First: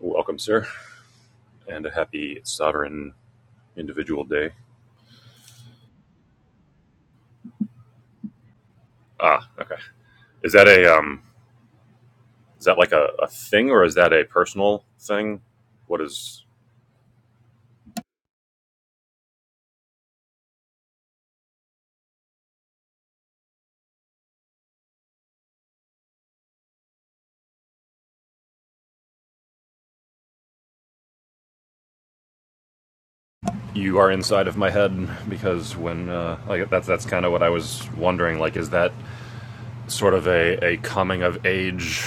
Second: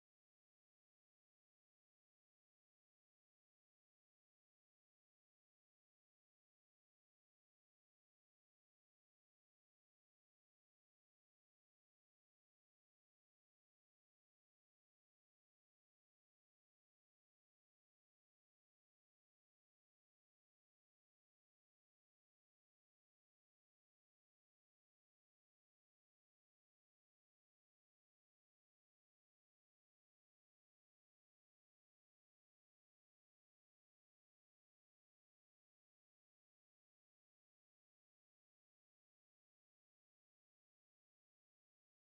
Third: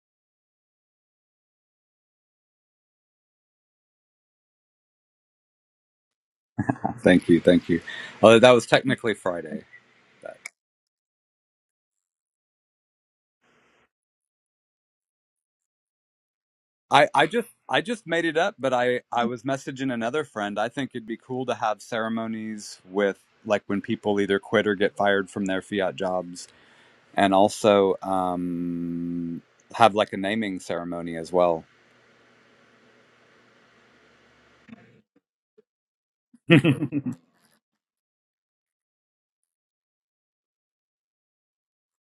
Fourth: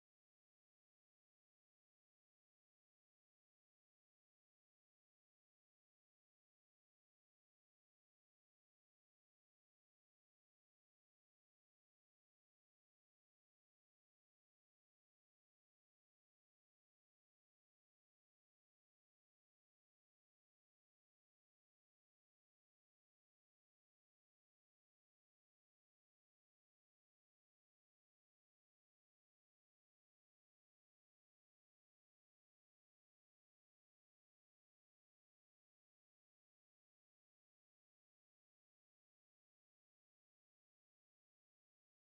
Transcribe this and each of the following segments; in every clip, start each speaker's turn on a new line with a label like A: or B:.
A: Welcome, sir, and a happy sovereign individual day.
B: Thank you, thank you. Uh, that was technically
A: Ah,
B: Friday.
A: okay. Is that a um? Is that like a, a thing, or is that a personal thing? What is?
B: I, I just I just made it up, but I I was messaging another friend. I think it'd be cool to have ceremonies with like when people either quit or get fired from their fiat jobs, and also um, have like a naming ceremony as well.
A: You are inside of my head because when uh, like that's that's kind of what I was wondering. Like, is that sort of a, a coming of age,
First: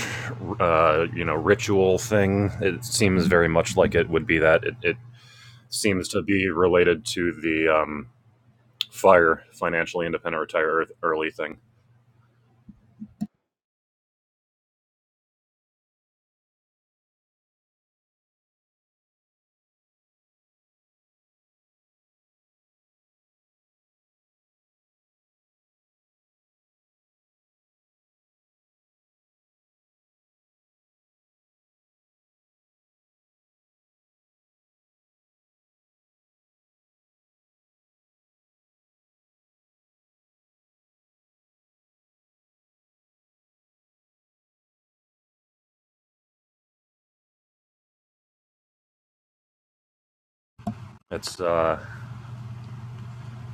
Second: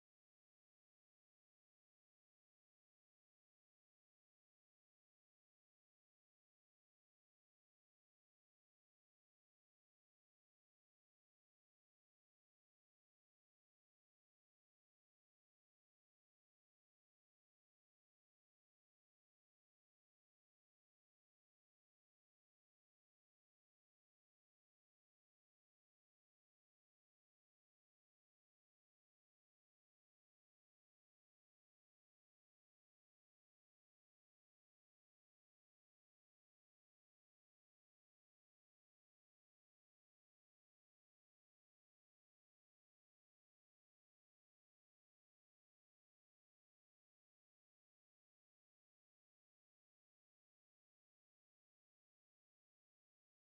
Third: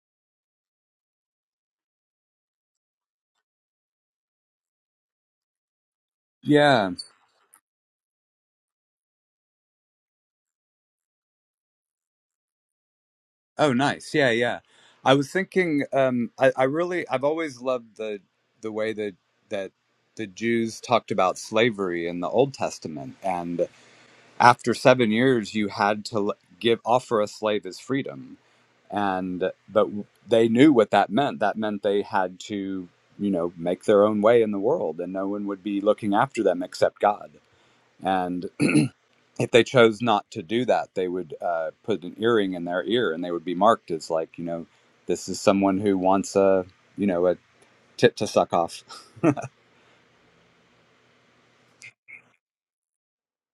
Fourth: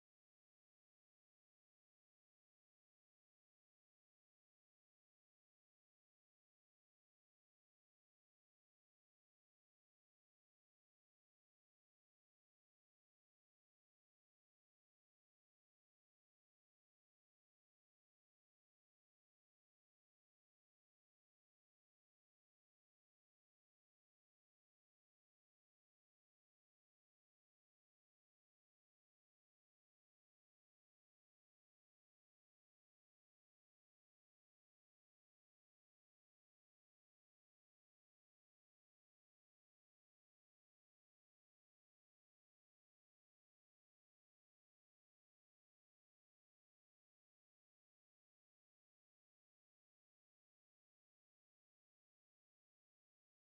A: uh, you know, ritual thing? It seems very much like it would be that. It, it seems to be
B: Yeah.
A: related to the um, fire, financially independent, retire early thing.
B: Oh, nice. Yeah, yeah. I was thinking. Um, I, I really, I've always loved the the way that that the Jews talked about slavery in the Old Testament, and after seven years you had to give offer a slave his freedom and but they knew what that meant that meant they had to you know make their own way in the world and no one would be looking after them except god and if they chose not to do that they would uh, put an earring in their ear and they would be marked as like you know this is someone who wants a you know a tit to suck off
A: It's uh,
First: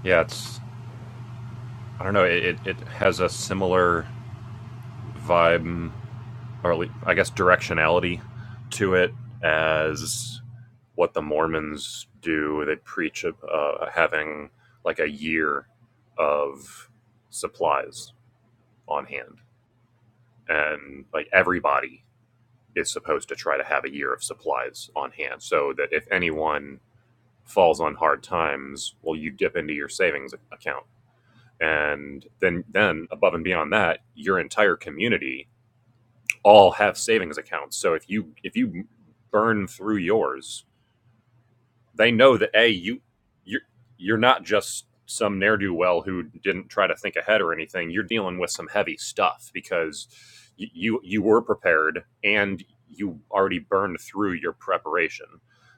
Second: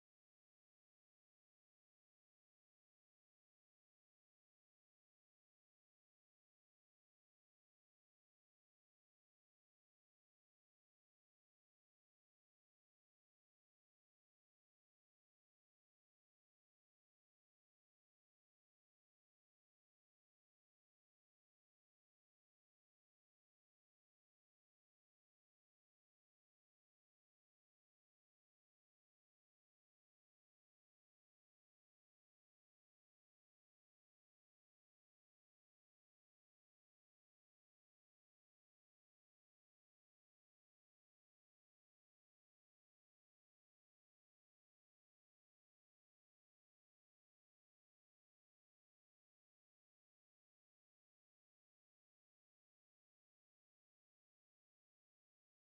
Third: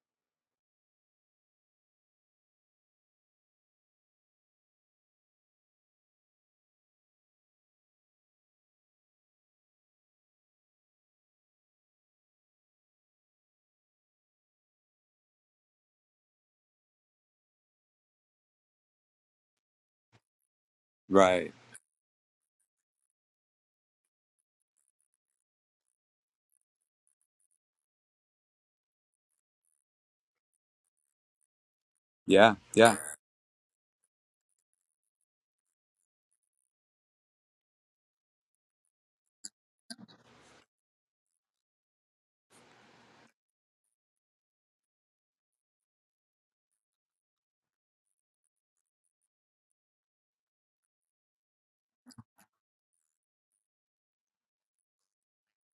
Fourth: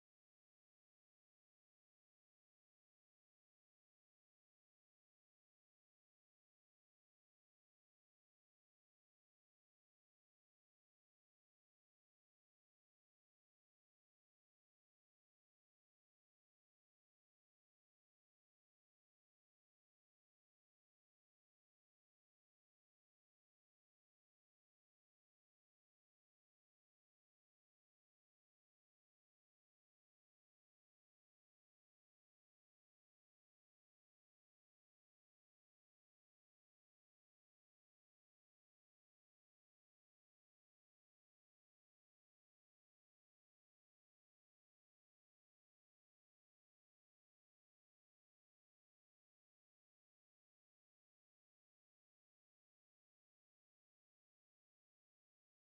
A: Yeah, it's I don't know. It it, has a similar vibe, or at least, I guess directionality to it as what the Mormons do. They preach uh, uh, having like a year of supplies on hand, and like
B: right
A: everybody is supposed to try to have a year of supplies on hand, so that if anyone falls on hard times, well, you dip into your savings account and
B: yeah
A: then
B: yeah
A: then above and beyond that your entire community all have savings accounts so if you if you burn through yours they know that a you you you're not just some ne'er-do-well who didn't try to think ahead or anything you're dealing with some heavy stuff because you you, you were prepared and you already burned through your preparation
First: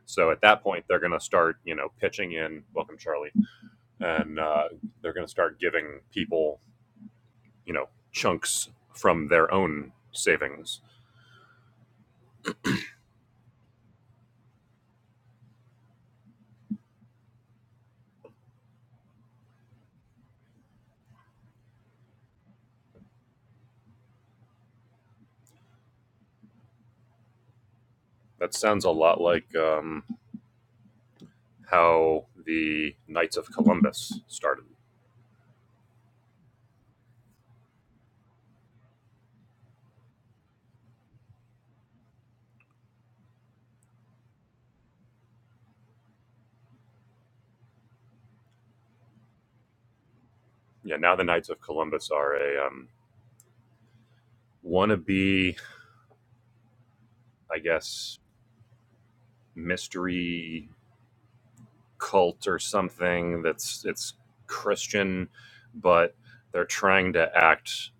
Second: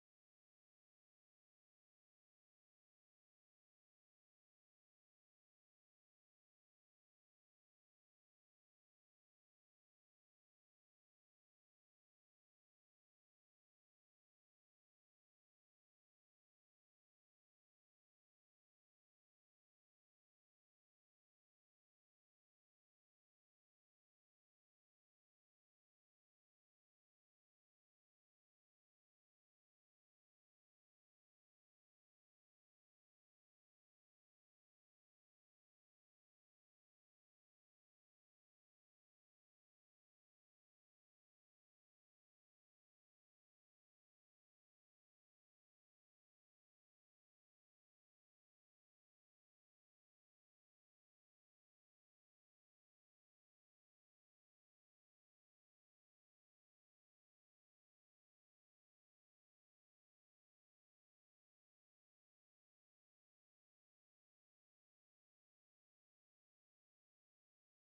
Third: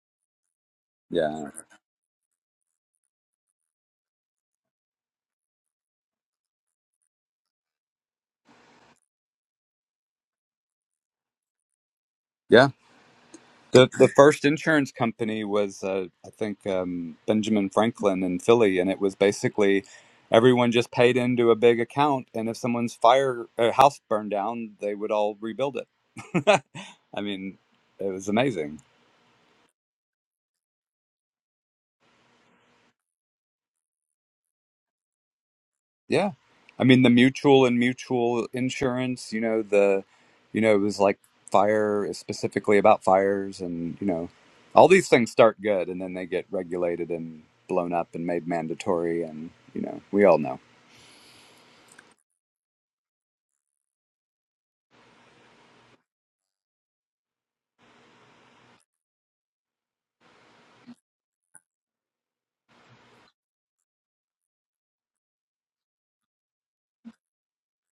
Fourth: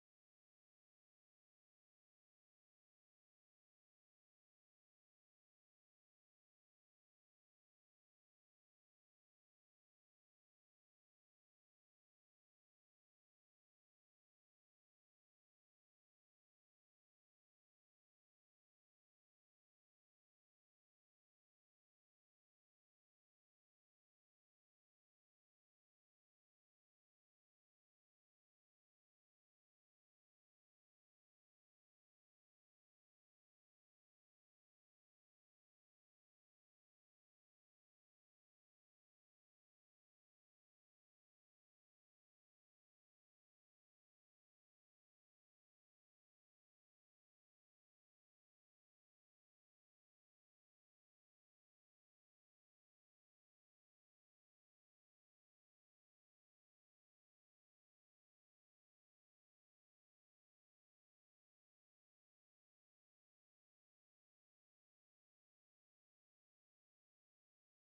A: so at that point they're going to
B: yeah
A: start you know pitching in welcome charlie and uh, they're going to start giving people you know chunks from their own savings.
B: yeah The the first insurance company was uh, I think um, Benjamin Franklin in Philly, and it was basically everyone just paid into a big account, and if someone's fire uh, house burned down, they would all rebuild it. I mean, it was
A: That
B: amazing.
A: sounds a lot like um, how the Knights of Columbus started.
B: Yeah, I mean the mutual and mutual insurance. You know the, you know it was like fire uh, specifically about fires, and you know all these things start good, and then they get regulated and blown up and made mandatory, and you know we all know.
A: Yeah, now the Knights of Columbus are a um, wannabe, I guess, mystery cult or something that's it's Christian, but they're trying to act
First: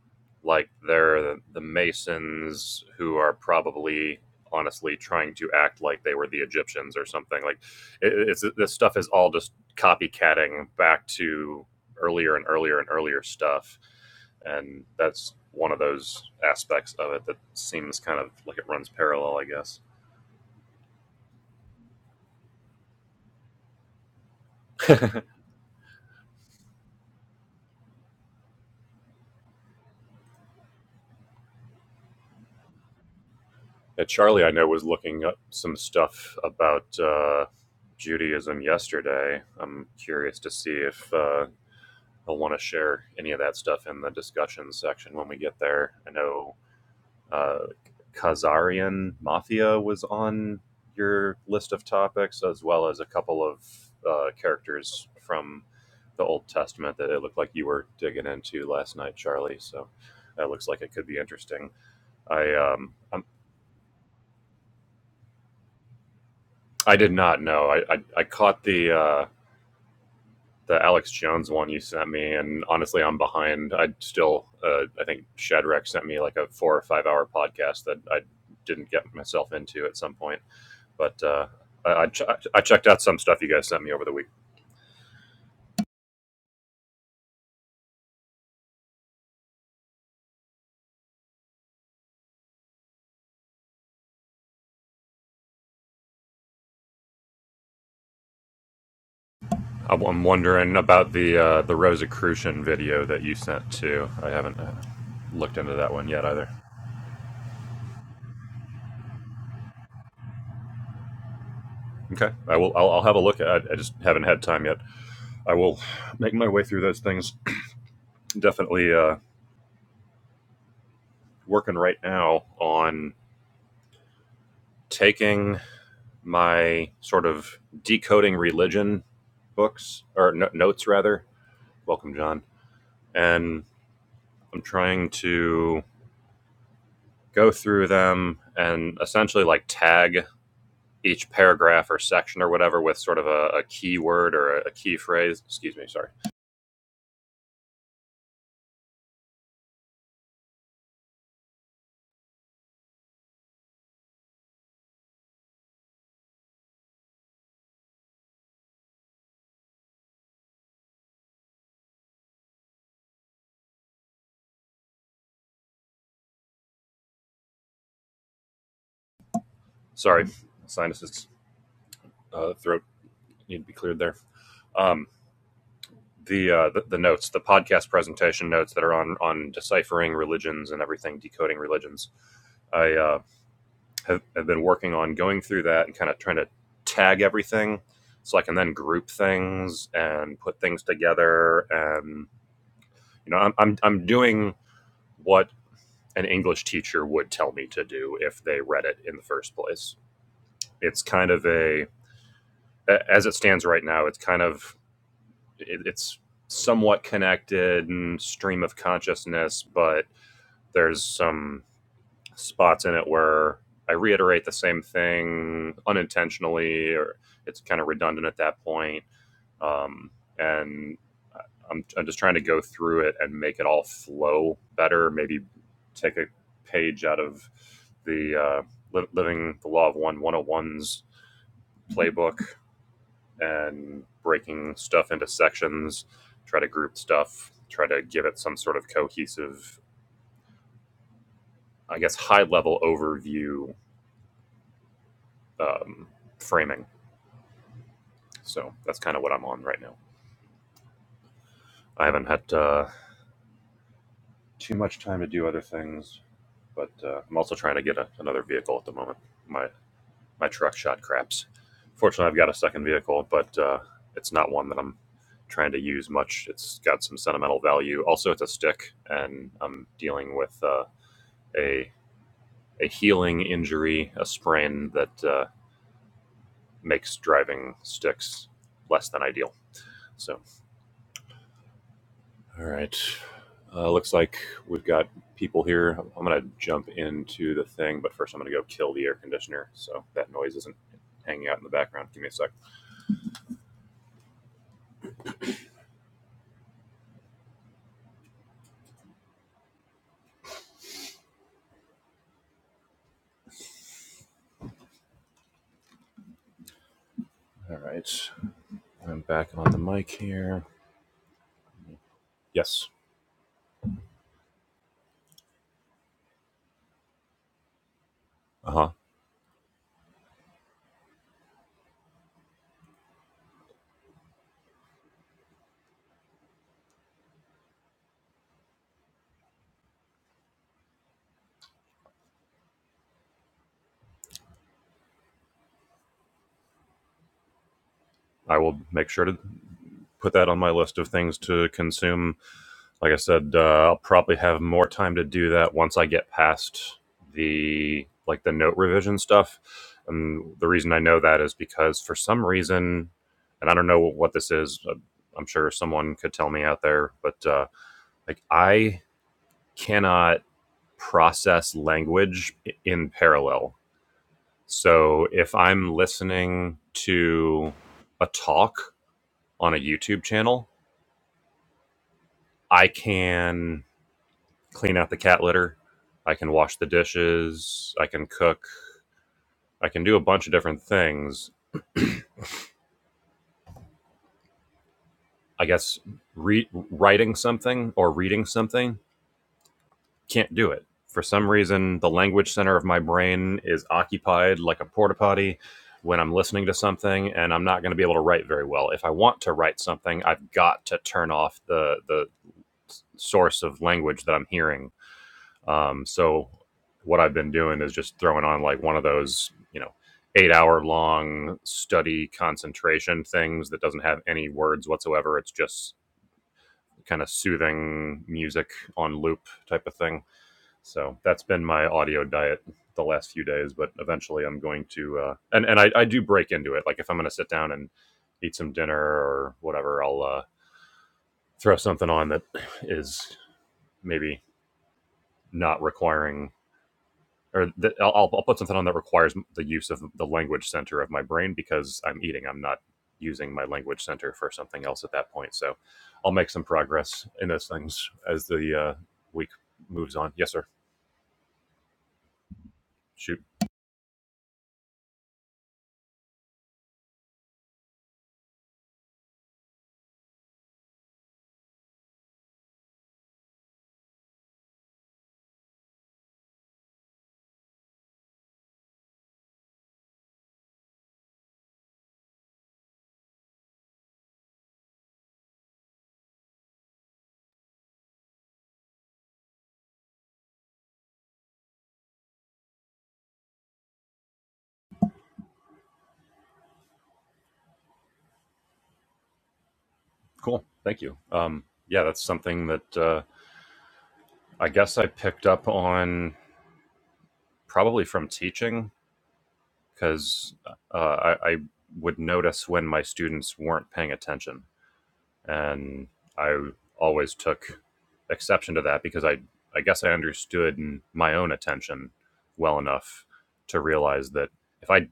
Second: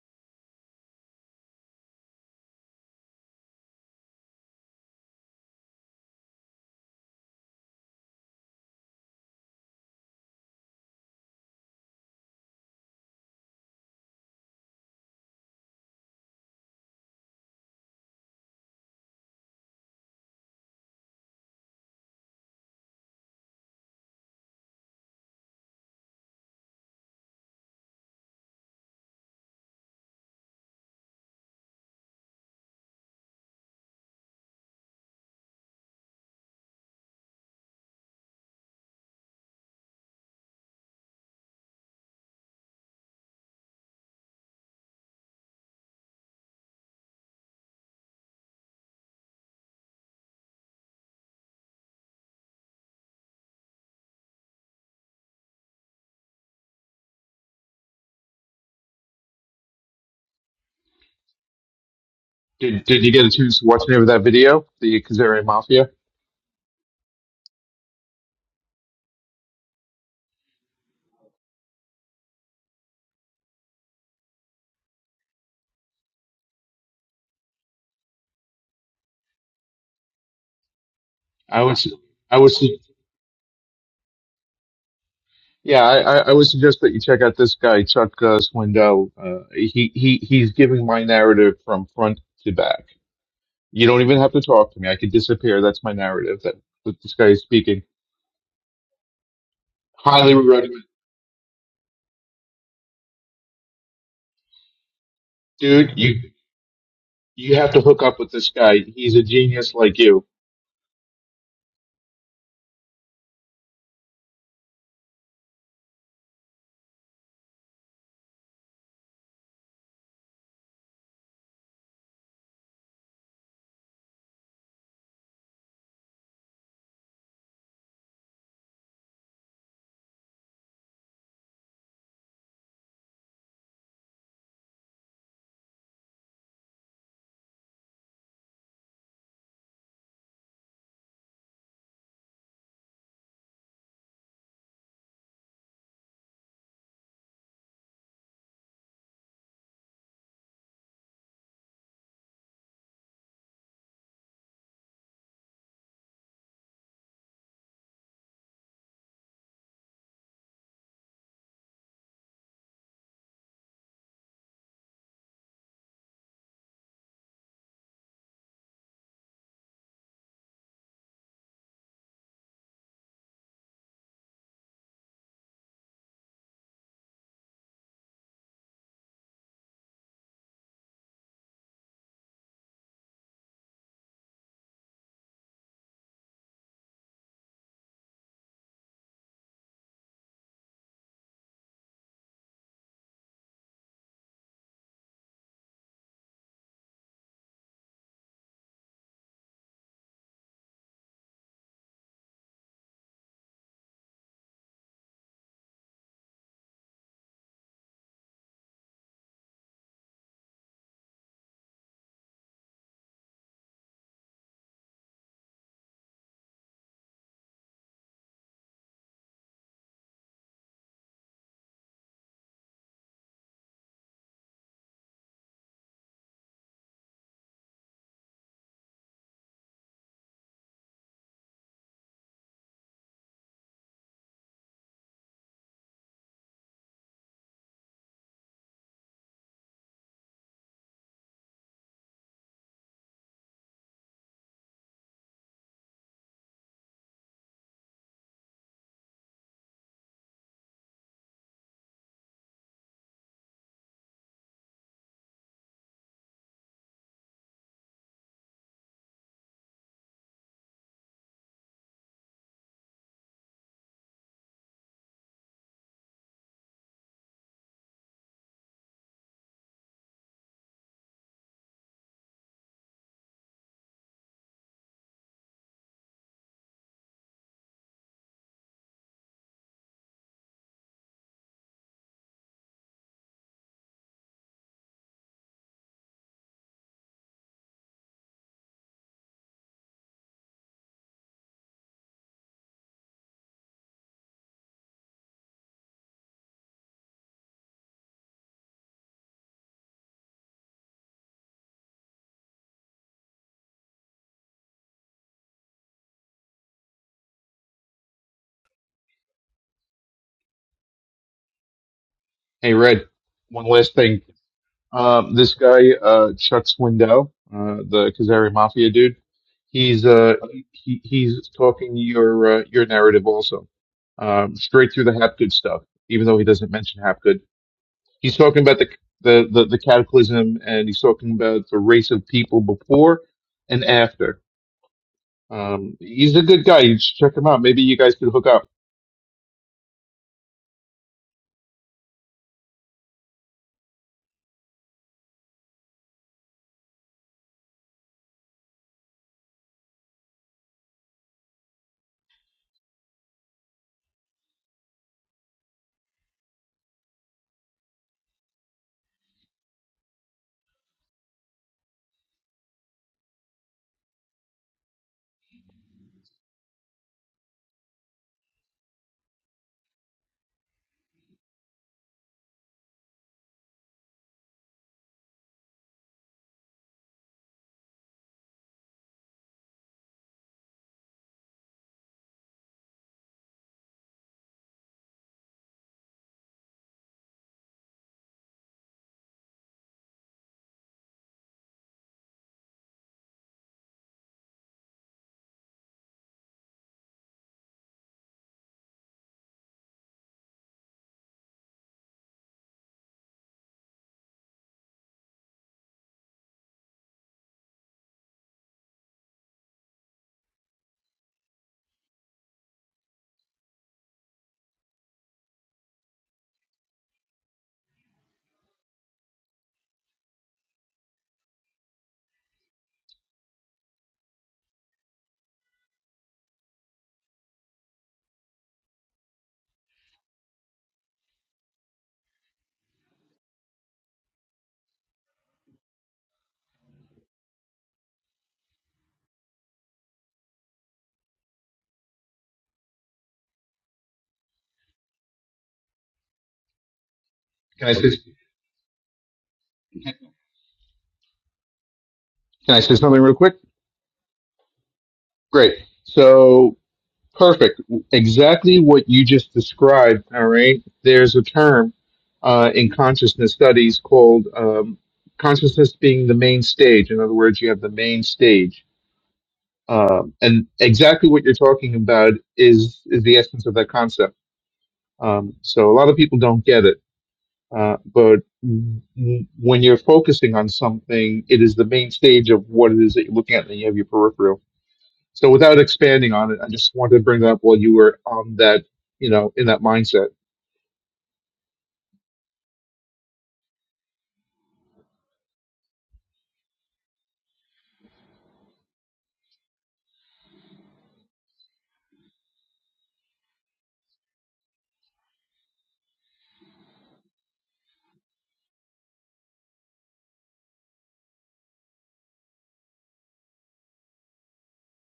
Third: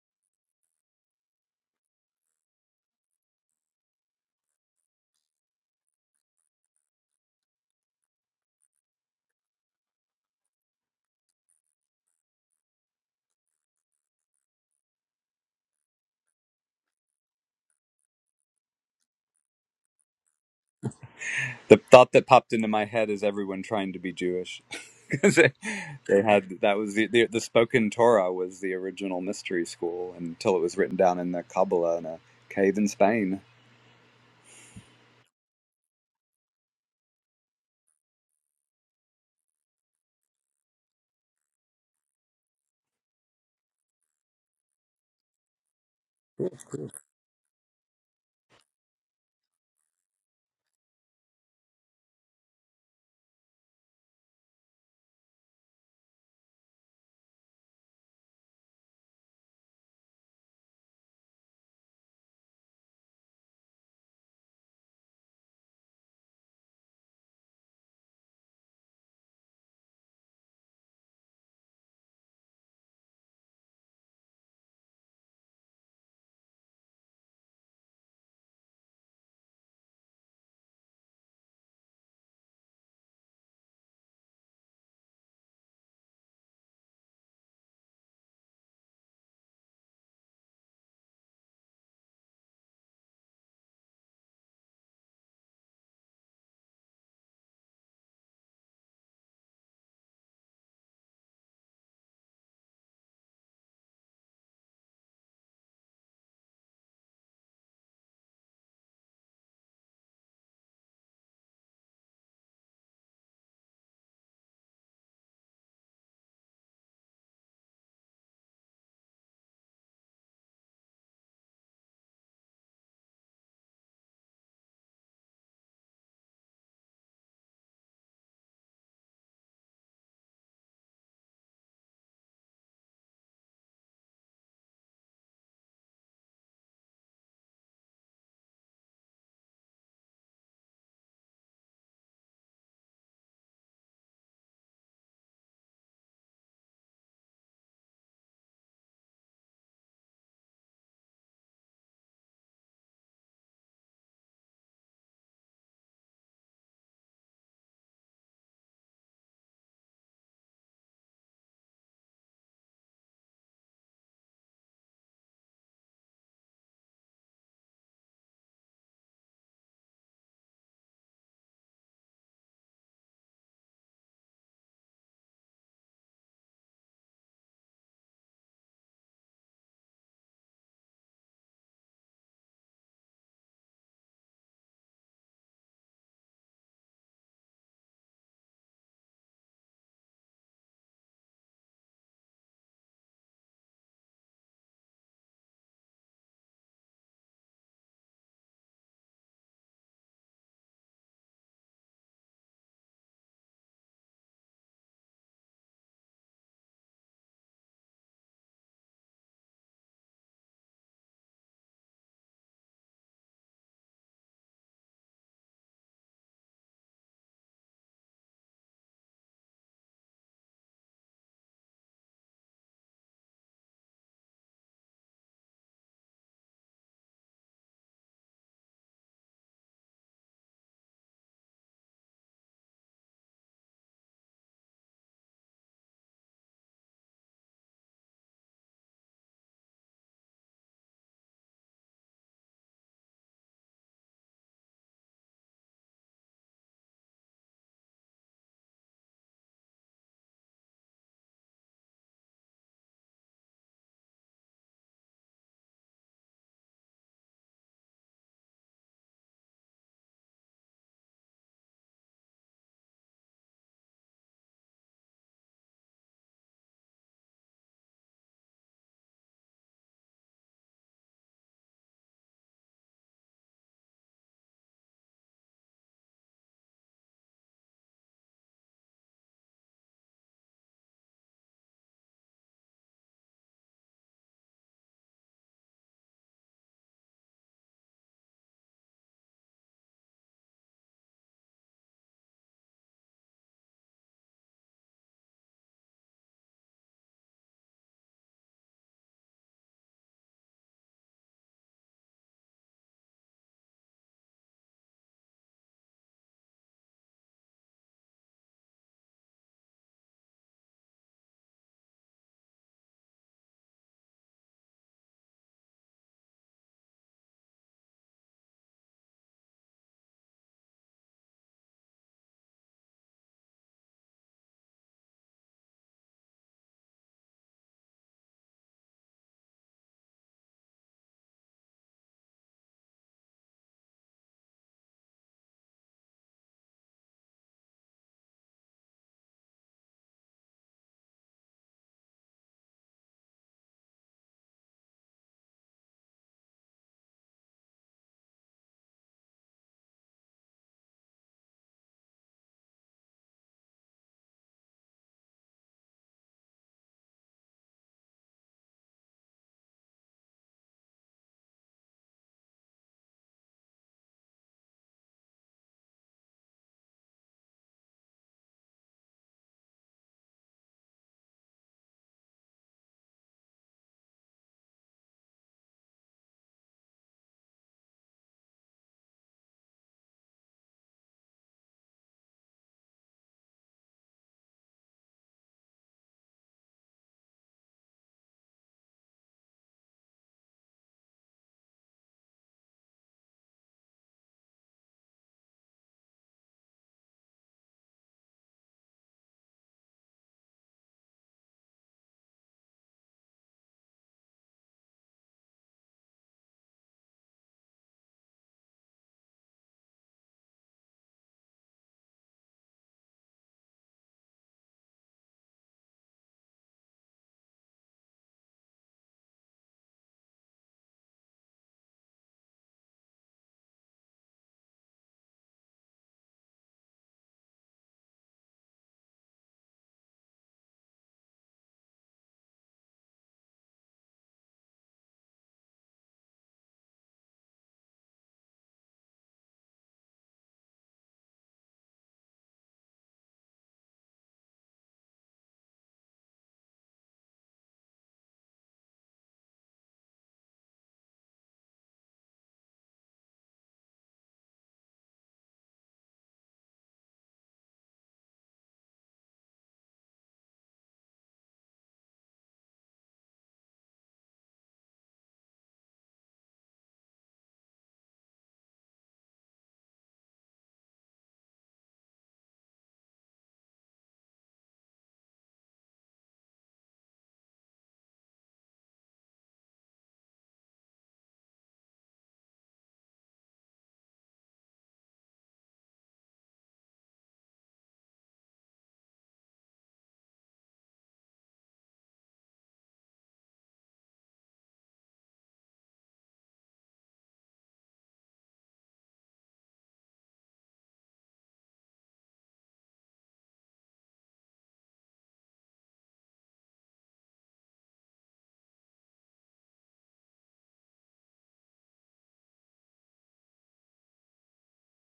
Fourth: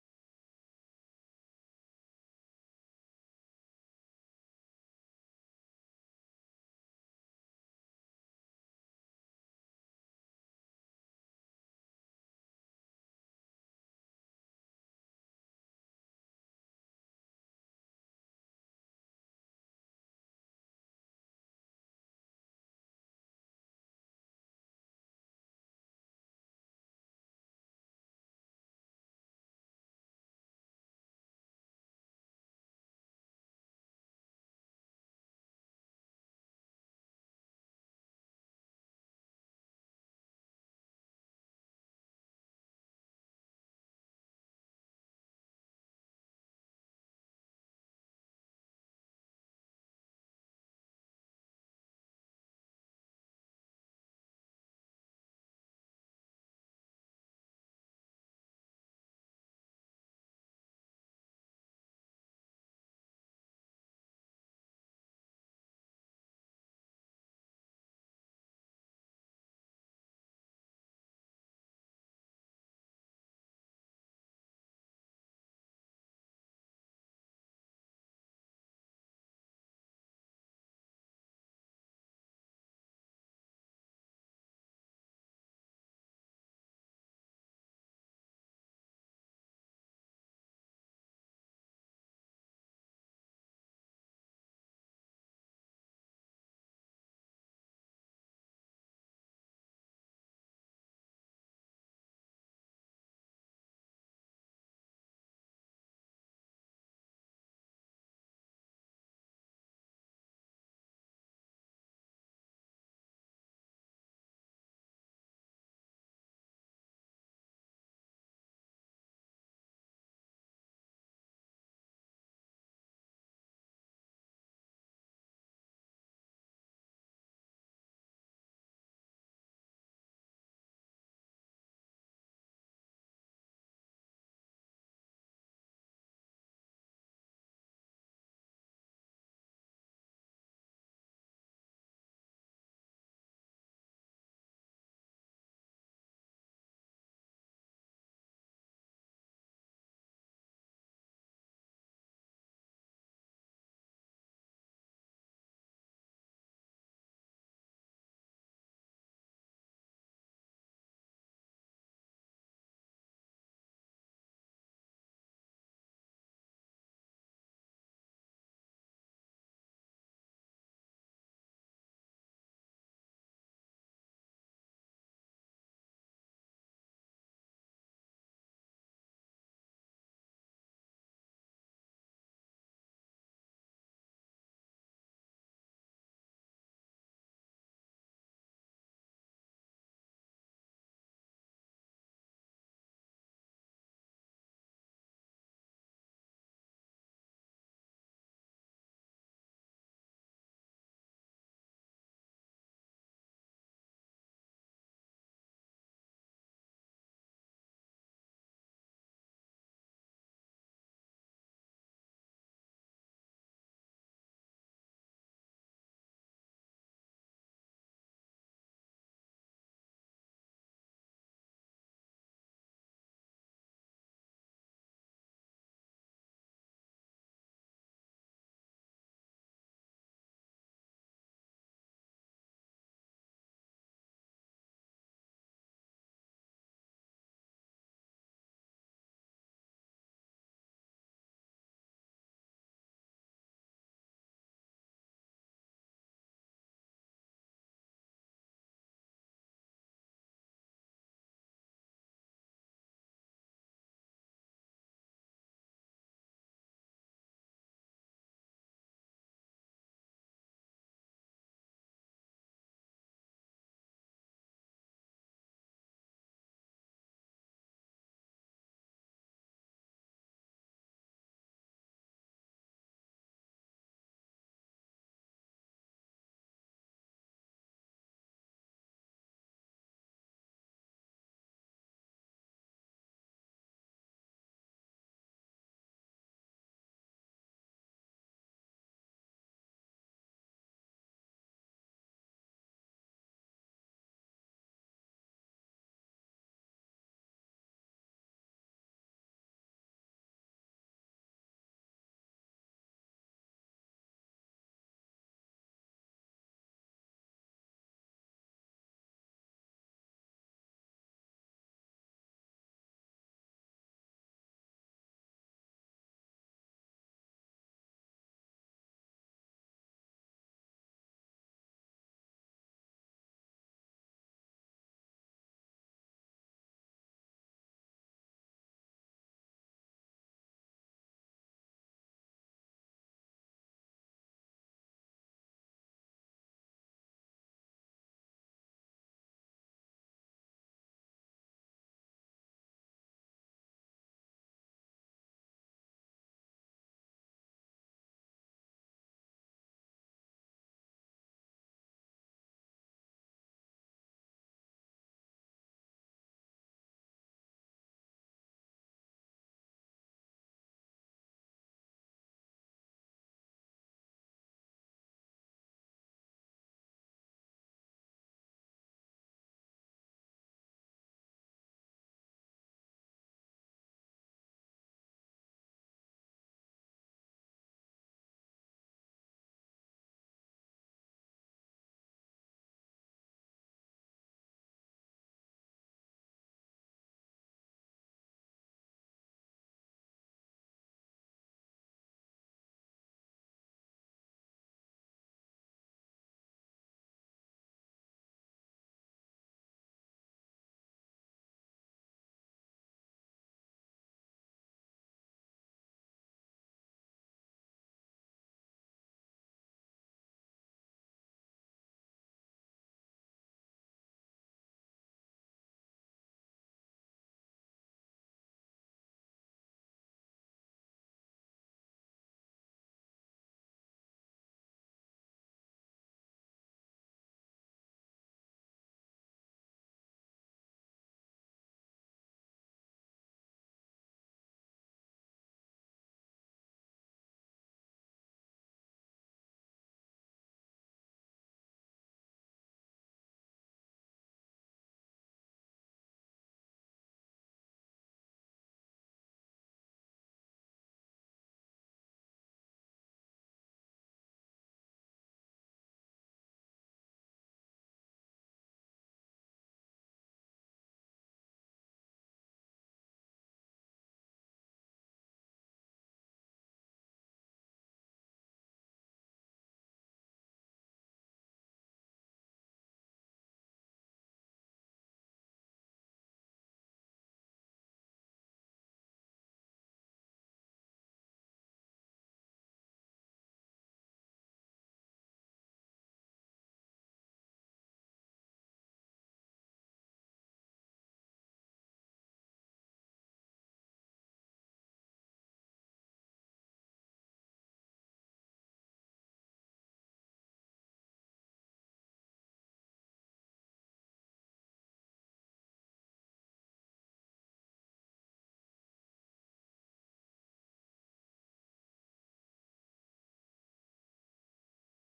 A: like they're the, the Masons who are probably honestly trying to act like they were the Egyptians or something. Like it, it's this stuff is all just copycatting back to earlier and earlier and earlier stuff, and that's one of those aspects of it that seems kind of like it runs parallel, I guess.
B: The thought that popped into my head is everyone trying to be Jewish. 'Cause they, they had that was the, the the spoken Torah was the original mystery school until it was written down in the Kabbalah in a cave in Spain.
A: Yeah, Charlie, I know, was looking up some stuff about uh, Judaism yesterday. I'm curious to see if uh, he'll want to share any of that stuff in the discussion section when we get there. I know uh, Khazarian Mafia was on your list of topics, as well as a couple of uh, characters from the Old Testament that it looked like you were digging into last night, Charlie. So that looks like it could be interesting. I
C: Did
A: um,
C: Did you
A: I'm
C: get a chance to watch any of that video, the Kazarian Mafia?
A: I did not know. I I, I caught the uh, the Alex Jones one you sent me, and honestly, I'm behind. I still uh, I think Shadrach sent me like a four or five hour podcast that I didn't get myself into at some point, but. Uh,
C: I was,
A: I, I, ch-
C: I
A: I
C: was,
A: checked out some stuff you guys sent me over the week.
C: yeah, I, I I would suggest that you check out this guy Chuck uh, Swindoll. Uh, he he he's giving my narrative from front to back. You don't even have to talk to me. I could disappear. That's my narrative. That, that this guy is speaking.
A: I'm-
C: Highly
A: wondering
C: recommend,
A: about the uh, the Rosicrucian video that you sent too. I haven't uh, looked into
C: dude.
A: that one
C: You
A: yet either.
C: you have to hook up with this guy. He's a genius like you.
A: Okay, I will. I'll, I'll have a look. I, I just haven't had time yet. I will make my way through those things. Definitely uh, working right now on taking my sort of decoding religion books or no- notes rather. Welcome, John. And I'm trying to go through them and essentially like tag each paragraph or section or whatever with sort of a, a key or a, a key phrase. Excuse me. Sorry. Sorry. Sinuses, uh, throat need to be cleared there. Um, the, uh, the the notes, the podcast presentation notes that are on on deciphering religions and everything, decoding religions. I uh, have, have been working on going through that and kind of trying to tag everything, so I can then group things and put things together. And you know, I'm I'm, I'm doing what an English teacher would tell me to do if they read it in the first place. It's kind of a a- as it stands right now. It's kind of it, it's somewhat connected and stream of consciousness, but there's some spots in it where I reiterate the same thing unintentionally, or it's kind of redundant at that point. Um, and I- am I'm just trying to go through it and make it all flow better. Maybe take a page out of the uh, Living the Law of One one oh ones playbook and breaking stuff into sections, try to group stuff, try to give it some sort of cohesive, I guess, high level overview um, framing. So that's kind of what I'm on right now. I haven't had uh, too much time to do other things, but uh, I'm also trying to get a, another vehicle at the moment. My my truck shot craps. Fortunately, I've got a second vehicle, but uh, it's not one that I'm trying to use much. It's got some sentimental value. Also, it's a stick, and I'm dealing with uh, a a healing injury, a sprain that uh, makes driving sticks less than ideal. So, all right. Uh, looks like we've got people here. I'm going to jump into the thing, but first I'm going to go kill the air conditioner so that noise isn't hanging out in the background. Give me a sec. All right. I'm back on the mic here.
C: Hey,
A: Yes.
C: Red. One last thing Um, this guy, uh, Chuck Swindow, uh, the Kazari
A: Uh huh.
C: Mafia dude, he's, uh, he, he's talking your, uh, your narrative also, um, straight through the Hapgood stuff, even though he doesn't mention Hapgood. He's talking about the, the, the, the cataclysm and he's talking about the race of people before and after. Um, he's a good guy. You should check him out. Maybe you guys could hook
A: I
C: up.
A: will make sure to put that on my list of things to consume Like I said, uh, I'll probably have more time to do that once I get past the like the note revision stuff. And the reason I know that is because for some reason, and I don't know what this is. uh, I'm sure someone could tell me out there, but uh, like I cannot process language in parallel. So if I'm listening to a talk on a YouTube channel, I can clean out the cat litter. I can wash the dishes. I can cook. I can do a bunch of different things. I guess re- writing something or reading something can't do it. For some reason, the language center of my brain is occupied like a porta potty when I'm listening to something, and I'm not going to be able to write very well. If I want to write something, I've got to turn off the the source of language that I'm hearing Um, so what I've been doing is just throwing on like one of those, you know, eight hour long study concentration things that doesn't have any words whatsoever. It's just kind of soothing music on loop type of thing. So that's been my audio diet the last few days, but eventually I'm going to, uh, and, and I, I do break into it. Like if I'm going to sit down and eat some dinner or whatever, I'll, uh, throw something on that is maybe not requiring or that I'll, I'll I'll put something on that requires the use of the language center of my brain because I'm eating. I'm not using my language center for something else at that point. So I'll make some progress in those
C: Can I
A: things
C: say,
A: as the uh, week
C: can
A: moves on. Yes, sir.
C: I say something real
A: Shoot.
C: quick? Great. So Perfect. Exactly what you just described. All right. There's a term uh, in consciousness studies called um, consciousness being the main stage. In other words, you have the main stage. Um, and exactly what you're talking about is, is the essence of that concept. Um, so a lot of people don't get it. Uh, but w- when you're focusing on something, it is the main stage of what it is that you're looking at, and then you have your peripheral. So without expanding on it, I just wanted to bring that up while you were on that, you know, in that mindset.
A: Cool. Thank you. Um, yeah, that's something that uh, I guess I picked up on probably from teaching because uh, I, I would notice when my students weren't paying attention and I always took exception to that because I I guess I understood my own attention well enough to realize that if I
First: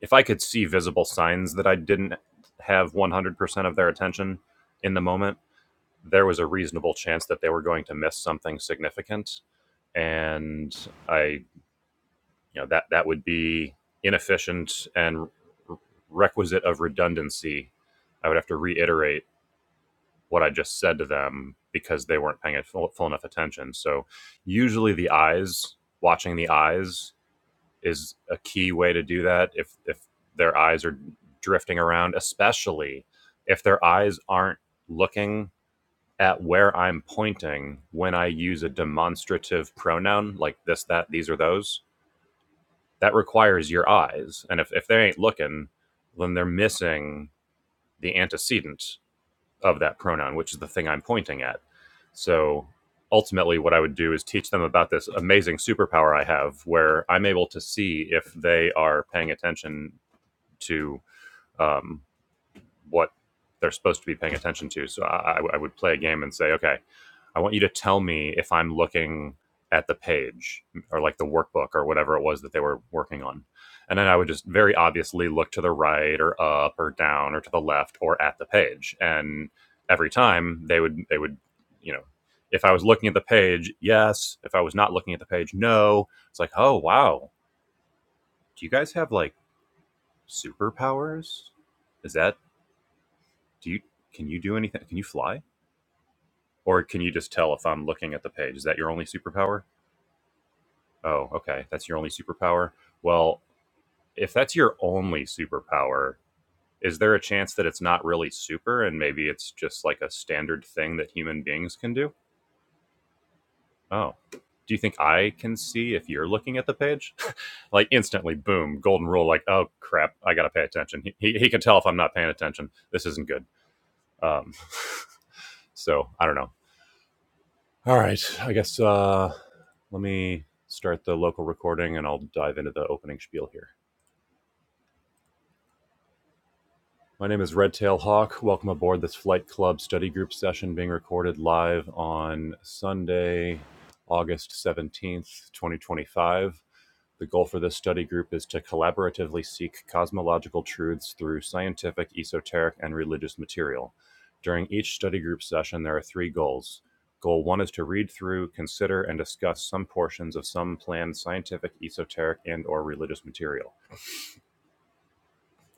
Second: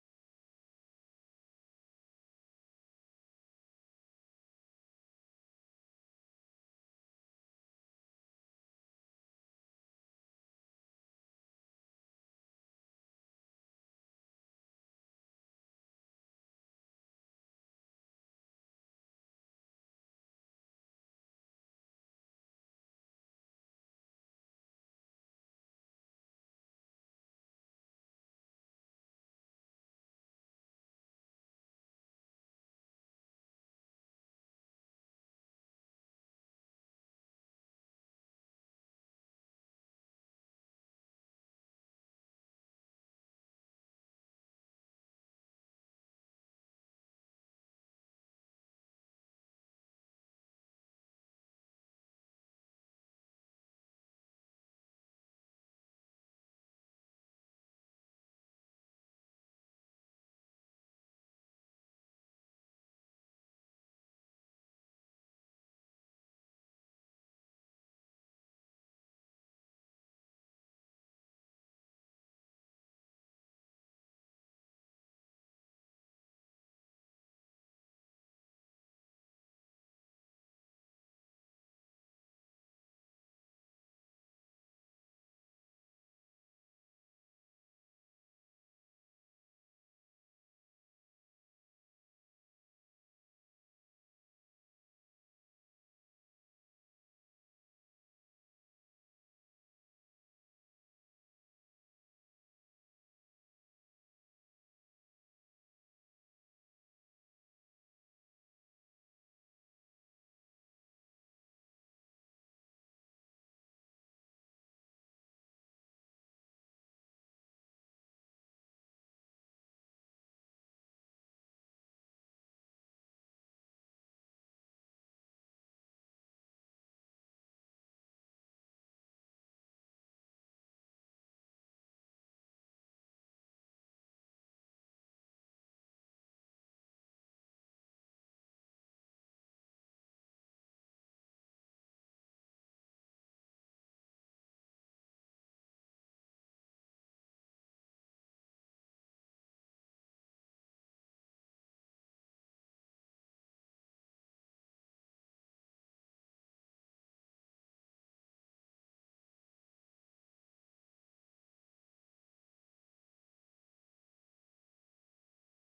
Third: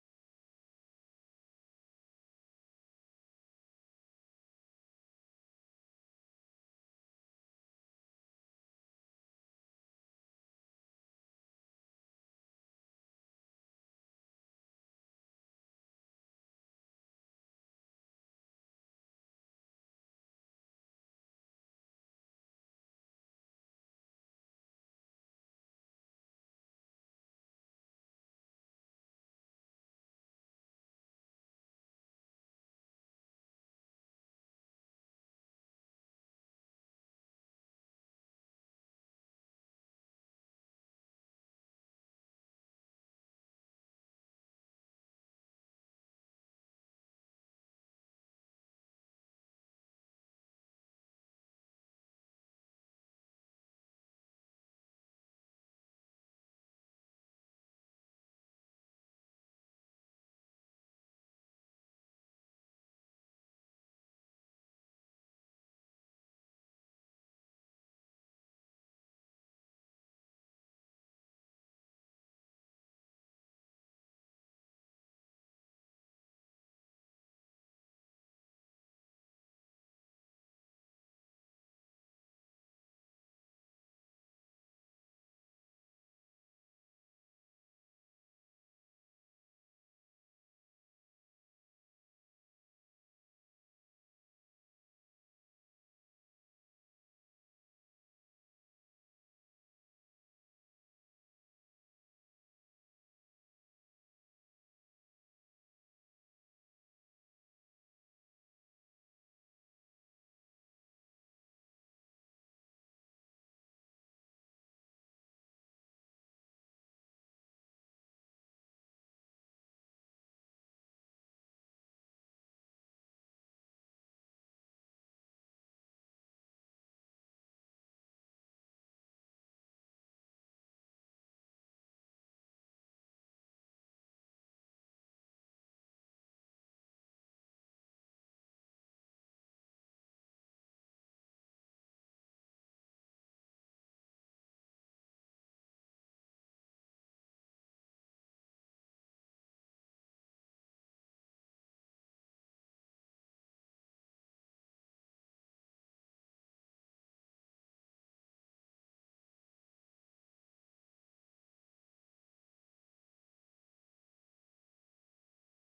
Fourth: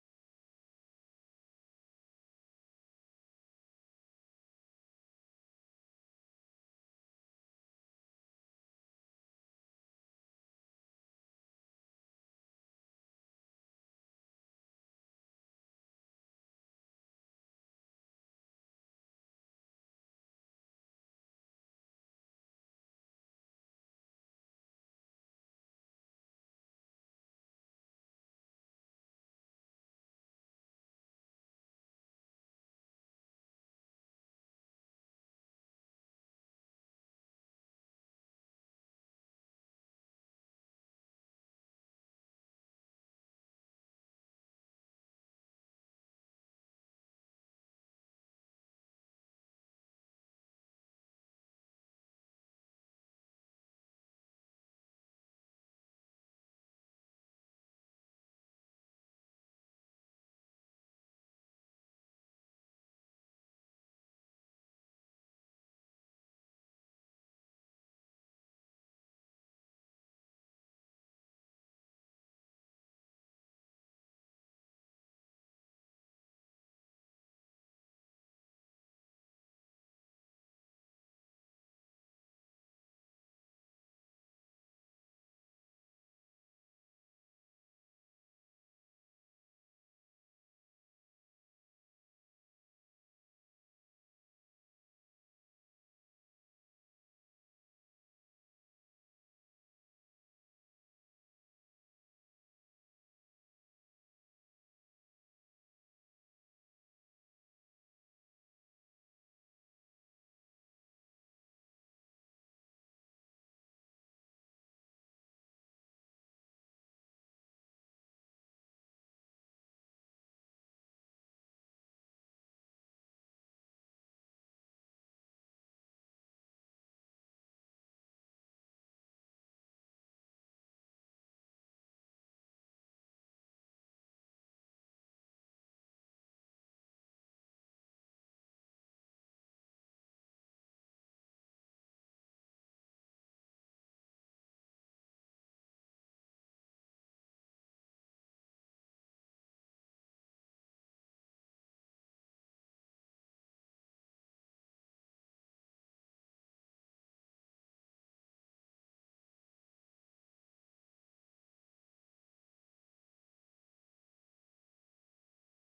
A: if I could see visible signs that I didn't have 100% of their attention in the moment, there was a reasonable chance that they were going to miss something significant and I you know that that would be inefficient and requisite of redundancy. I would have to reiterate what I just said to them because they weren't paying full, full enough attention. So usually the eyes, watching the eyes is a key way to do that. If if their eyes are drifting around, especially if their eyes aren't looking at where I'm pointing when I use a demonstrative pronoun like this, that, these, or those, that requires your eyes. And if, if they ain't looking, then they're missing the antecedent of that pronoun, which is the thing I'm pointing at. So ultimately, what I would do is teach them about this amazing superpower I have where I'm able to see if they are paying attention to um, what they're supposed to be paying attention to. So I, I would play a game and say, okay, I want you to tell me if I'm looking at the page or like the workbook or whatever it was that they were working on. And then I would just very obviously look to the right or up or down or to the left or at the page. And every time they would, they would, you know, if I was looking at the page, yes. If I was not looking at the page, no. It's like, oh, wow. Do you guys have like superpowers? Is that, do you, can you do anything? Can you fly? Or can you just tell if I'm looking at the page? Is that your only superpower? Oh, okay. That's your only superpower? Well, if that's your only superpower, is there a chance that it's not really super and maybe it's just like a standard thing that human beings can do? Oh. Do you think I can see if you're looking at the page? like instantly, boom, golden rule, like, oh crap, I gotta pay attention. He, he, he can tell if I'm not paying attention. This isn't good. Um, so I don't know. All right. I guess uh, let me start the local recording and I'll dive into the opening spiel here. My name is Redtail Hawk. Welcome aboard this Flight Club study group session being recorded live on Sunday, August 17th, 2025. The goal for this study group is to collaboratively seek cosmological truths through scientific, esoteric, and religious material. During each study group session, there are three goals. Goal one is to read through, consider, and discuss some portions of some planned scientific, esoteric, and/or religious material.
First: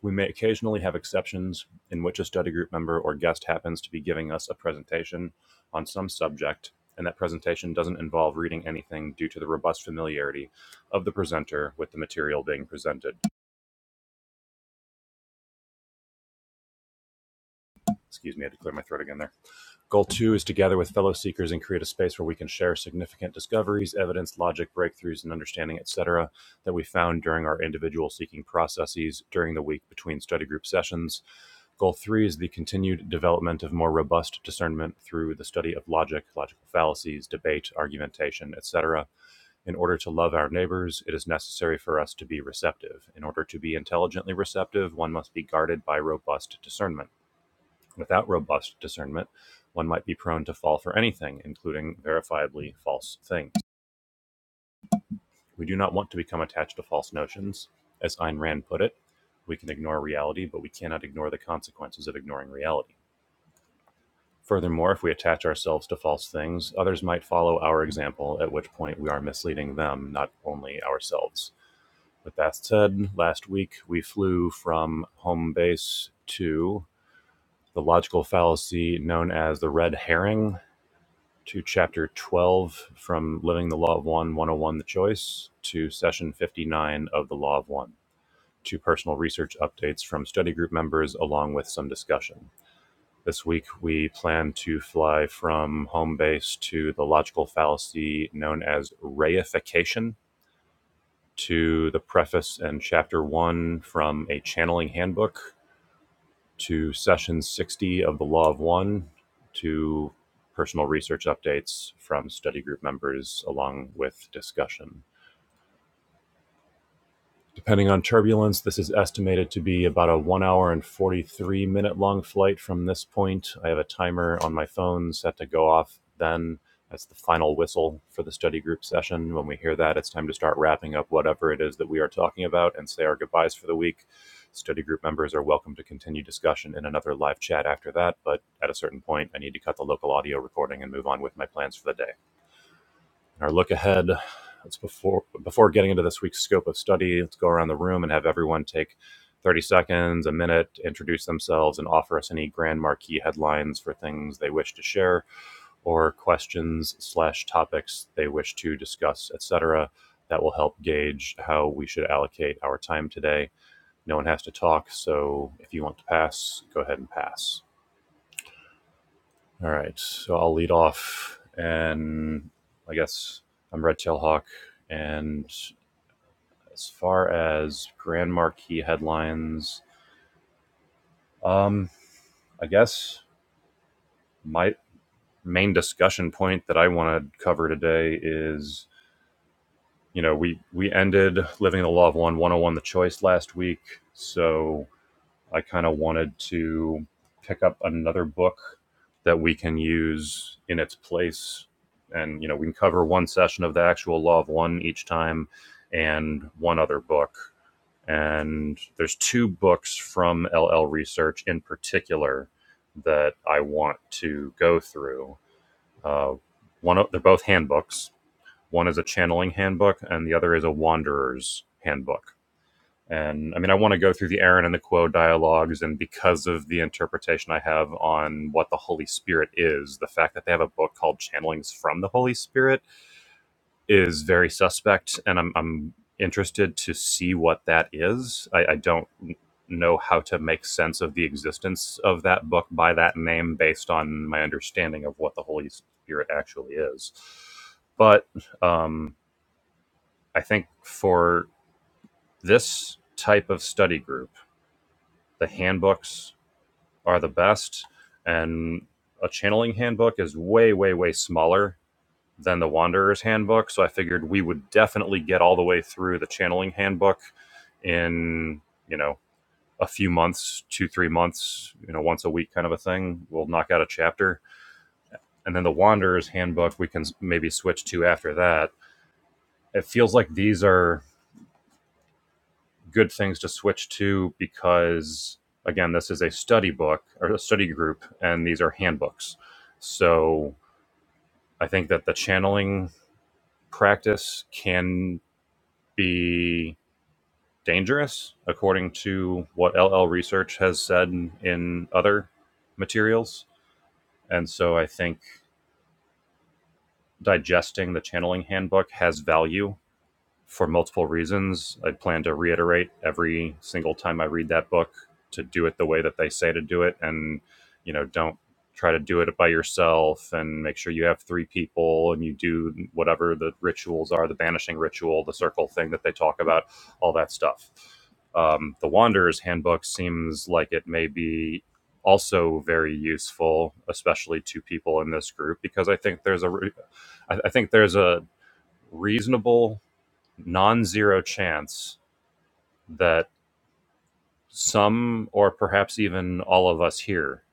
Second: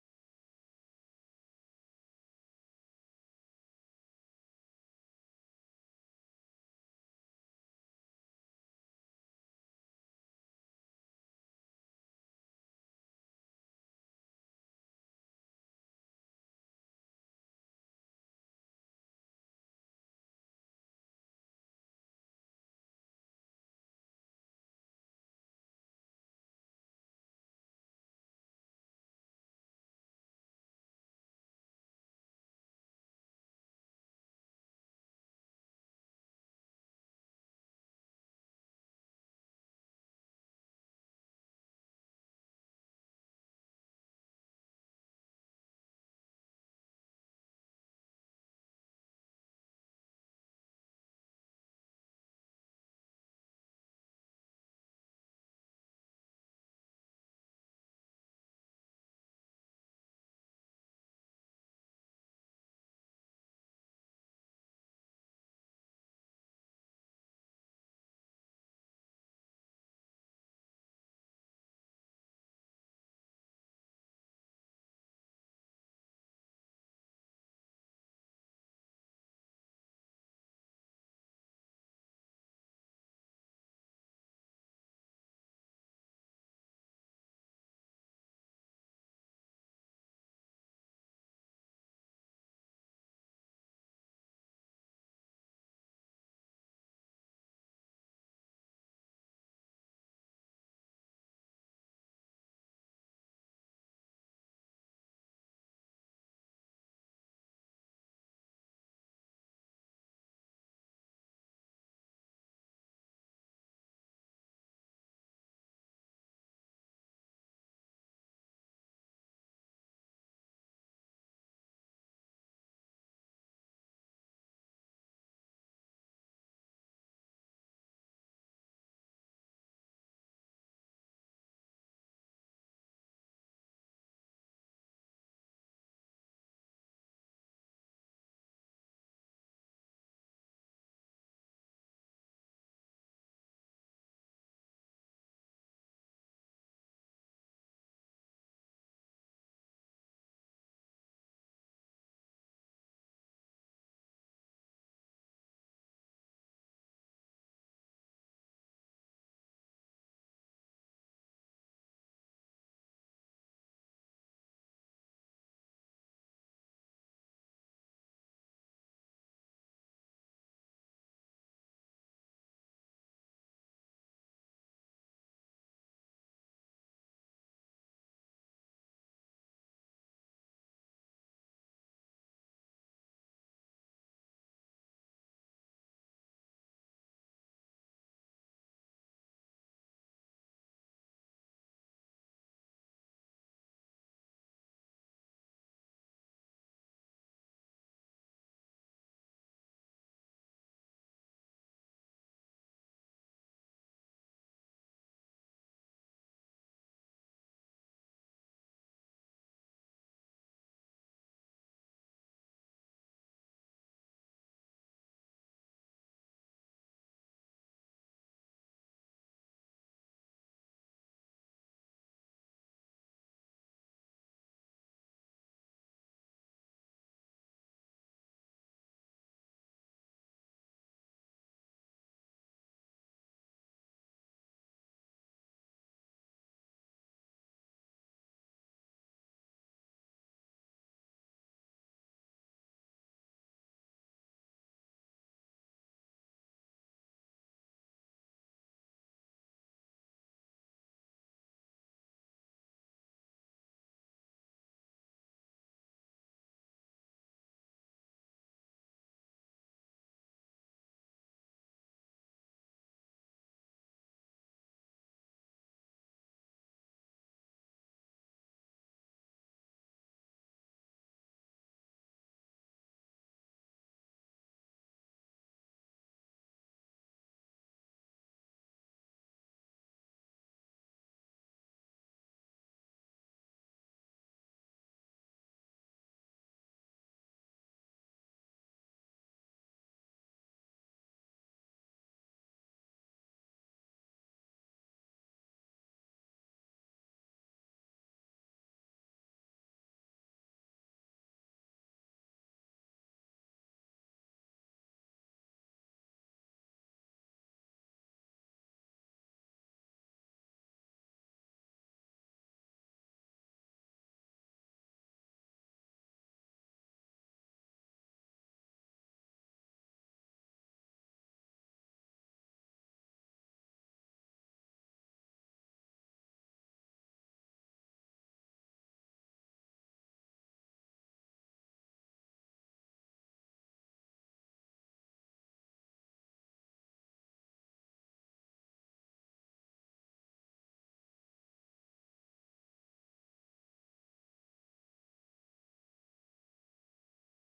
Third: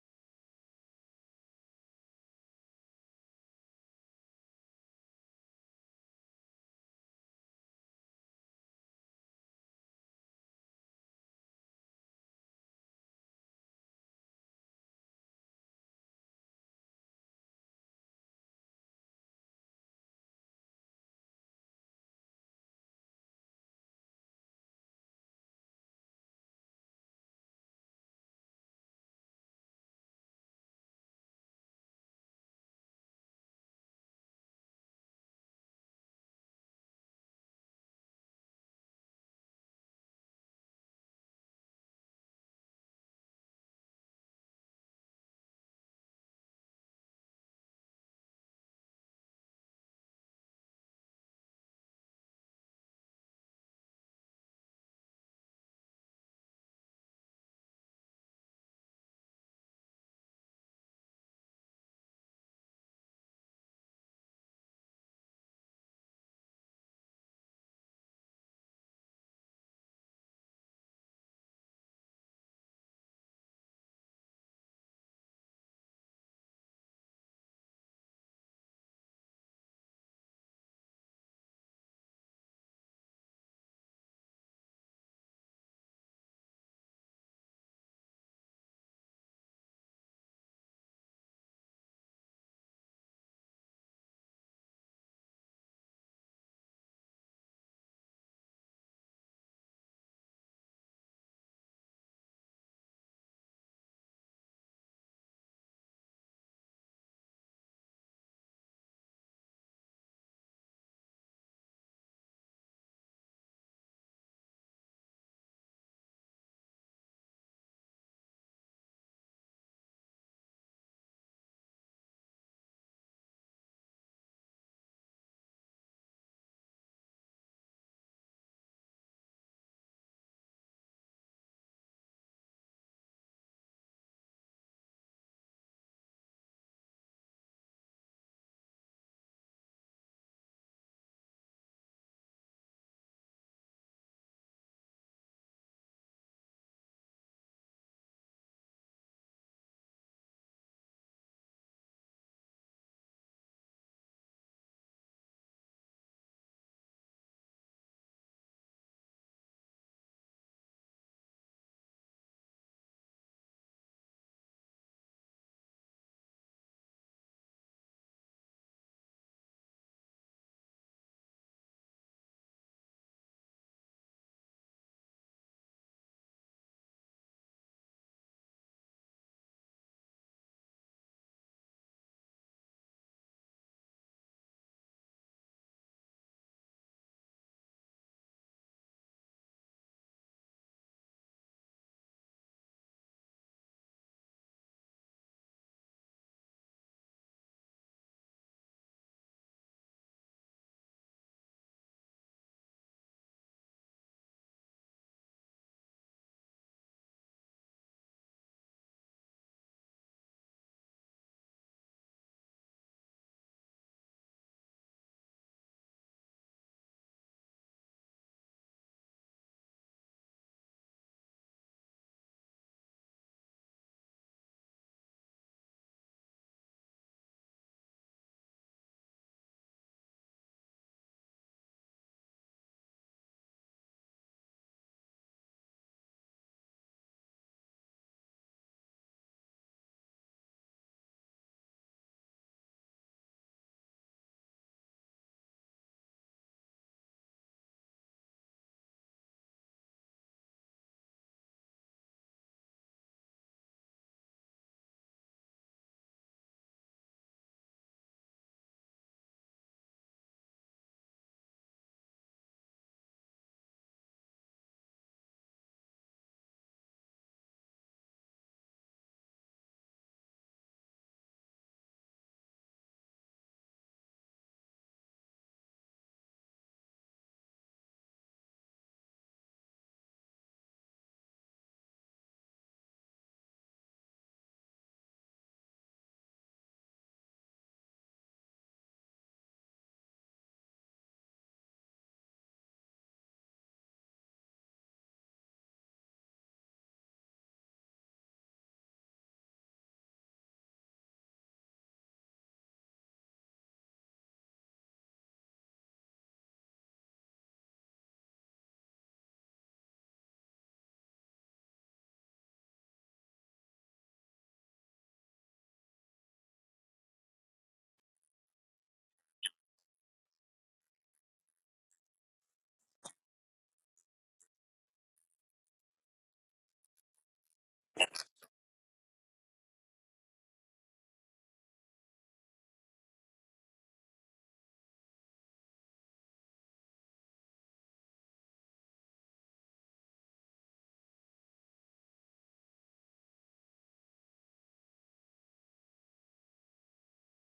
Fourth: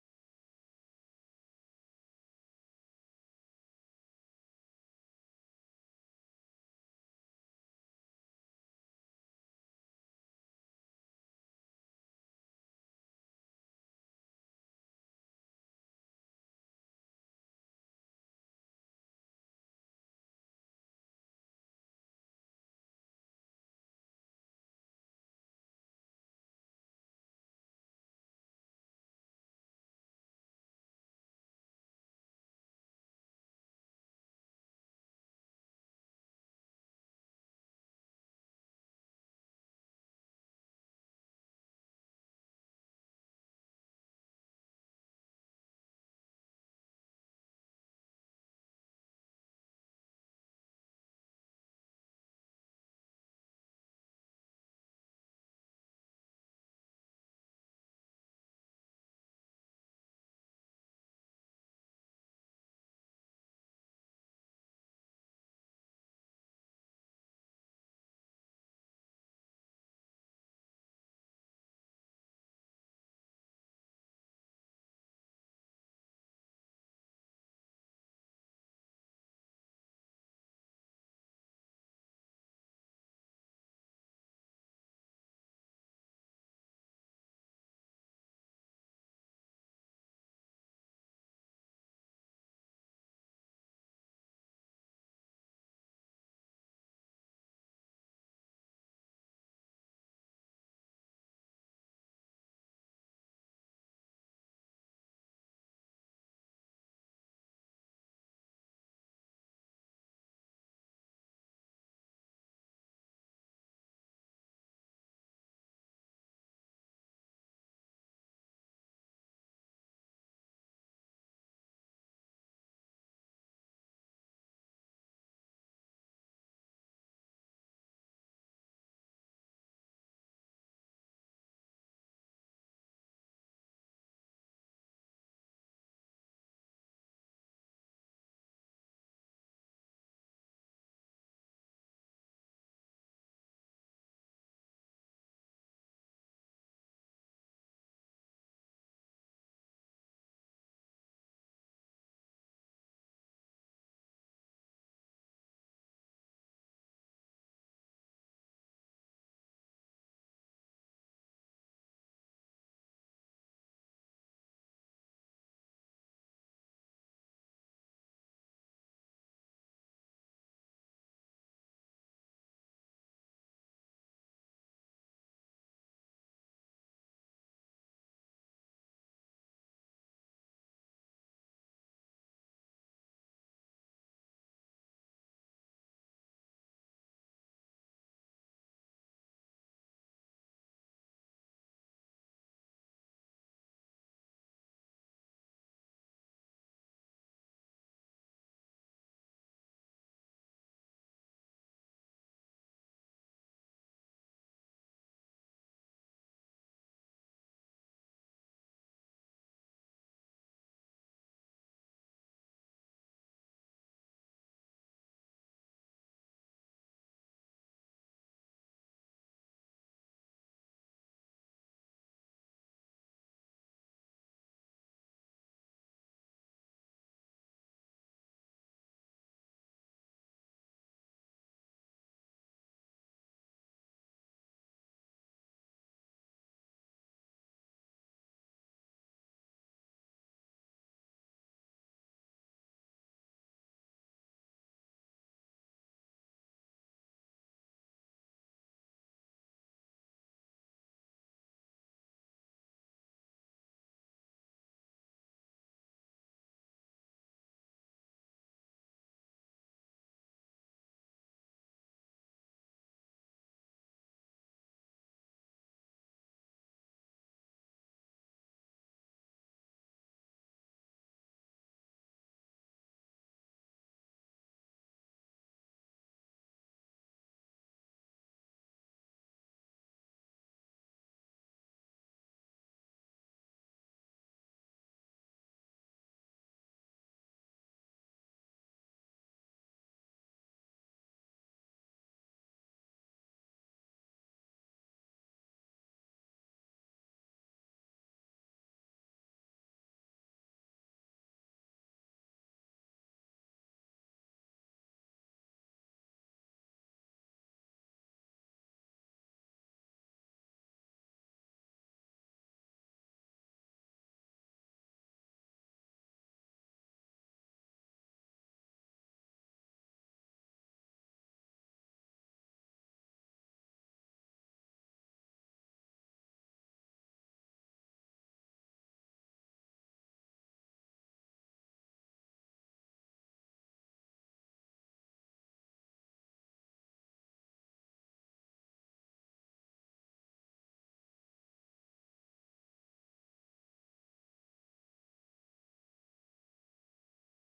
A: We may occasionally have exceptions in which a study group member or guest happens to be giving us a presentation on some subject, and that presentation doesn't involve reading anything due to the robust familiarity of the presenter with the material being presented. Excuse me, I had to clear my throat again there. Goal two is to gather with fellow seekers and create a space where we can share significant discoveries, evidence, logic, breakthroughs, and understanding, etc., that we found during our individual seeking processes during the week between study group sessions. Goal three is the continued development of more robust discernment through the study of logic, logical fallacies, debate, argumentation, etc. In order to love our neighbors, it is necessary for us to be receptive. In order to be intelligently receptive, one must be guarded by robust discernment. Without robust discernment, one might be prone to fall for anything, including verifiably false things. We do not want to become attached to false notions. As Ayn Rand put it, we can ignore reality, but we cannot ignore the consequences of ignoring reality. Furthermore, if we attach ourselves to false things, others might follow our example, at which point we are misleading them, not only ourselves. With that said, last week we flew from home base to the logical fallacy known as the red herring, to chapter 12 from Living the Law of One 101 The Choice to session 59 of The Law of One to personal research updates from study group members along with some discussion. This week we plan to fly from home base to the logical fallacy known as reification to the preface and chapter 1 from a channeling handbook to session 60 of the Law of One to personal research updates from study group members along with discussion. Depending on turbulence, this is estimated to be about a one hour and 43 minute long flight from this point. I have a timer on my phone set to go off then. That's the final whistle for the study group session. When we hear that, it's time to start wrapping up whatever it is that we are talking about and say our goodbyes for the week. Study group members are welcome to continue discussion in another live chat after that, but at a certain point, I need to cut the local audio recording and move on with my plans for the day. Our look ahead. Let's before before getting into this week's scope of study, let's go around the room and have everyone take 30 seconds, a minute, introduce themselves, and offer us any grand marquee headlines for things they wish to share or questions slash topics they wish to discuss, etc. That will help gauge how we should allocate our time today. No one has to talk, so if you want to pass, go ahead and pass. All right, so I'll lead off, and I guess I'm Red Tail Hawk. And as far as Grand Marquis headlines, um, I guess my main discussion point that I want to cover today is, you know, we we ended Living the Law of One 101 the Choice last week, so I kind of wanted to pick up another book that we can use in its place. And, you know, we can cover one session of the actual Law of One each time and one other book. And there's two books from LL Research in particular that I want to go through. Uh, one of, they're both handbooks. One is a channeling handbook, and the other is a wanderer's handbook and I mean, I want to go through the Aaron and the Quo dialogues, and because of the interpretation I have on what the Holy Spirit is, the fact that they have a book called Channelings from the Holy Spirit is very suspect, and I'm, I'm interested to see what that is. I, I don't know how to make sense of the existence of that book by that name based on my understanding of what the Holy Spirit actually is. But um, I think for this type of study group, the handbooks are the best and a channeling handbook is way way way smaller than the wanderer's handbook so i figured we would definitely get all the way through the channeling handbook in you know a few months two three months you know once a week kind of a thing we'll knock out a chapter and then the wanderer's handbook we can maybe switch to after that it feels like these are good things to switch to because again this is a study book or a study group and these are handbooks so i think that the channeling practice can be dangerous according to what ll research has said in other materials and so i think digesting the channeling handbook has value for multiple reasons. I plan to reiterate every single time I read that book to do it the way that they say to do it and you know don't try to do it by yourself and make sure you have three people and you do whatever the rituals are the banishing ritual the circle thing that they talk about all that stuff um, the wanderer's handbook seems like it may be also very useful especially to people in this group because i think there's a re- I think there's a reasonable non zero chance that some or perhaps even all of us here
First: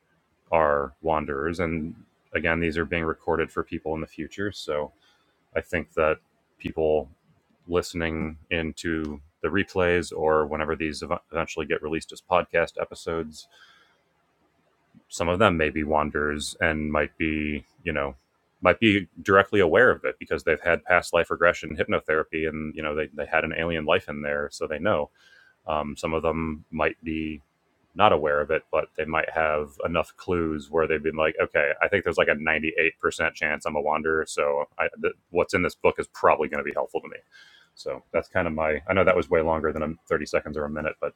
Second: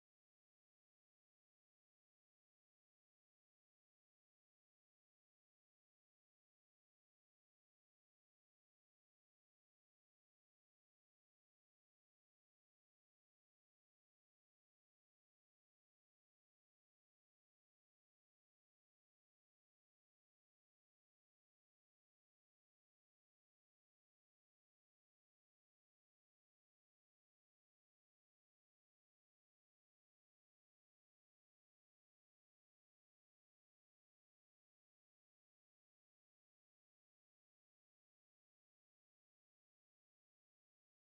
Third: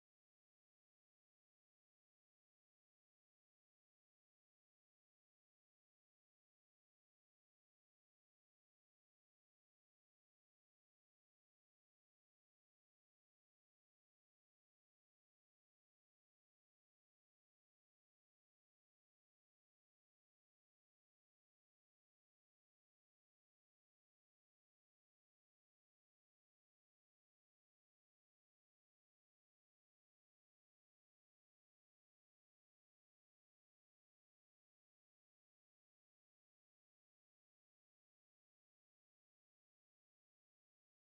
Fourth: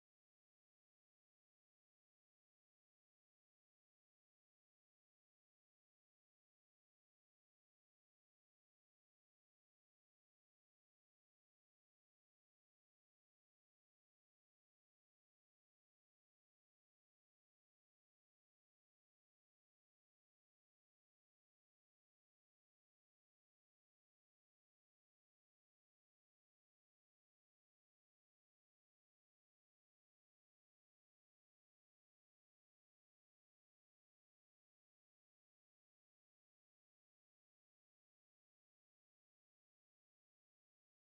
A: are wanderers. And again, these are being recorded for people in the future. So I think that people listening into the replays or whenever these ev- eventually get released as podcast episodes, some of them may be wanderers and might be, you know, might be directly aware of it because they've had past life regression hypnotherapy and you know they, they had an alien life in there so they know Um, some of them might be not aware of it, but they might have enough clues where they've been like, okay, I think there's like a 98% chance I'm a wanderer. So I, th- what's in this book is probably going to be helpful to me. So that's kind of my, I know that was way longer than a 30 seconds or a minute, but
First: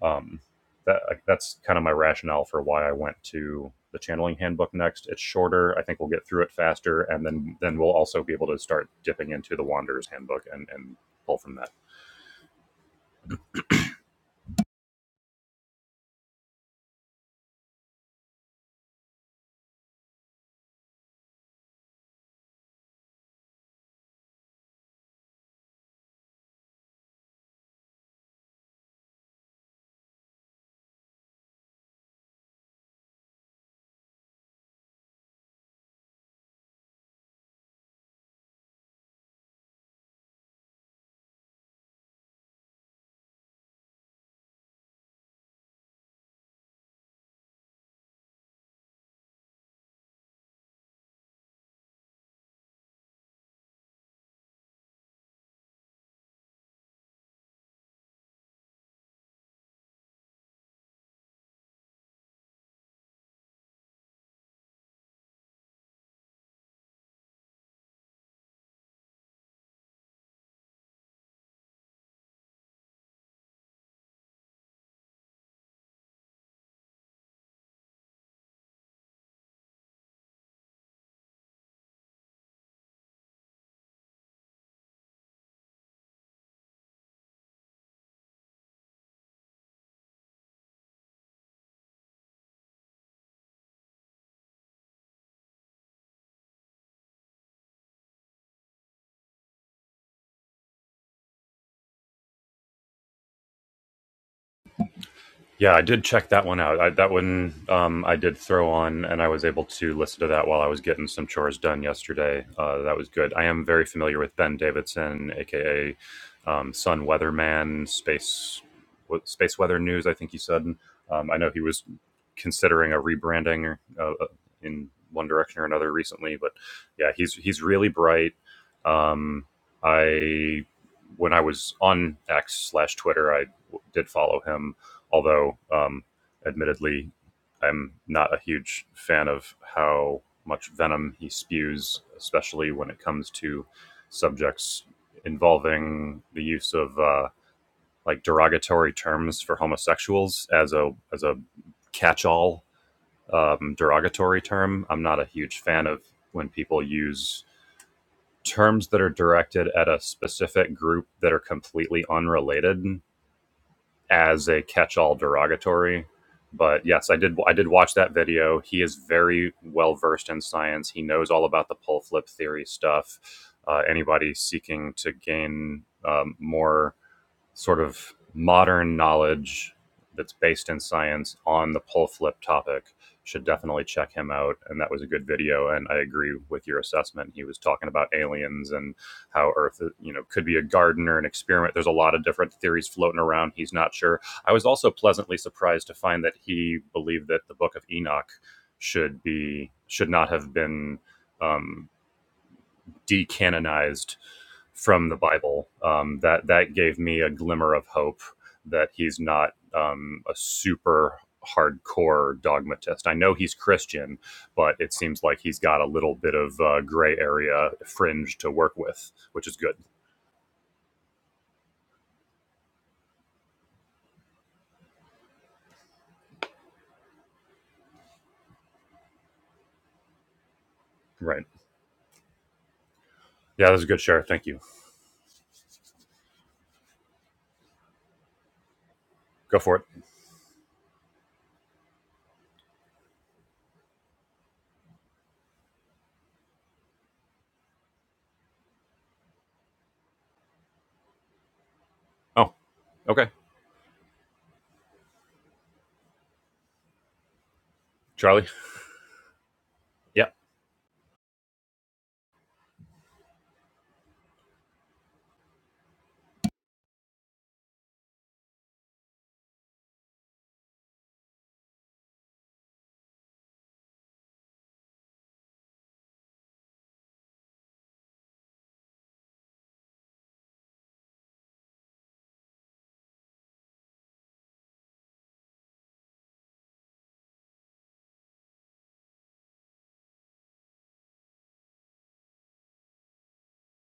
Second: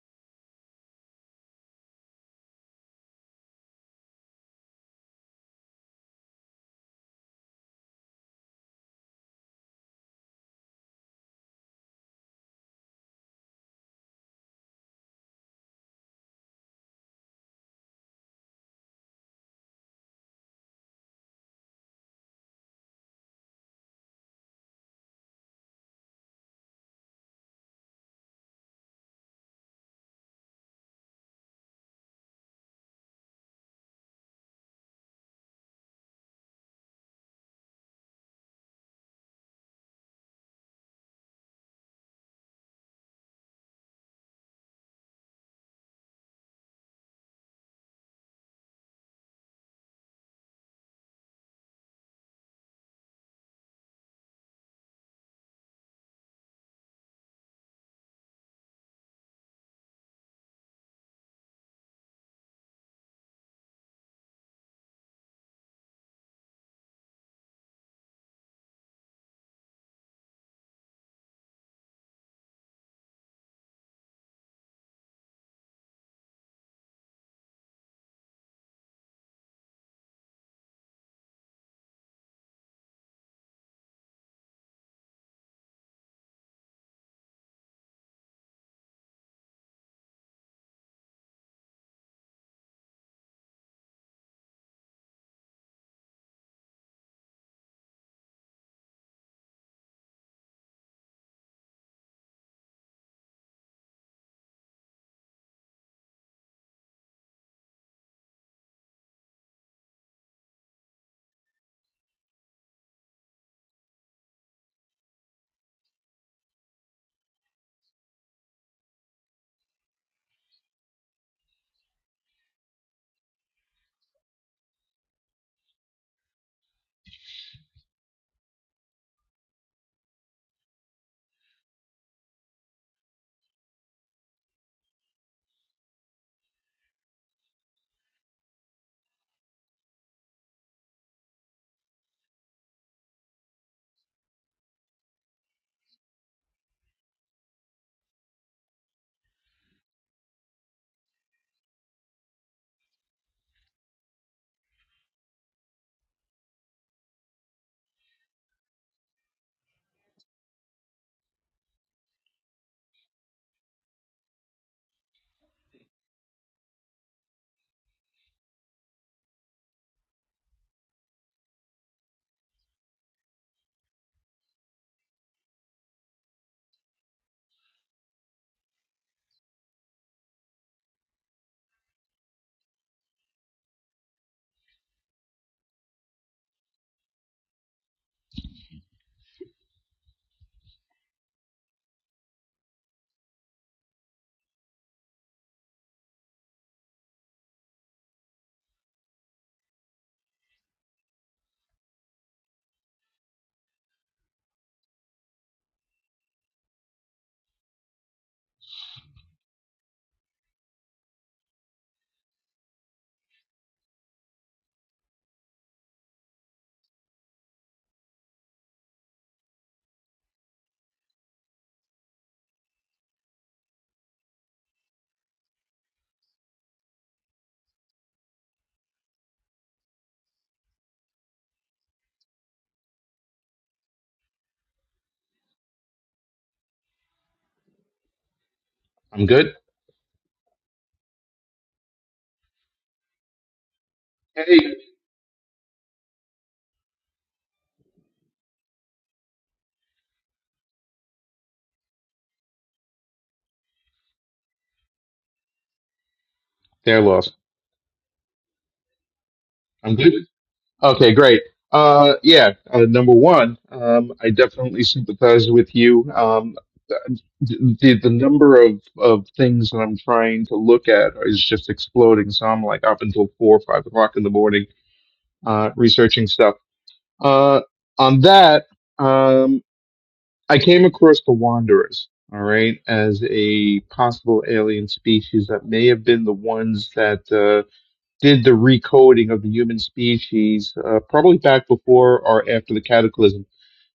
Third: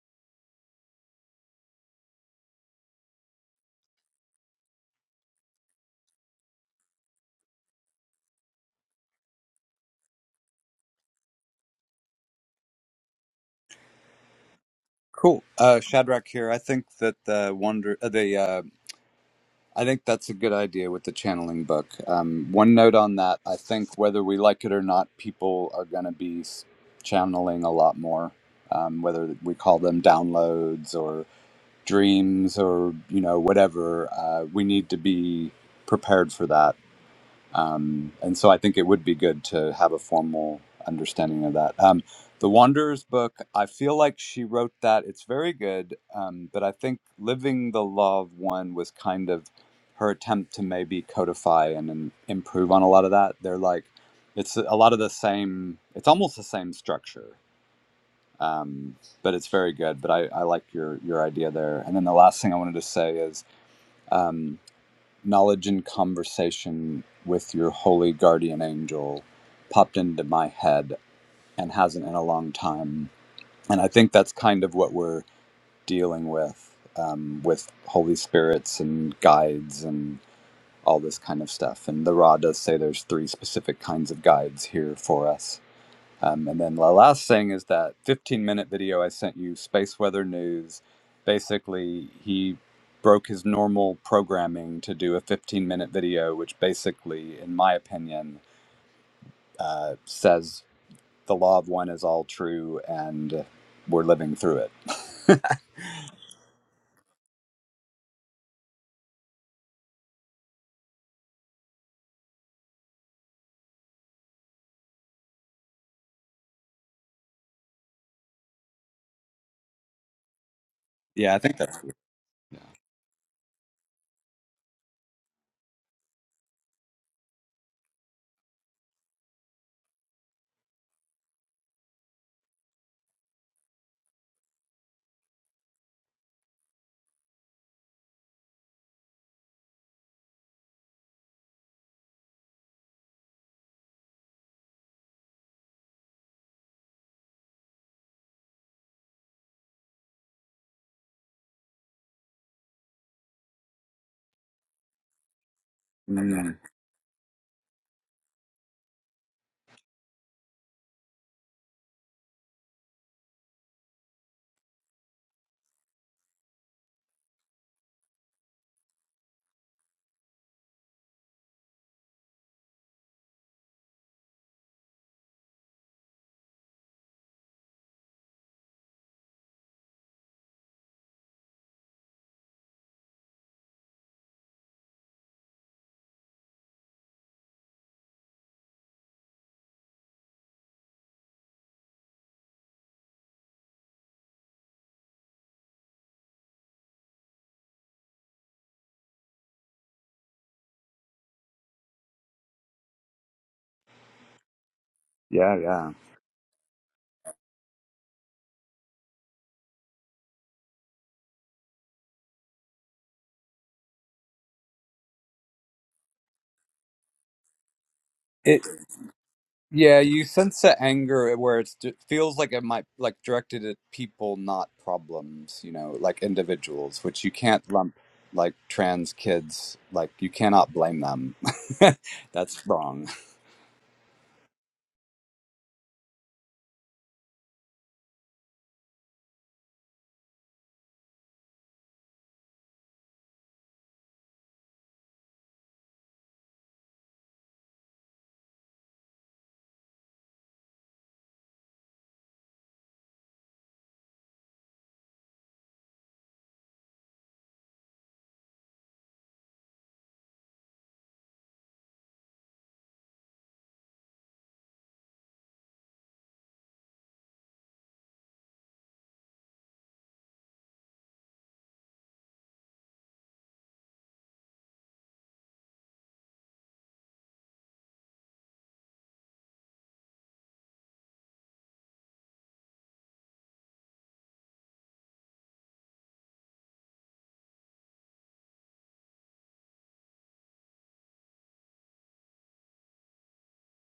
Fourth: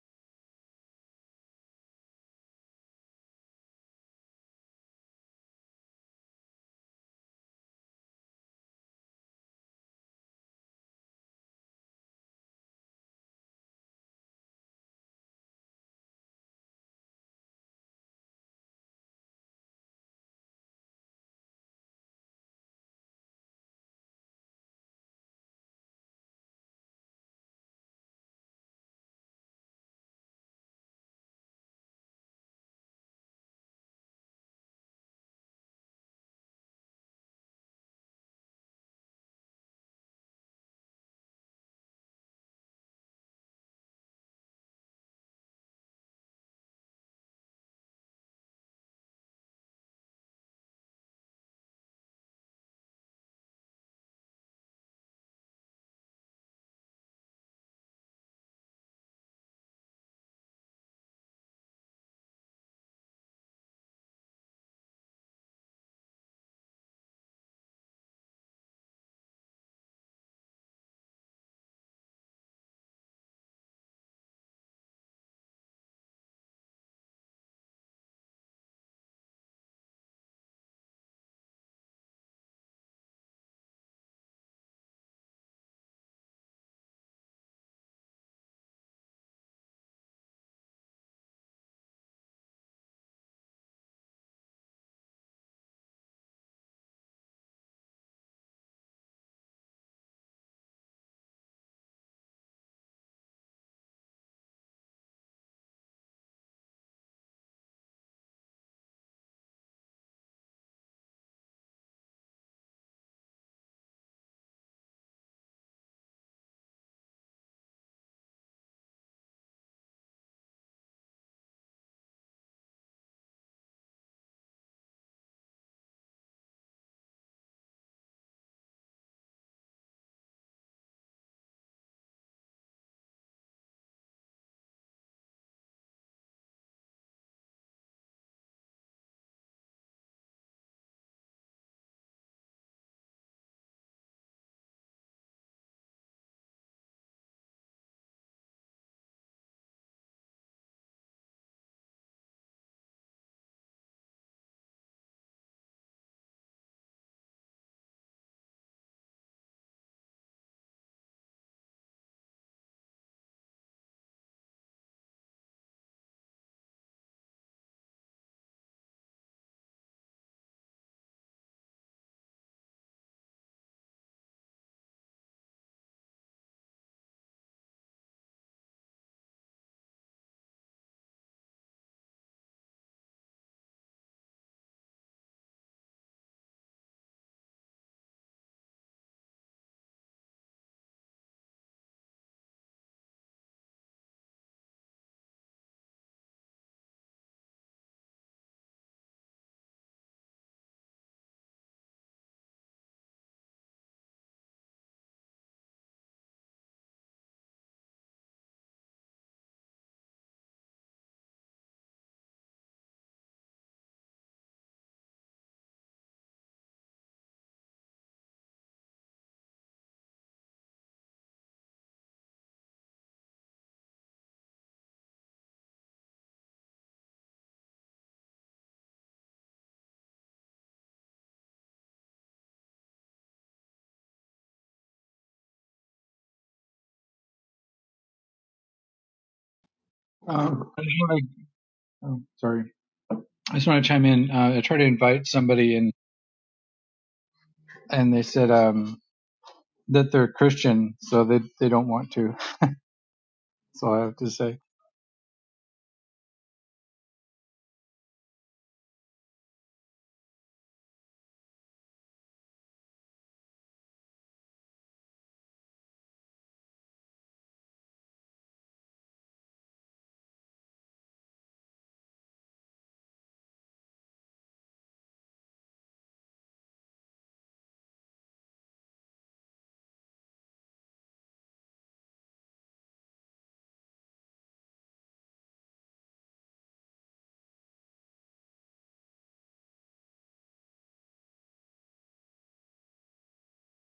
A: um, that, like, that's kind of my rationale for why I went to the channeling handbook next. It's shorter. I think we'll get through it faster. And then, then we'll also be able to start dipping into the wanderer's handbook and, and pull from that.
B: Cool, uh, Shadrach here. I think that the wonder uh, the uh, I think that's a good idea with the channeling book. Um, one note on that: I think whether we like it or not, people are going to be s- channeling a lot more. Um, whether we call them downloads or. dreams or you know whatever uh, we need to be prepared for that um, and so i think it would be good to have a formal understanding of that um, the wanderers book i feel like she wrote that it's very good um, but i think living the law of one was kind of her attempt to maybe codify and, and improve on a lot of that they're like it's a lot of the same it's almost the same structure um, but it's very good. But I, I like your your idea there. And then the last thing I wanted to say is um, knowledge and conversation with your holy guardian angel popped into my head and hasn't in a long time. And I think that's kind of what we're dealing with um, with holy spirits and guides and all this kind of stuff. And the Ra does say there's three specific kinds of guides here for us um, and then the last thing is that 15 minute video I sent you, Space Weather News. Basically, he broke his normal programming to do a 15 minute video, which basically, in my opinion, uh, says the law of one is all true and we're living through it.
A: Yeah, I did check that one out. I, that one um, I did throw on, and I was able to listen to that while I was getting some chores done yesterday. Uh, that was good. I am very familiar with Ben Davidson, aka um, Sun Weatherman, Space Space Weather News. I think he said. Um,
B: yeah,
A: I
B: I
A: know
B: think
A: he
B: that's.
A: was considering a rebranding uh, uh, in one direction or another recently, but yeah, he's he's really bright. Um, I when I was on X slash Twitter, I w- did follow him although um, admittedly, I'm not a huge fan of how much venom he spews, especially when it comes to subjects involving the use of uh, like derogatory terms for homosexuals as a as a catch-all um, derogatory term. I'm not a huge fan of when
B: Mm,
A: people use terms that are directed at a specific group that are completely unrelated as a catch-all derogatory. But yes, I did. I did watch that video. He is very well versed in science. He knows all about the pull flip theory stuff. Uh, anybody seeking to gain um, more sort of modern knowledge that's based in science on the pull flip topic should definitely check him out and that was a good video and i agree with your assessment he was talking about aliens and how earth you know could be a garden or an experiment there's a lot of different theories floating around he's not sure i was also pleasantly surprised to find that he believed that the book of enoch should be should not have been um, decanonized from the
B: yeah,
A: Bible.
B: yeah.
A: Um, that that gave me a glimmer of hope that he's not um, a super hardcore dogmatist. I know he's Christian, but it seems like he's got a little bit of uh, gray area fringe to
B: It,
A: work with, which is good.
B: Yeah, you sense the anger where it's, it feels like it might like directed at people, not problems. You know, like individuals, which you can't lump like trans kids. Like you cannot blame them.
A: Right?
B: That's wrong.
A: Yeah, that was a good share. Thank you.
C: I'm good.
A: Go for it.
D: Um, I just want to, oh, sorry, I just want to chime in. Uh,
C: Hey,
D: I tried to invite somebody, and and they said um, that they're Christian, so they they don't want to.
A: Oh, okay,
D: So I have to say
C: they're lost.
A: Charlie.
C: I'm good.
A: Yeah.
C: Okay, great. Uh, yeah. Uh, number one, um, I definitely sympathize with you. Um, the, the number of, of things that I'm trying to look at is just exploding. So I'm like up until four or five o'clock in the morning, uh, researching stuff. Uh, on that, um, I came across the Wanderers, all right, as a possible alien species that may have been the ones that uh, did the recoding of the human species, uh, probably back before or after the cataclysm.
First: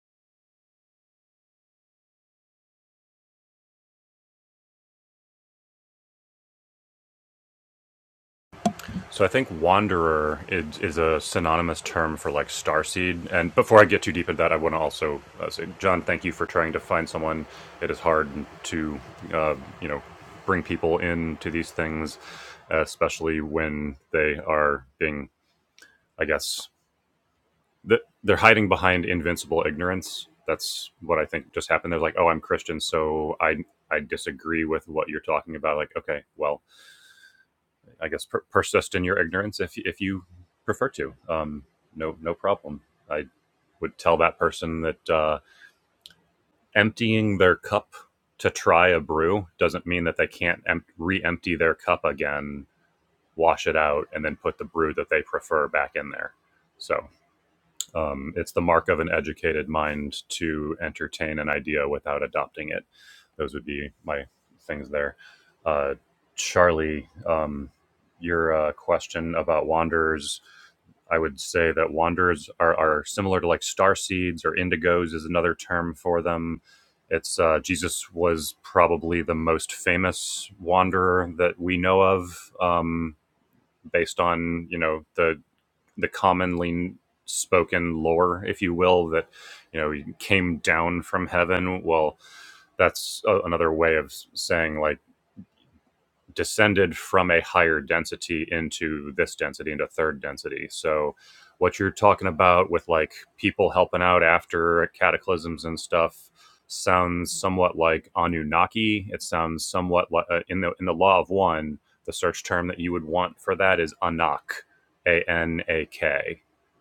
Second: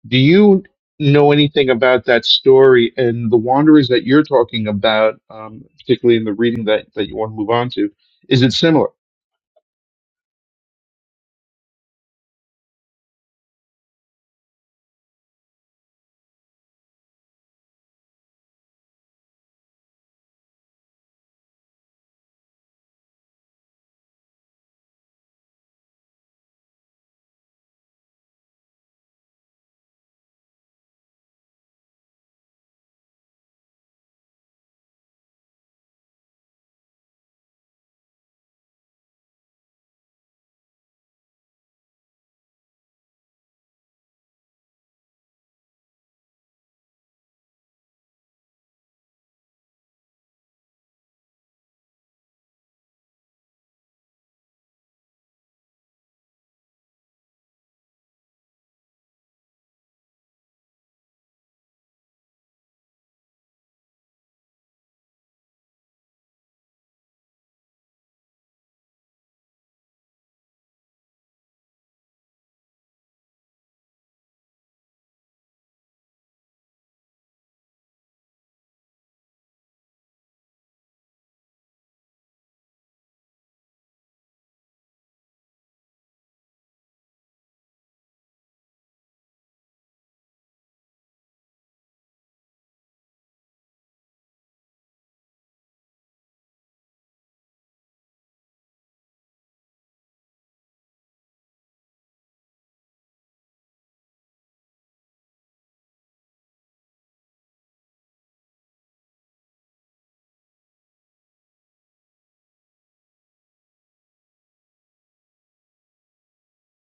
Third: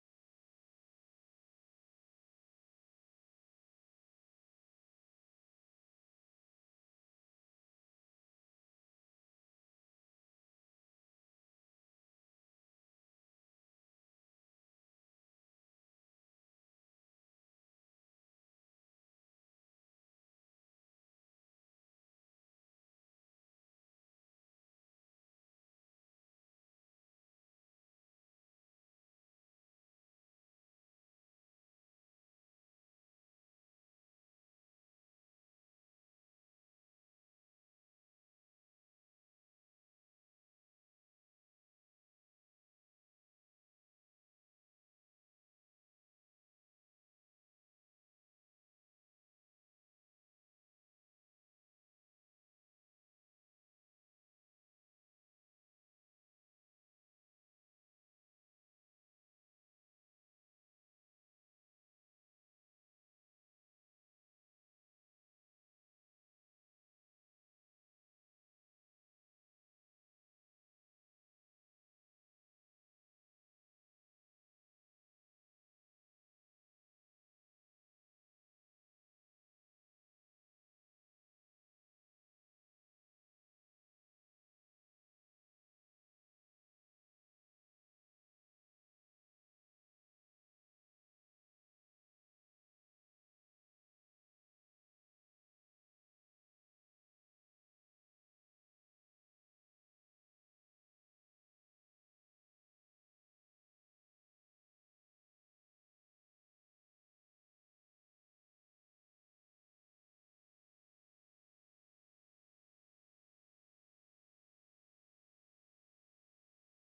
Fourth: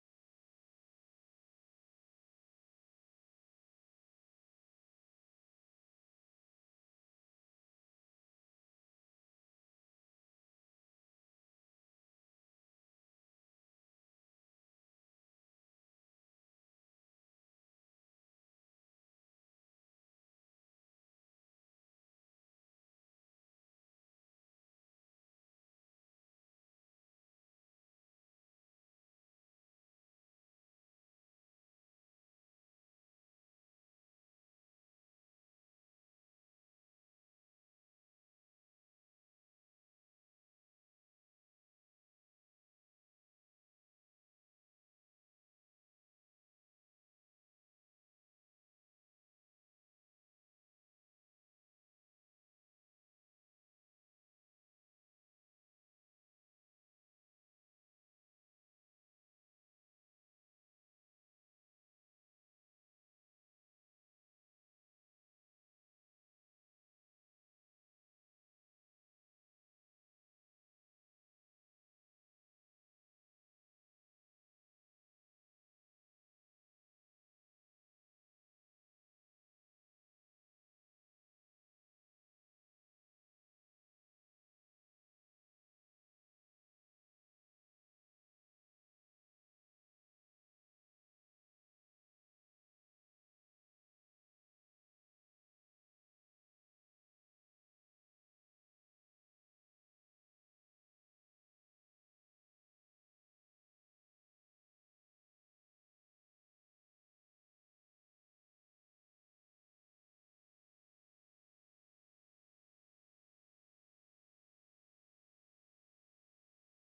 C: Do you know anything about that story and the Wanderers that you're talking about, um, particularly in the reading that, that you want to move on to? Is it similar?
A: So I think wanderer is, is a synonymous term for like starseed. And before I get too deep into that, I want to also uh, say, John, thank you for trying to find someone. It is hard to, uh, you know, bring people into these things, especially when they are being, I guess, th- they're hiding behind invincible ignorance. That's what I think just happened. They're like, oh, I'm Christian, so I I disagree with what you're talking about. Like, okay, well, I guess per- persist in your ignorance if if you prefer to. Um, no, no problem. I would tell that person that uh, emptying their cup to try a brew doesn't mean that they can't em- re-empty their cup again, wash it out, and then put the brew that they prefer back in there. So um, it's the mark of an educated mind to entertain an idea without adopting it. Those would be my things there. Uh, Charlie, um, your uh, question about wanderers. I would say that wanderers are, are similar to like star seeds or indigos is another term for them. It's uh, Jesus was probably the most famous wanderer that we know of, um, based on you know the the commonly spoken lore, if you will, that you know he came down from heaven. Well, that's a, another way of saying like descended from a higher density into this density into third density so what you're talking about with like people helping out after cataclysms and stuff sounds somewhat like anunnaki it sounds somewhat like uh, in the in the law of one the search term that you would want for that is anak a n a k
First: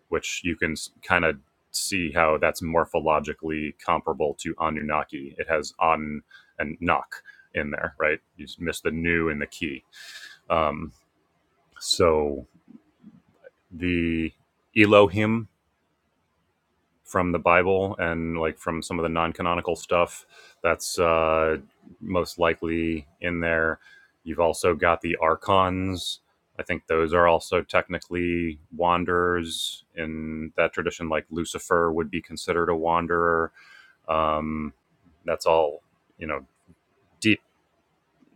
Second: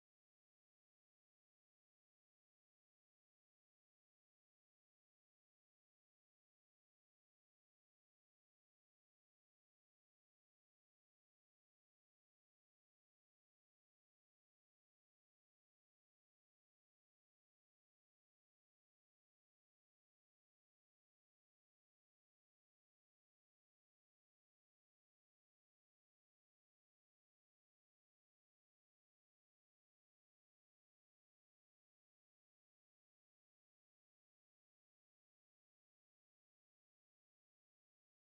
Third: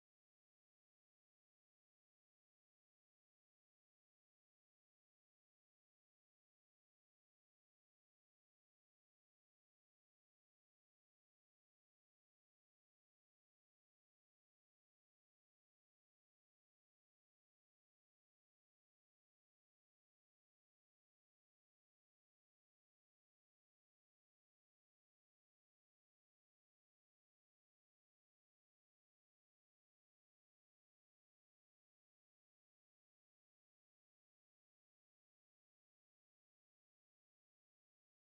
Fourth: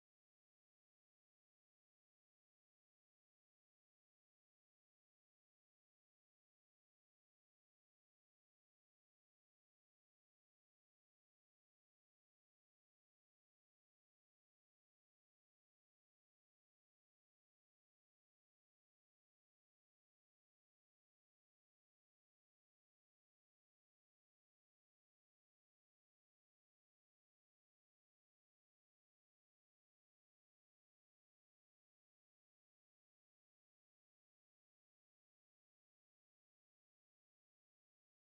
A: which you can kind of see how that's morphologically comparable to anunnaki it has an and nak in there, right? You just miss the new and the key. Um, so the Elohim from the Bible and like from some of the non-canonical stuff, that's uh, most likely in there. You've also got the archons. I think those are also technically wanderers in that tradition. Like Lucifer would be considered a wanderer. Um, that's all you know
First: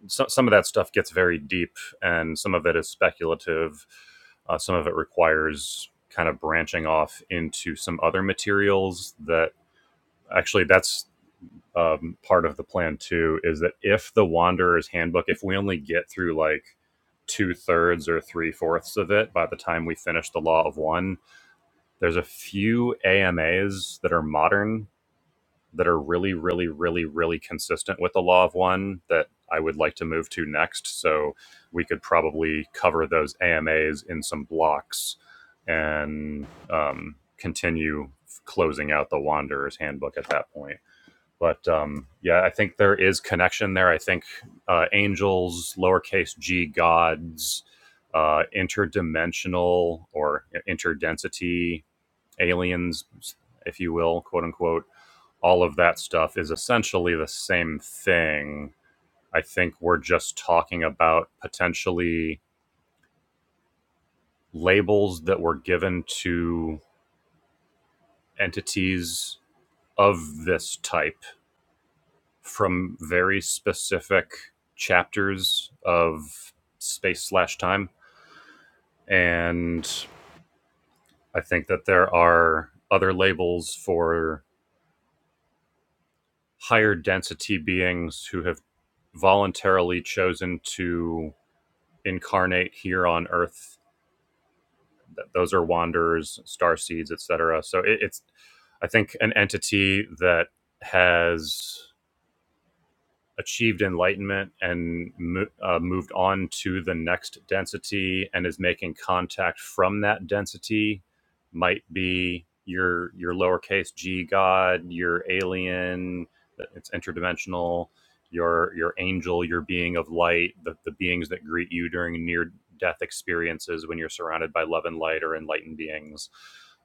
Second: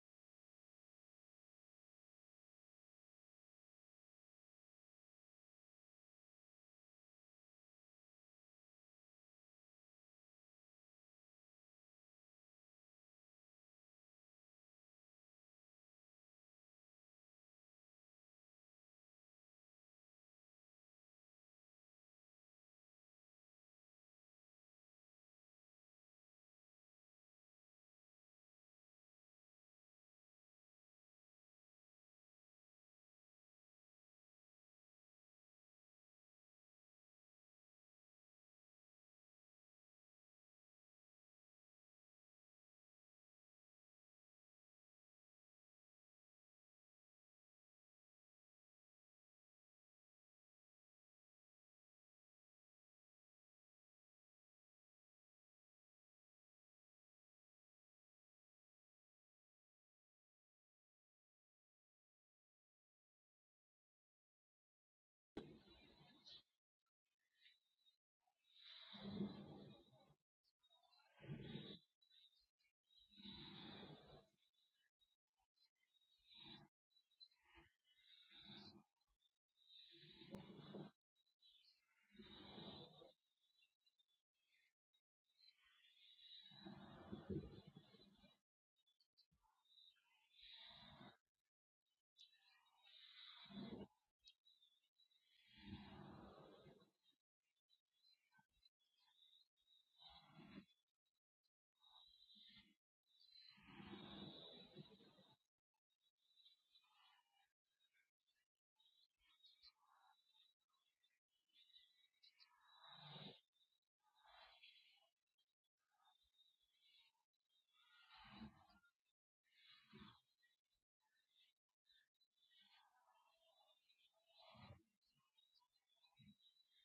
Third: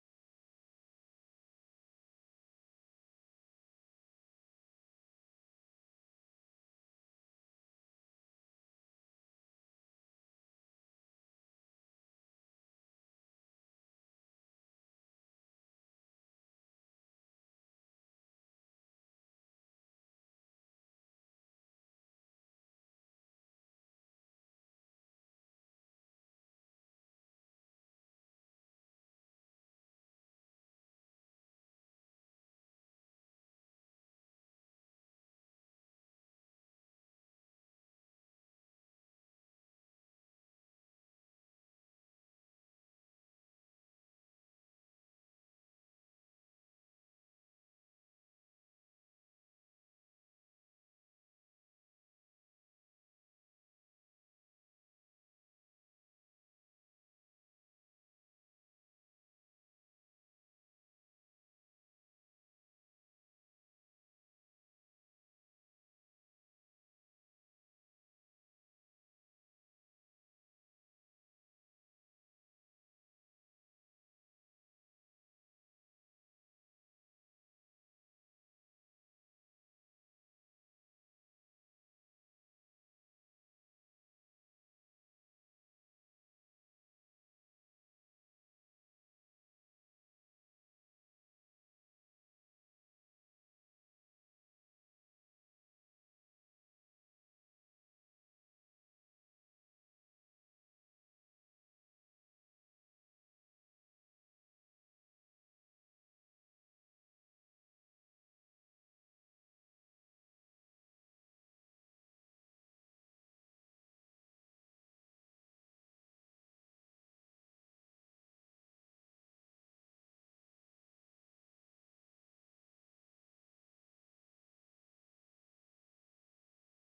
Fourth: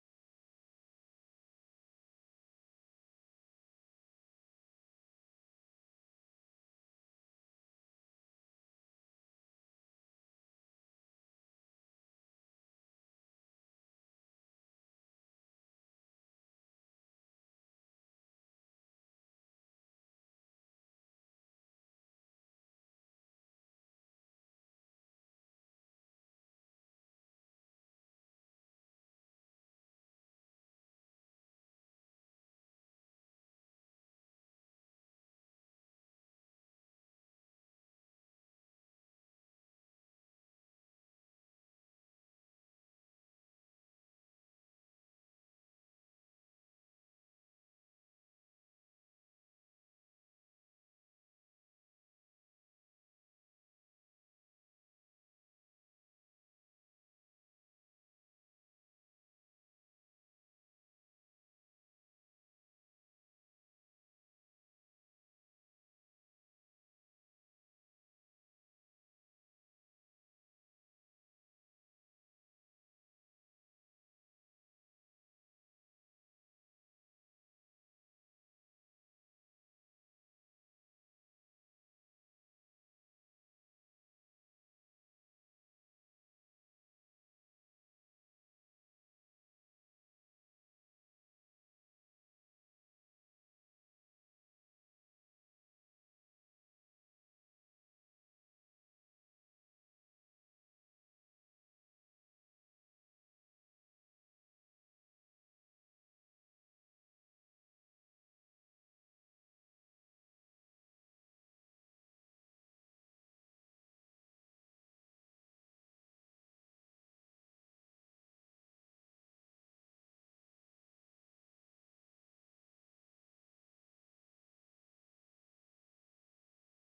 A: so, some of that stuff gets very deep and some of it is speculative uh, some of it requires kind of branching off into some other materials that actually that's um, part of the plan too is that if the wanderer's handbook if we only get through like two thirds or three fourths of it by the time we finish the law of one there's a few amas that are modern that are really, really, really, really consistent with the law of one that I would like to move to next. So we could probably cover those AMAs in some blocks and um, continue closing out the Wanderer's Handbook at that point. But um, yeah, I think there is connection there. I think uh, angels, lowercase g gods, uh, interdimensional or interdensity aliens, if you will, quote unquote, all of that stuff is essentially the same thing. I think we're just talking about potentially labels that were given to entities of this type from very specific chapters of space slash time. And I think that there are other labels for higher density beings who have voluntarily chosen to incarnate here on Earth. Those are wanderers, star seeds, etc. So it, it's, I think, an entity that has achieved enlightenment and uh, moved on to the next density and is making contact from that density might be your your lowercase g god your alien it's interdimensional your your angel your being of light the, the beings that greet you during near death experiences when you're surrounded by love and light or enlightened beings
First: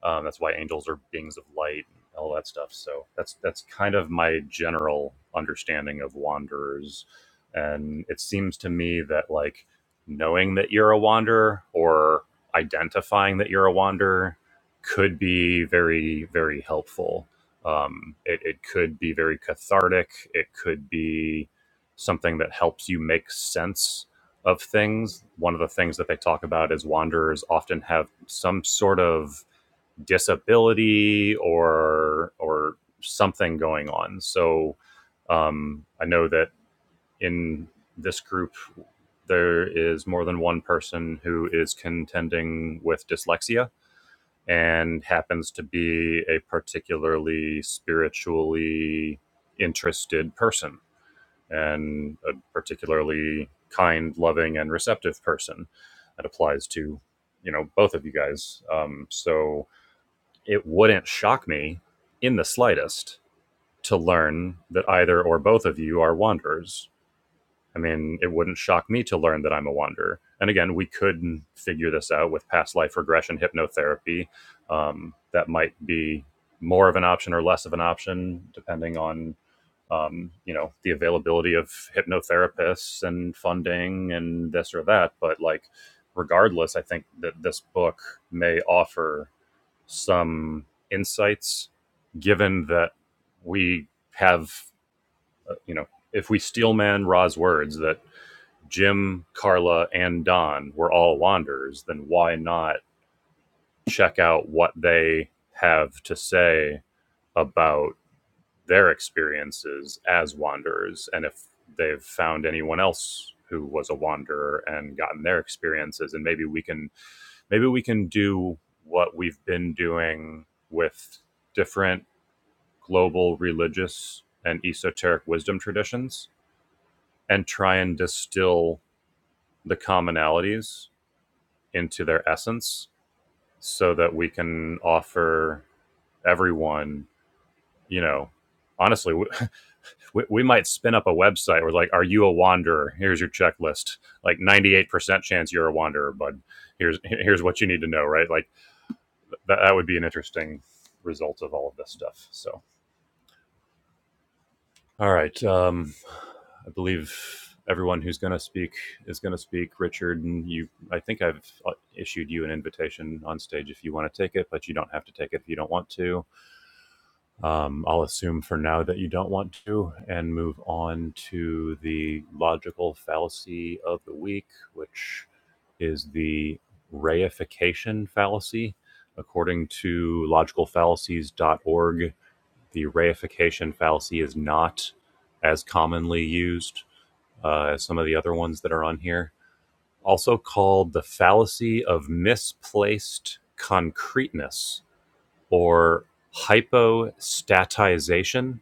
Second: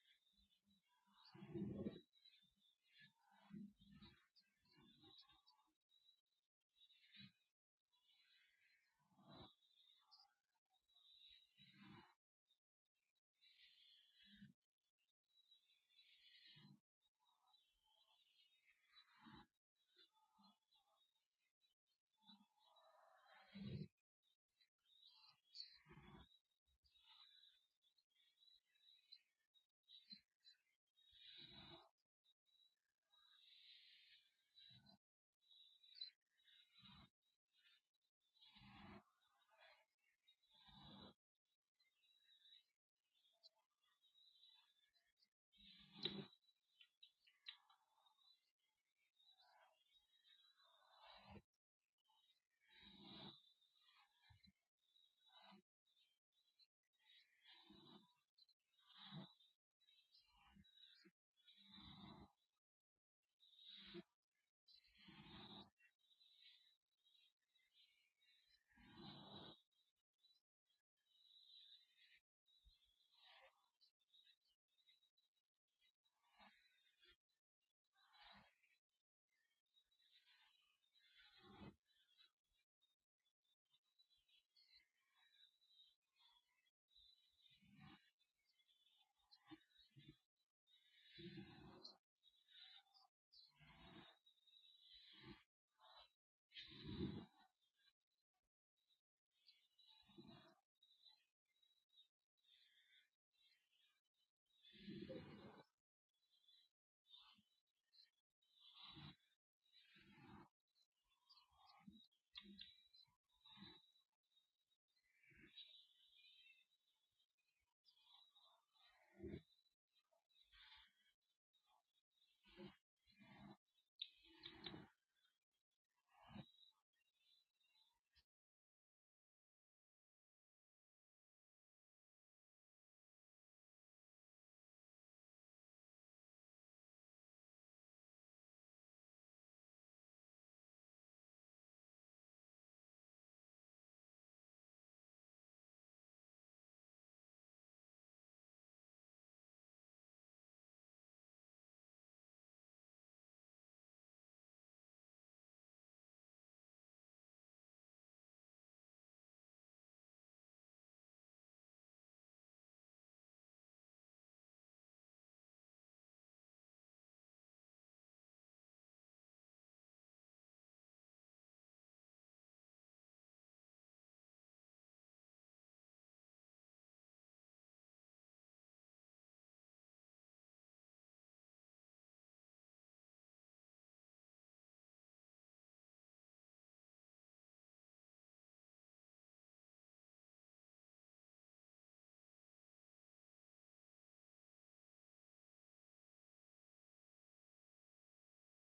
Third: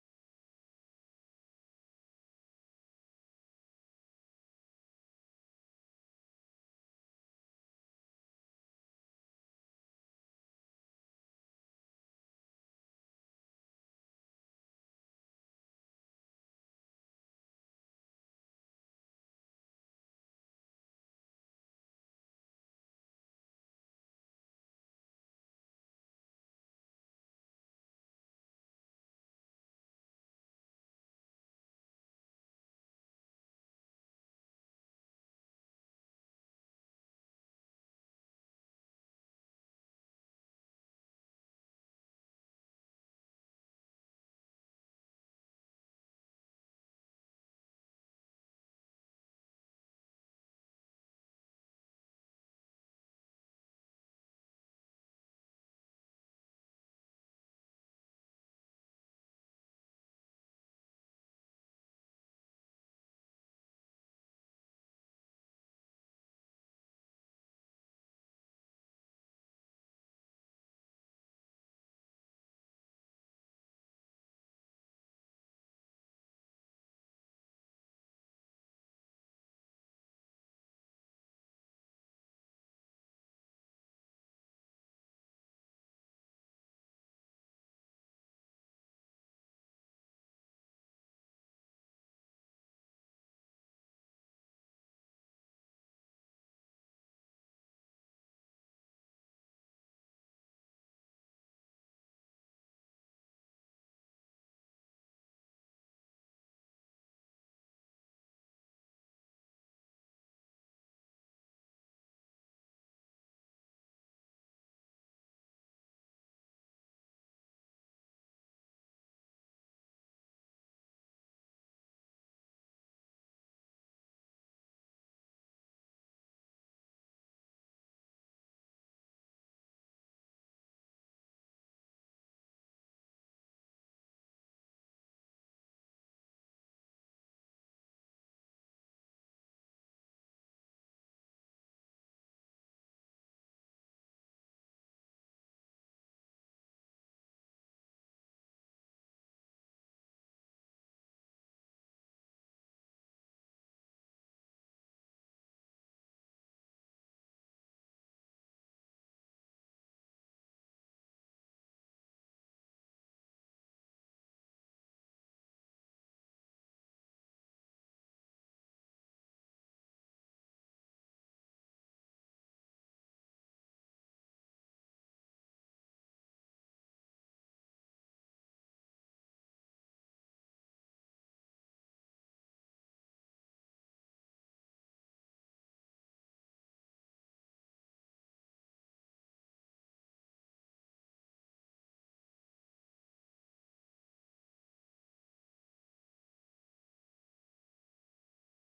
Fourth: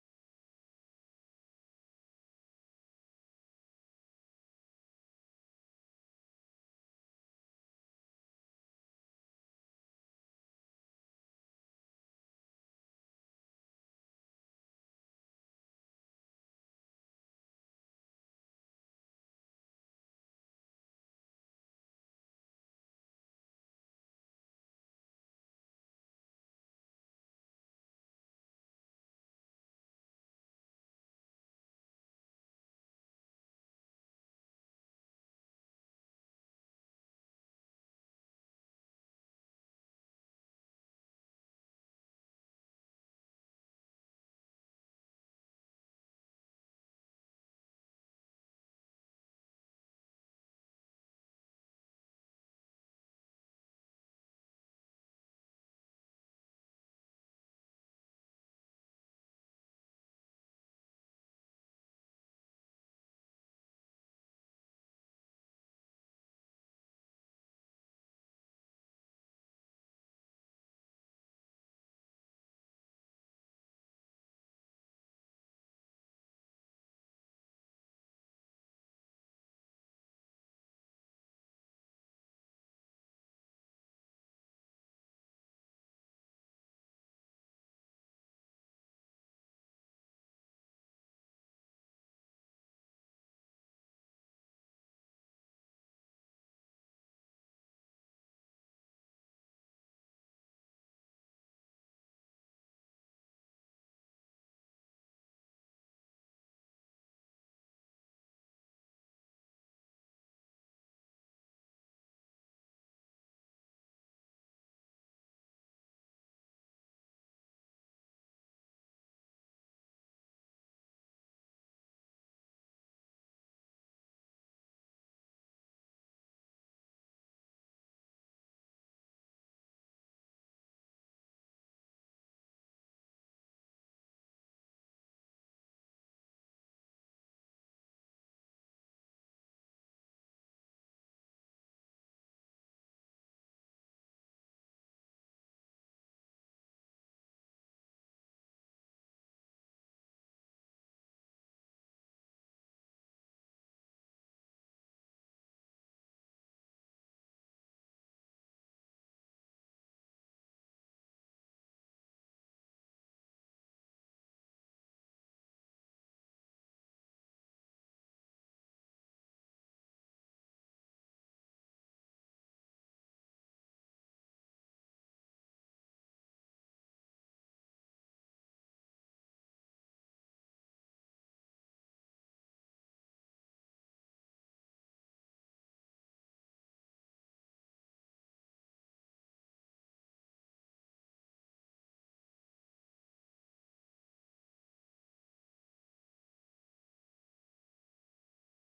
A: um, that's why angels are beings of light all that stuff. So that's that's kind of my general understanding of wanderers, and it seems to me that like knowing that you're a wanderer or identifying that you're a wanderer could be very very helpful. Um, it, it could be very cathartic. It could be something that helps you make sense of things. One of the things that they talk about is wanderers often have some sort of disability or or something going on. So um, I know that in this group there is more than one person who is contending with dyslexia and happens to be a particularly spiritually interested person and a particularly kind, loving, and receptive person. That applies to you know both of you guys. Um, so it wouldn't shock me in the slightest to learn that either or both of you are wanderers. I mean, it wouldn't shock me to learn that I'm a wanderer. And again, we could figure this out with past life regression hypnotherapy. Um, that might be more of an option or less of an option, depending on um, you know the availability of hypnotherapists and funding and this or that. But like, regardless, I think that this book may offer some insights, given that we have, uh, you know, if we steelman Ra's words that Jim, Carla, and Don were all wanderers, then why not check out what they have to say about their experiences as wanderers and if they've found anyone else who was a wanderer and gotten their experiences and maybe we can maybe we can do what we've been doing with different global religious and esoteric wisdom traditions and try and distill the commonalities into their essence so that we can offer everyone, you know, honestly, we, we might spin up a website where, like, are you a wanderer? Here's your checklist. Like, 98% chance you're a wanderer, bud. Here's, here's what you need to know, right? Like, that, that would be an interesting result of all of this stuff. So. All right. Um, I believe everyone who's going to speak is going to speak. Richard, and you, I think I've uh, issued you an invitation on stage if you want to take it, but you don't have to take it if you don't want to. Um, I'll assume for now that you don't want to and move on to the logical fallacy of the week, which is the reification fallacy. According to logicalfallacies.org, the reification fallacy is not as commonly used uh, as some of the other ones that are on here. Also called the fallacy of misplaced concreteness or hypostatization.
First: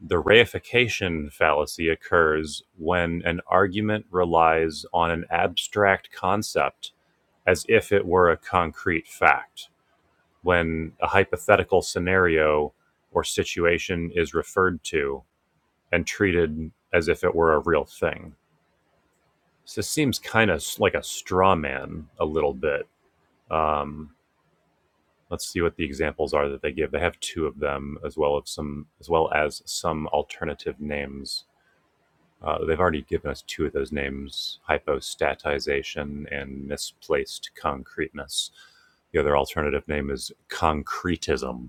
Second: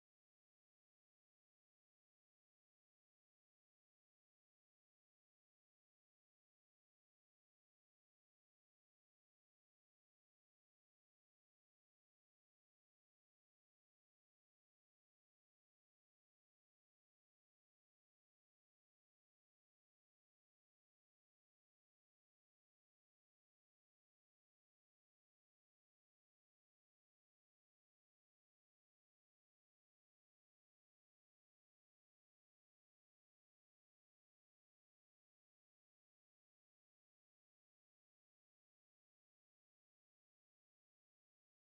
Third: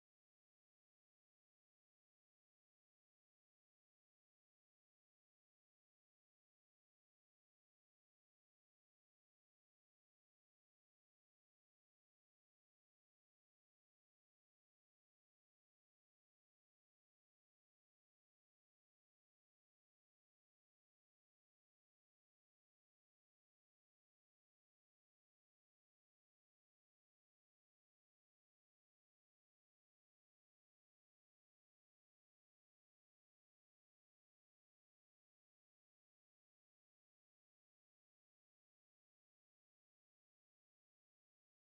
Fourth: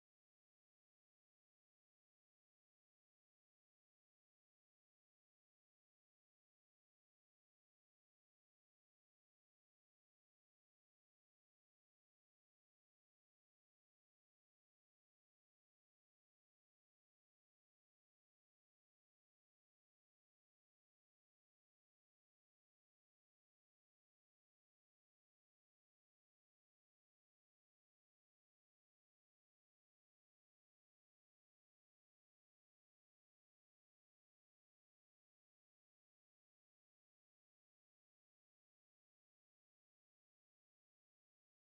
A: The reification fallacy occurs when an argument relies on an abstract concept as if it were a concrete fact. When a hypothetical scenario or situation is referred to, and treated as if it were a real thing. So this seems kind of like a straw man a little bit. Um, let's see what the examples are that they give. They have two of them as well as some as well as some alternative names. Uh, they've already given us two of those names: hypostatization and misplaced concreteness. The other alternative name is concretism.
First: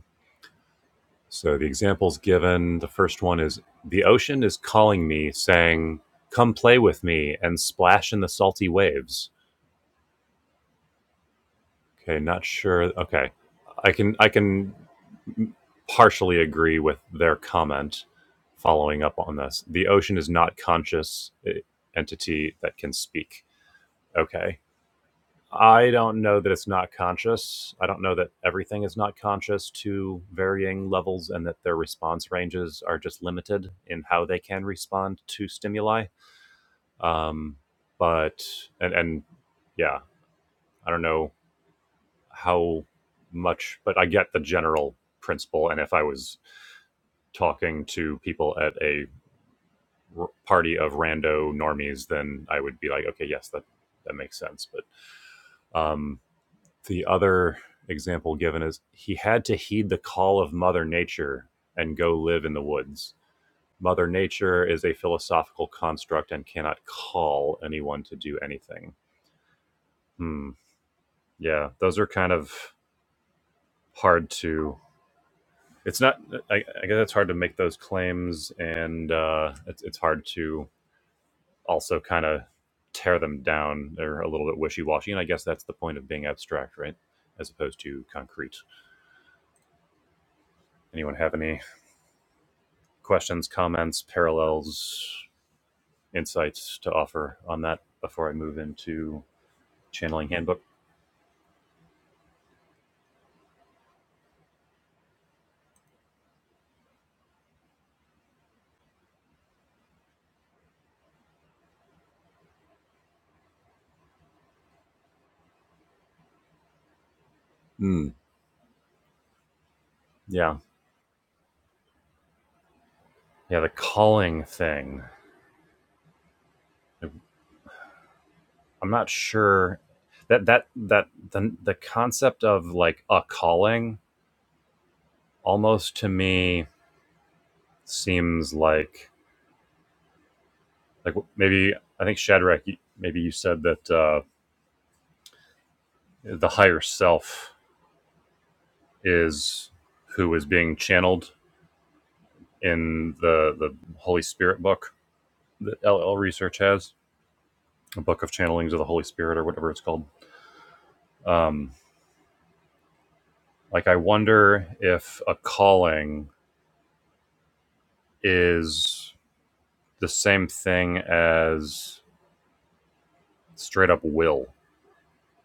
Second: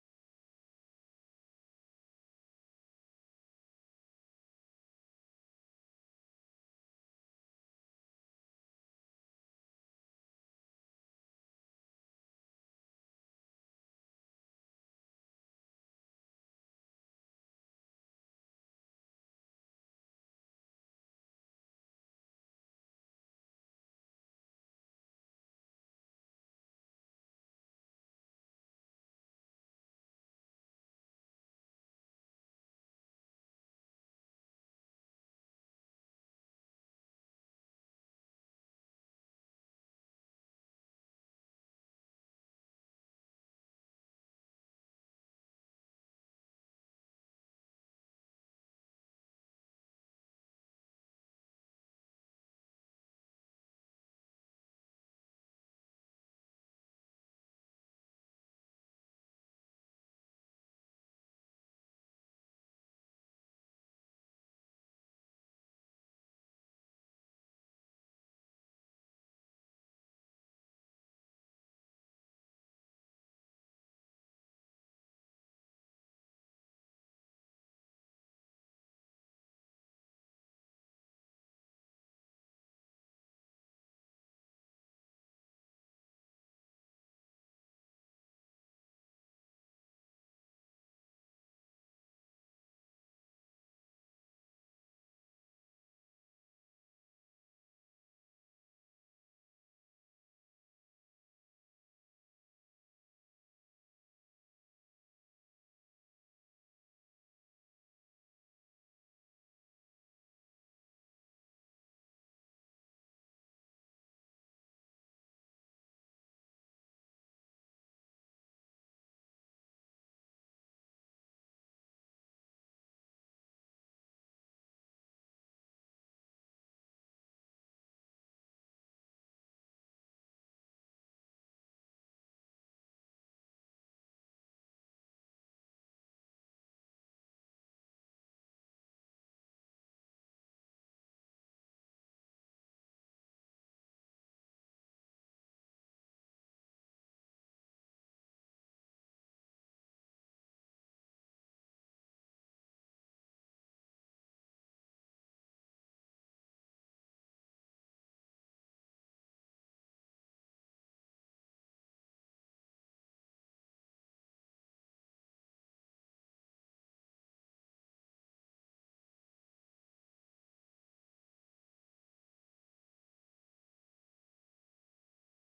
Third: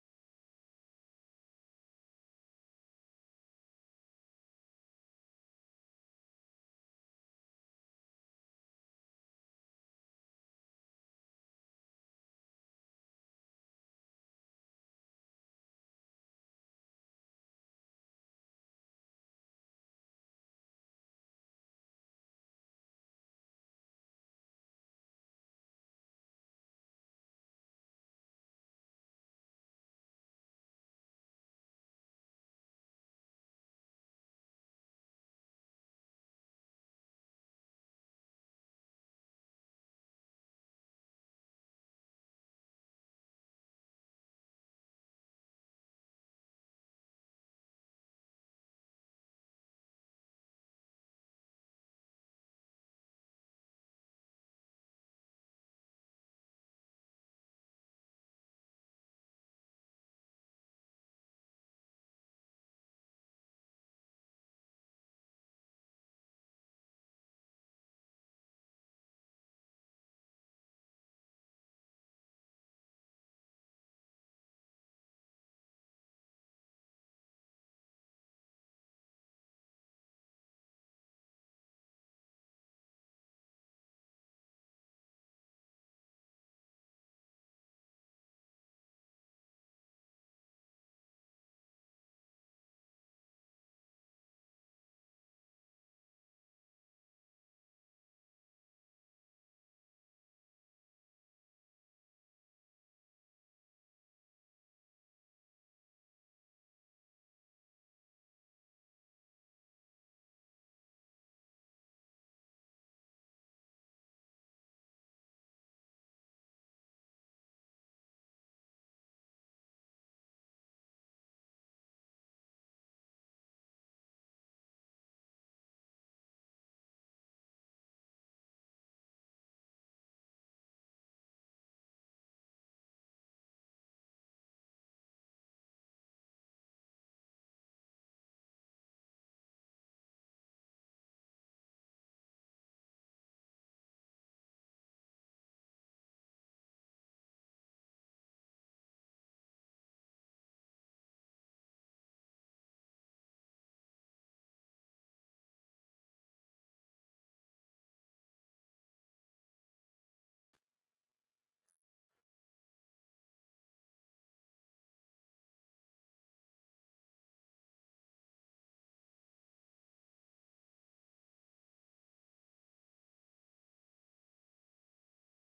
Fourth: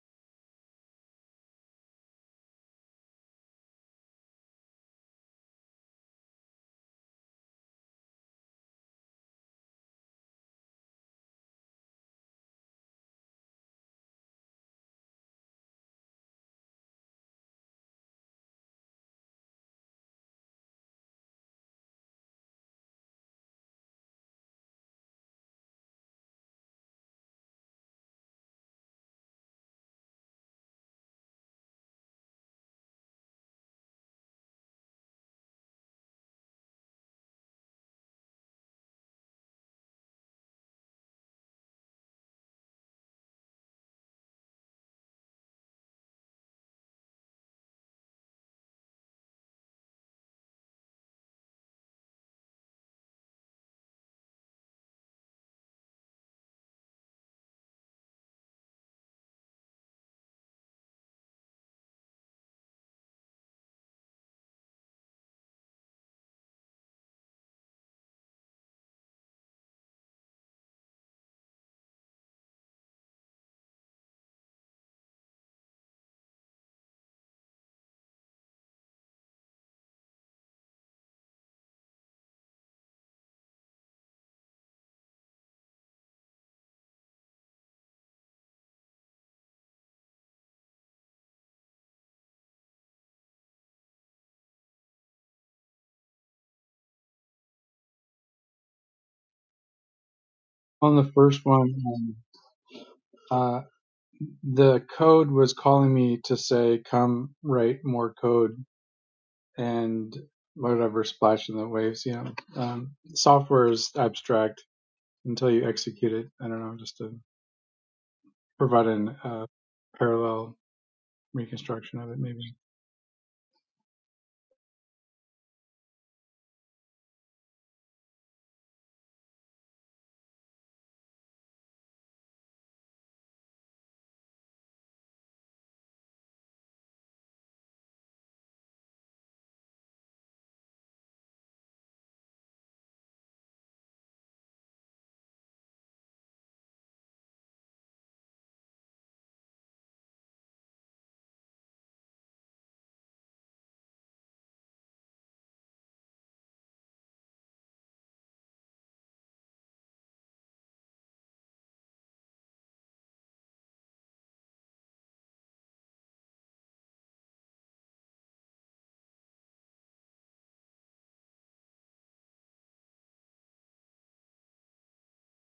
A: So the examples given, the first one is the ocean is calling me, saying, "Come play with me and splash in the salty waves." Okay, not sure. Okay, I can I can partially agree with their comment. Following up on this, the ocean is not conscious eh, entity that can speak. Okay, I don't know that it's not conscious. I don't know that everything is not conscious to varying levels and that their response ranges are just limited in how they can respond to stimuli. Um, but, and, and yeah, I don't know how much, but I get the general principle. And if I was talking to people at a r- party of rando normies, then I would be like, okay, yes, that, that makes sense. But, um, The other example given is he had to heed the call of Mother Nature and go live in the woods. Mother Nature is a philosophical construct and cannot call anyone to do anything. Hmm. Yeah, those are kind of hard to. It's not. I, I guess it's hard to make those claims, and uh, it's it's hard to also kind of tear them down. They're a little bit wishy washy, and I guess that's the point of being abstract, right? As opposed to concrete. Anyone have any questions, comments, parallels, insights to offer on that before I move into channeling handbook?
D: on the first one, um, uh, the code was calling me to say, "Come write more code," and whatever splash in the waves. You know, um, software is abstract until you execute it. I don't know, just to
A: Mm,
D: provide an uh, parallel
A: yeah,
D: reconstruction of it, maybe.
A: yeah. The calling thing. I'm not sure that that that the the concept of like a calling almost to me seems like like maybe I think Shadrach, maybe you said that uh, the higher self is who is being channeled in the the Holy Spirit book that LL Research has, a book of channelings of the Holy Spirit or whatever it's called. Um, like, I wonder if a calling is the same thing as straight up will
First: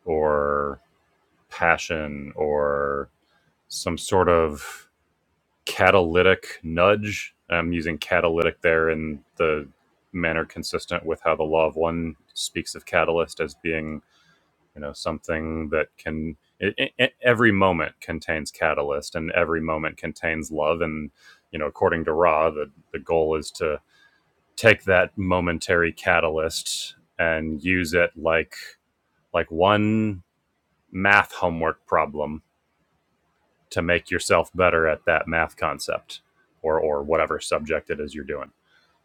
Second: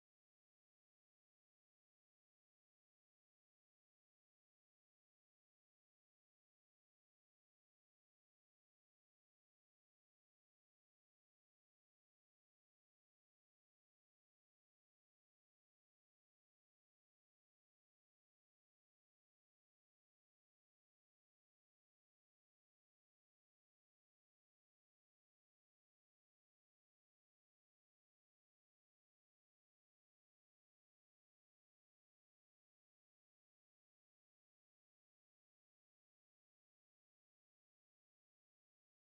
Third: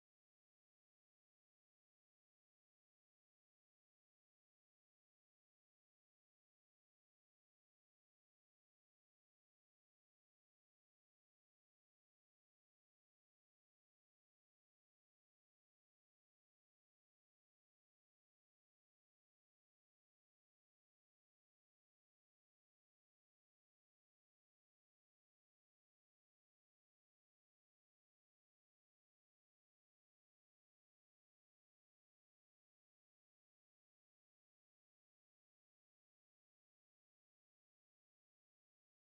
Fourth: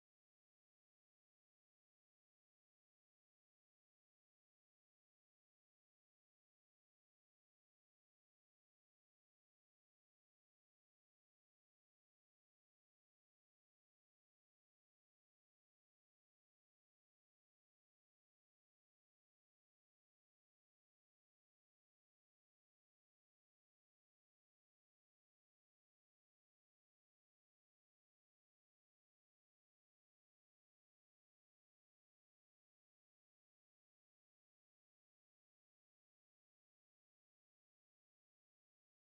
A: or passion or some sort of catalytic nudge. I'm using catalytic there in the manner consistent with how the law of one speaks of catalyst as being you know something that can it, it- every moment contains catalyst and every moment contains love and you know according to ra the, the goal is to take that momentary catalyst and use it like like one math homework problem to make yourself better at that math concept or or whatever subject it is you're doing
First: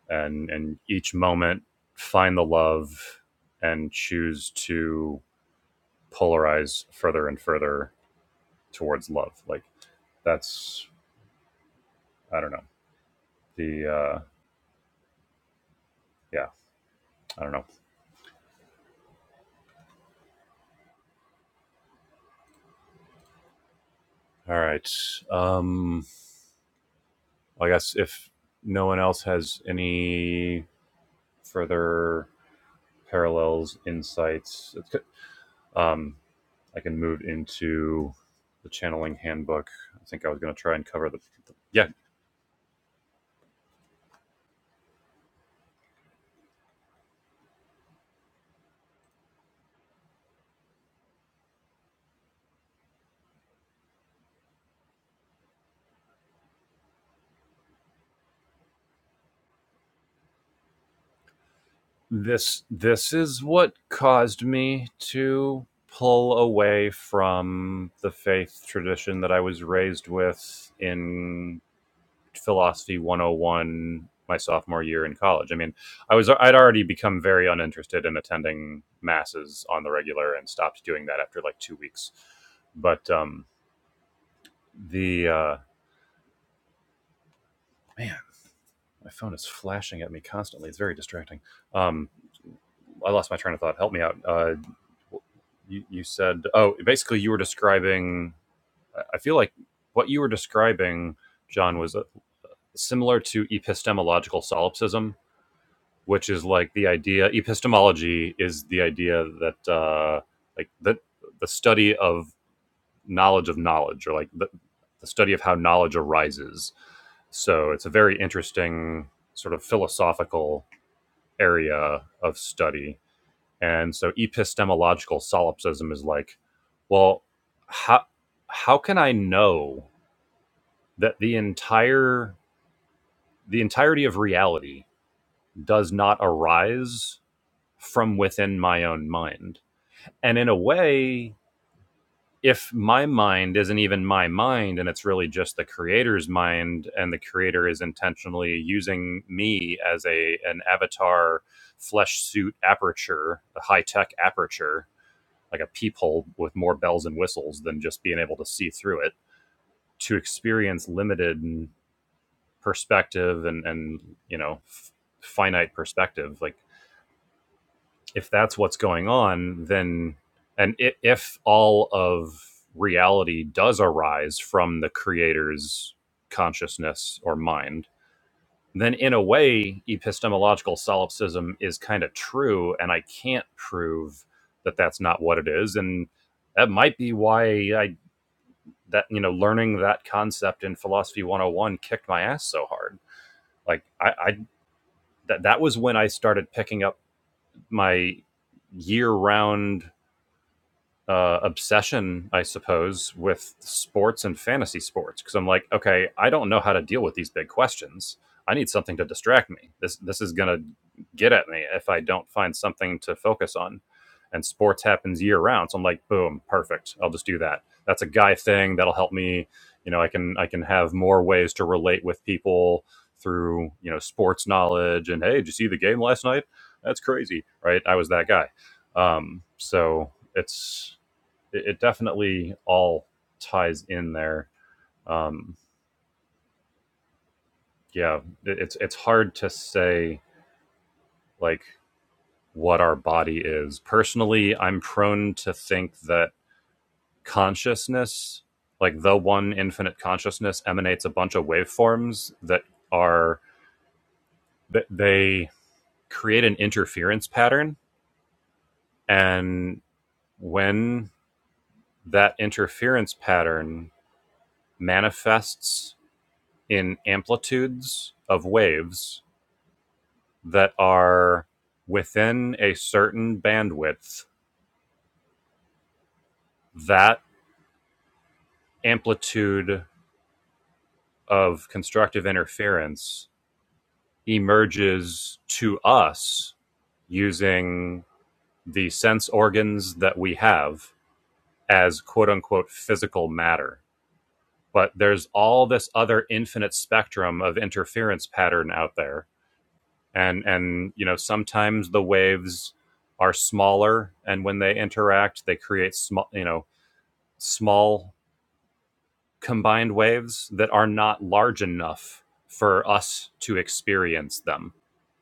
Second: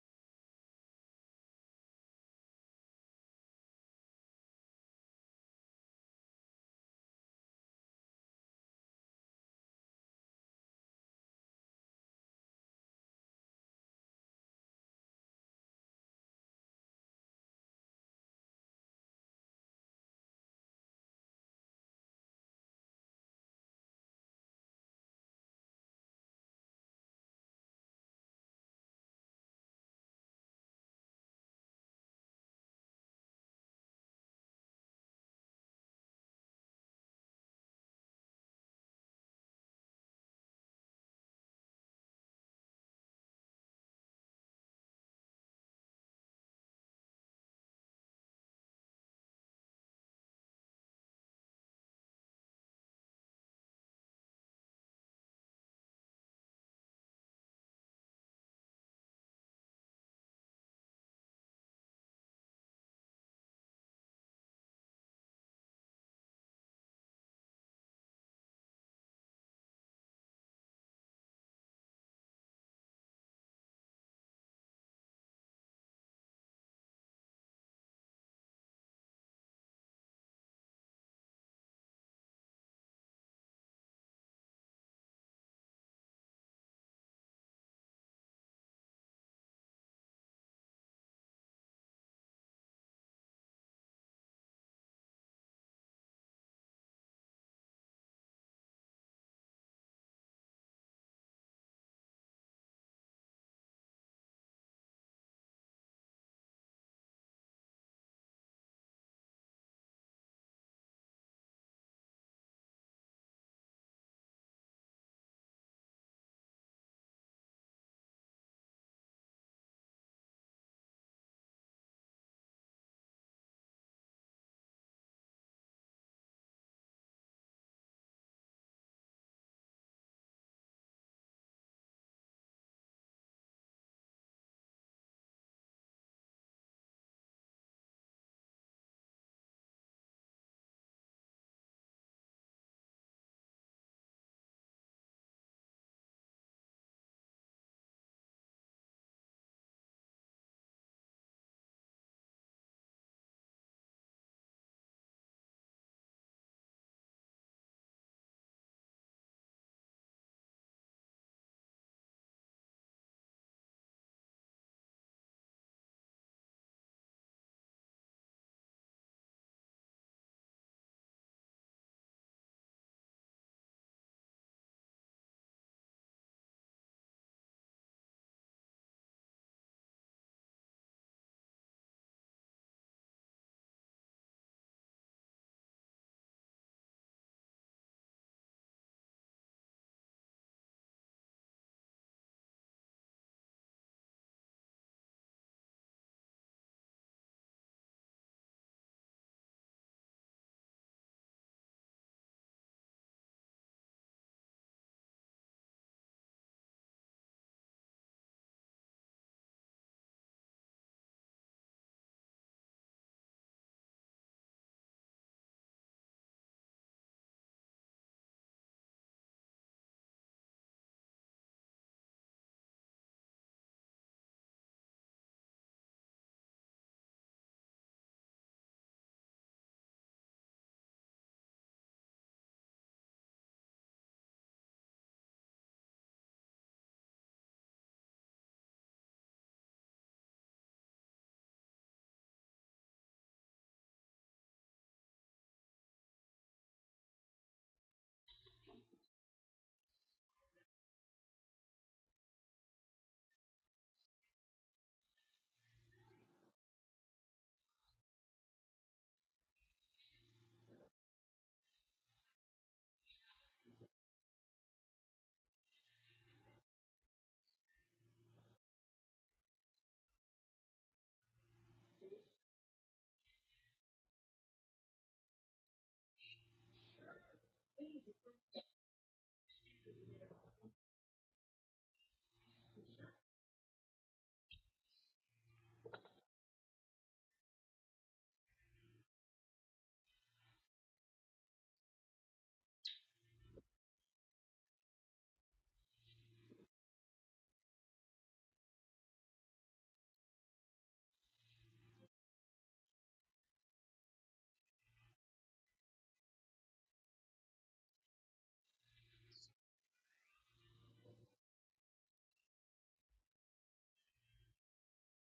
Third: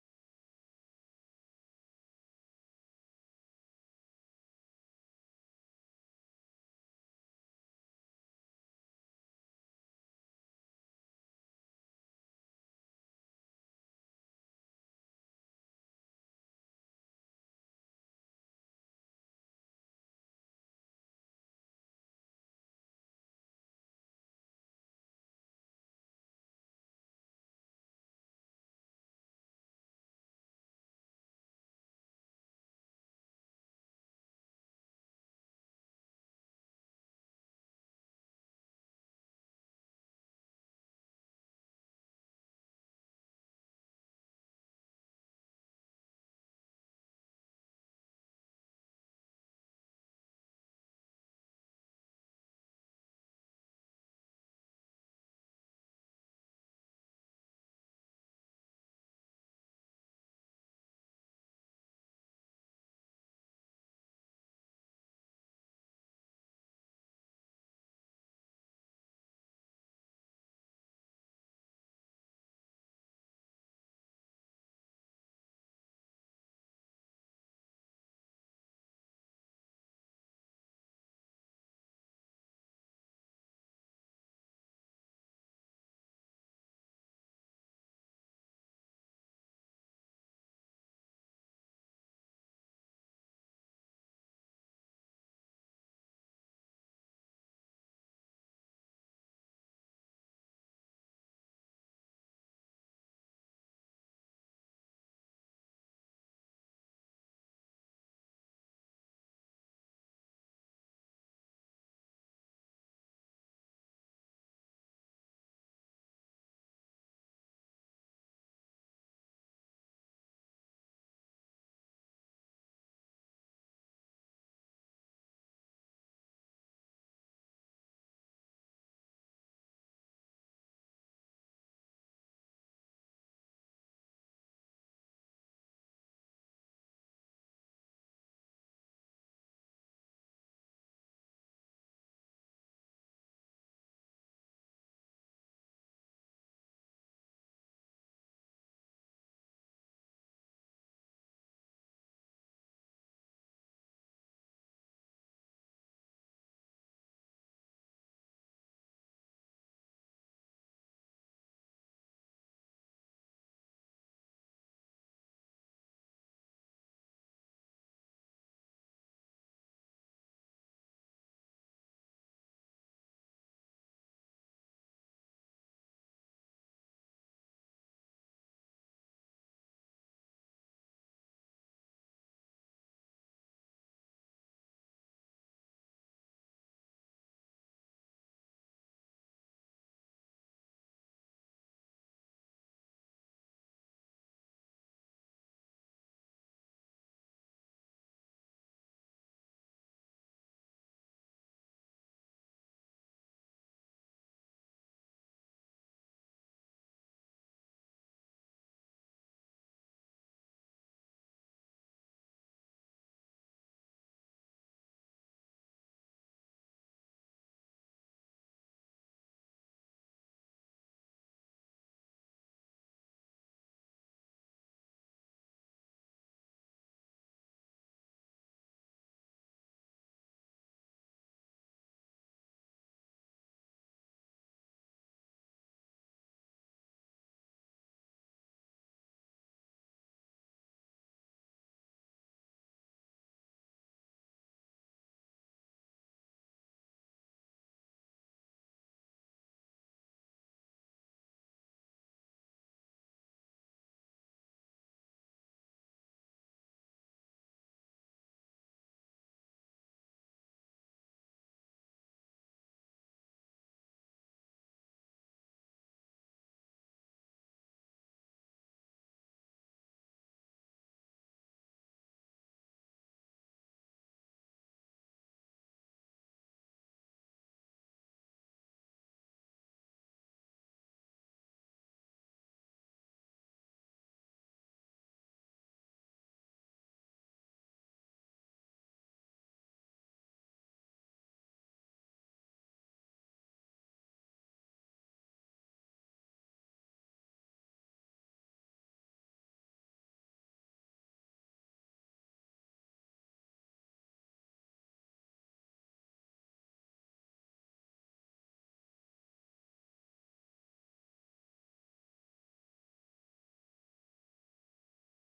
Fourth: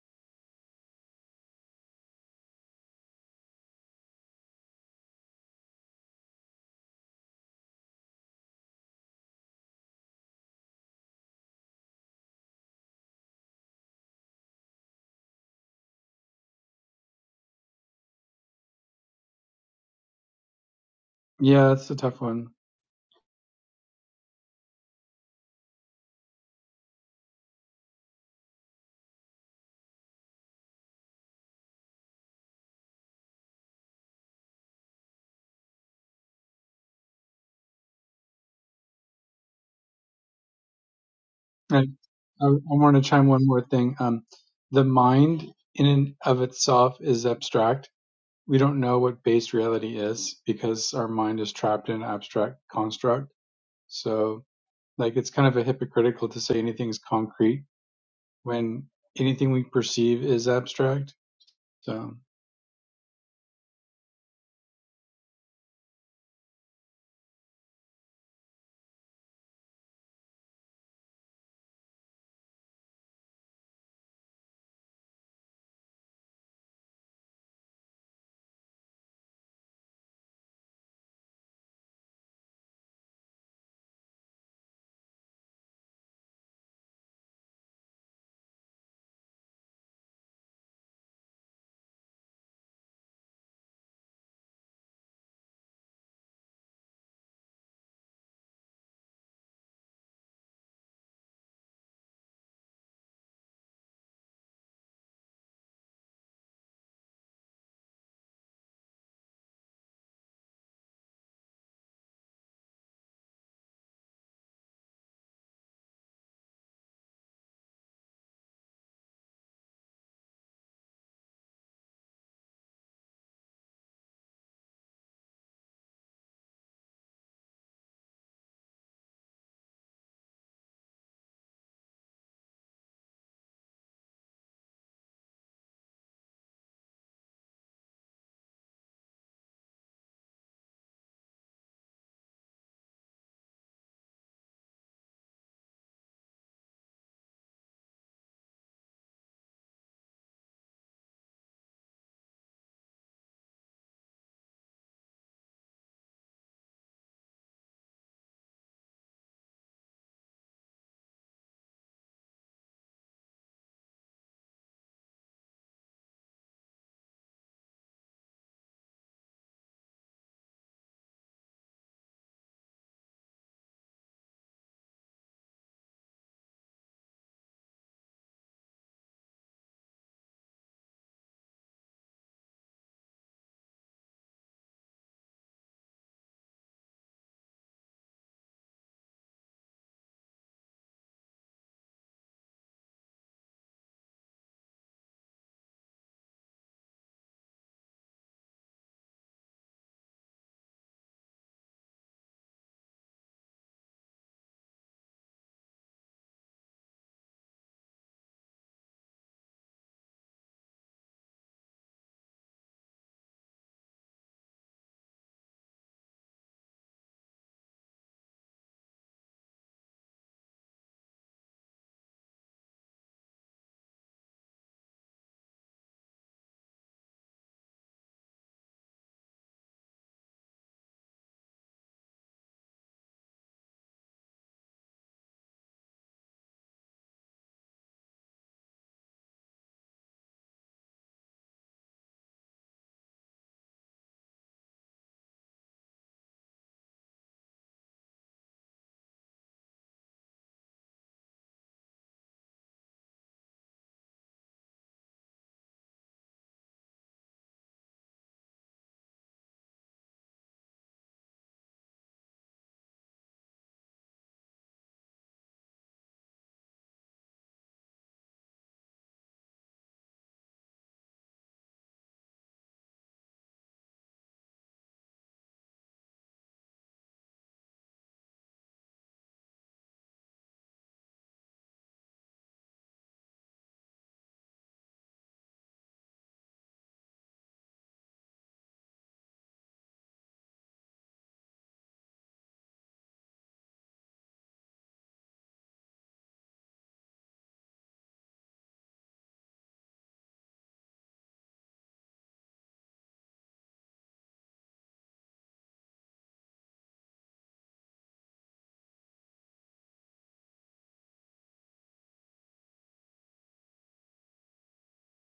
A: and and each moment find the love and choose to polarize further and further towards love. Like that's I don't know. The uh yeah, I don't know.
D: Yeah, that's a tough one.
A: All right. Um I guess if no one else has any further parallels, insights, um I can move into the channeling handbook. I think I was going to try and cover the, the
D: I,
A: yeah.
D: I, want to chime one more thing. Um, the mind in and of itself is abstract. We don't know what base reality is because our mind is trapped in an abstract construct. So, like, it's kind of a hypocritical to say anything is concrete when anything we perceive is abstract. So,
A: This this is what caused me to pull away from the faith tradition that I was raised with in philosophy 101 my sophomore year in college. I mean, I was I'd already become very uninterested in attending masses on the regular and stopped doing that after like 2 weeks. But um the uh man, my phone is flashing at me constantly. It's very distracting. Um I lost my train of thought. Help me out. Uh you, you said oh basically you were describing i feel like what you were describing john was uh, similar to epistemological solipsism which is like the idea epistemology is the idea that uh, like that the study of knowledge of knowledge or like the, the study of how knowledge arises so it's a very interesting sort of philosophical area of study and so epistemological solipsism is like well how how can i know that the entire the entirety of reality does not arise from within my own mind. And in a way, if my mind isn't even my mind and it's really just the creator's mind and the creator is intentionally using me as a an avatar flesh suit aperture, a high-tech aperture, like a peephole with more bells and whistles than just being able to see through it to experience limited perspective and and you know f- finite perspective like if that's what's going on, then and if, if all of reality does arise from the creator's consciousness or mind, then in a way, epistemological solipsism is kind of true, and I can't prove that that's not what it is, and that might be why I that you know learning that concept in philosophy 101 kicked my ass so hard. Like I, I that that was when I started picking up my year round uh, obsession, I suppose, with sports and fantasy sports because I'm like, okay, I don't know how to deal with these big questions. I need something to distract me. This this is gonna get at me if I don't find something to focus on. And sports happens year round, so I'm like, boom, perfect. I'll just do that. That's a guy thing that'll help me. You know, I can I can have more ways to relate with people through you know sports knowledge. And hey, did you see the game last night? That's crazy, right? I was that guy. Um, so it's it, it definitely all ties in there. Um, yeah, it, it's it's hard to say like what our body is. Personally, I'm prone to think that consciousness, like the one infinite consciousness, emanates a bunch of waveforms that are that they create an interference pattern, and when that interference pattern manifests in amplitudes of waves that are within a certain bandwidth, that amplitude of constructive interference emerges to us using the sense organs that we have as quote unquote physical matter. But there's all this other infinite spectrum of interference pattern out there. And, and, you know, sometimes the waves are smaller and when they interact, they create small, you know, small combined waves that are not large enough for us to experience them.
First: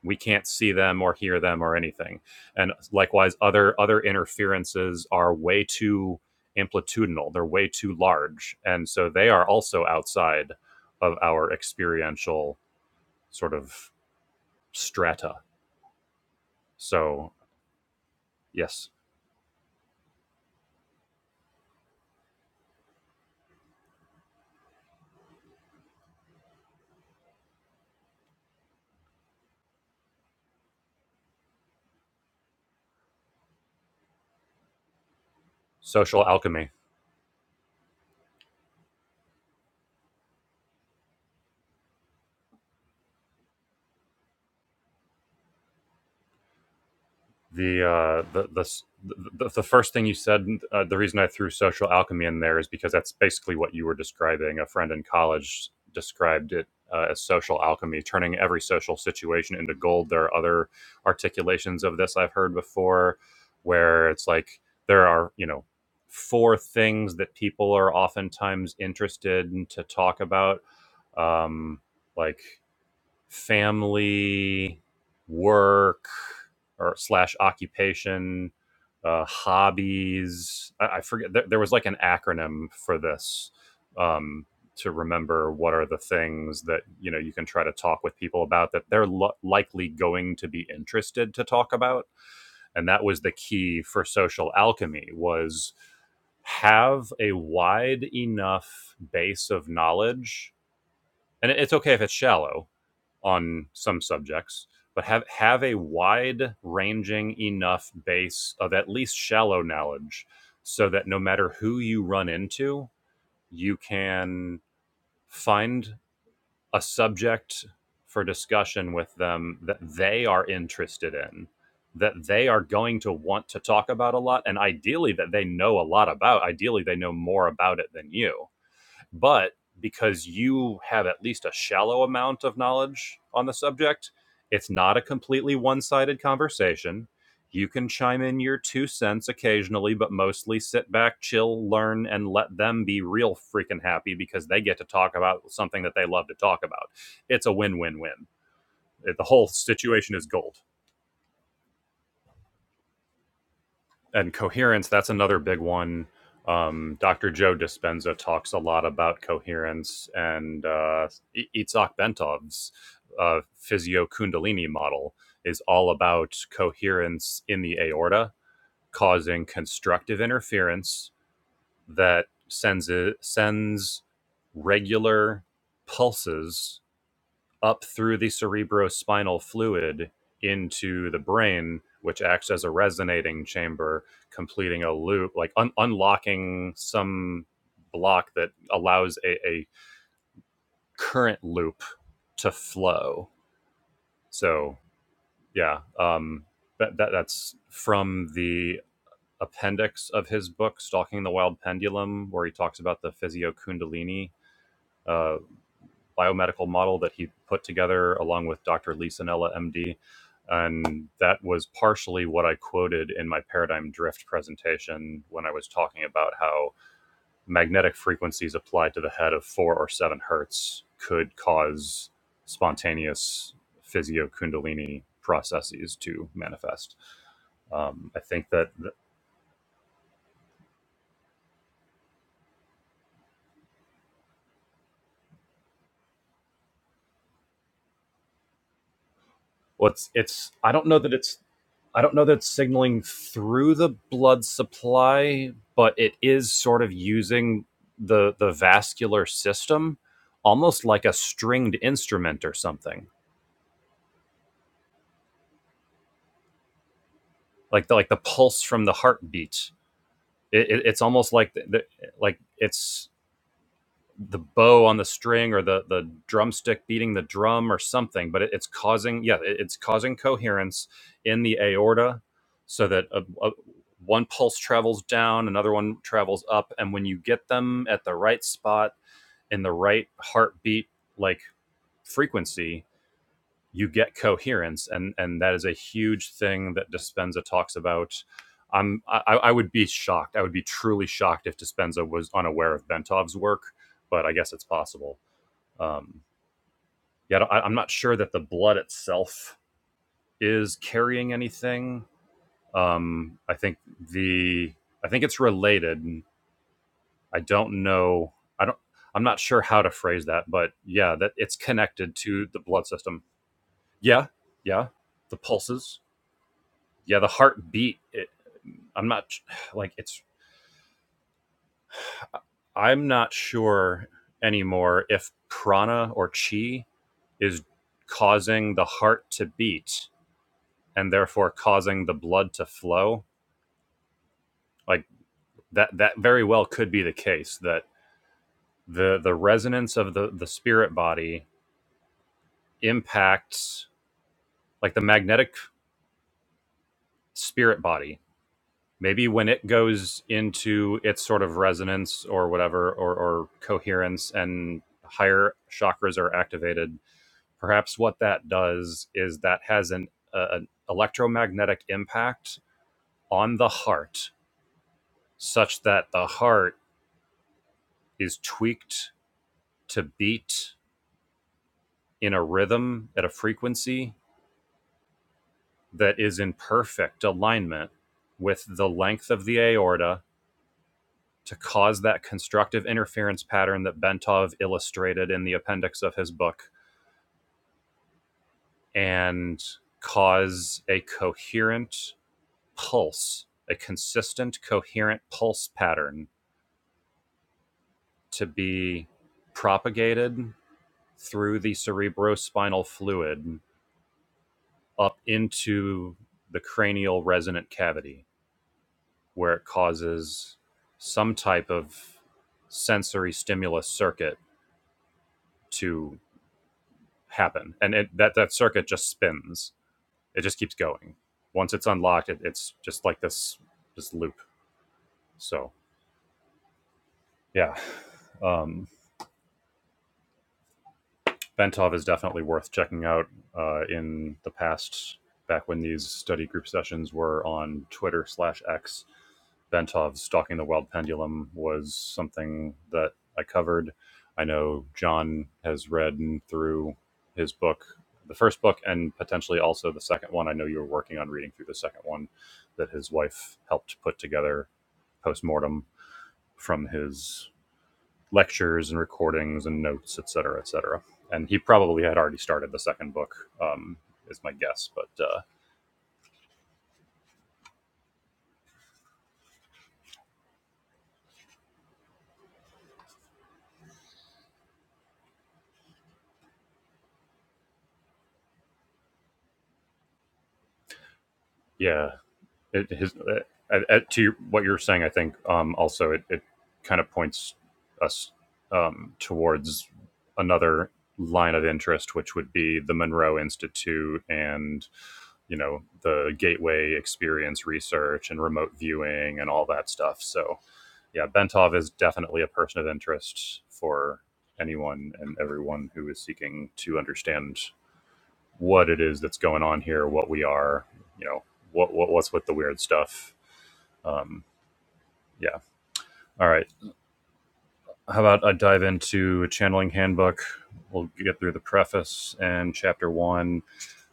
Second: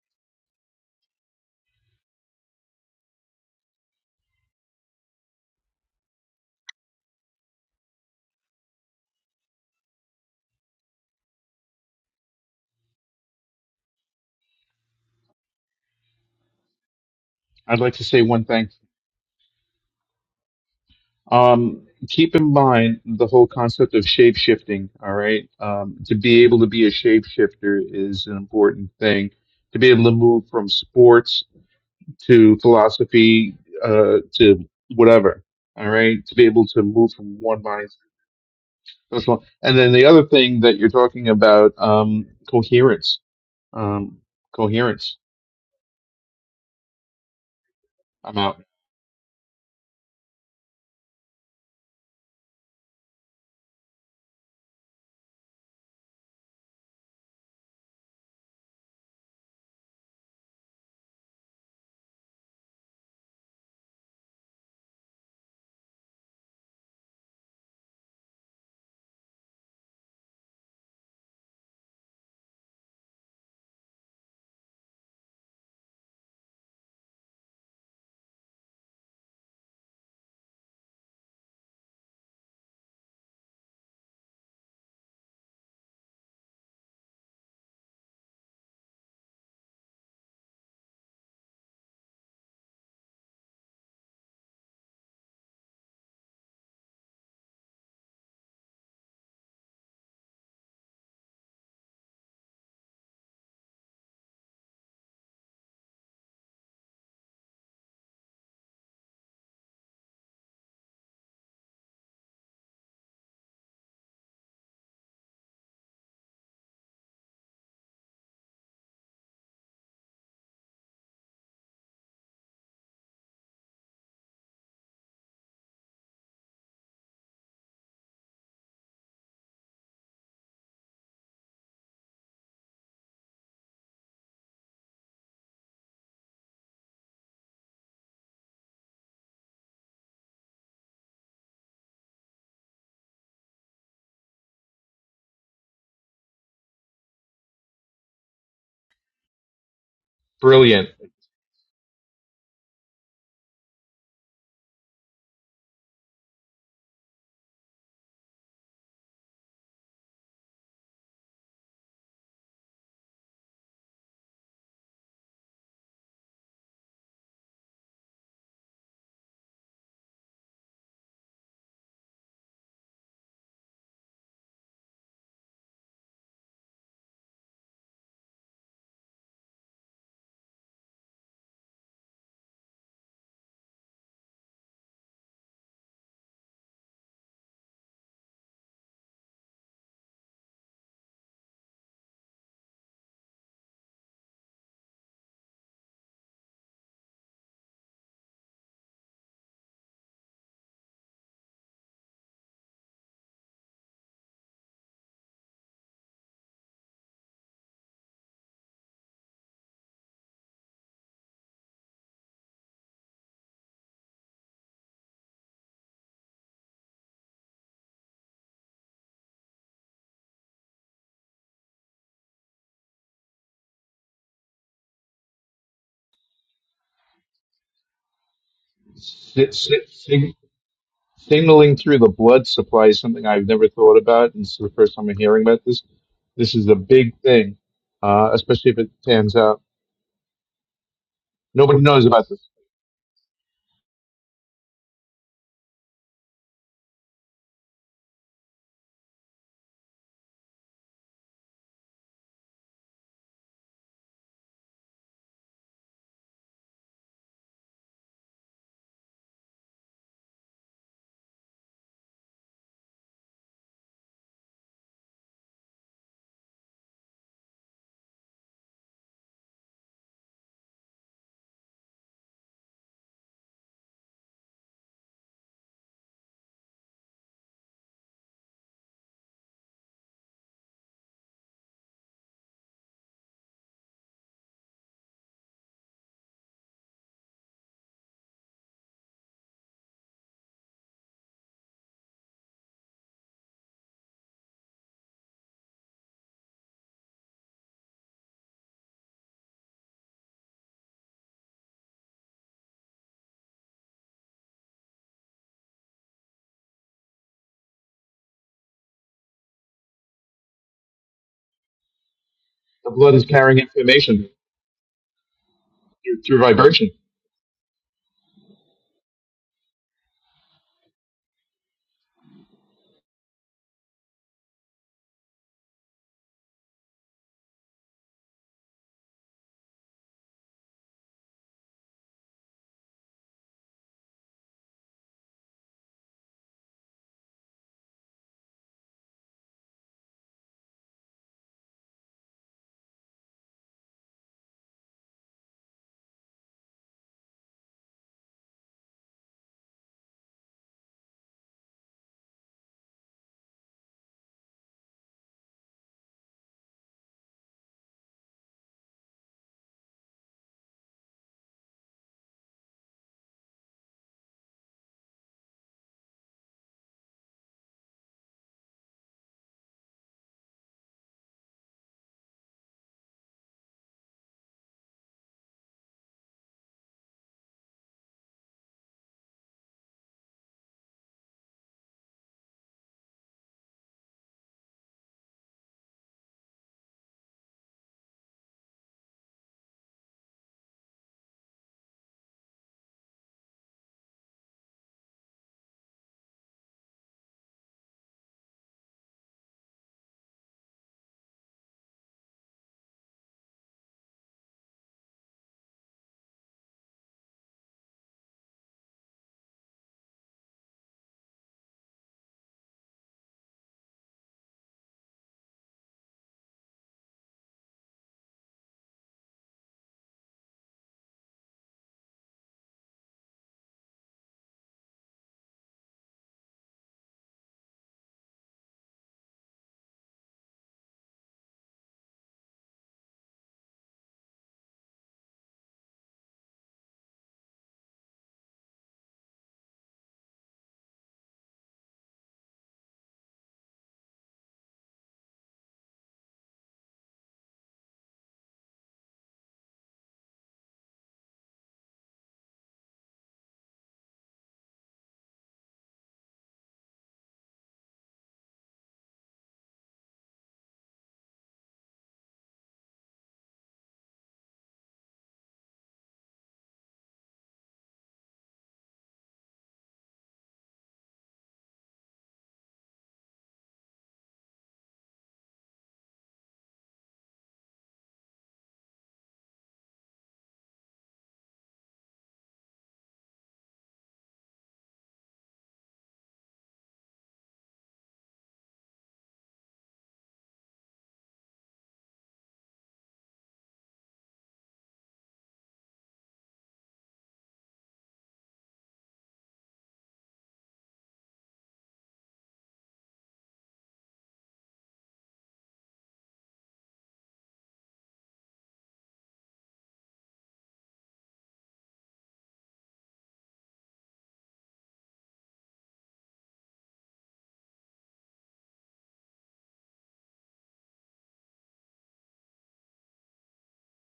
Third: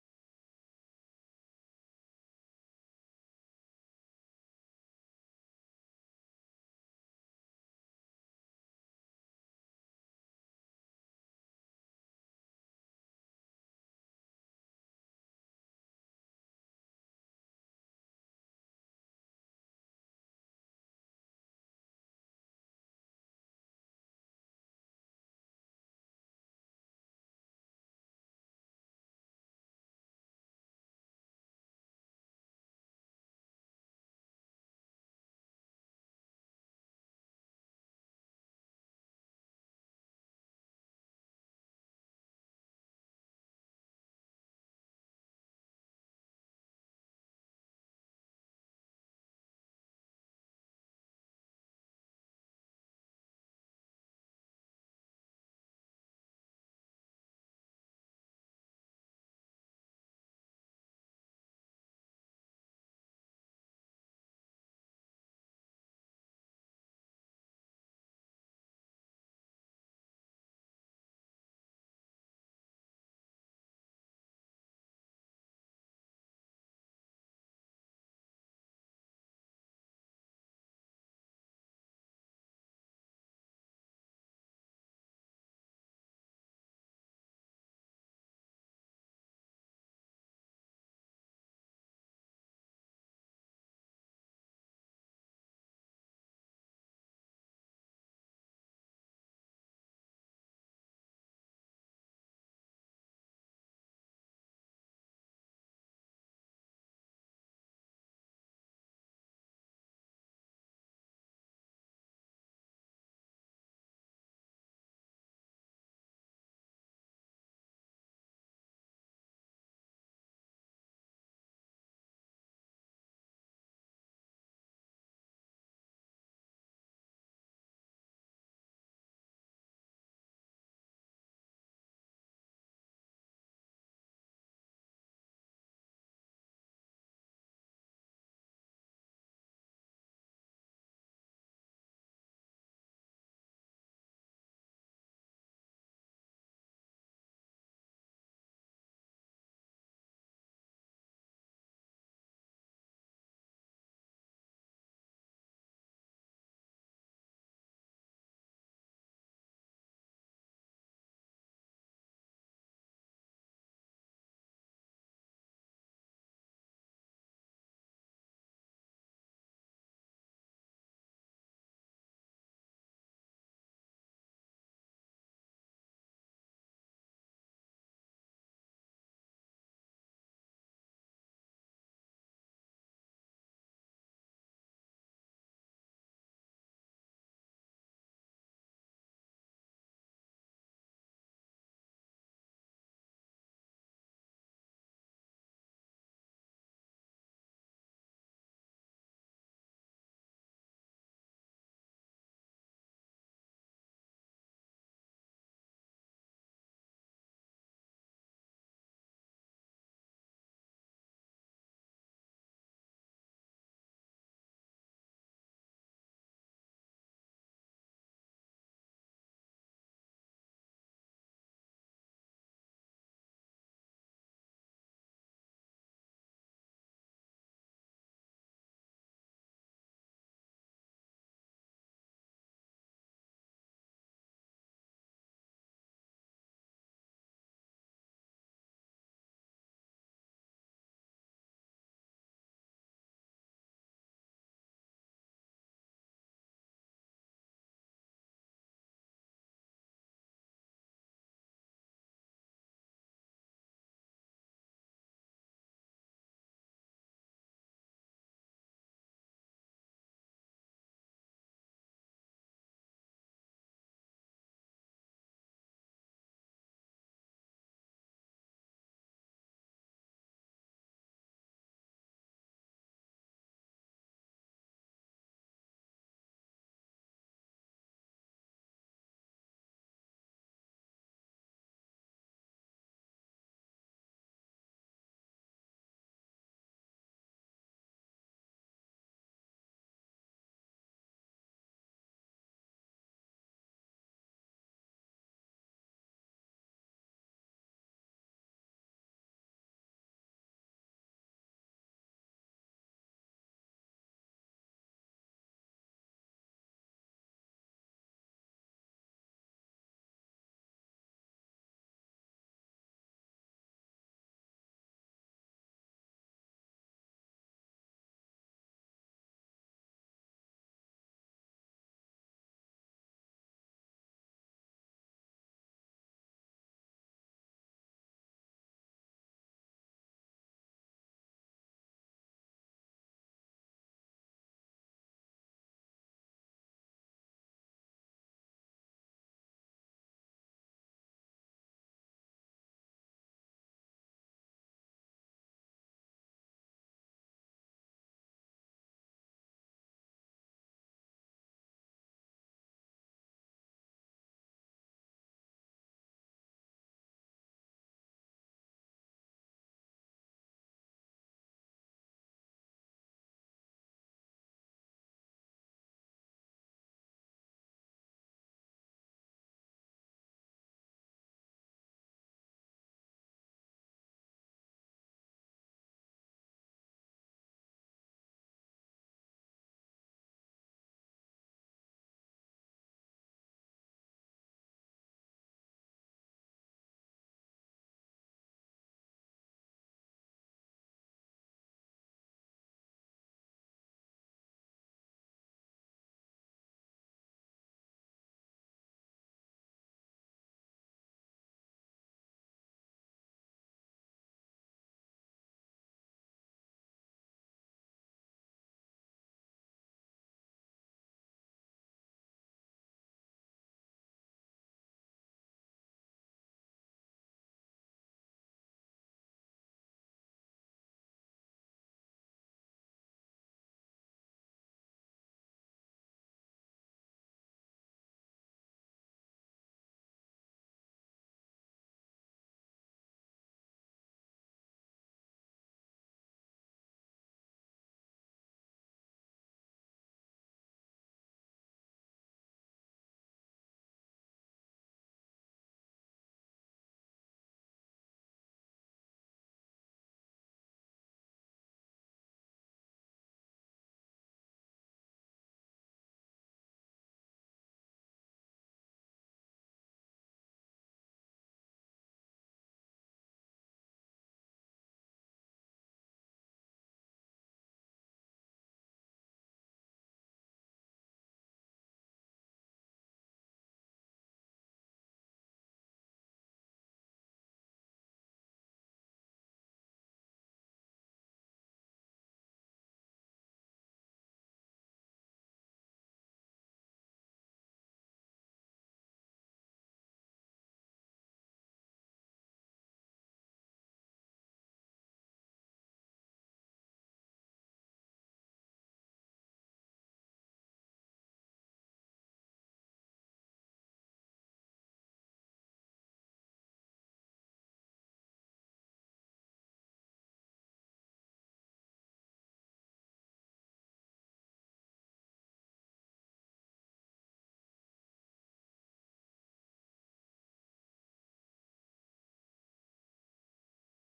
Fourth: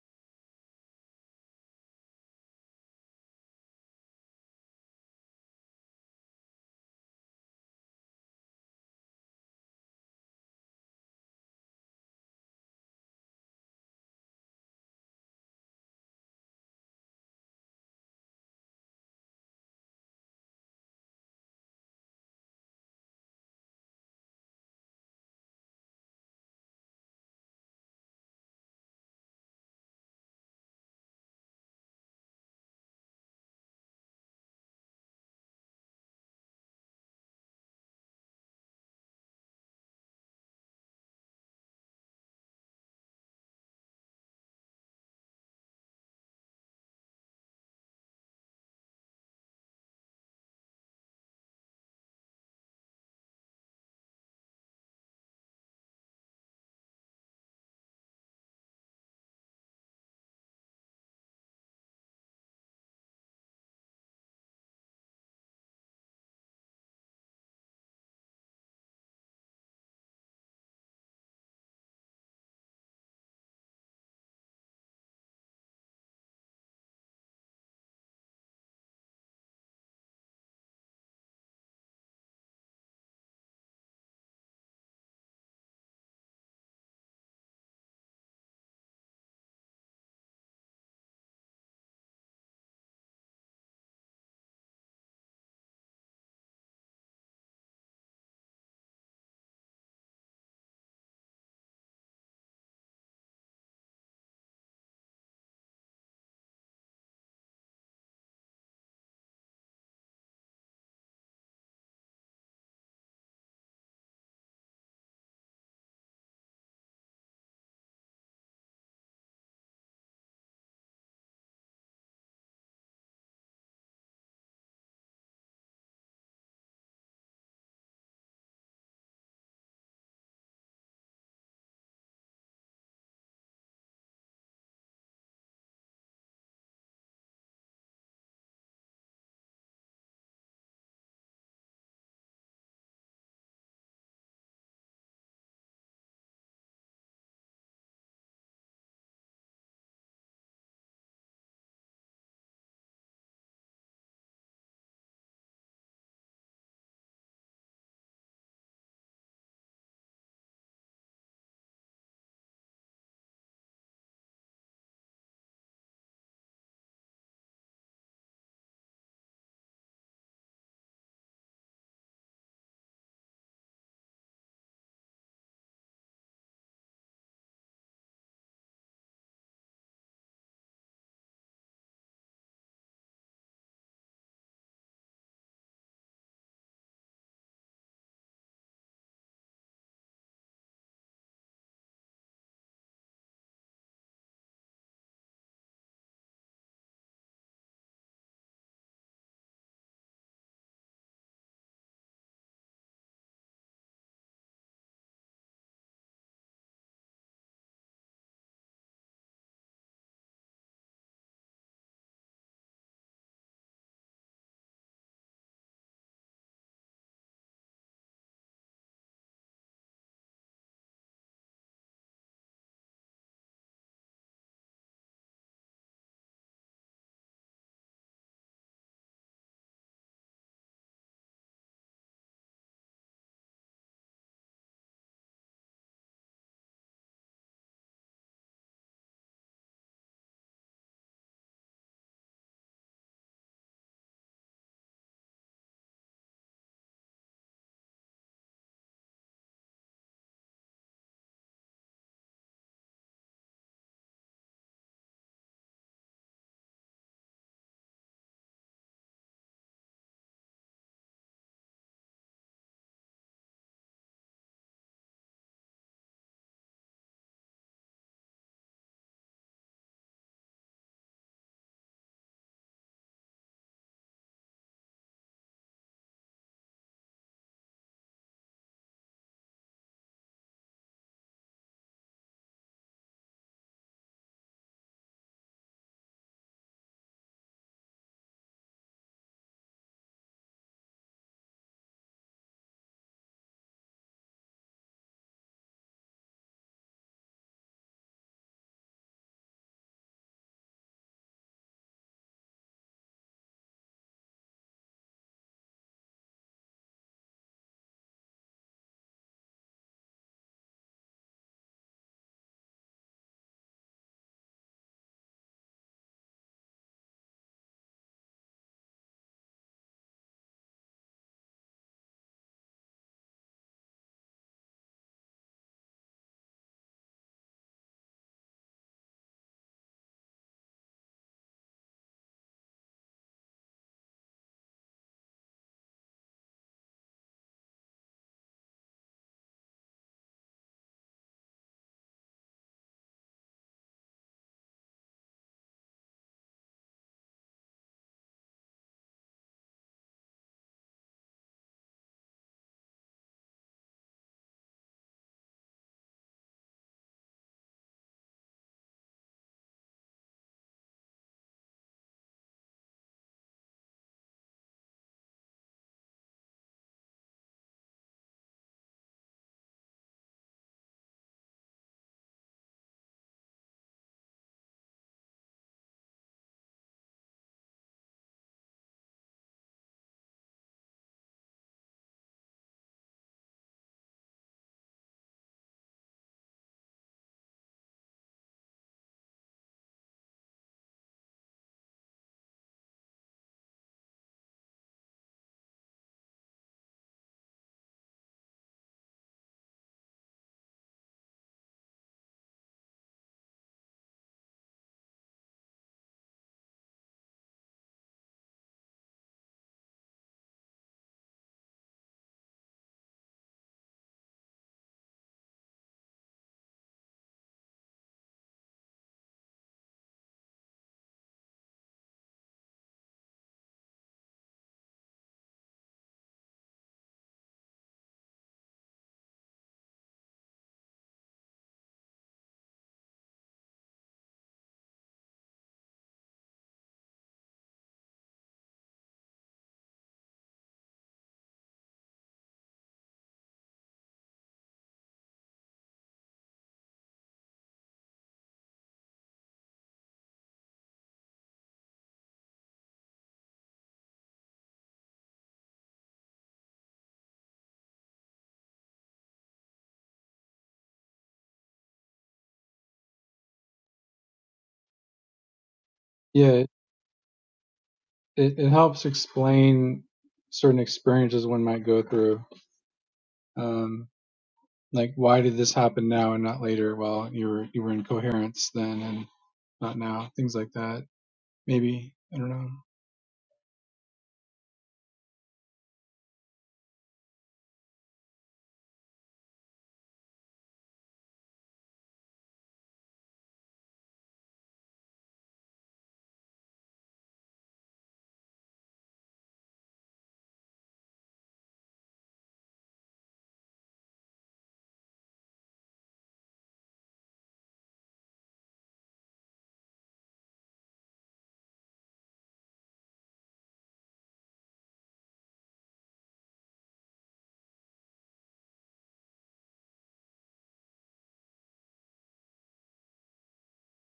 A: We can't see them or hear them or anything. And likewise, other other interferences are way too amplitudinal. They're way too large, and so they are also outside of our experiential sort of strata. So
C: I'd like to say one thing.
A: yes,
C: Um, keep in mind the whole concept of shape shifting. All right, um, to be able to be a shapeshifter is an important thing. To be able to move from sports to philosophy uh, to whatever. All right,
A: social
C: to be
A: alchemy.
C: able to move from one mind. That's one. And then the other thing that you're talking about, um, coherence. Um, coherence.
A: the uh,
C: I'm
A: the, the
C: out.
A: the the first thing you said. Uh, the reason I threw social alchemy in there is because that's basically what you were describing. A friend in college described it uh, as social alchemy, turning every social situation into gold. There are other articulations of this I've heard before, where it's like there are you know four things that people are oftentimes interested in to talk about um, like family, work, or slash occupation, uh, hobbies. I, I forget. There, there was like an acronym for this um, to remember what are the things that you know you can try to talk with people about that they're lo- likely going to be interested to talk about. And that was the key for social alchemy was have a wide enough base of knowledge and it's okay if it's shallow on some subjects, but have have a wide ranging enough base of at least shallow knowledge so that no matter who you run into, you can find a subject for discussion with them that they are interested in, that they are going to want to talk about a lot, and ideally that they know a lot about. Ideally, they know more about it than you but because you have at least a shallow amount of knowledge on the subject it's not a completely one-sided conversation you can chime in your two cents occasionally but mostly sit back chill learn and let them be real freaking happy because they get to talk about something that they love to talk about it's a win-win-win the whole situation is gold
C: Brilliant.
A: and coherence that's another big one um, dr joe dispenza talks a lot about coherence and uh, E-, itzhak bentov's uh, physio kundalini model is all about coherence in the aorta causing constructive interference that sends it, sends regular pulses up through the cerebrospinal fluid into the brain, which acts as a resonating chamber, completing a loop, like un- unlocking some block that allows a, a current loop to flow. So, yeah, um, that, that that's from the appendix of his book, Stalking the Wild Pendulum, where he talks about the physio kundalini uh, biomedical model that he put together along with Dr. Lisa Nella, MD. And that was partially what I quoted in my paradigm drift presentation when I was talking about how magnetic frequencies applied to the head of four or seven hertz could cause spontaneous physio kundalini processes to manifest. Um, I think that
C: signaling through the blood supply is something I've never thought about, and it's the first time I'm hearing about this. This is a big thing, uh, especially if it pans out.
A: Well, it's, it's I don't know that it's
C: Nobody
A: I
C: knows
A: don't know
C: about
A: that
C: this.
A: it's signaling through the blood supply, but it is sort of using the the vascular system almost like a stringed instrument or something, like the, like the pulse from the heartbeat. It, it, it's almost like the, the, like it's the bow on the string or the the drumstick beating the drum or something but it, it's causing yeah it- it's causing coherence in the aorta so that a, a- one pulse travels down another one travels up and when you get them at the right spot in the right heartbeat like frequency you get coherence and and that is a huge thing that dispenza talks about i'm i, I would be shocked i would be truly shocked if dispenza was unaware of bentov's work but i guess it's possible um, yeah, I I, am not sure that the blood itself is carrying anything. Um, I think the I think it's related. I don't know. I don't. I'm not sure how to phrase that, but yeah, that it's connected to the blood
C: The blood
A: system.
C: is carrying
A: Yeah,
C: information
A: yeah. The pulses.
C: through, through vibration.
A: Yeah, the heartbeat. It, I'm not like it's. I'm not sure anymore if prana or chi is causing the heart to beat and therefore causing the blood to flow like that that very well could be the case that the the resonance of the the spirit body impacts like the magnetic spirit body maybe when it goes into its sort of resonance or whatever or, or coherence and higher chakras are activated perhaps what that does is that has an, uh, an electromagnetic impact on the heart such that the heart is tweaked to beat in a rhythm at a frequency that is in perfect alignment with the length of the aorta to cause that constructive interference pattern that Bentov illustrated in the appendix of his book and cause a coherent pulse, a consistent, coherent pulse pattern to be propagated through the cerebrospinal fluid up into the cranial resonant cavity where it causes some type of sensory stimulus circuit to happen and it, that that circuit just spins it just keeps going once it's unlocked it, it's just like this this loop so yeah um Bentov is definitely worth checking out. Uh, in the past, back when these study group sessions were on Twitter slash X, Bentov's Stalking the Wild Pendulum was something that I covered. I know John has read through his book, the first book, and potentially also the second one. I know you were working on reading through the second one that his wife helped put together post mortem from his lectures and recordings and notes, et cetera, et cetera. And he probably had already started the second book, um, is my guess. But uh,
D: yeah, it, it, it helps explain certain experiences one might go through. Um, like, why did this happen now and not later? Well, you were you were in coherence then, and not now, things like that.
A: yeah,
D: Maybe I don't know.
A: it, his, uh, at- to your, what you're saying, I think um, also it, it kind of points us um, towards another line of interest, which would be the Monroe Institute and you know the Gateway Experience research and remote viewing and all that stuff. So yeah, Bentov is definitely a person of interest for anyone and everyone who is seeking to understand what it is that's going on here, what we are, you know, what, what what's with the weird stuff. Um, yeah. All right. How about I dive into a channeling handbook? We'll get through the preface and chapter one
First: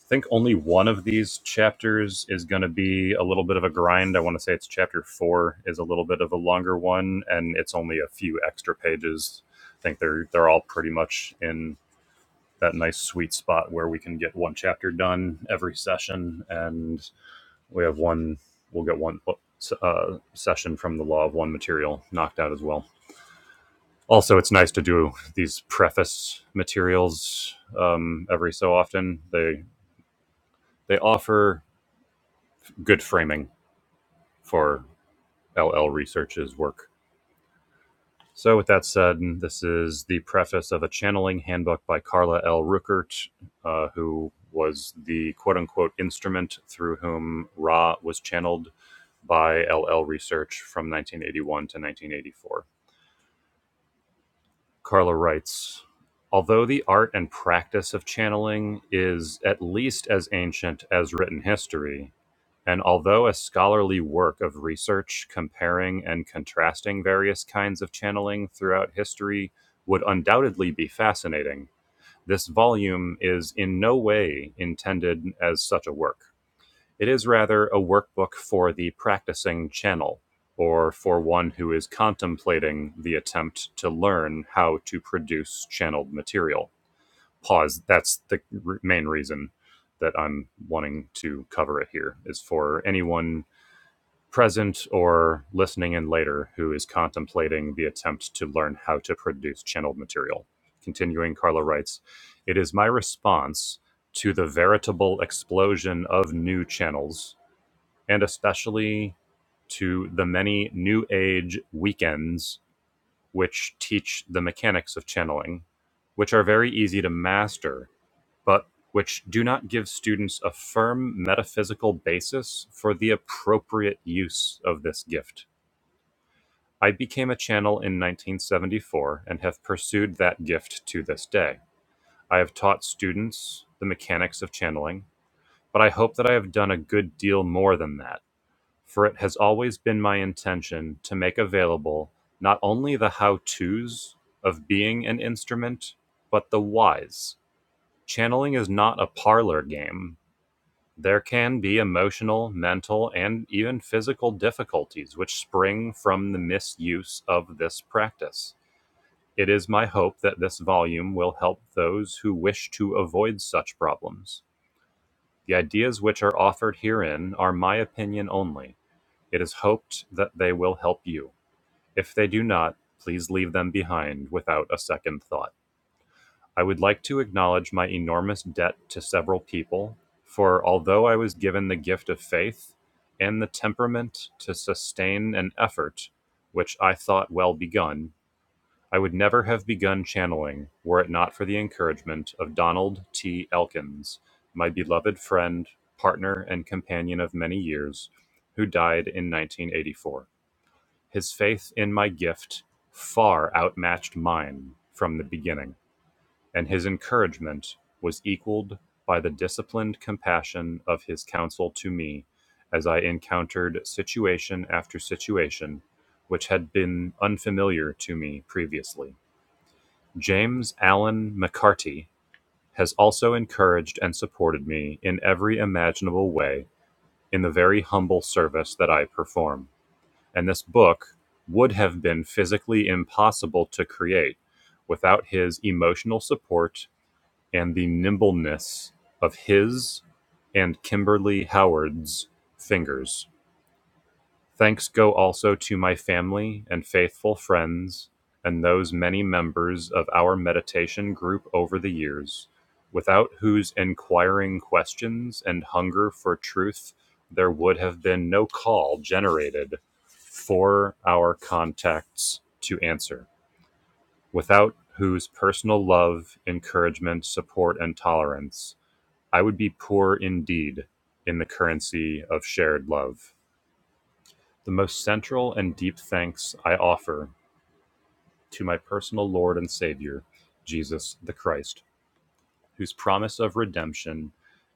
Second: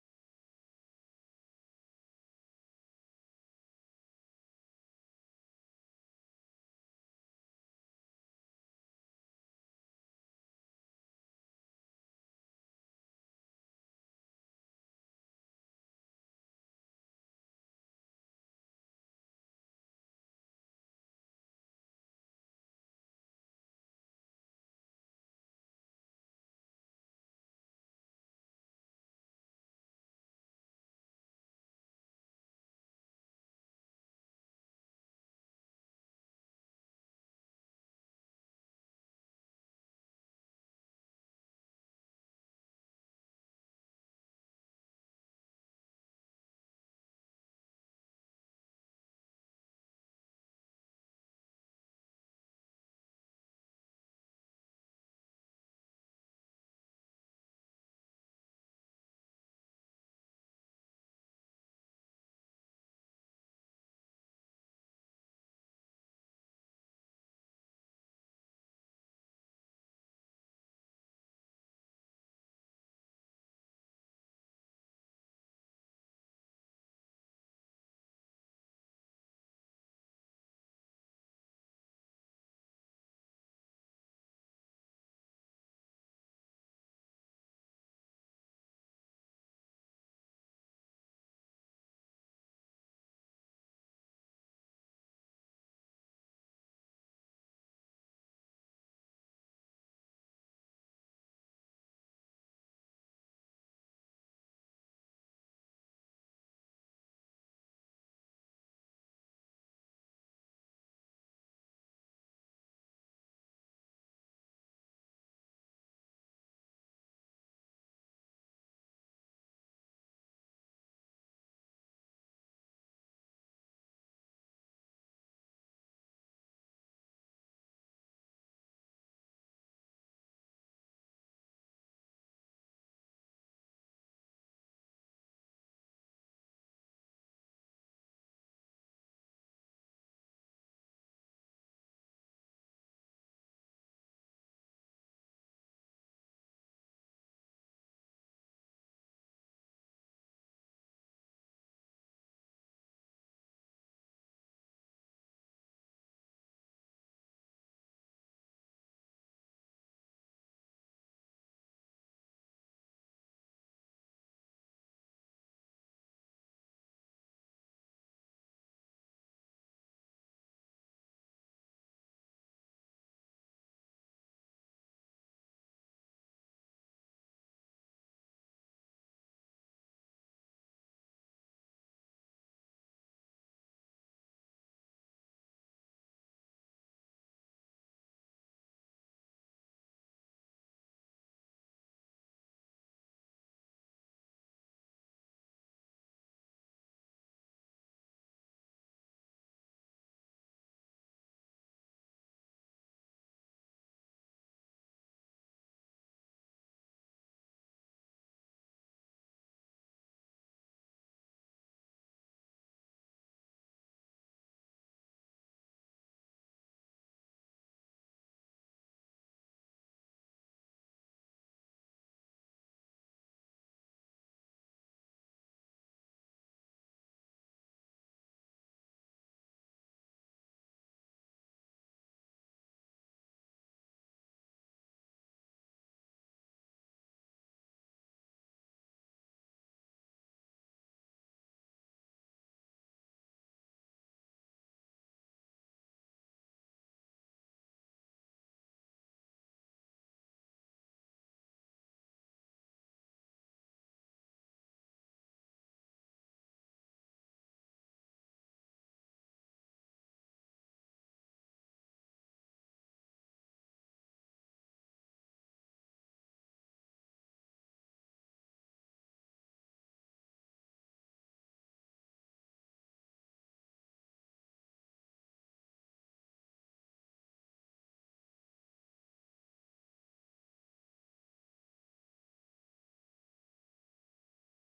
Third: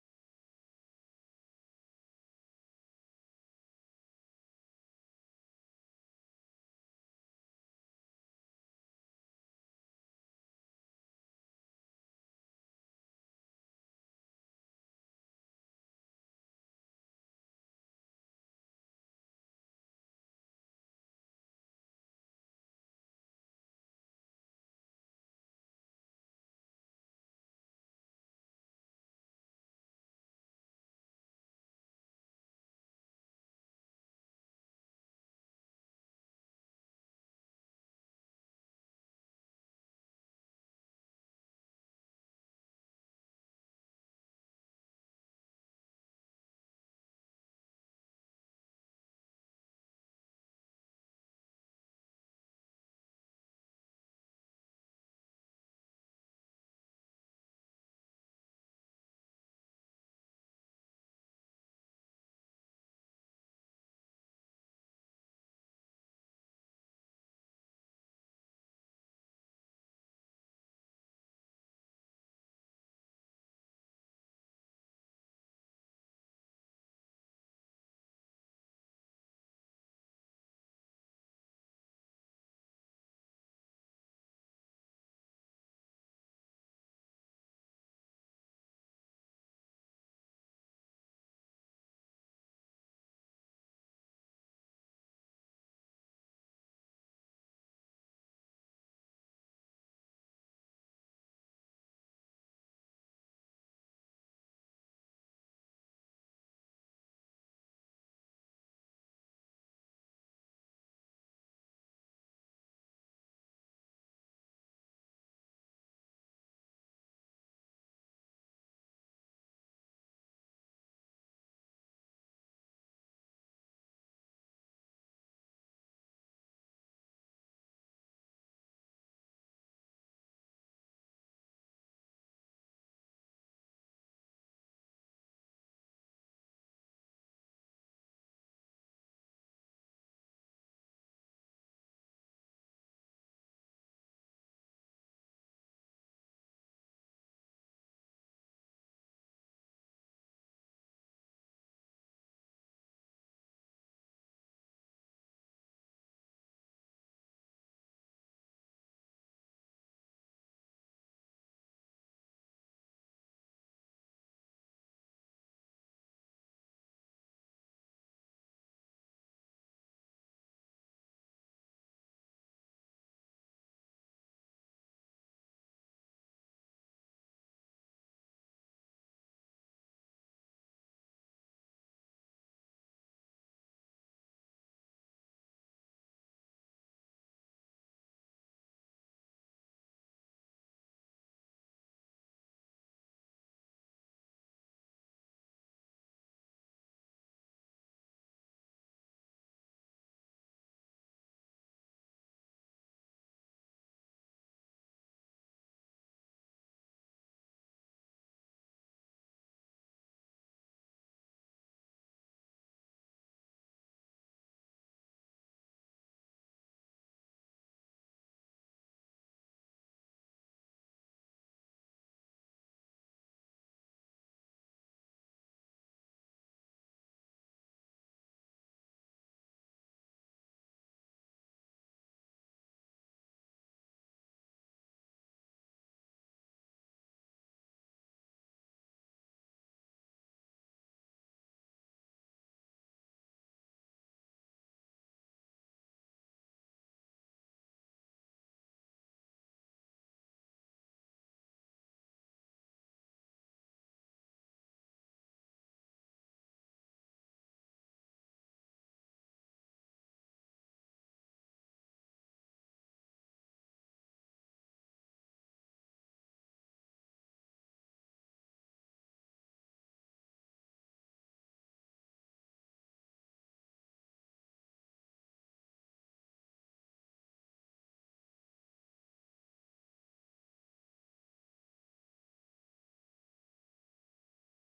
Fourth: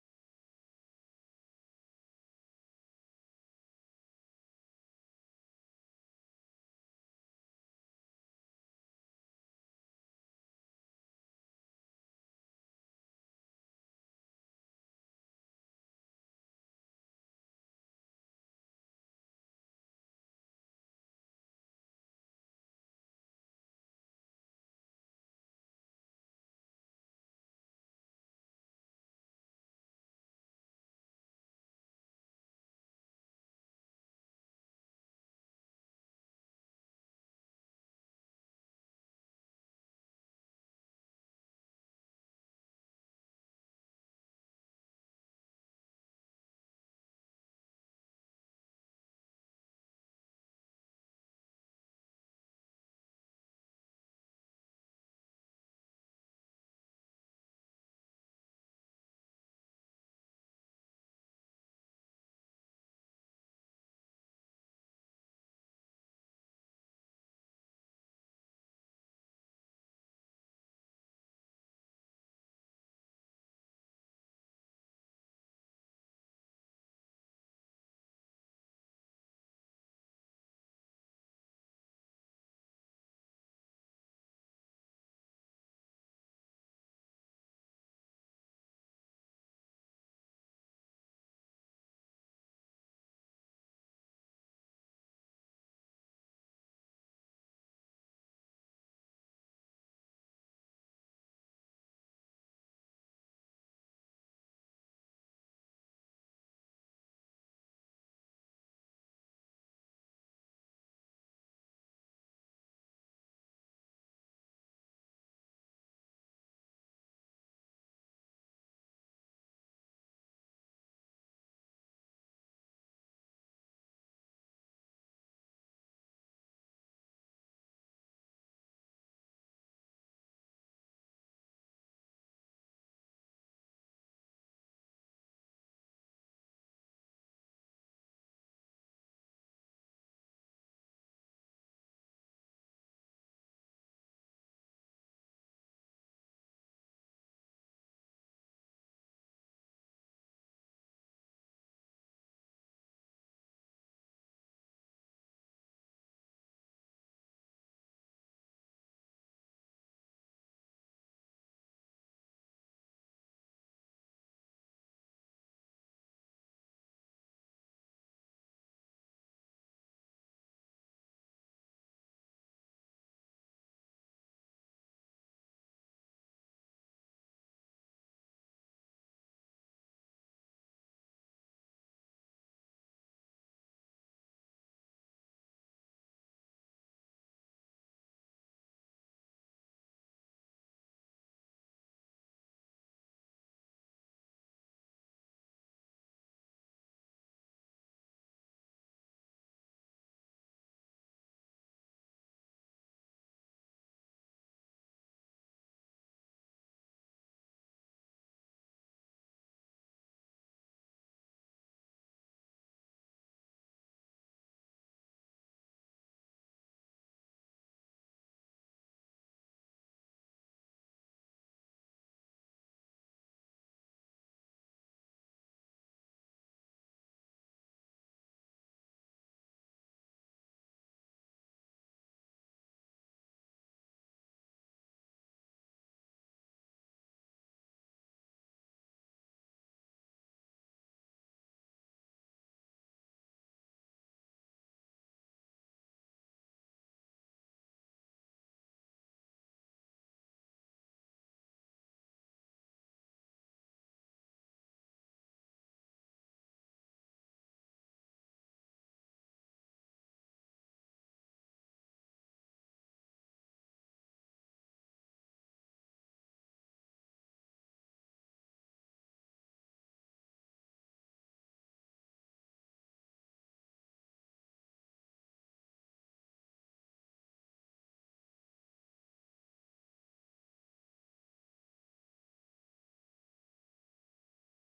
A: think only one of these chapters is going to be a little bit of a grind. I want to say it's chapter four is a little bit of a longer one, and it's only a few extra pages. I think they're they're all pretty much in that nice sweet spot where we can get one chapter done every session, and we have one. We'll get one uh, session from the Law of One material knocked out as well. Also, it's nice to do these preface materials um, every so often. They they offer good framing for LL Research's work. So, with that said, this is the preface of a channeling handbook by Carla L. Ruckert, uh, who was the quote unquote instrument through whom Ra was channeled by LL Research from 1981 to 1984. Carla writes Although the art and practice of channeling is at least as ancient as written history, and although a scholarly work of research comparing and contrasting various kinds of channeling throughout history would undoubtedly be fascinating, this volume is in no way intended as such a work. It is rather a workbook for the practicing channel, or for one who is contemplating the attempt to learn how to produce channeled material. Pause. That's the r- main reason that I'm wanting to cover it here is for anyone present or listening in later who is contemplating the attempt to learn how to produce channeled material. Continuing, Carla writes, It is my response to the veritable explosion of new channels, and especially to the many new age weekends which teach the mechanics of channeling, which are very easy to master but which do not give students a firm metaphysical basis for the appropriate use of this gift. I became a channel in 1974 and have pursued that gift to this day. I have taught students the mechanics of channeling, but I hope that I have done a good deal more than that, for it has always been my intention to make available not only the how to's of being an instrument, but the whys. Channeling is not a parlor game There can be emotional, mental, and even physical difficulties which spring from the misuse of this practice. It is my hope that this volume will help those who wish to avoid such problems. The ideas which are offered herein are my opinion only. It is hoped that they will help you. If they do not, please leave them behind without a second thought. I would like to acknowledge my enormous debt to several people, for although I was given the gift of faith and the temperament to sustain an effort which I thought well begun, I would never have begun channeling were it not for the encouragement of Donald T. Elkins, my beloved friend, partner, and companion of many years, who died in 1984. His faith in my gift far outmatched mine from the beginning. And his encouragement was equaled by the disciplined compassion of his counsel to me as I encountered situation after situation which had been unfamiliar to me previously. James Allen McCarty has also encouraged and supported me in every imaginable way in the very humble service that I perform. And this book would have been physically impossible to create without his emotional support and the nimbleness of his and Kimberly Howard's fingers. Thanks go also to my family and faithful friends and those many members of our meditation group over the years, without whose inquiring questions and hunger for truth there would have been no call generated for our contacts to answer, without whose personal love, encouragement, support, and tolerance I would be poor indeed in the currency of shared love. The most central and deep thanks I offer to my personal Lord and Savior, Jesus the Christ, whose promise of redemption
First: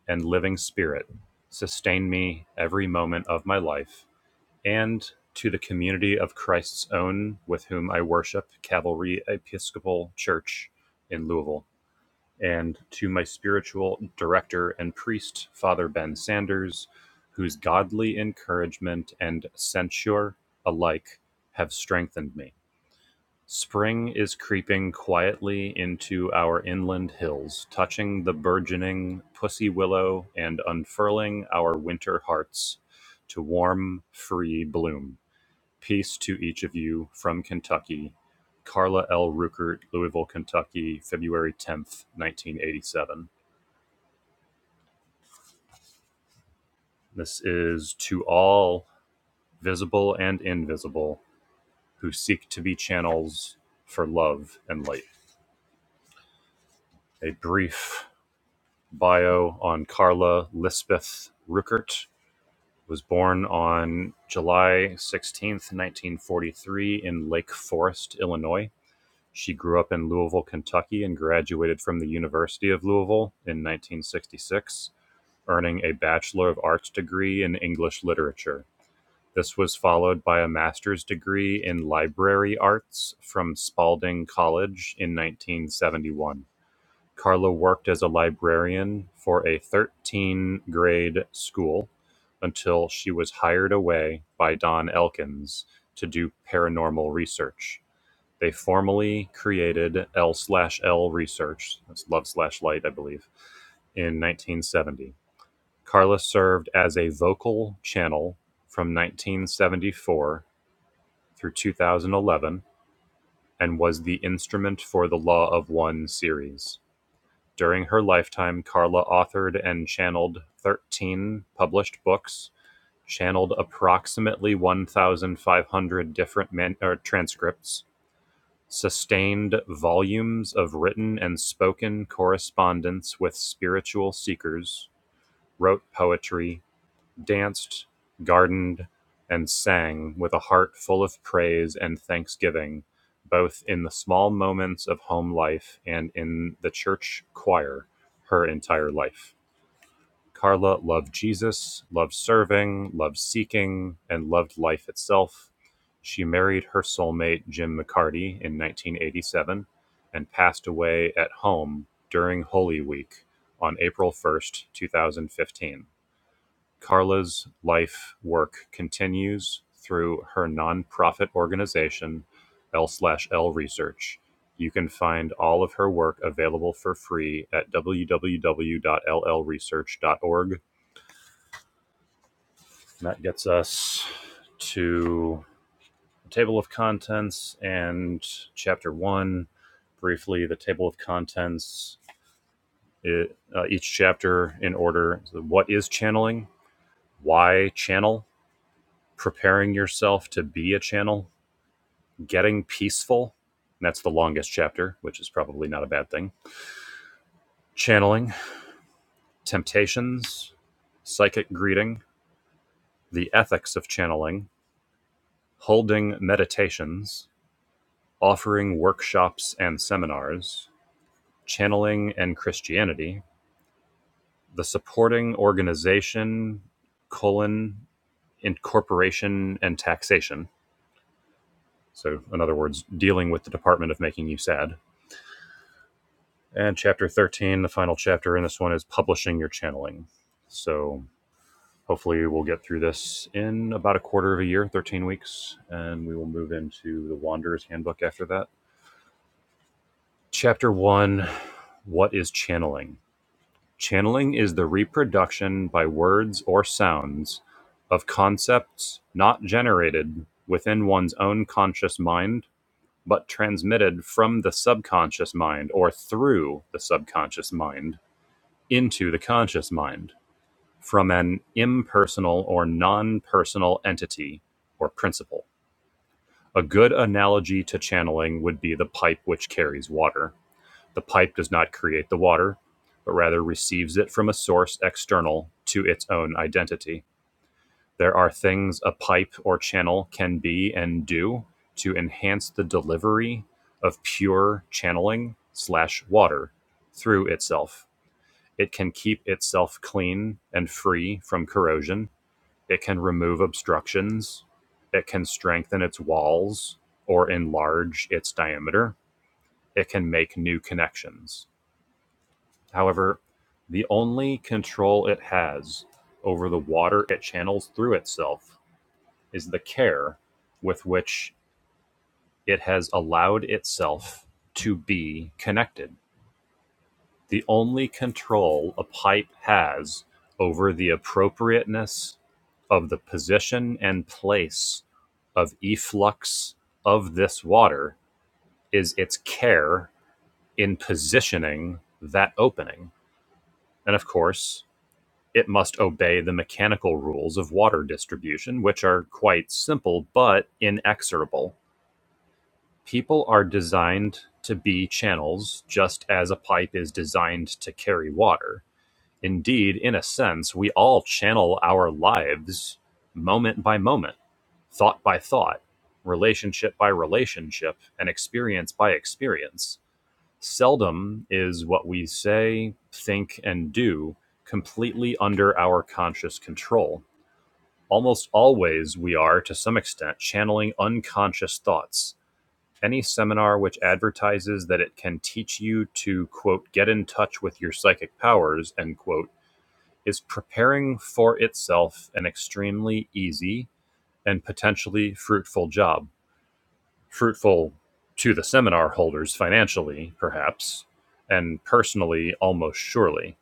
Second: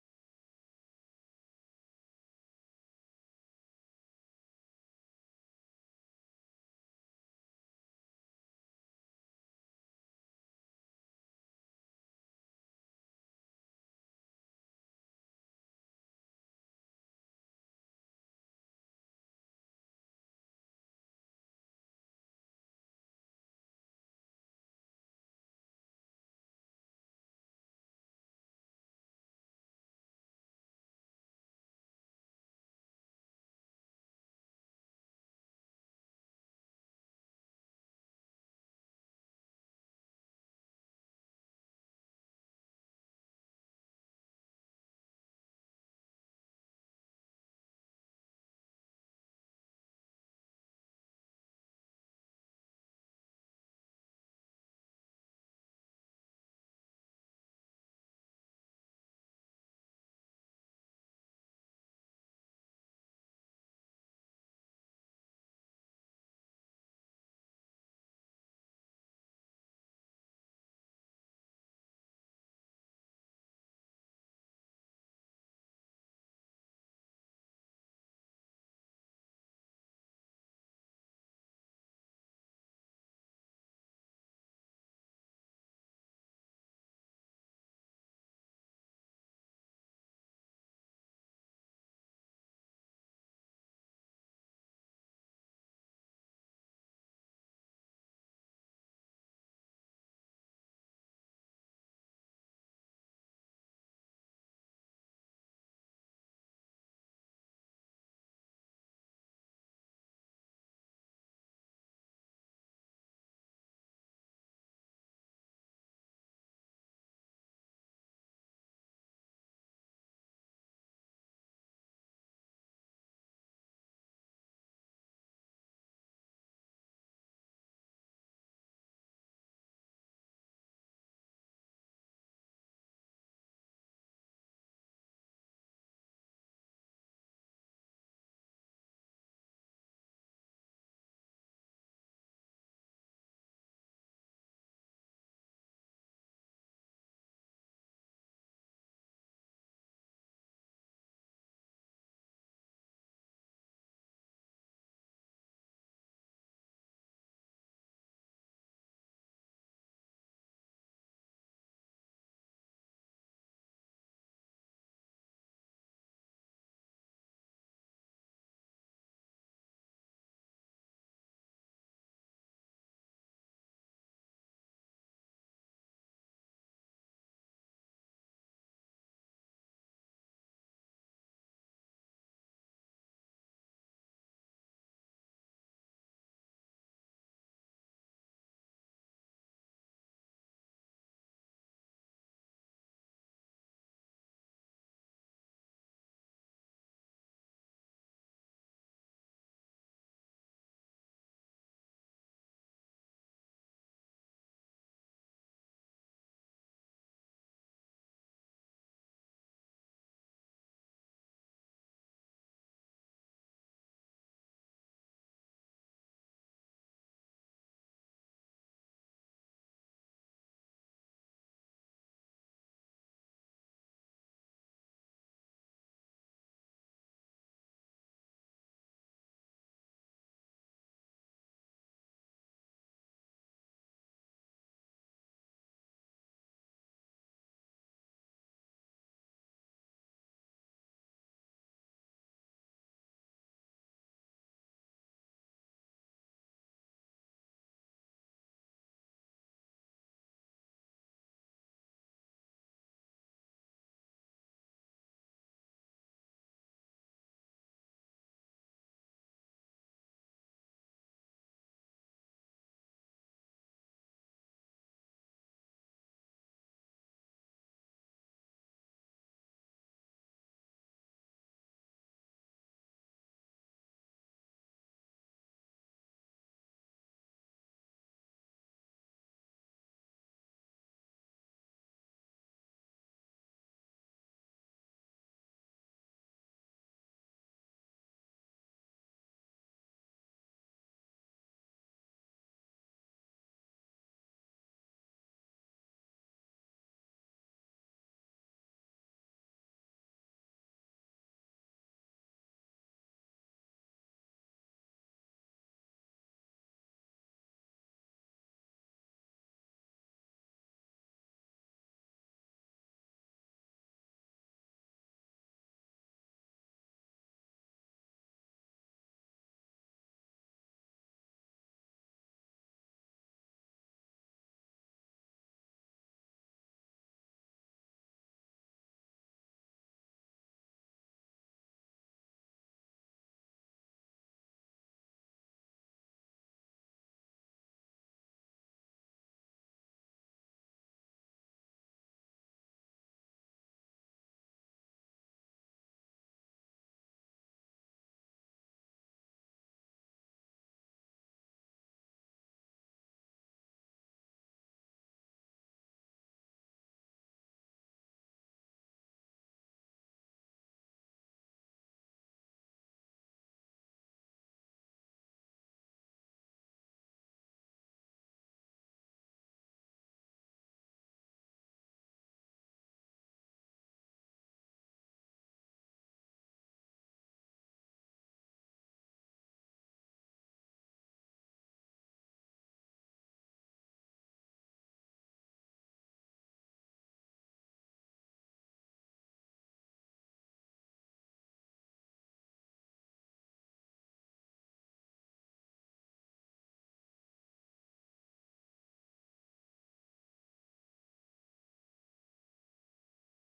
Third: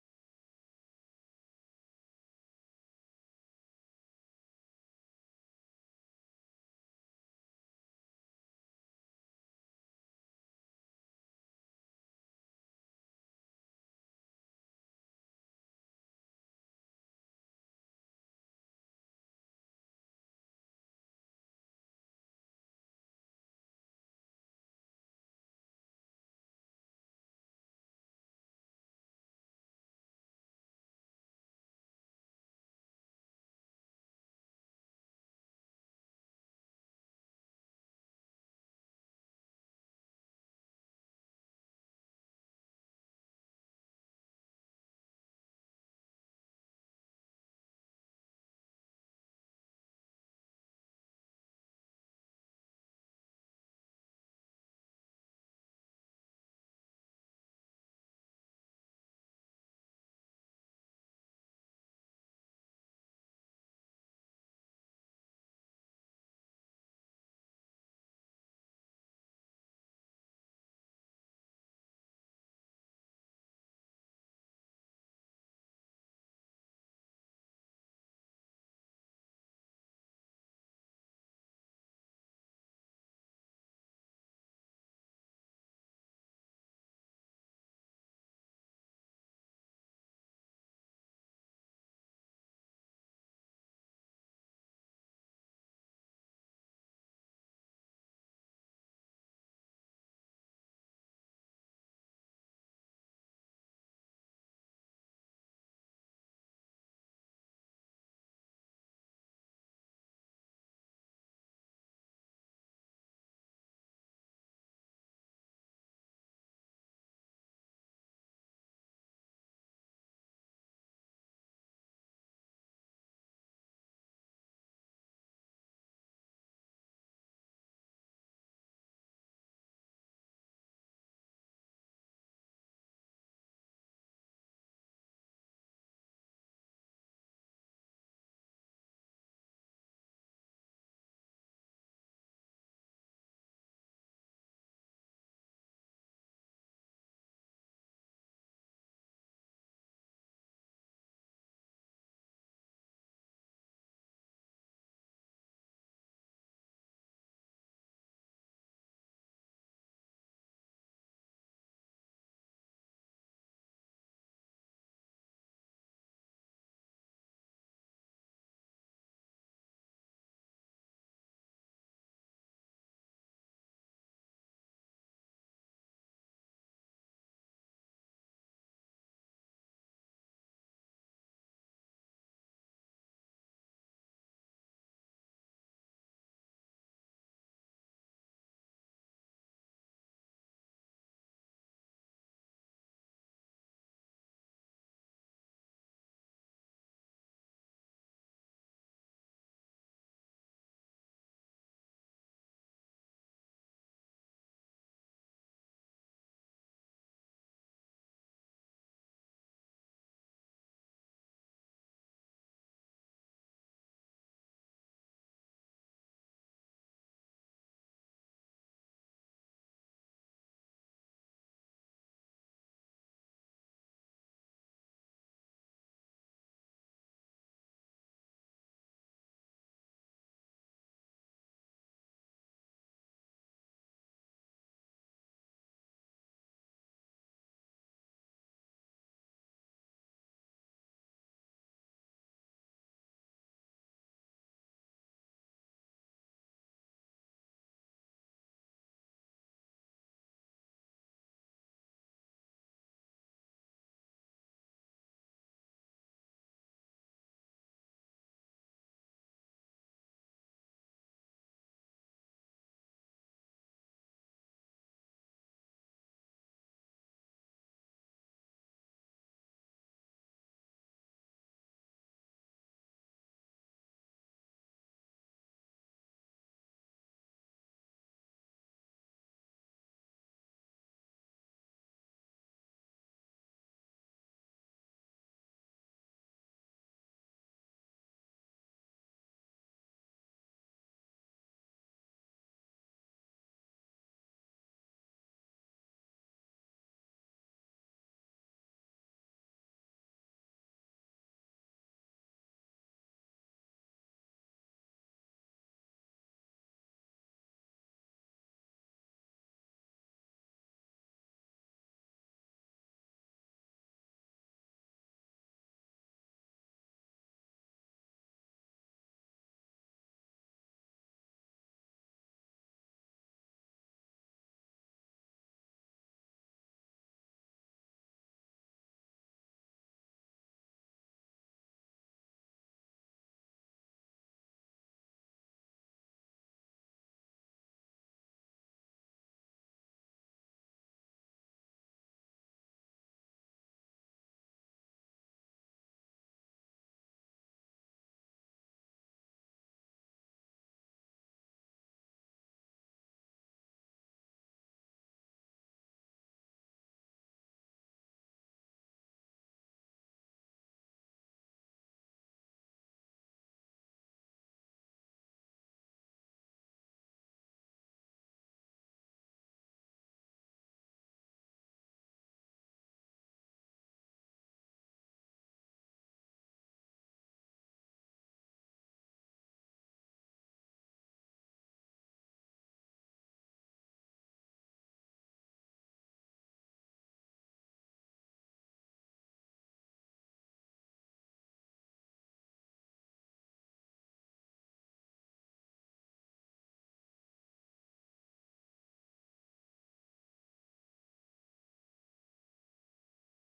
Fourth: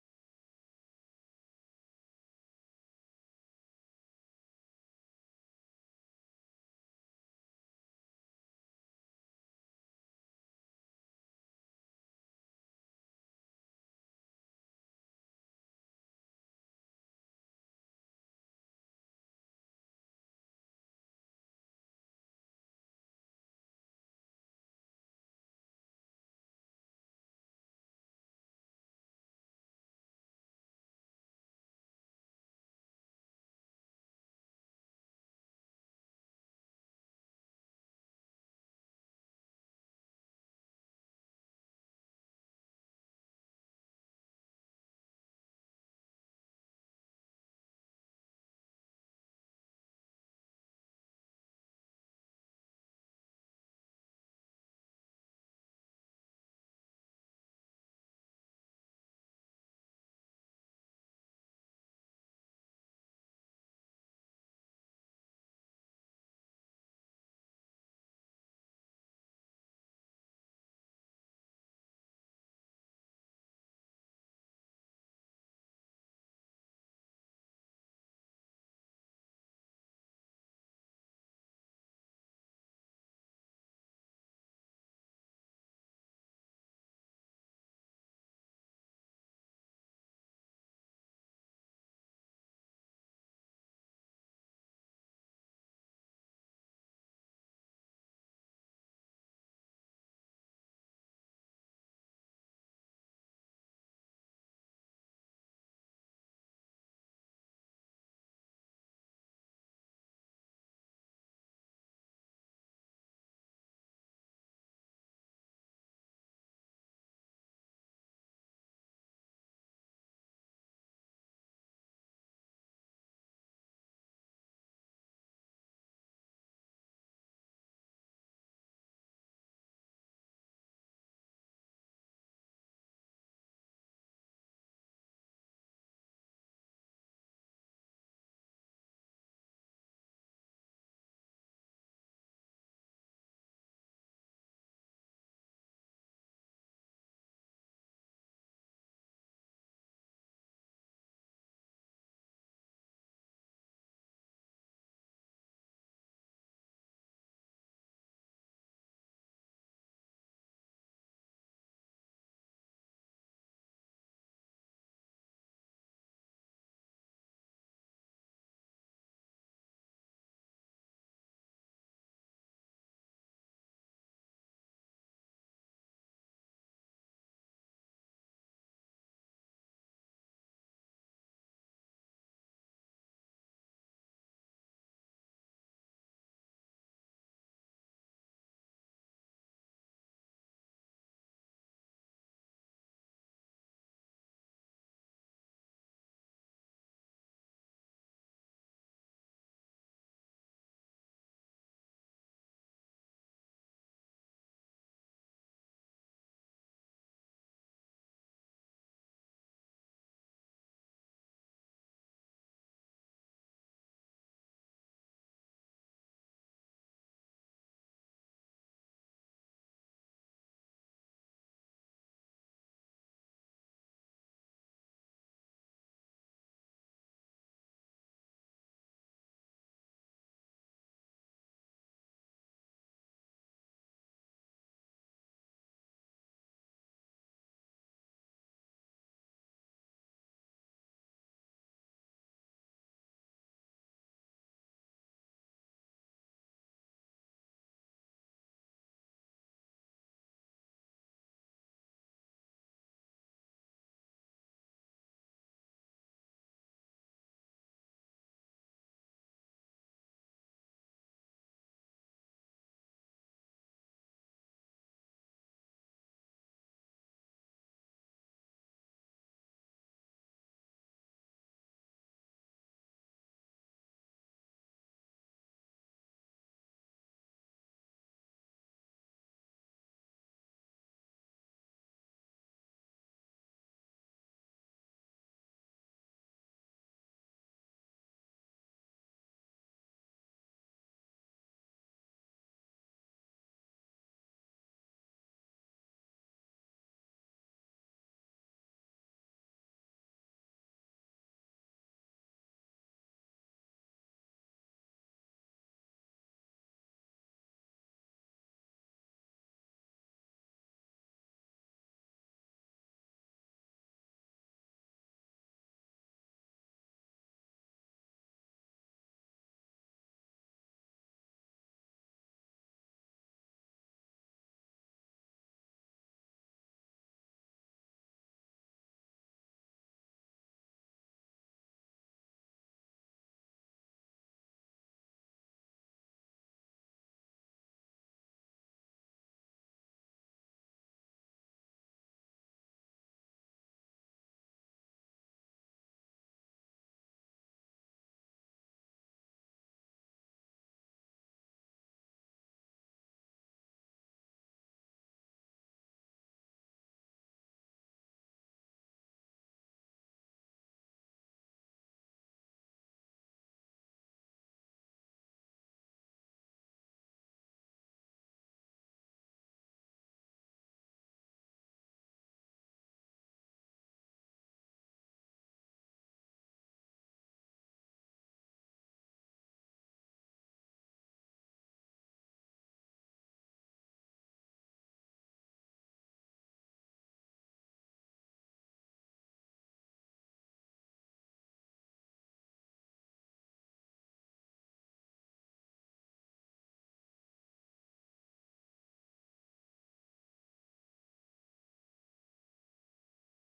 A: and living spirit sustain me every moment of my life, and to the community of Christ's own with whom I worship Cavalry Episcopal Church in Louisville. and to my spiritual director and priest, Father Ben Sanders, whose godly encouragement and censure alike have strengthened me. Spring is creeping quietly into our inland hills, touching the burgeoning pussy willow and unfurling our winter hearts to warm, free bloom. Peace to each of you from Kentucky. Carla L. Ruckert, Louisville, Kentucky, February 10th, 1987. This is to all visible and invisible who seek to be channels for love and light. A brief bio on Carla Lisbeth Ruckert was born on July 16th, 1943 in Lake Forest, Illinois. She grew up in Louisville, Kentucky and graduated from the University of Louisville in 1966, earning a Bachelor of Arts degree in English Literature. This was followed by a master's degree in Library Arts from Spalding College in nineteen-seventy-one. Carlo worked as a librarian for a thirteen-grade school until she was hired away by Don Elkins to do paranormal research. They formally created L slash L Research, that's Love slash Light, I believe, in 1970. Carla served as a vocal channel from nineteen seventy-four through two thousand eleven and was the instrument for the Law of One series. During her lifetime, Carla authored and channeled 13 published books, channeled approximately 1,500 different man- or transcripts, sustained volumes of written and spoken correspondence with spiritual seekers, wrote poetry, danced, gardened, and sang with a heart full of praise and thanksgiving, both in the small moments of home life and in the church choir her entire life. Carla loved Jesus, loved serving, loved seeking, and loved life itself. She married her soulmate, Jim McCarty, in 1987 and passed away at home during Holy Week on April 1st, 2015. Carla's life work continues through her nonprofit organization L/L Research. You can find all of her work available for free at www.llresearch.org. And that gets us to the table of contents and chapter one. Briefly, the table of contents, it, uh, each chapter in order. So What is channeling? Why channel? preparing yourself to be a channel, getting peaceful. And that's the longest chapter, which is probably not a bad thing. Channeling, temptations, psychic greeting, the ethics of channeling, holding meditations, offering workshops and seminars, channeling and Christianity, the supporting organization, colon, incorporation and taxation. So, in other words, dealing with the Department of Making You Sad And chapter 13, the final chapter in this one is publishing your channeling. So hopefully we'll get through this in about a quarter of a year, 13 weeks, and we will move into the Wanderer's Handbook after that. Chapter 1 What is channeling? Channeling is the reproduction by words or sounds of concepts not generated within one's own conscious mind, but transmitted from the subconscious mind or through the subconscious mind into the conscious mind from an impersonal or non personal entity or principle. A good analogy to channeling would be the pipe which carries water. The pipe does not create the water, but rather receives it from a source external to its own identity. There are things a pipe or channel can be and do to enhance the delivery of pure channeling slash water through itself it can keep itself clean and free from corrosion. It can remove obstructions. It can strengthen its walls or enlarge its diameter. It can make new connections. However, the only control it has over the water it channels through itself is the care with which it has allowed itself to be connected. The only control a pipe has over the appropriateness of the position and place of efflux of this water is its care in positioning that opening. And of course, it must obey the mechanical rules of water distribution, which are quite simple but inexorable. People are designed to be channels just as a pipe is designed to carry water Indeed, in a sense, we all channel our lives moment by moment, thought by thought, relationship by relationship, and experience by experience. Seldom is what we say, think, and do completely under our conscious control. Almost always, we are, to some extent, channeling unconscious thoughts. Any seminar which advertises that it can teach you to, quote, get in touch with your psychic powers, end quote is preparing for itself an extremely easy and potentially fruitful job. Fruitful to the seminar holders financially, perhaps, and personally, almost surely.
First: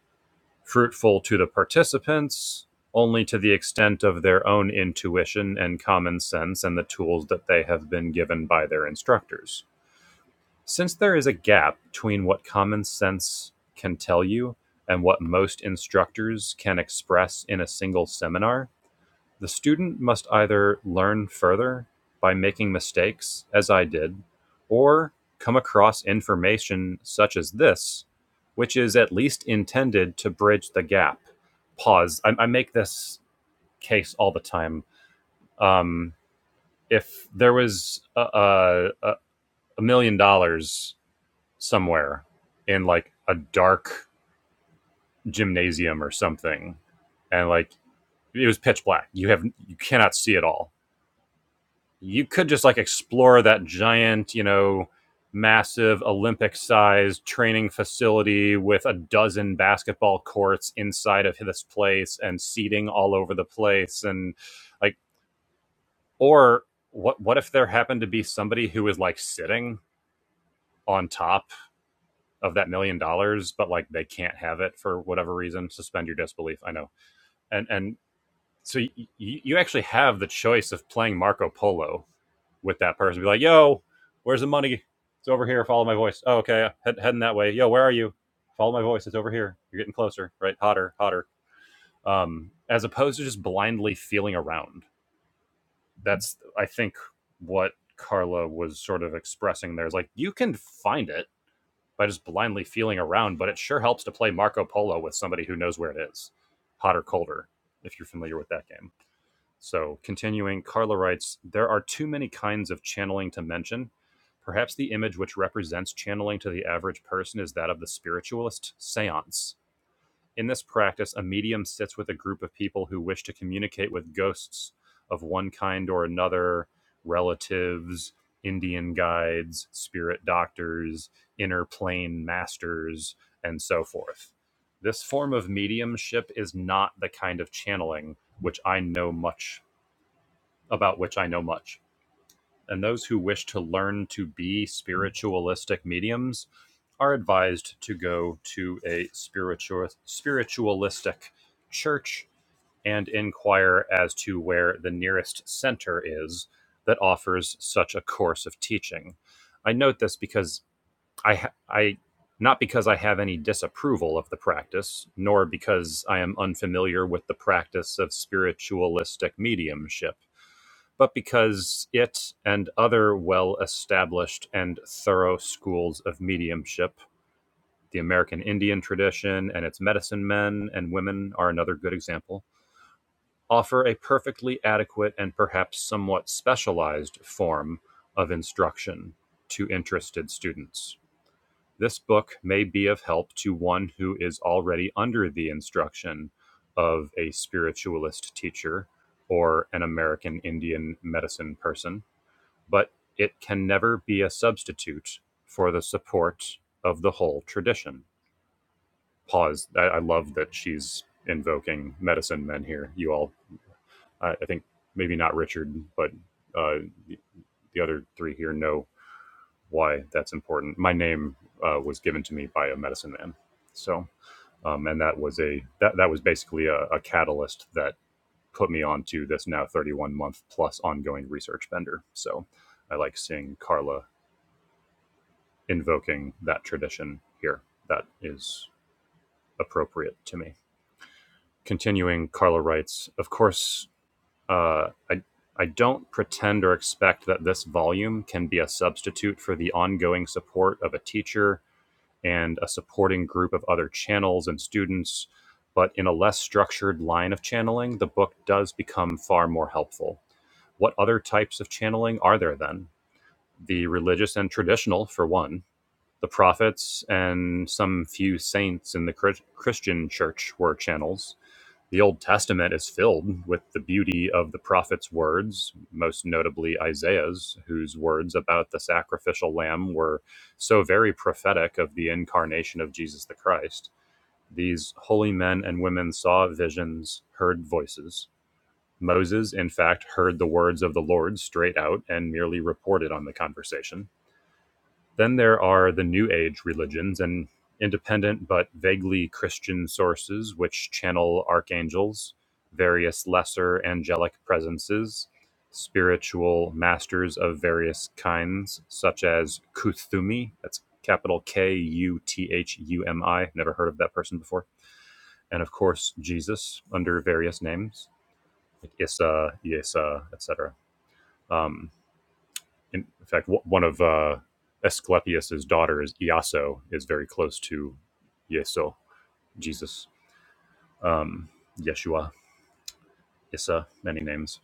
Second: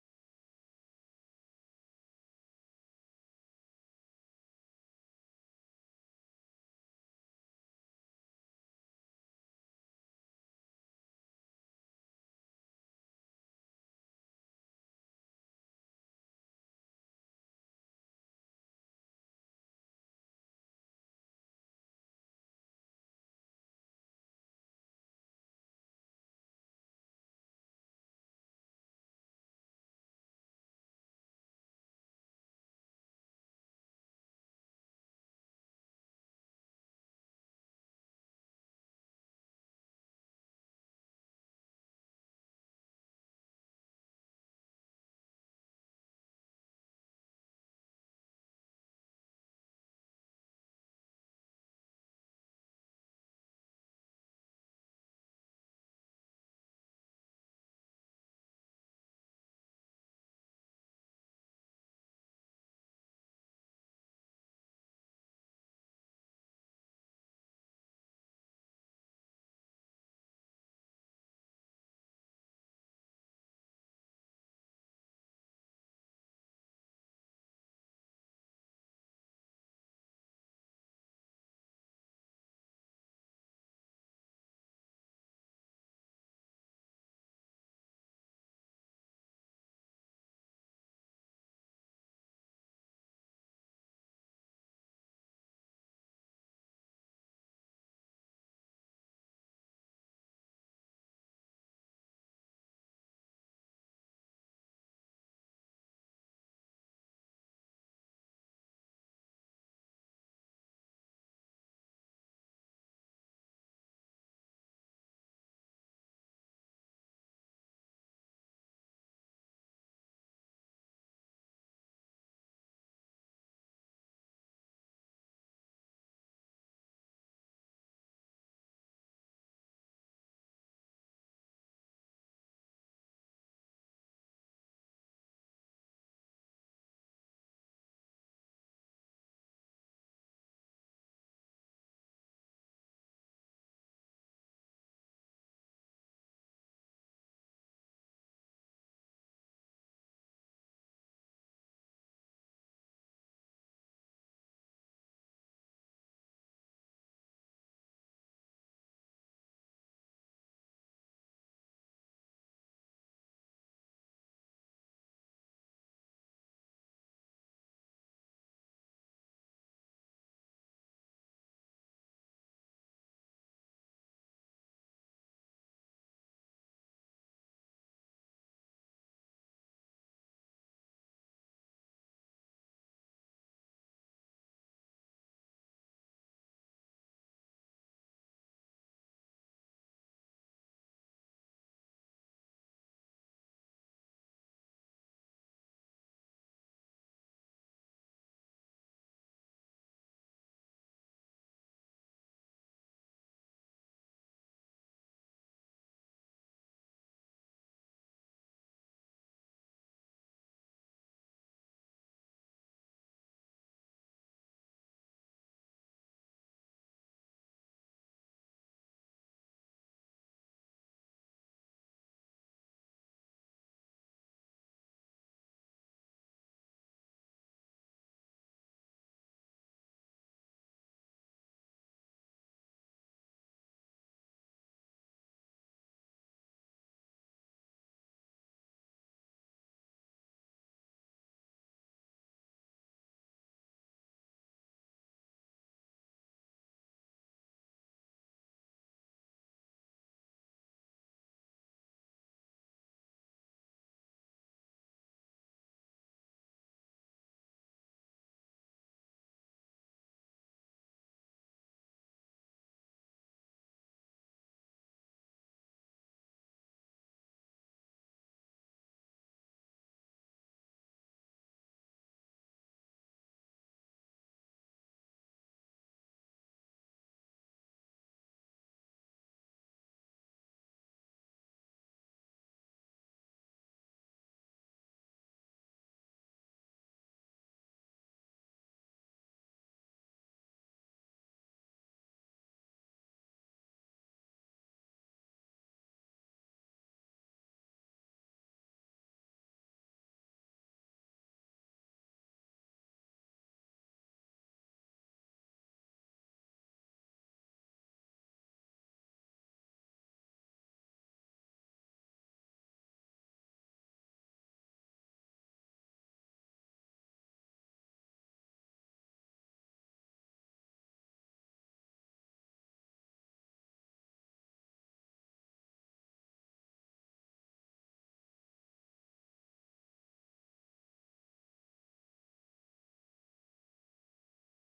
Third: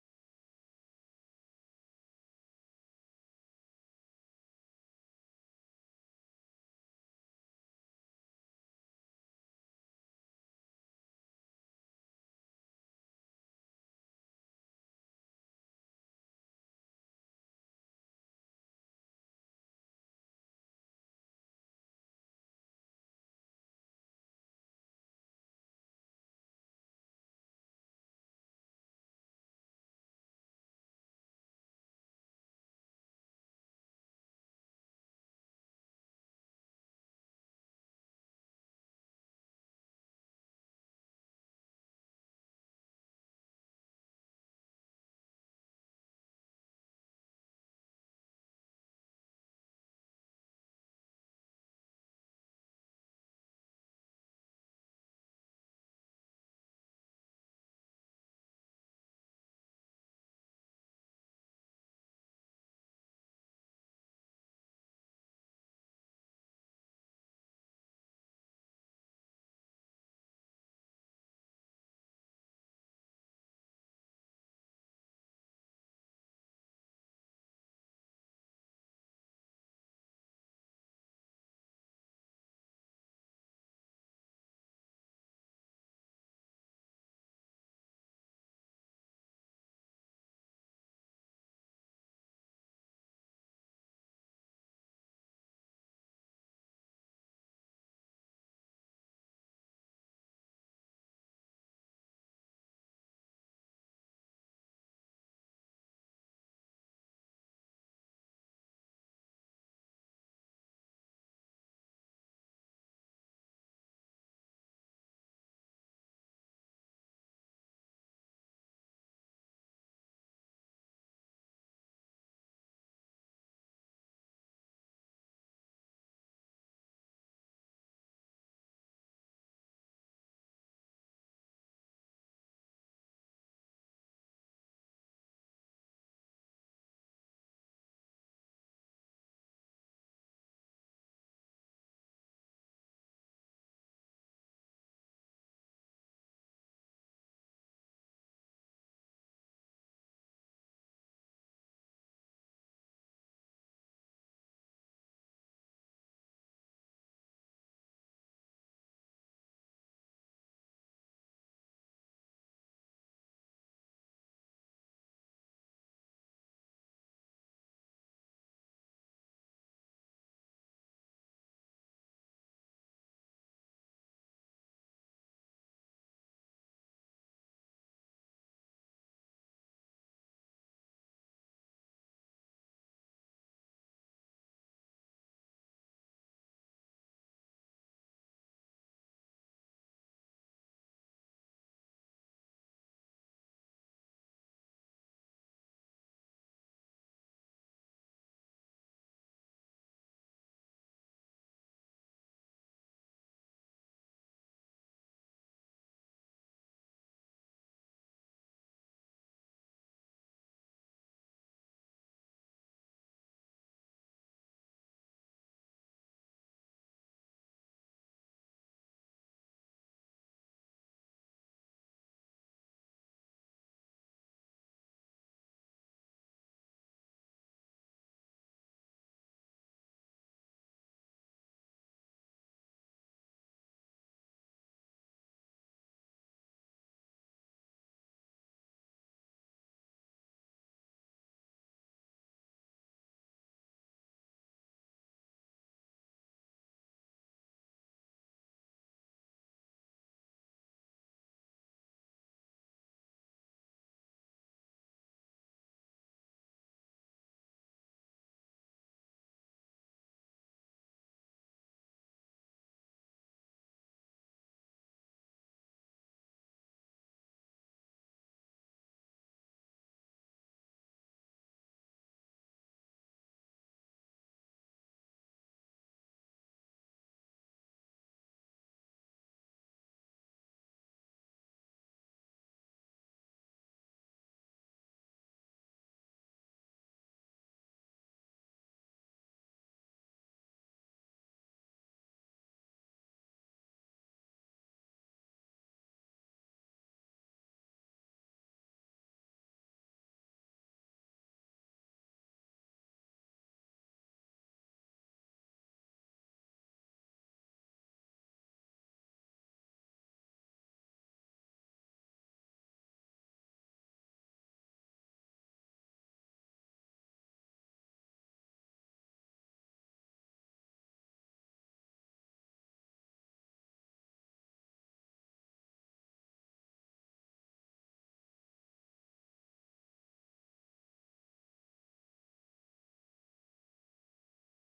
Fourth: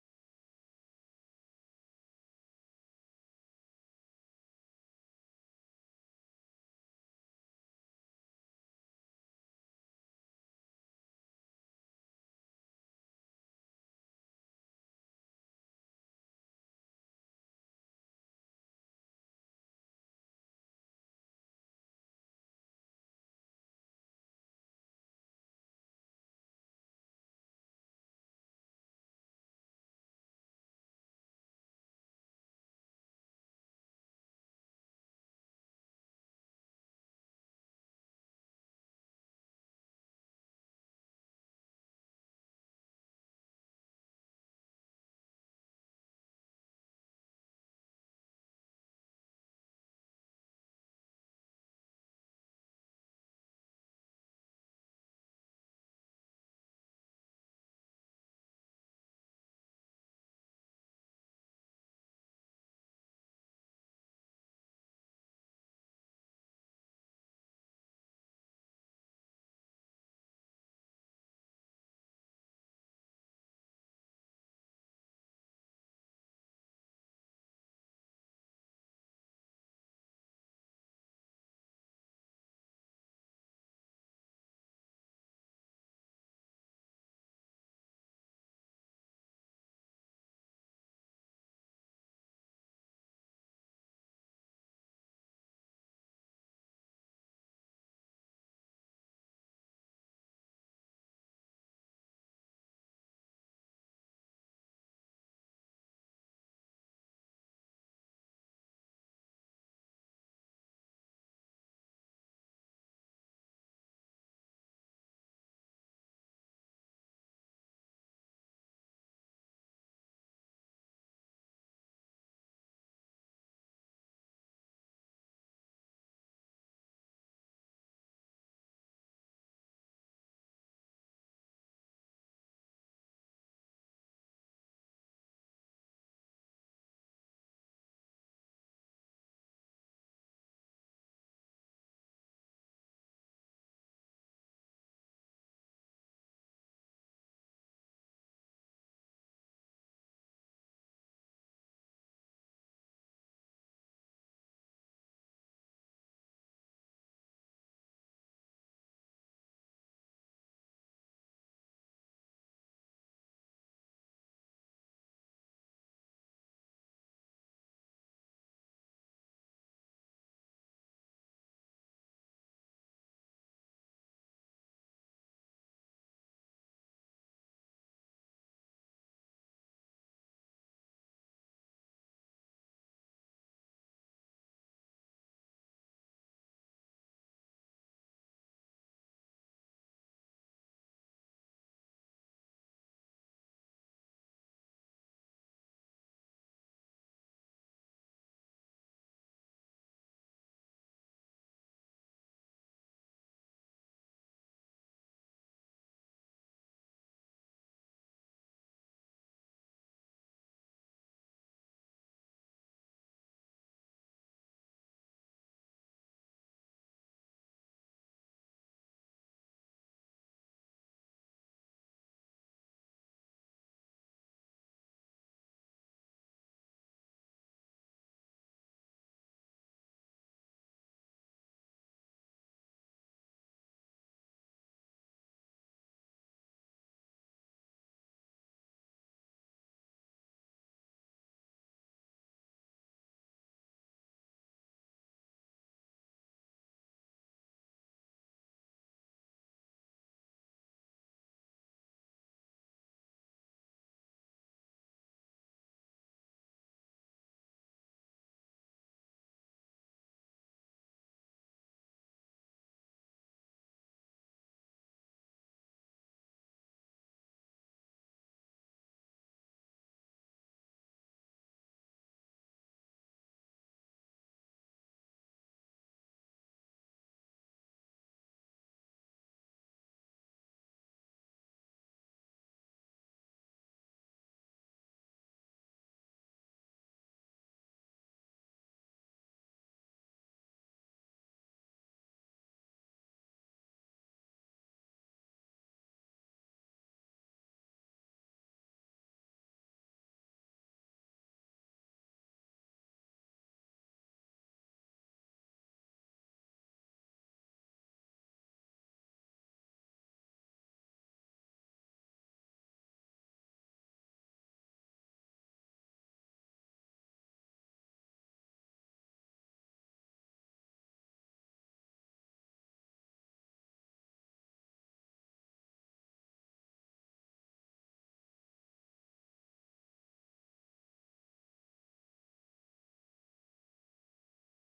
A: Fruitful to the participants, only to the extent of their own intuition and common sense and the tools that they have been given by their instructors since there is a gap between what common sense can tell you and what most instructors can express in a single seminar, the student must either learn further by making mistakes, as I did, or come across information such as this, which is at least intended to bridge the gap. Pause. I, I make this case all the time. Um, if there was a, a, a million dollars somewhere in like a dark gymnasium or something and like it was pitch black you have you cannot see it all you could just like explore that giant you know massive olympic sized training facility with a dozen basketball courts inside of this place and seating all over the place and like or what what if there happened to be somebody who is like sitting on top of that million dollars, but like they can't have it for whatever reason. Suspend your disbelief. I know, and and so y- you actually have the choice of playing Marco Polo with that person. Be like, yo, where's the money? It's over here. Follow my voice. Oh, okay, head, heading that way. Yo, where are you? Follow my voice. It's over here. You're getting closer. Right, hotter, hotter. Um, as opposed to just blindly feeling around. That's I think what Carla was sort of expressing there is like you can find it by just blindly feeling around, but it sure helps to play Marco Polo with somebody who knows where it is, hot or colder, if you're familiar with that game. So, continuing, Carla writes There are too many kinds of channeling to mention. Perhaps the image which represents channeling to the average person is that of the spiritualist seance in this practice, a medium sits with a group of people who wish to communicate with ghosts of one kind or another, relatives, Indian guides, spirit doctors, inner plane masters, and so forth. This form of mediumship is not the kind of channeling which I know much about which I know much and those who wish to learn to be spiritualistic mediums are advised to go to a spiritual spiritualistic church and inquire as to where the nearest center is that offers such a course of teaching. I note this because I ha- I not because I have any disapproval of the practice, nor because I am unfamiliar with the practice of spiritualistic mediumship but because it and other well established and thorough schools of mediumship, the American Indian tradition and its medicine men and women are another good example, offer a perfectly adequate and perhaps somewhat specialized form of instruction to interested students. This book may be of help to one who is already under the instruction of a spiritualist teacher or an American Indian medicine person but it can never be a substitute for the support of the whole tradition. Pause. I, I love that she's invoking medicine men here. You all, I, I think maybe not Richard, but uh, the, the other three here know why that's important. My name uh, was given to me by a medicine man, so um, and that was a that that was basically a, a catalyst that put me onto this now 31 month plus ongoing research bender. So I like seeing Carla invoking that tradition here. That is appropriate to me. Continuing, Carla writes, of course, uh, I, I don't pretend or expect that this volume can be a substitute for the ongoing support of a teacher and a supporting group of other channels and students, but in a less structured line of channeling, the book does become far more helpful. What other types of channeling are there then? The religious and traditional, for one The prophets and some few saints in the Christian church were channels. The Old Testament is filled with the beauty of the prophets' words, most notably Isaiah's, whose words about the sacrificial lamb were so very prophetic of the incarnation of Jesus the Christ. These holy men and women saw visions, heard voices. Moses, in fact, heard the words of the Lord straight out and merely reported on the conversation then there are the New Age religions and independent but vaguely Christian sources which channel archangels, various lesser angelic presences, spiritual masters of various kinds, such as Kuthumi, that's capital K U T H U M I, never heard of that person before, and of course Jesus under various names, like Issa, Yesa, etc in fact, one of uh, Asclepius's daughters, Iaso, is very close to Yeso, Jesus, um, Yeshua, Issa, many names.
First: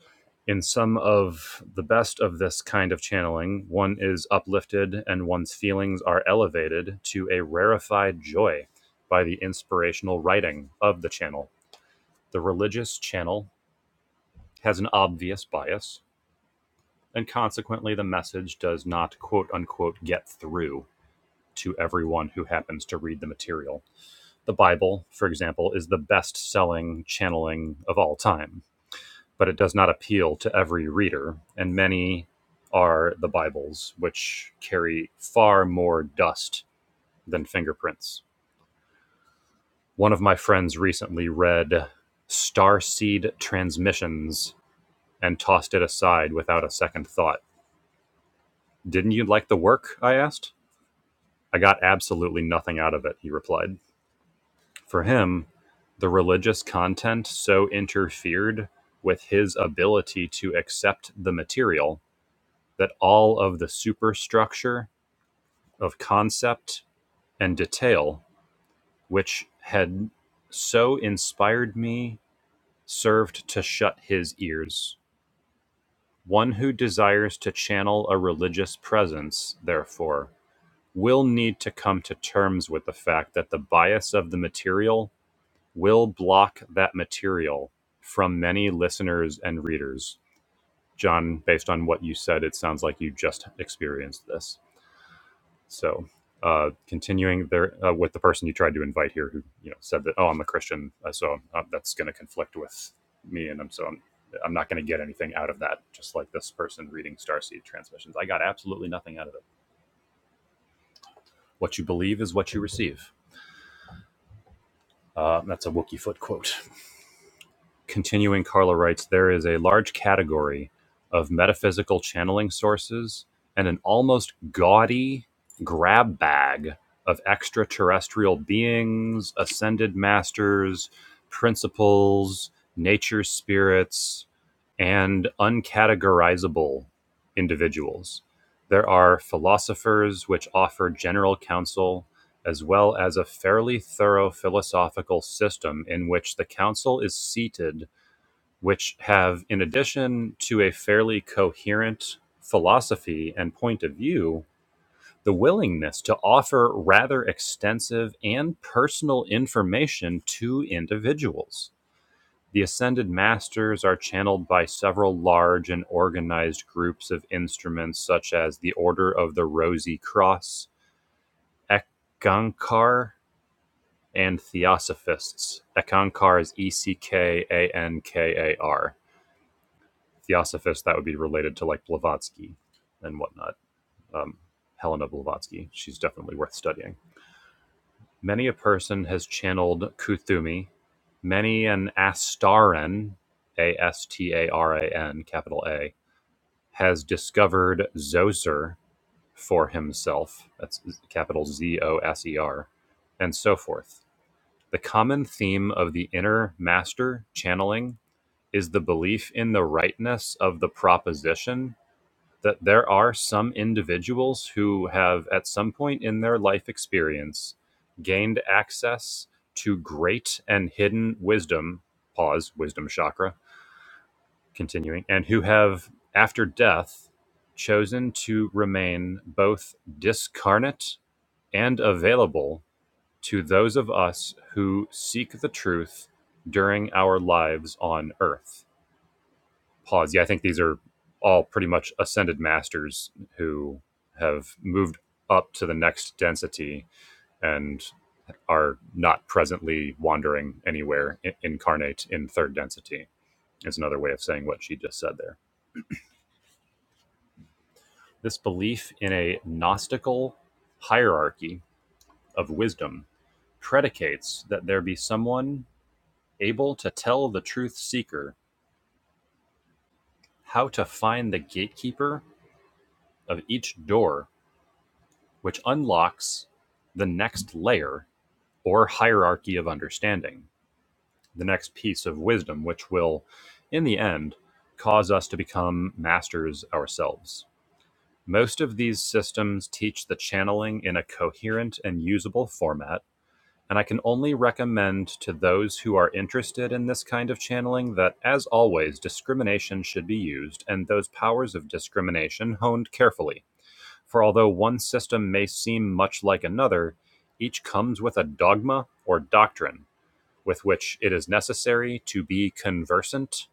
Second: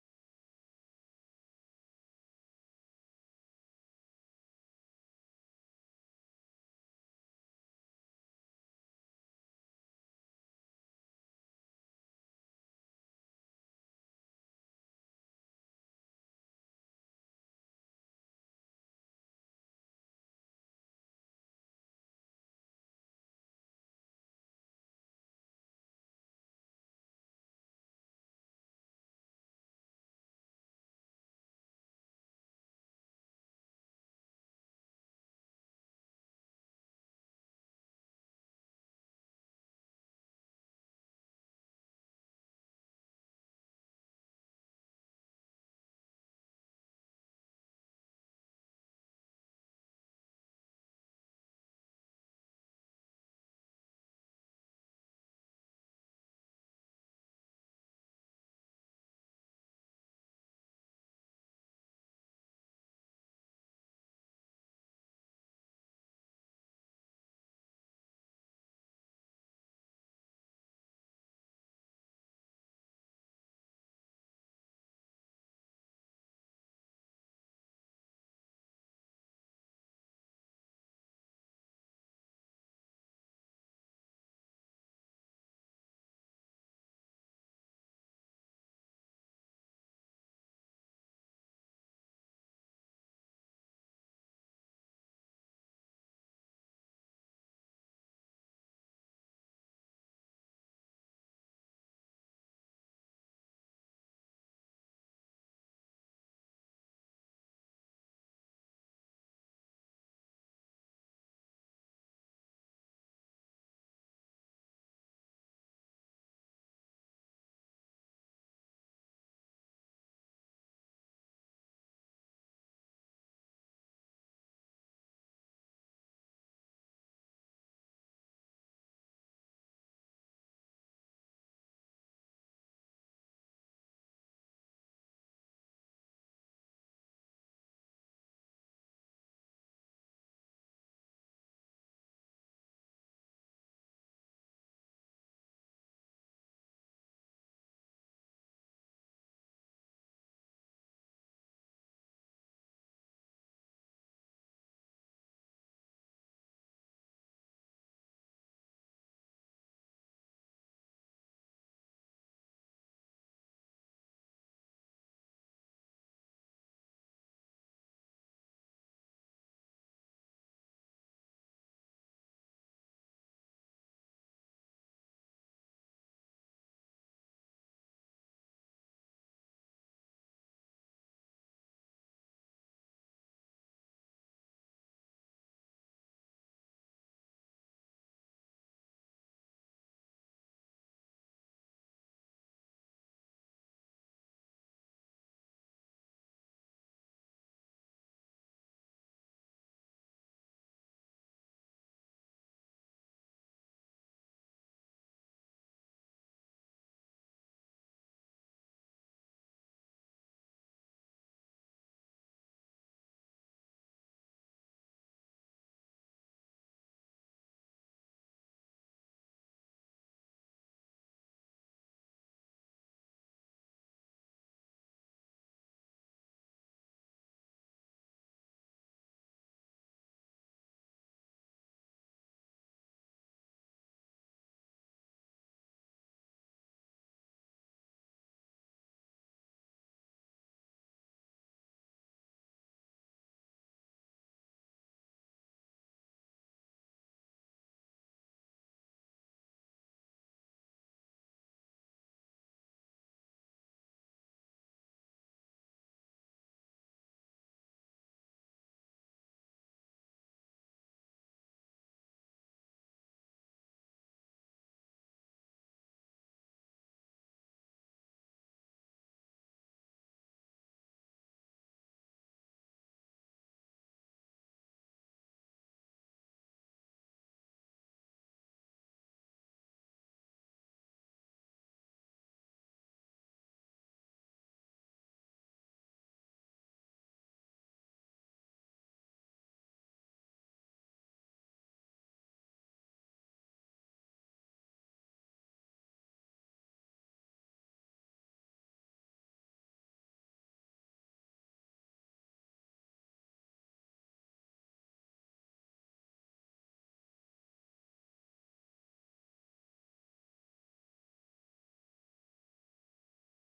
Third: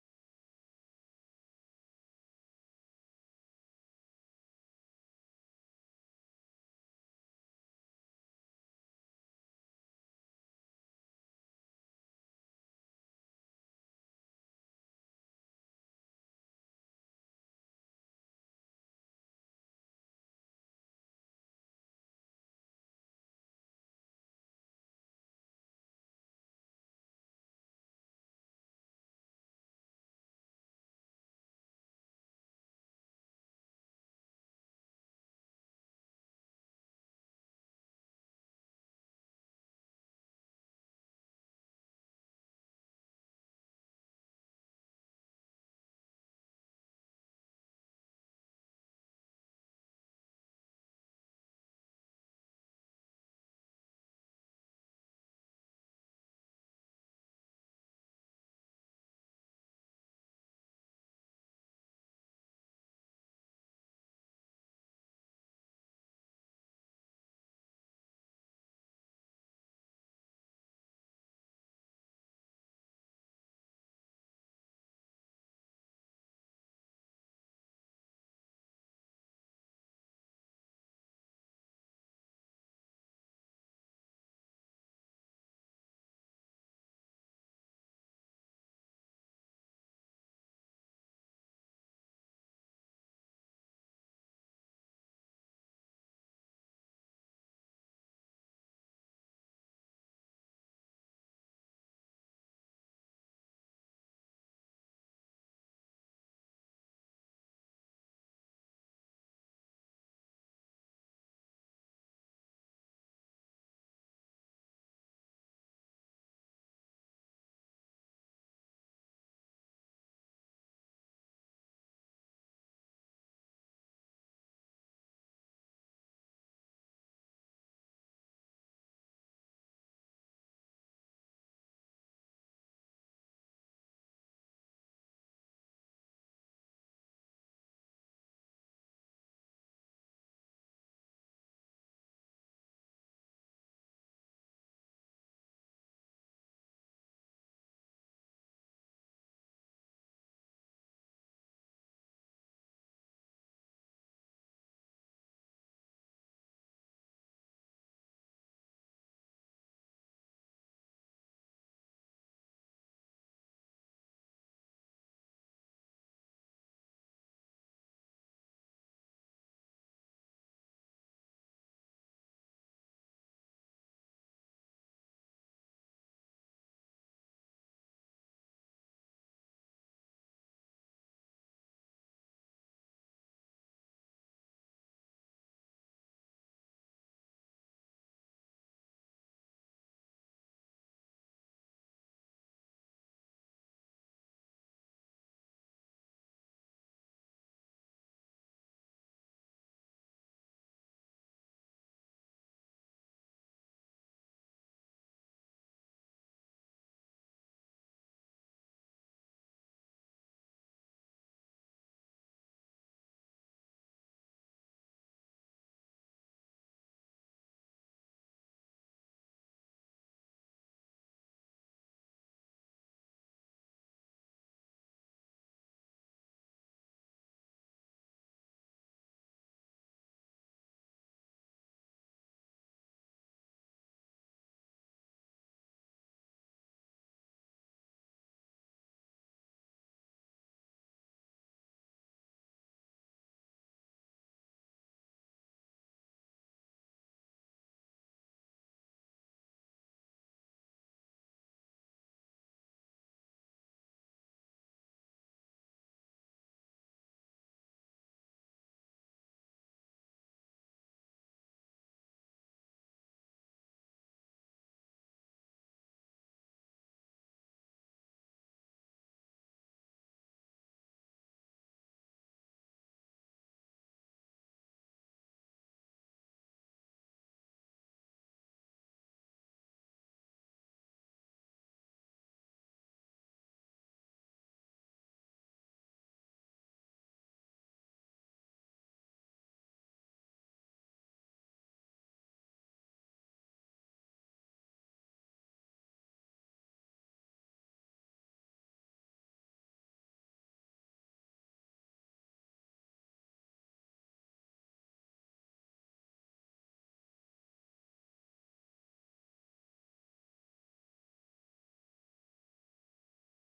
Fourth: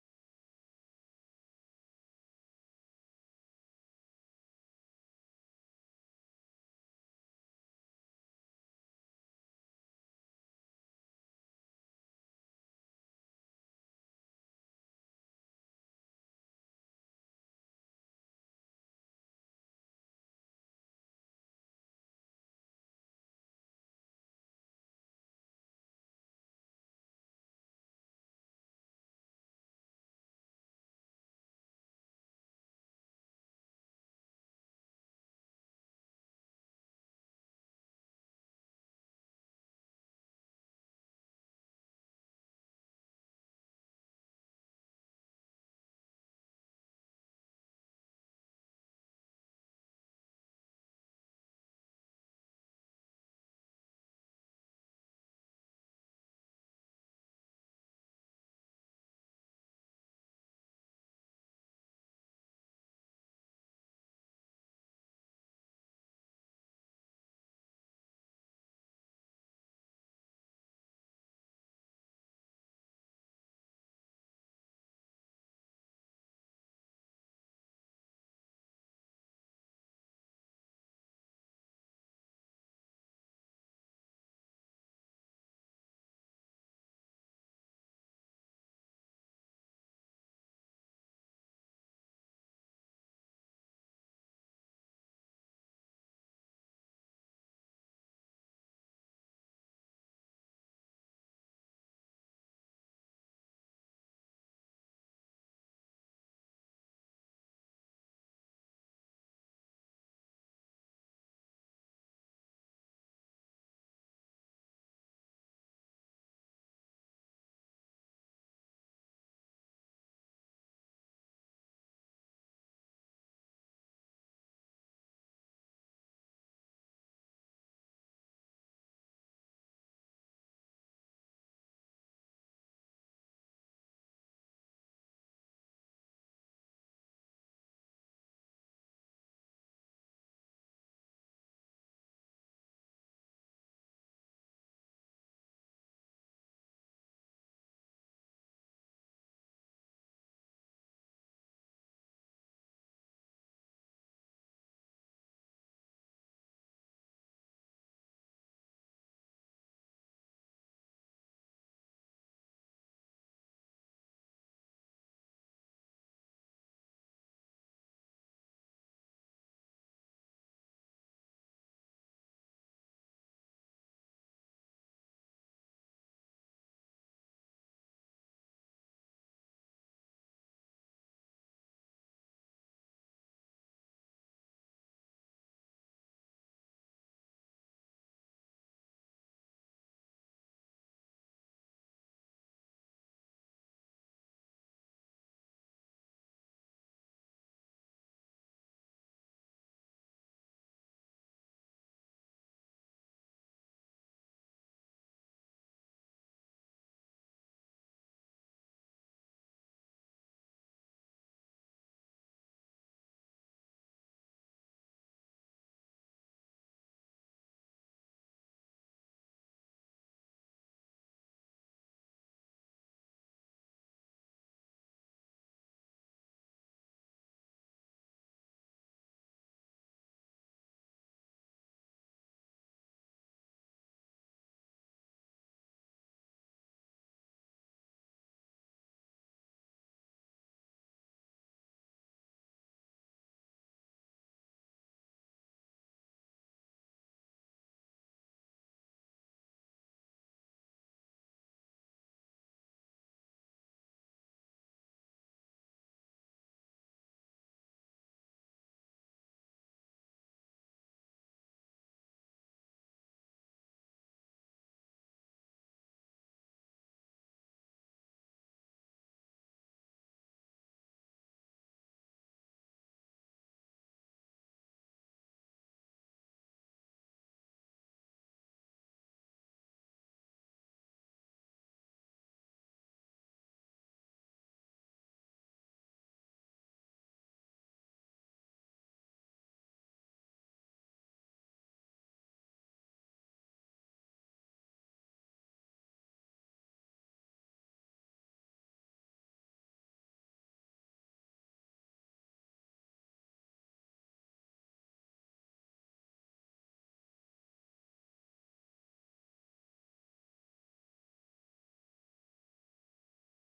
A: In some of the best of this kind of channeling, one is uplifted and one's feelings are elevated to a rarefied joy by the inspirational writing of the channel. The religious channel has an obvious bias, and consequently, the message does not quote unquote get through to everyone who happens to read the material. The Bible, for example, is the best selling channeling of all time, but it does not appeal to every reader, and many are the Bibles, which carry far more dust than fingerprints. One of my friends recently read Starseed Transmissions and tossed it aside without a second thought. Didn't you like the work? I asked. I got absolutely nothing out of it, he replied. For him, the religious content so interfered with his ability to accept the material that all of the superstructure of concept and detail, which had so inspired me, served to shut his ears. One who desires to channel a religious presence, therefore, will need to come to terms with the fact that the bias of the material will block that material from many listeners and readers. John, based on what you said, it sounds like you just experienced this. So, uh, continuing there uh, with the person you tried to invite here, who you know said that, "Oh, I'm a Christian, uh, so uh, that's going to conflict with me," and I'm so I'm, I'm not going to get anything out of that. Just like this person reading Starseed Transmissions, I got absolutely nothing out of it. What you believe is what you receive. Uh, that's a Wookiee foot quote. Continuing, Carla writes There is a large category of metaphysical channeling sources and an almost gaudy grab bag of extraterrestrial beings, ascended masters, principles, nature spirits, and uncategorizable individuals. There are philosophers which offer general counsel, as well as a fairly thorough philosophical system in which the council is seated which have, in addition to a fairly coherent philosophy and point of view, the willingness to offer rather extensive and personal information to individuals. The ascended masters are channeled by several large and organized groups of instruments, such as the Order of the Rosy Cross, Ekankar, and Theosophists. Ekankar is E C K A N K A R Theosophist, that would be related to like Blavatsky and whatnot. Um, Helena Blavatsky, she's definitely worth studying. Many a person has channeled Kuthumi, many an Astarian, A S T A R A N, capital A, has discovered Zoser for himself, that's capital Z O S E R, and so forth. The common theme of the inner master channeling is the belief in the rightness of the proposition that there are some individuals who have, at some point in their life experience, gained access to great and hidden wisdom, pause, wisdom chakra, continuing, and who have, after death, chosen to remain both discarnate and available to those of us who seek the truth during our lives on earth pause. Yeah, I think these are all pretty much ascended masters who have moved up to the next density and are not presently wandering anywhere incarnate in third density is another way of saying what she just said there this belief in a gnostical hierarchy of wisdom predicates that there be someone able to tell the truth seeker how to find the gatekeeper of each door which unlocks the next layer or hierarchy of understanding, the next piece of wisdom, which will, in the end, cause us to become masters ourselves. Most of these systems teach the channeling in a coherent and usable format, and I can only recommend to those who are interested in this kind of channeling that, as always, discrimination should be used and those powers of discrimination honed carefully for although one system may seem much like another, each comes with a dogma or doctrine with which it is necessary to be conversant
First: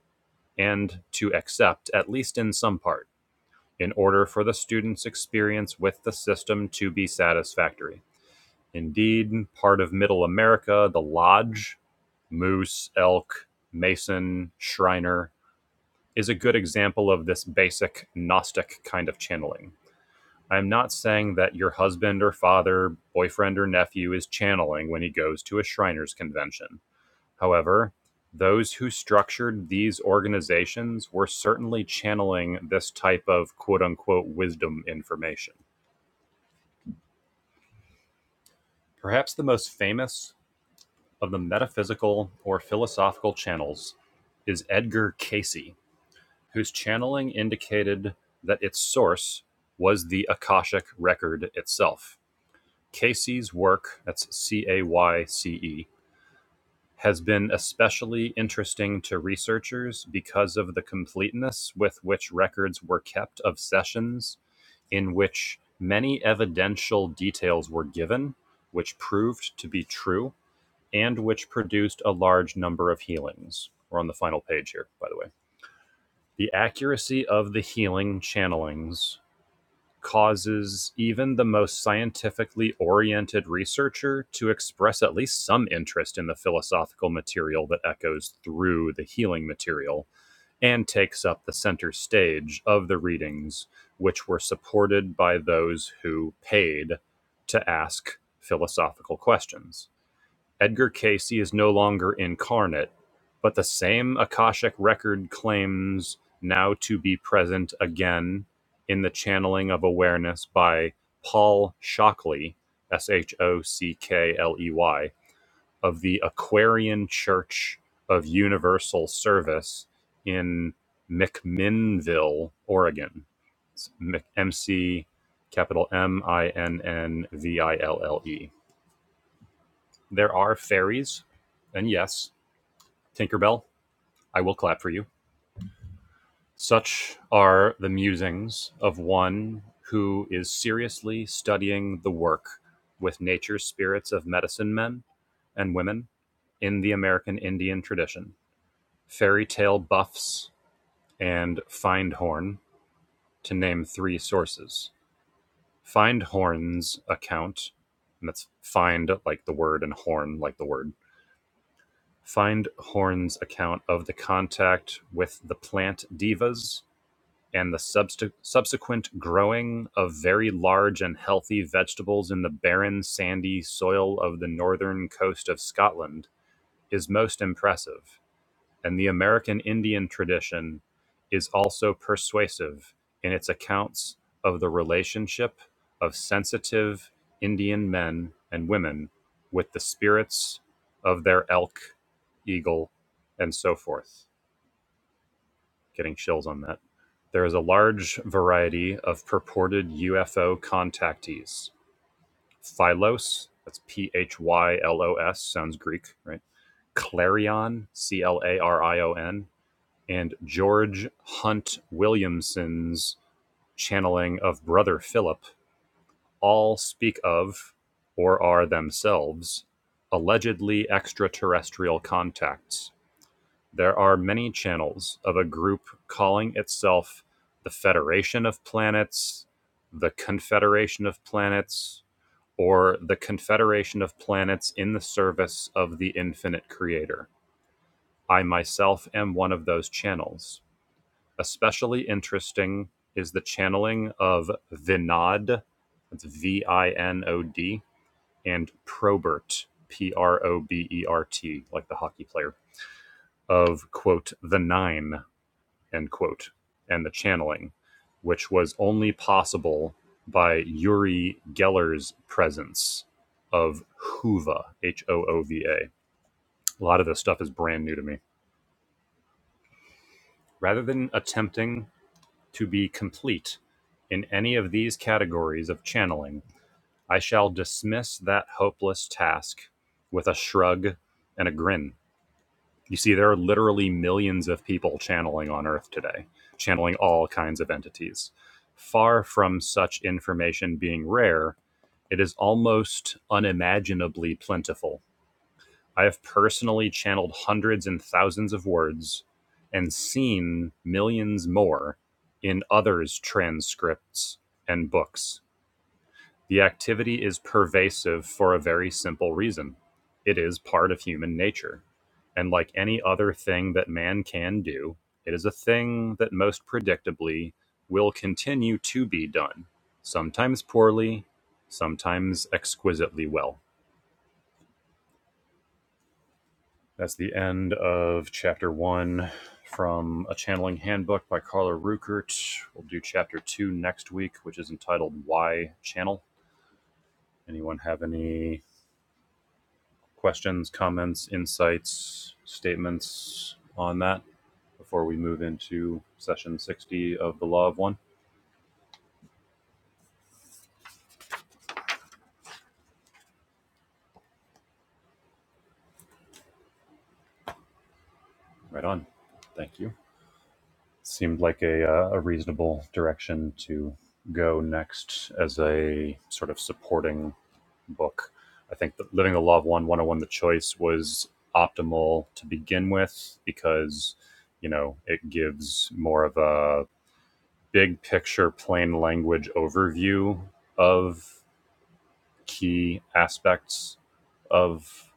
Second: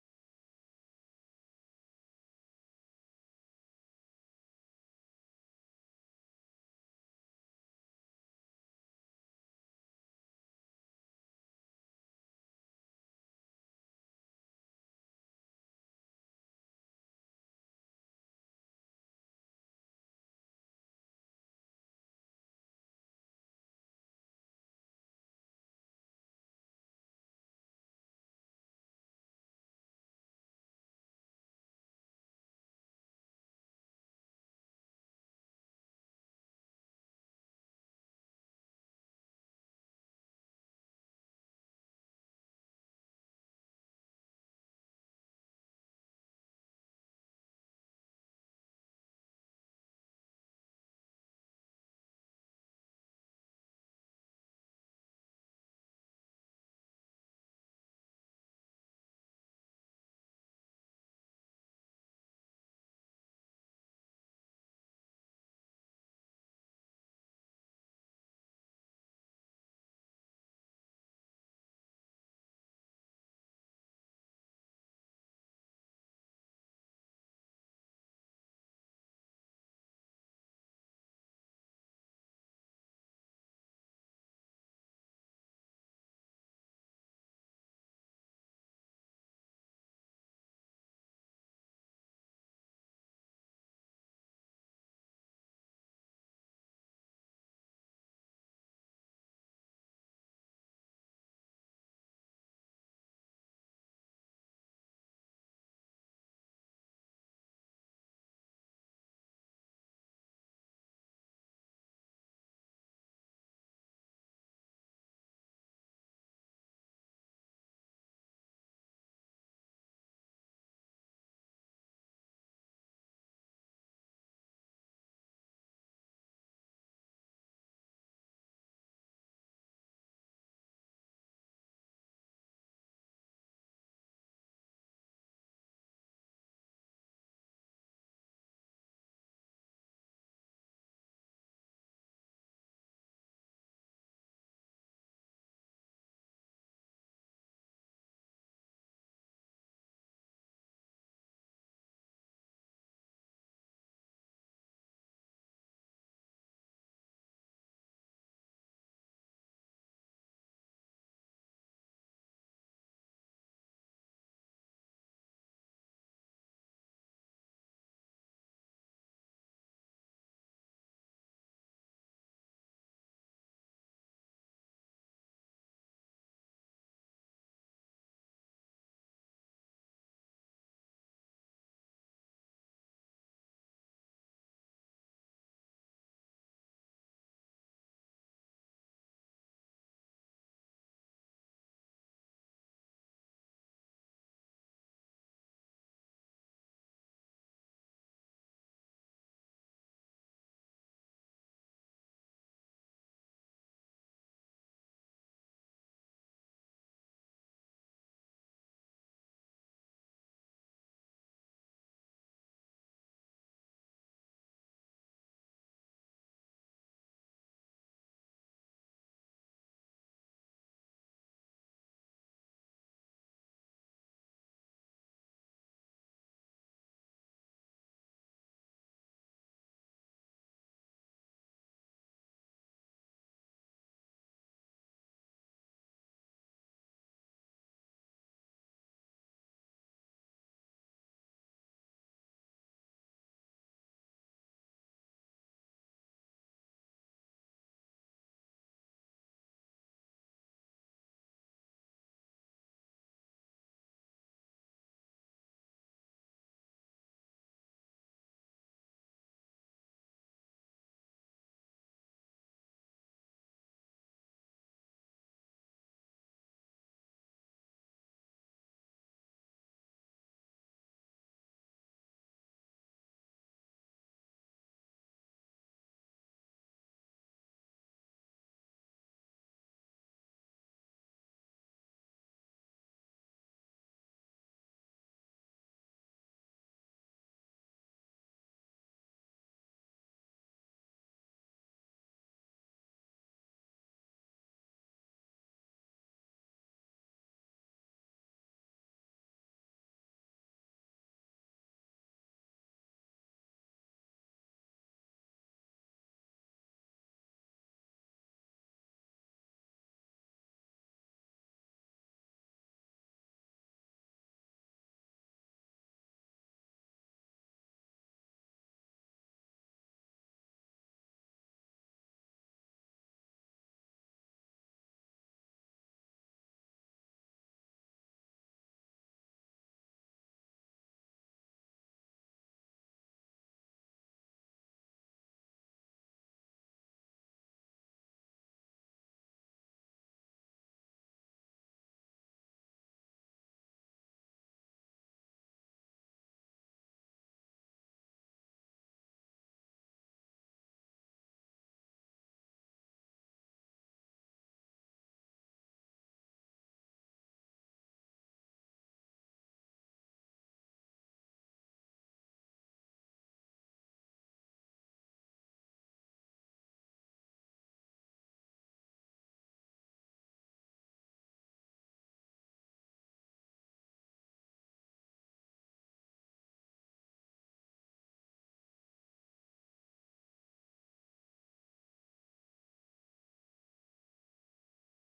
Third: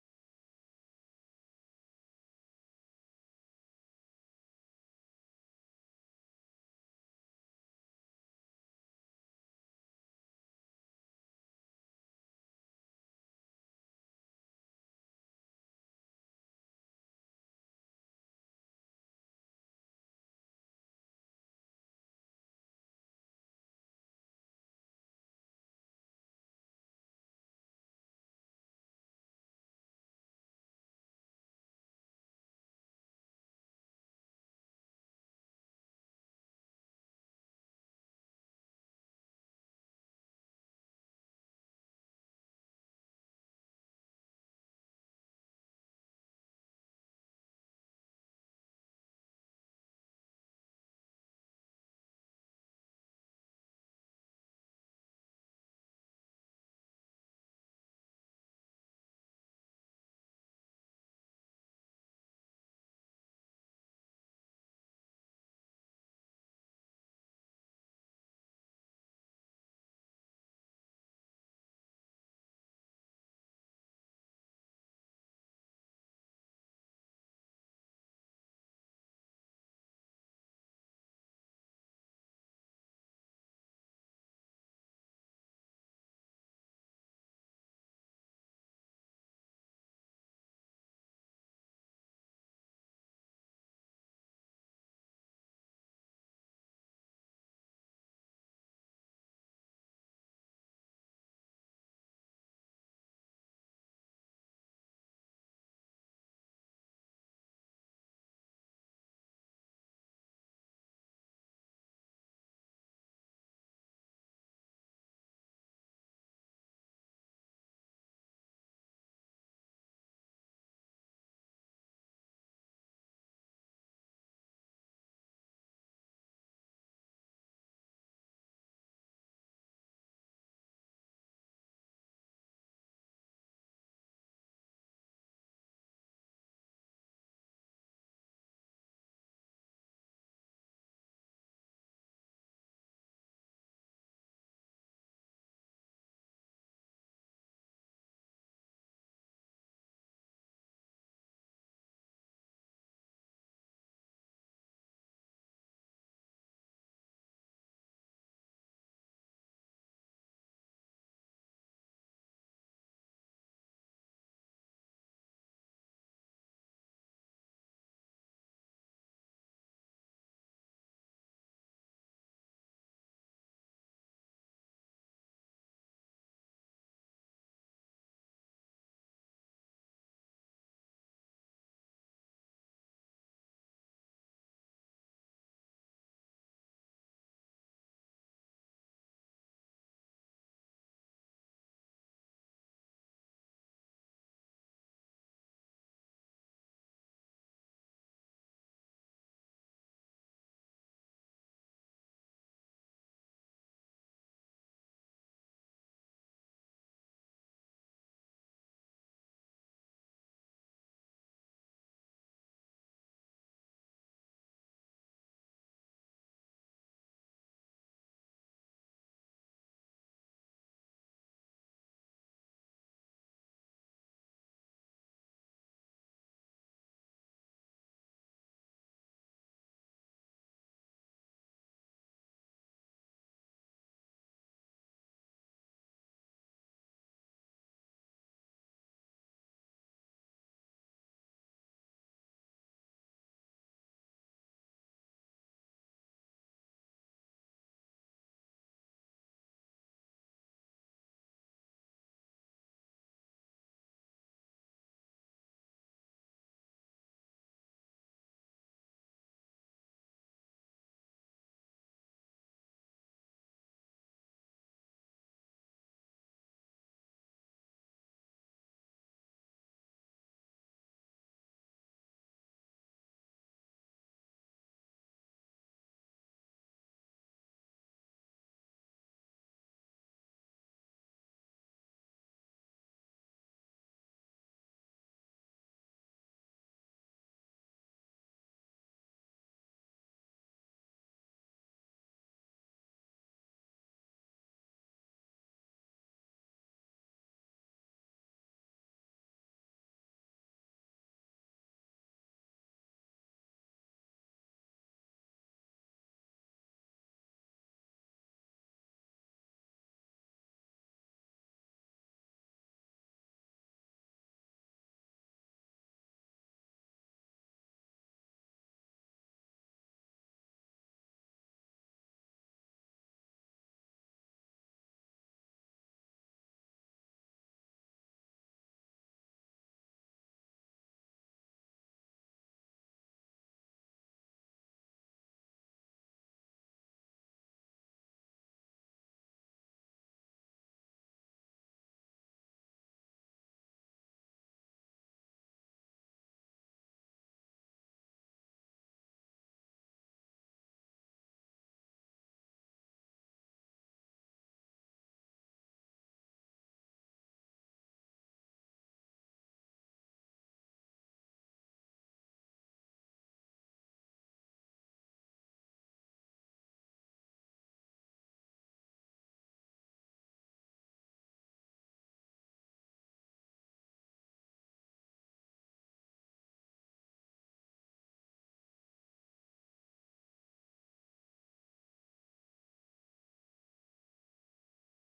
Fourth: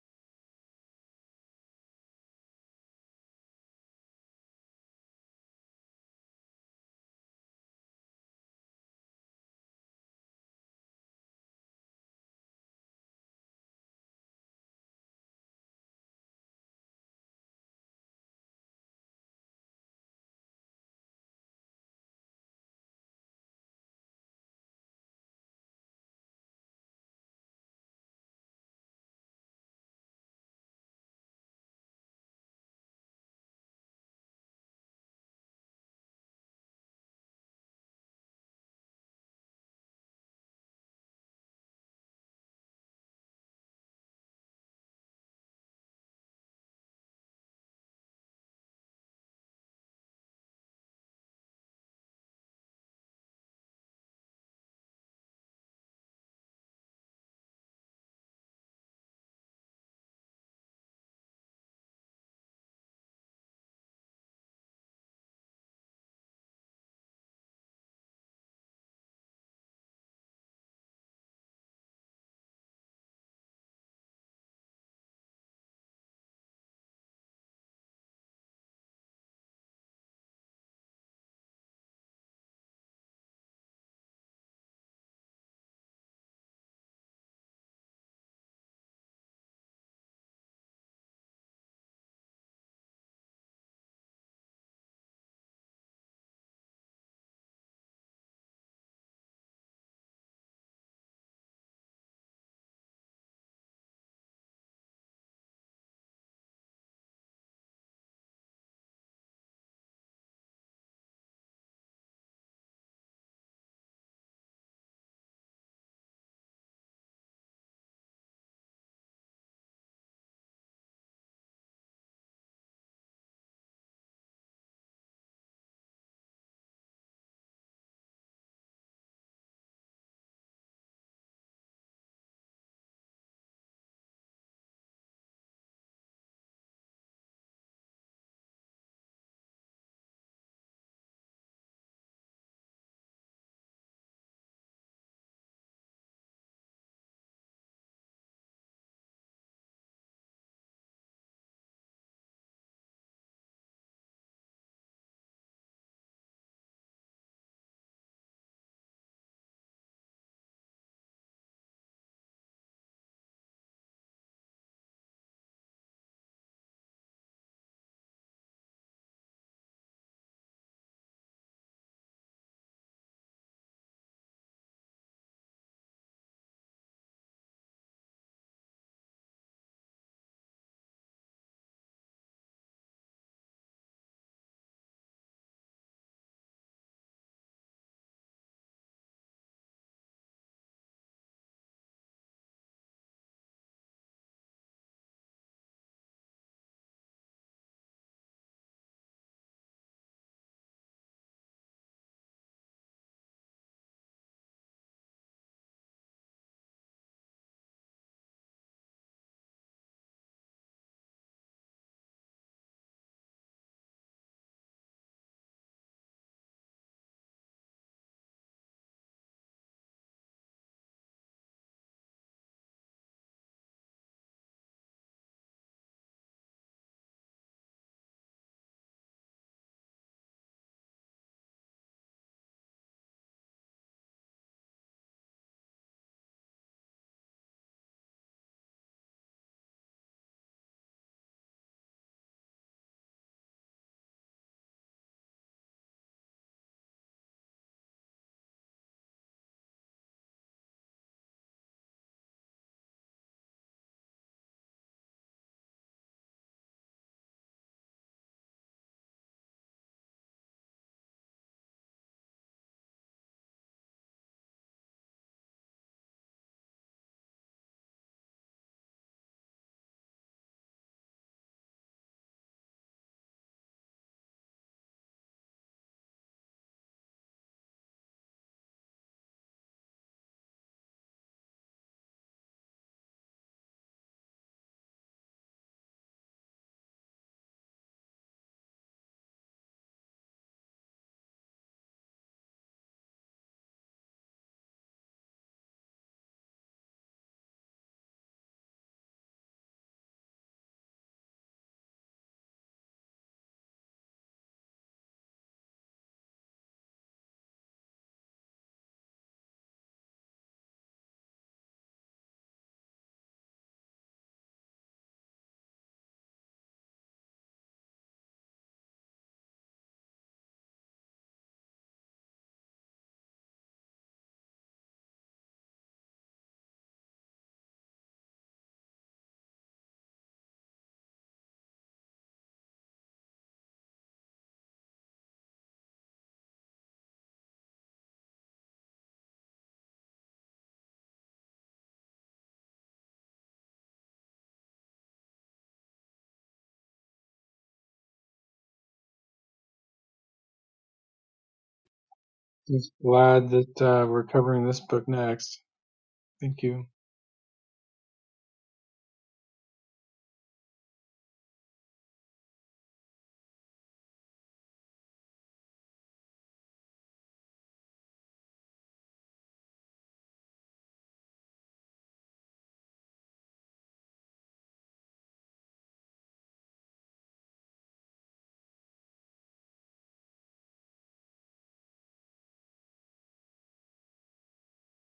A: and to accept, at least in some part, in order for the student's experience with the system to be satisfactory. Indeed, part of Middle America, the lodge, moose, elk, mason, shriner, is a good example of this basic Gnostic kind of channeling. I'm not saying that your husband or father, boyfriend or nephew is channeling when he goes to a Shriners convention. However, those who structured these organizations were certainly channeling this type of quote unquote wisdom information. Perhaps the most famous of the metaphysical or philosophical channels is Edgar Casey, whose channeling indicated that its source was the Akashic record itself. Casey's work (that's cayce has been especially interesting to researchers because of the completeness with which records were kept of sessions in which many evidential details were given, which proved to be true, and which produced a large number of healings. We're on the final page here, by the way. The accuracy of the healing channelings causes even the most scientifically oriented researcher to express at least some interest in the philosophical material that echoes through the healing material and takes up the center stage of the readings, which were supported by those who paid to ask philosophical questions. Edgar Casey is no longer incarnate, but the same Akashic record claims now to be present again in the channeling of awareness by Paul Shockley, S H O C K L E Y, of the Aquarian Church of Universal Service in McMinnville, Oregon. It's Mc- M C capital M I N N V I L L E. There are fairies, and yes, Tinkerbell, I will clap for you. Such are the musings of one who is seriously studying the work with nature's spirits of medicine men and women in the American Indian tradition. Fairy tale buffs and Findhorn, to name three sources. Findhorn's account, and that's find like the word and horn like the word Find Horn's account of the contact with the plant divas and the subst- subsequent growing of very large and healthy vegetables in the barren, sandy soil of the northern coast of Scotland is most impressive and the American Indian tradition is also persuasive in its accounts of the relationship of sensitive Indian men and women with the spirits of their elk, eagle, and so forth. Getting chills on that. There is a large variety of purported UFO contactees. Phylos, that's P H Y L O S, sounds Greek, right? Clarion, C L A R I O N and George Hunt Williamson's channeling of Brother Philip all speak of, or are themselves, allegedly extraterrestrial contacts. There are many channels of a group calling itself the Federation of Planets, the Confederation of Planets, or the Confederation of Planets in the service of the Infinite Creator. I myself am one of those channels. Especially interesting is the channeling of Vinod, that's V I N O D, and Probert, P R O B E R T, like the hockey player, of, quote, the nine, end quote, and the channeling, which was only possible by Yuri Geller's presence of Hoova, H O O V A. A lot of this stuff is brand new to me. Rather than attempting to be complete in any of these categories of channeling, I shall dismiss that hopeless task with a shrug and a grin. You see, there are literally millions of people channeling on Earth today, channeling all kinds of entities. Far from such information being rare, it is almost unimaginably plentiful I have personally channeled hundreds and thousands of words and seen millions more in others' transcripts and books. The activity is pervasive for a very simple reason it is part of human nature. And like any other thing that man can do, it is a thing that most predictably will continue to be done, sometimes poorly, sometimes exquisitely well. That's the end of chapter one from A Channeling Handbook by Carla Ruckert. We'll do chapter two next week, which is entitled Why Channel. Anyone have any questions, comments, insights, statements on that before we move into session 60 of The Law of One?
D: Just glad that uh, we're covering this book next. Thank you.
A: Right on. Thank you. Seemed like a, uh, a reasonable direction to go next as a sort of supporting book. I think that Living the Law of One 101 The Choice was optimal to begin with because, you know, it gives more of a big picture, plain language overview of key aspects of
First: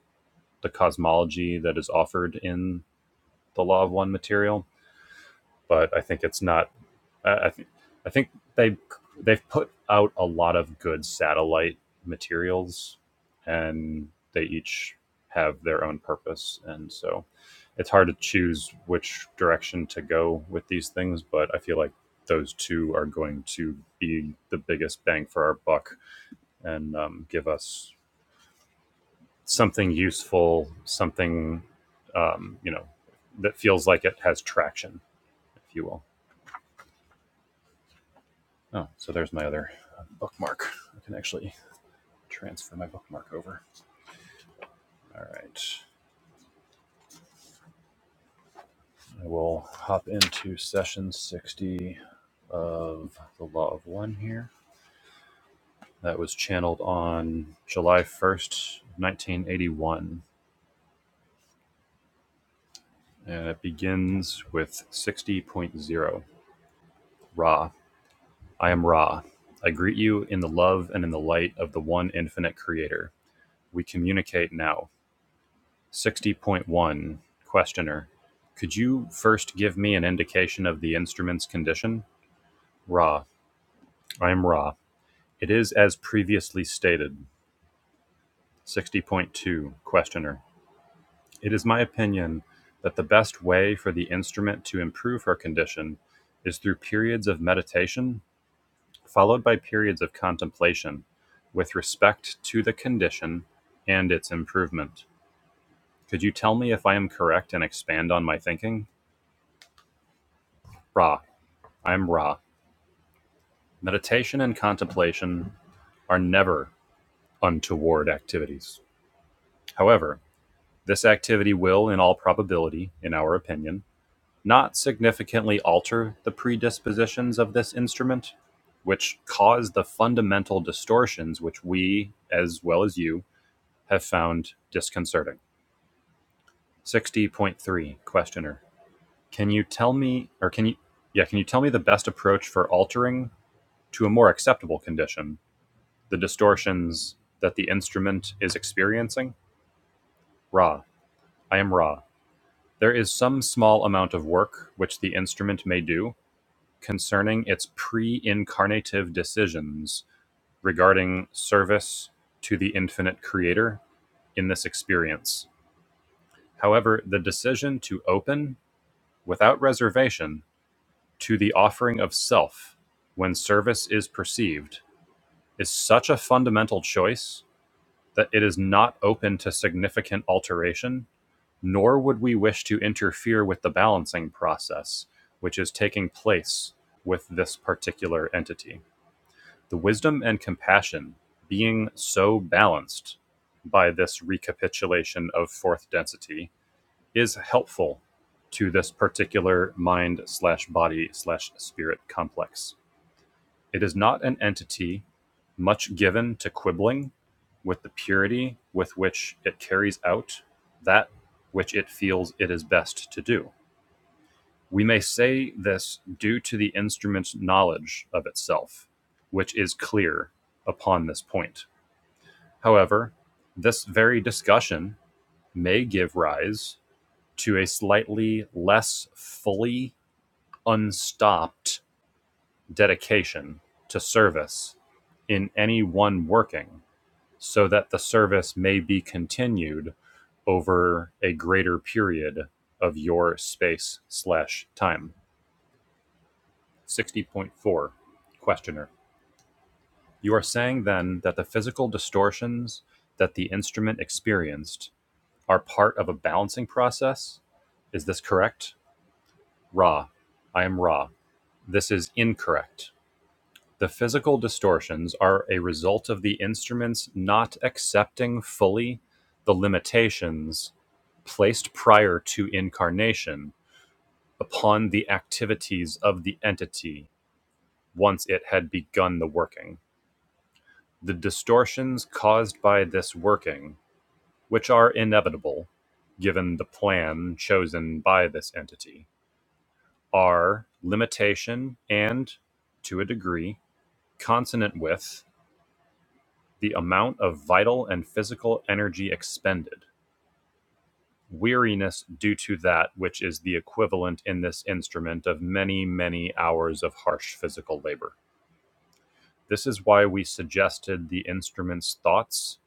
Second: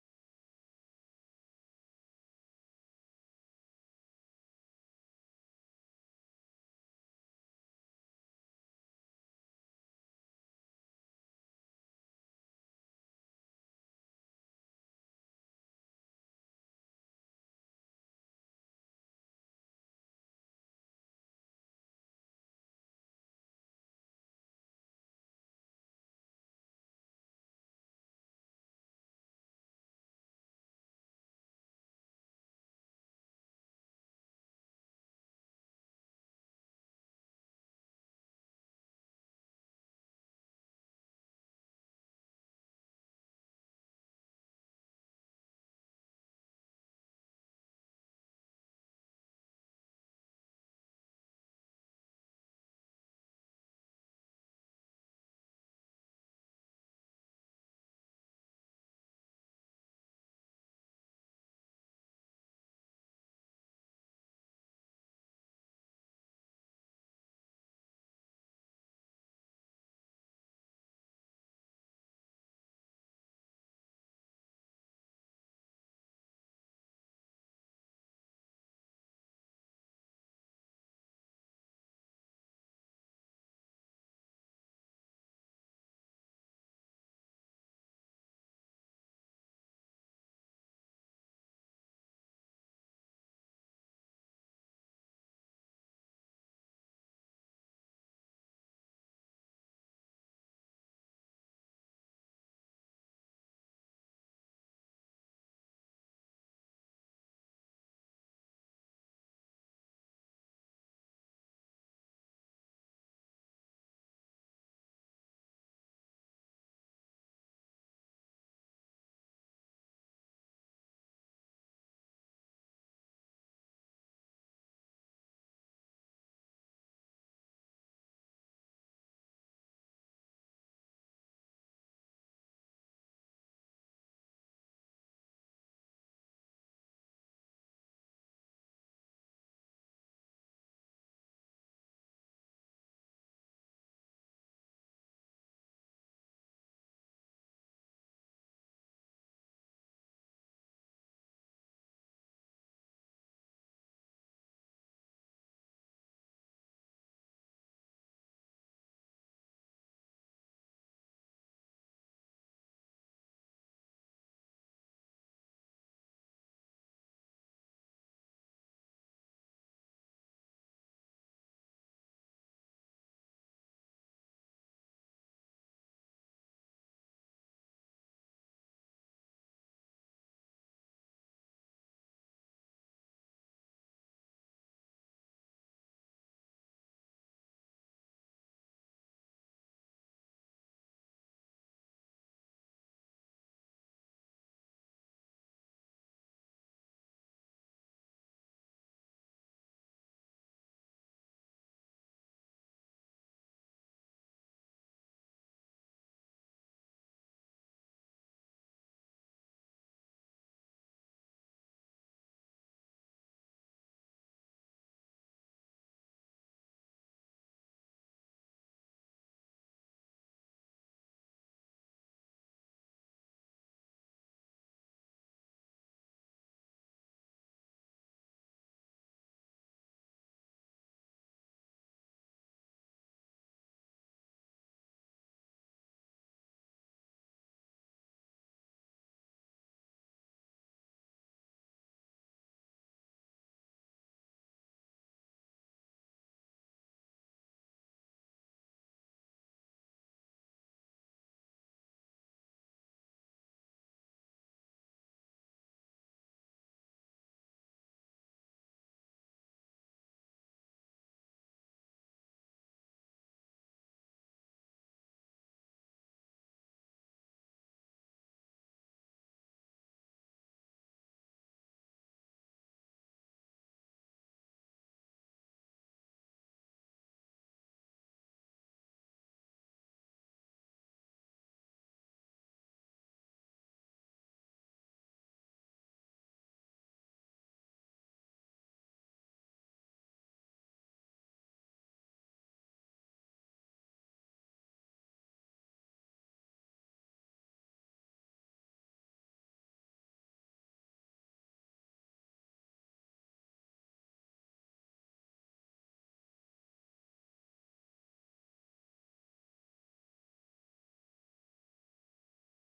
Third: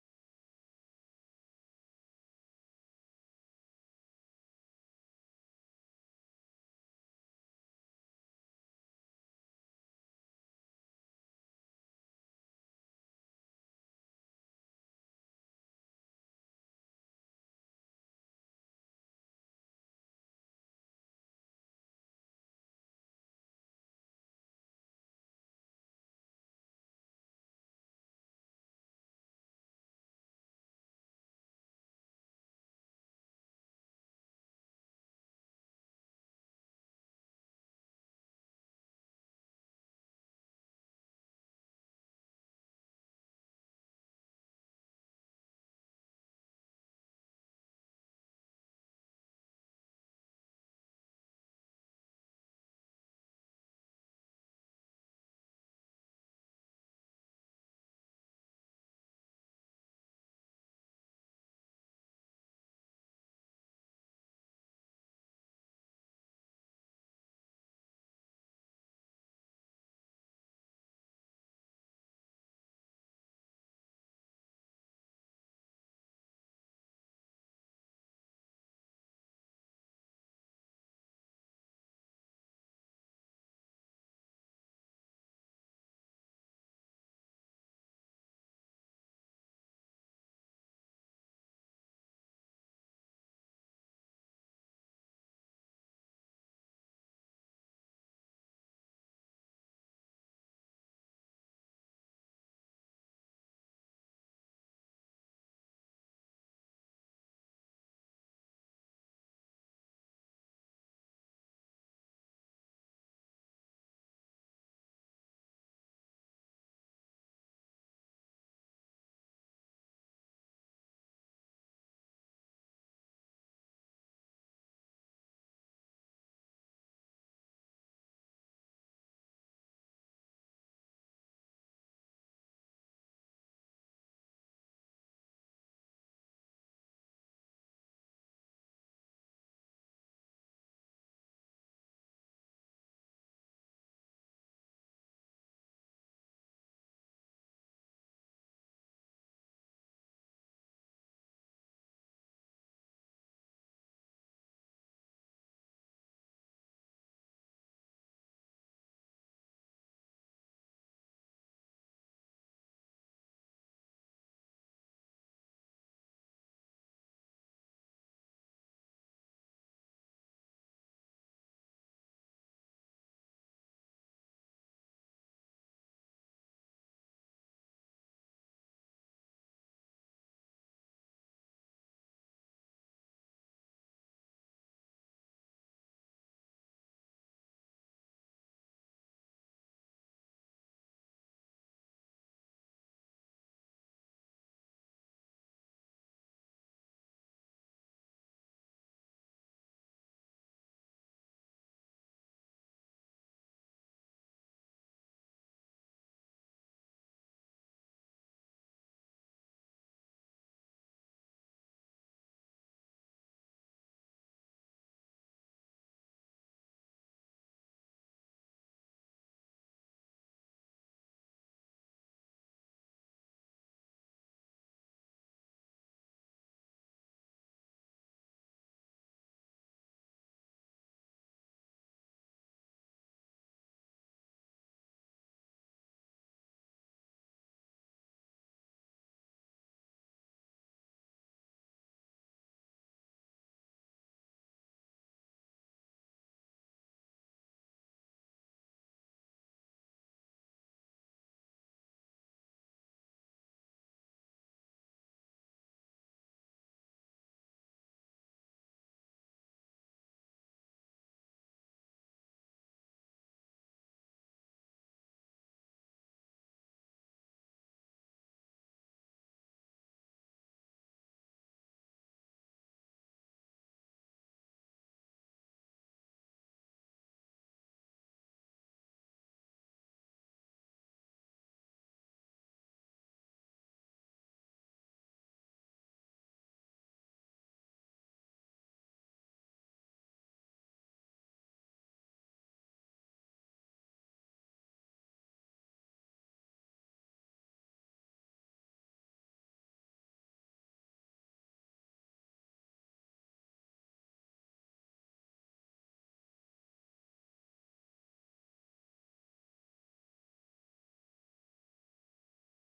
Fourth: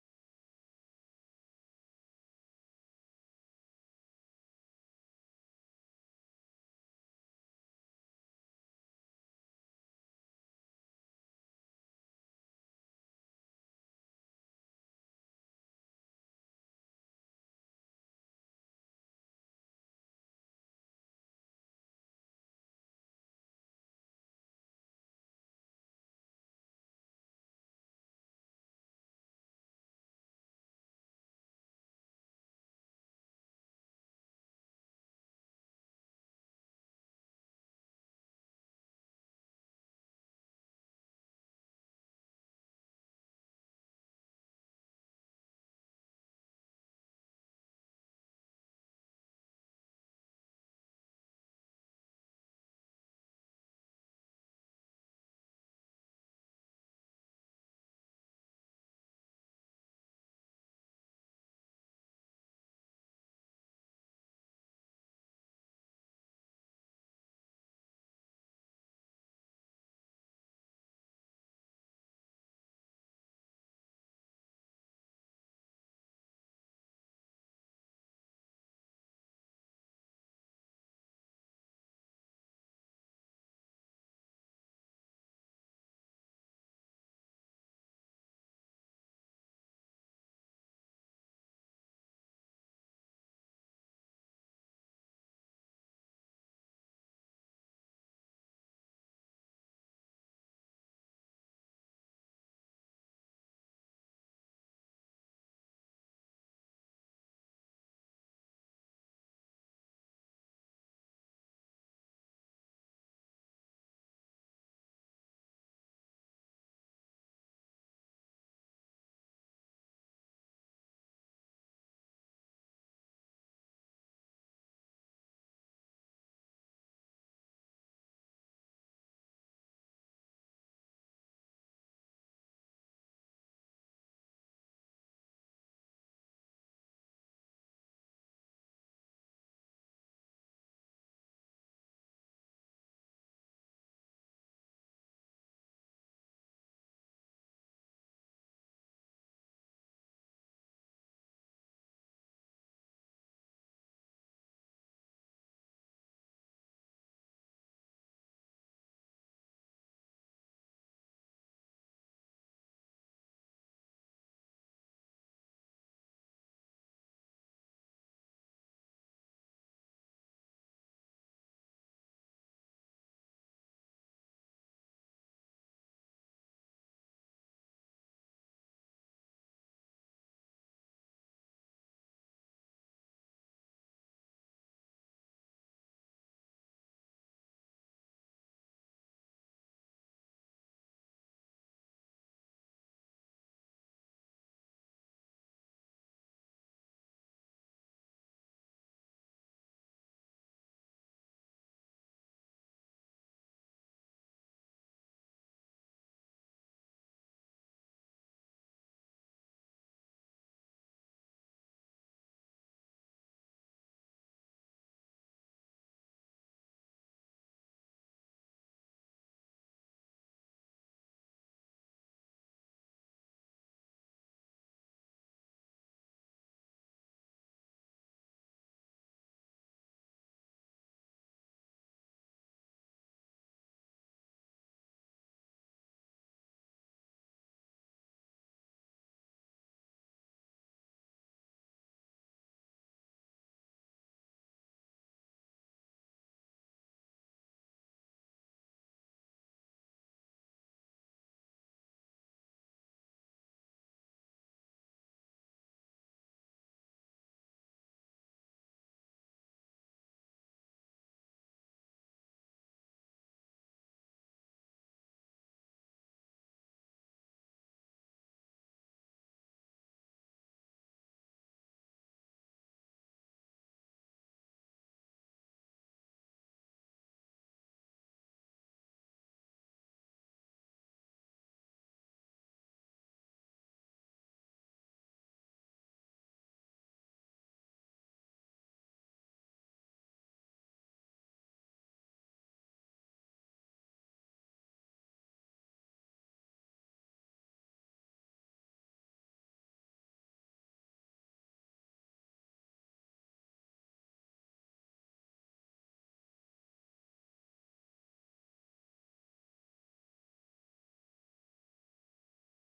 A: the cosmology that is offered in the Law of One material. But I think it's not I, I think I think they they've put out a lot of good satellite materials, and they each have their own purpose, and so it's hard to choose which direction to go with these things. But I feel like those two are going to be the biggest bang for our buck and um, give us something useful, something um, you know that feels like it has traction, if you will. Oh, so there's my other uh, bookmark. I can actually transfer my bookmark over. All right. I will hop into session 60 of the Law of One here. That was channeled on July 1st, 1981. And it begins with sixty point zero. Ra. I am Ra. I greet you in the love and in the light of the one infinite creator. We communicate now. 60.1 Questioner. Could you first give me an indication of the instrument's condition? Ra. I am Ra. It is as previously stated. 60.2 Questioner. It is my opinion that the best way for the instrument to improve her condition is through periods of meditation followed by periods of contemplation with respect to the condition and its improvement. Could you tell me if I am correct and expand on my thinking? Ra. I am Ra. Meditation and contemplation are never untoward activities. However, this activity will, in all probability, in our opinion, not significantly alter the predispositions of this instrument, which cause the fundamental distortions which we, as well as you, have found disconcerting. 60.3 Questioner. Can you tell me, or can you, yeah, can you tell me the best approach for altering to a more acceptable condition the distortions that the instrument is experiencing? Ra. I am Ra. There is some small amount of work which the instrument may do concerning its pre incarnative decisions regarding service to the infinite creator in this experience. However, the decision to open without reservation to the offering of self when service is perceived is such a fundamental choice that it is not open to significant alteration Nor would we wish to interfere with the balancing process which is taking place with this particular entity. The wisdom and compassion being so balanced by this recapitulation of fourth density is helpful to this particular mind slash body slash spirit complex. It is not an entity much given to quibbling with the purity with which it carries out that which it feels it is best to do. We may say this due to the instrument's knowledge of itself, which is clear upon this point. However, this very discussion may give rise to a slightly less fully unstopped dedication to service in any one working so that the service may be continued over a greater period of your space slash time 60.4 questioner you are saying then that the physical distortions that the instrument experienced are part of a balancing process is this correct ra i am ra this is incorrect The physical distortions are a result of the instrument's not accepting fully the limitations placed prior to incarnation upon the activities of the entity once it had begun the working. The distortions caused by this working, which are inevitable given the plan chosen by this entity, are limitation and, to a degree, consonant with. The amount of vital and physical energy expended; weariness due to that which is the equivalent in this instrument of many, many hours of harsh physical labor. This is why we suggested the instrument's thoughts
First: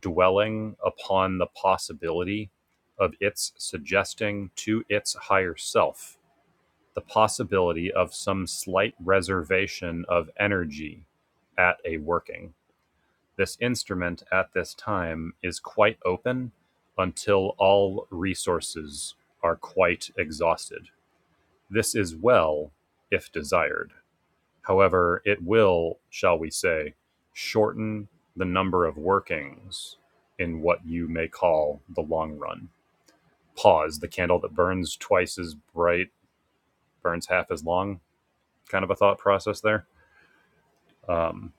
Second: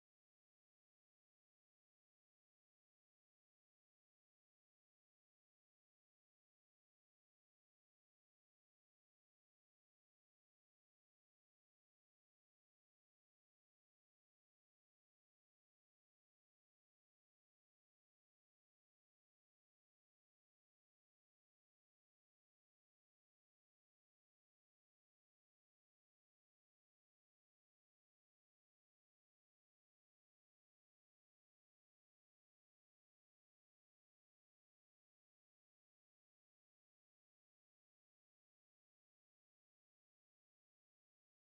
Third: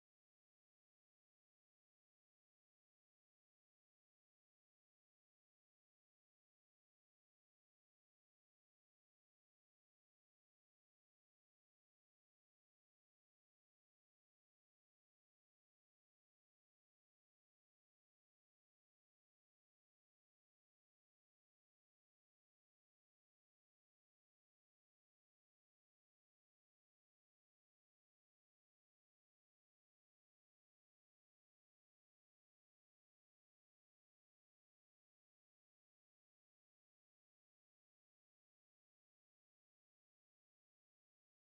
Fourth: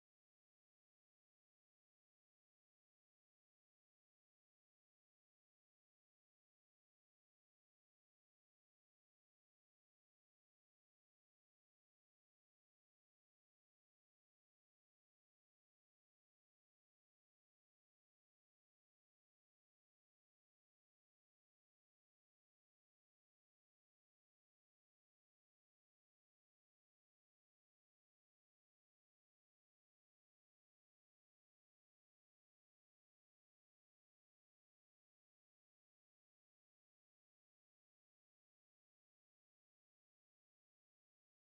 A: dwelling upon the possibility of its suggesting to its higher self the possibility of some slight reservation of energy at a working. This instrument at this time is quite open until all resources are quite exhausted. This is well if desired. However, it will, shall we say, shorten the number of workings in what you may call the long run. Pause, the candle that burns twice as bright burns half as long, kind of a thought process there. Um,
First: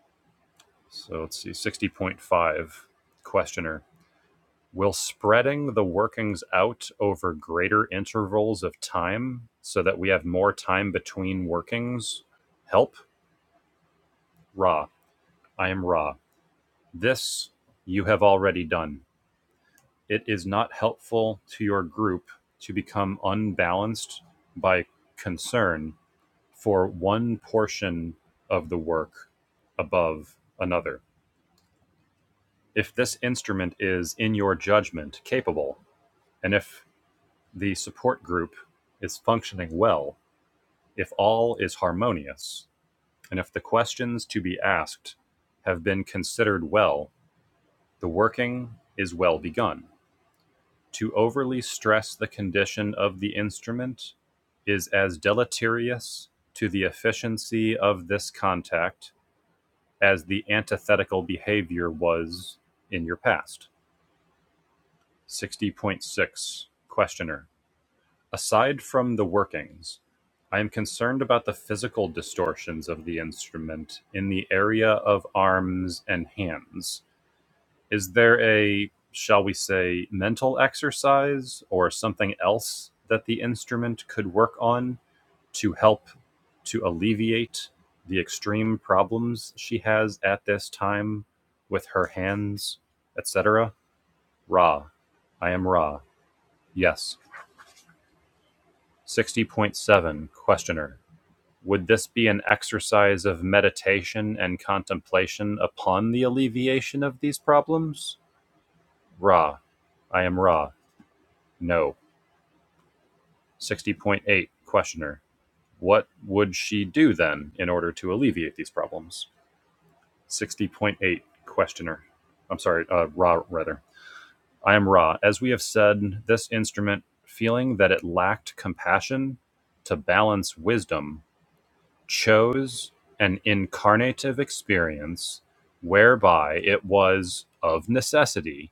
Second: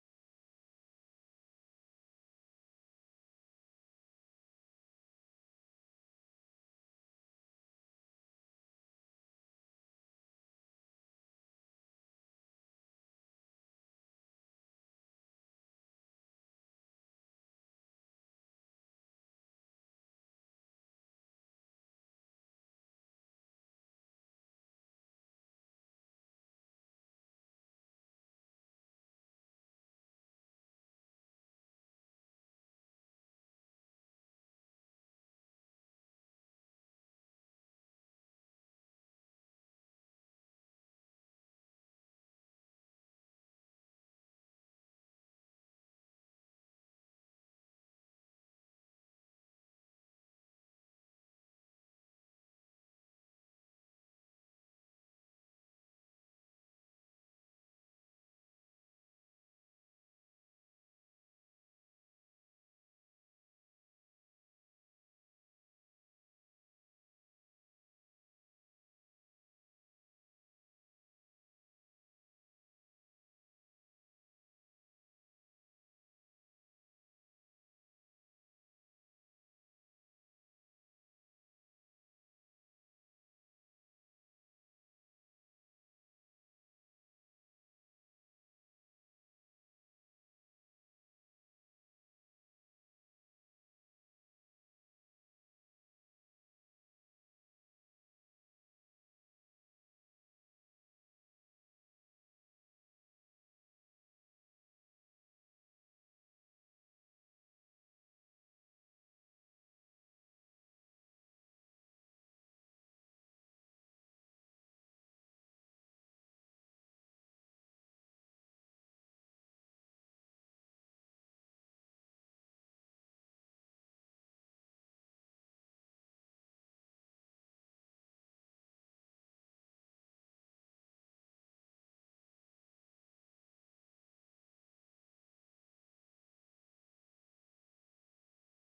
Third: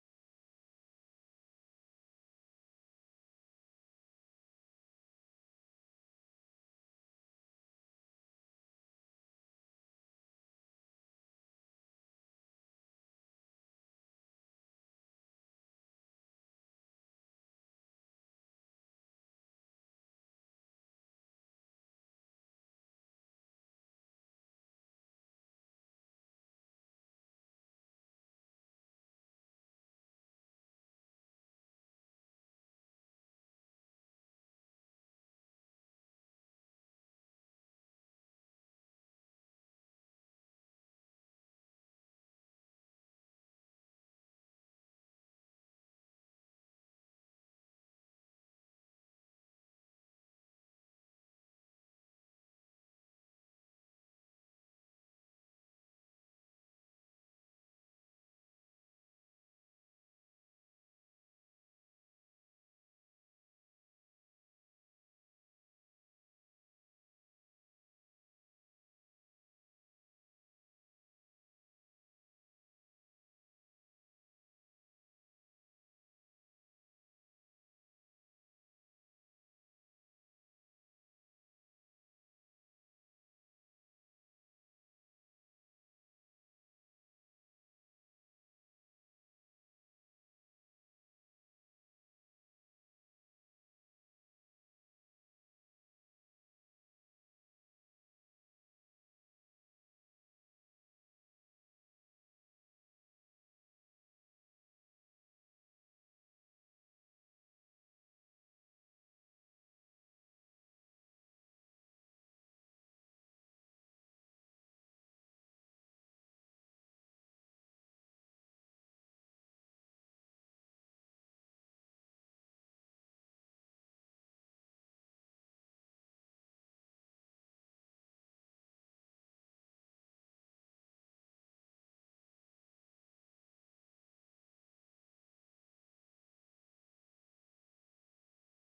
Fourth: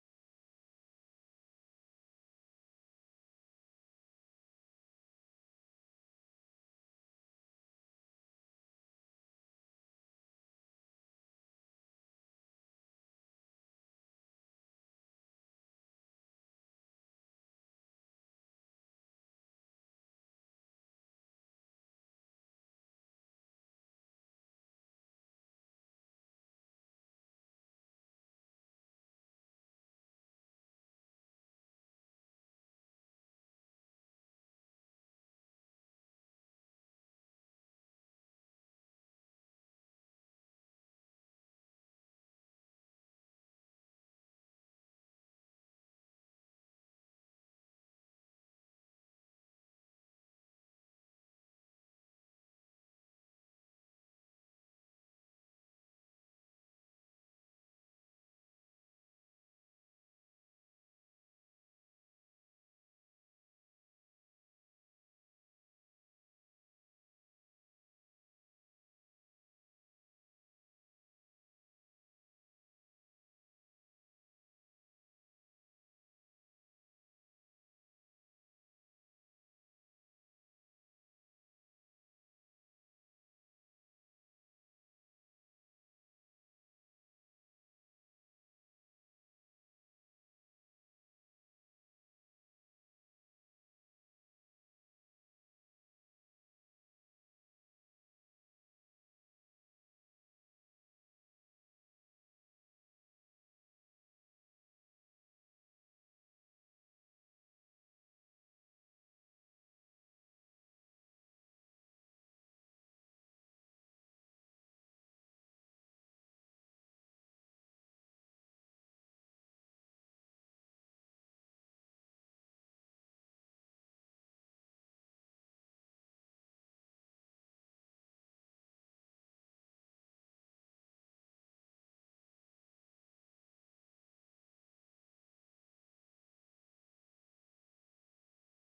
A: so let's see, 60.5 questioner. Will spreading the workings out over greater intervals of time so that we have more time between workings help? Ra, I am Ra. This you have already done. It is not helpful to your group to become unbalanced by concern for one portion of the work above another. If this instrument is, in your judgment, capable, and if The support group is functioning well if all is harmonious and if the questions to be asked have been considered well, the working is well begun. To overly stress the condition of the instrument is as deleterious to the efficiency of this contact as the antithetical behavior was in your past. 60.6 Questioner Aside from the workings, I am concerned about the physical distortions of the instrument in the area of arms and hands. Is there a, shall we say, mental exercise or something else that the instrument could work on to help to alleviate the extreme problems she has at this time with her hands, etc.? Ra. I am Ra. Yes. 60.7. Questioner. Would this be an exercise of meditation and contemplation upon the alleviation of these problems? Ra. I am Ra. No. 60.8. Questioner. What would she do then in order to alleviate these problems? 60.8. Questioner. I'm sorry, uh, Ra, rather. I am Ra. As we have said, this instrument, feeling that it lacked compassion to balance wisdom, chose an incarnative experience whereby it was of necessity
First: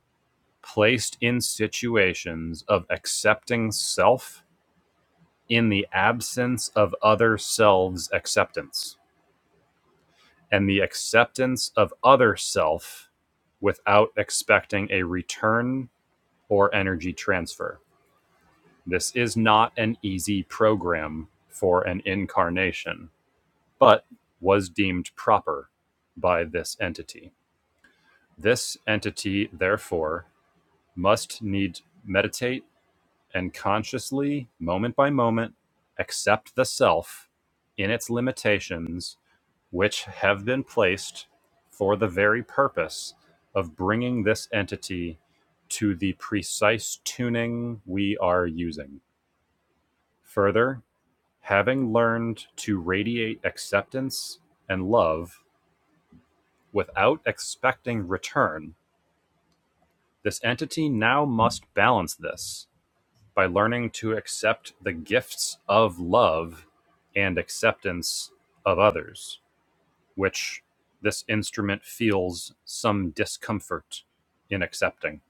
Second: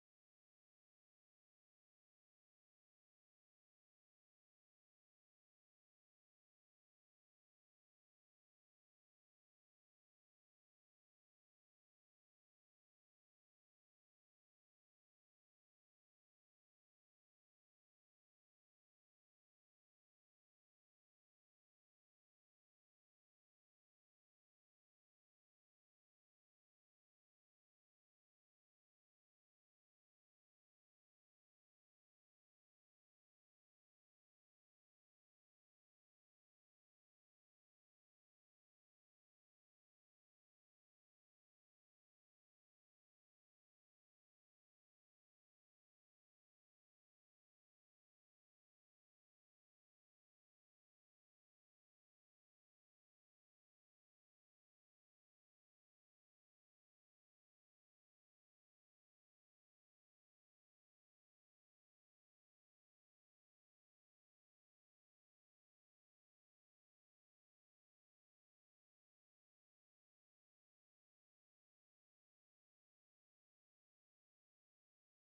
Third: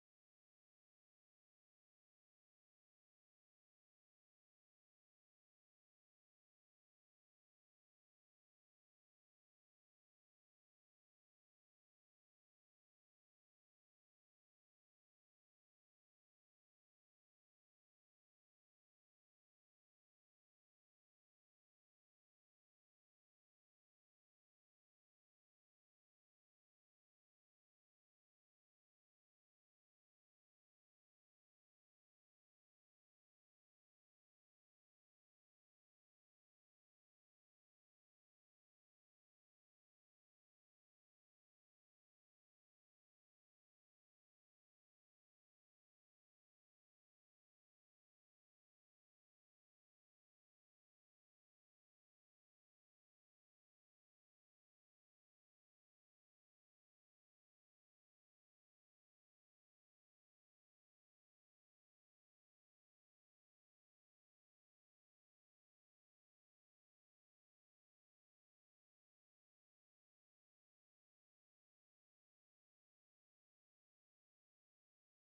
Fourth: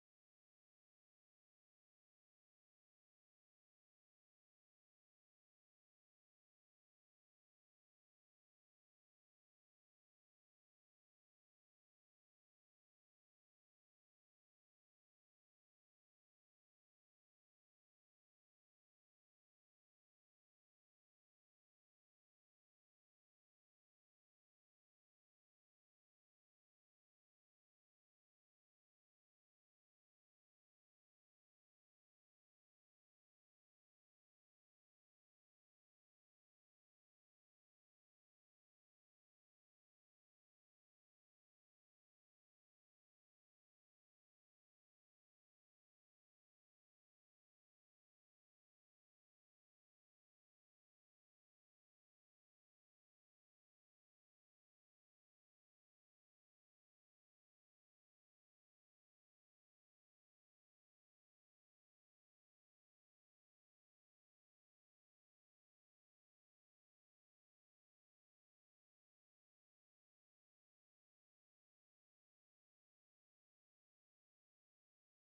A: placed in situations of accepting self in the absence of other selves acceptance and the acceptance of other self without expecting a return or energy transfer this is not an easy program for an incarnation but was deemed proper by this entity. This entity, therefore, must need meditate and consciously, moment by moment, accept the self in its limitations, which have been placed for the very purpose of bringing this entity to the precise tuning we are using. Further, having learned to radiate acceptance and love Without expecting return, this entity now must balance this by learning to accept the gifts of love and acceptance of others, which this instrument feels some discomfort in accepting.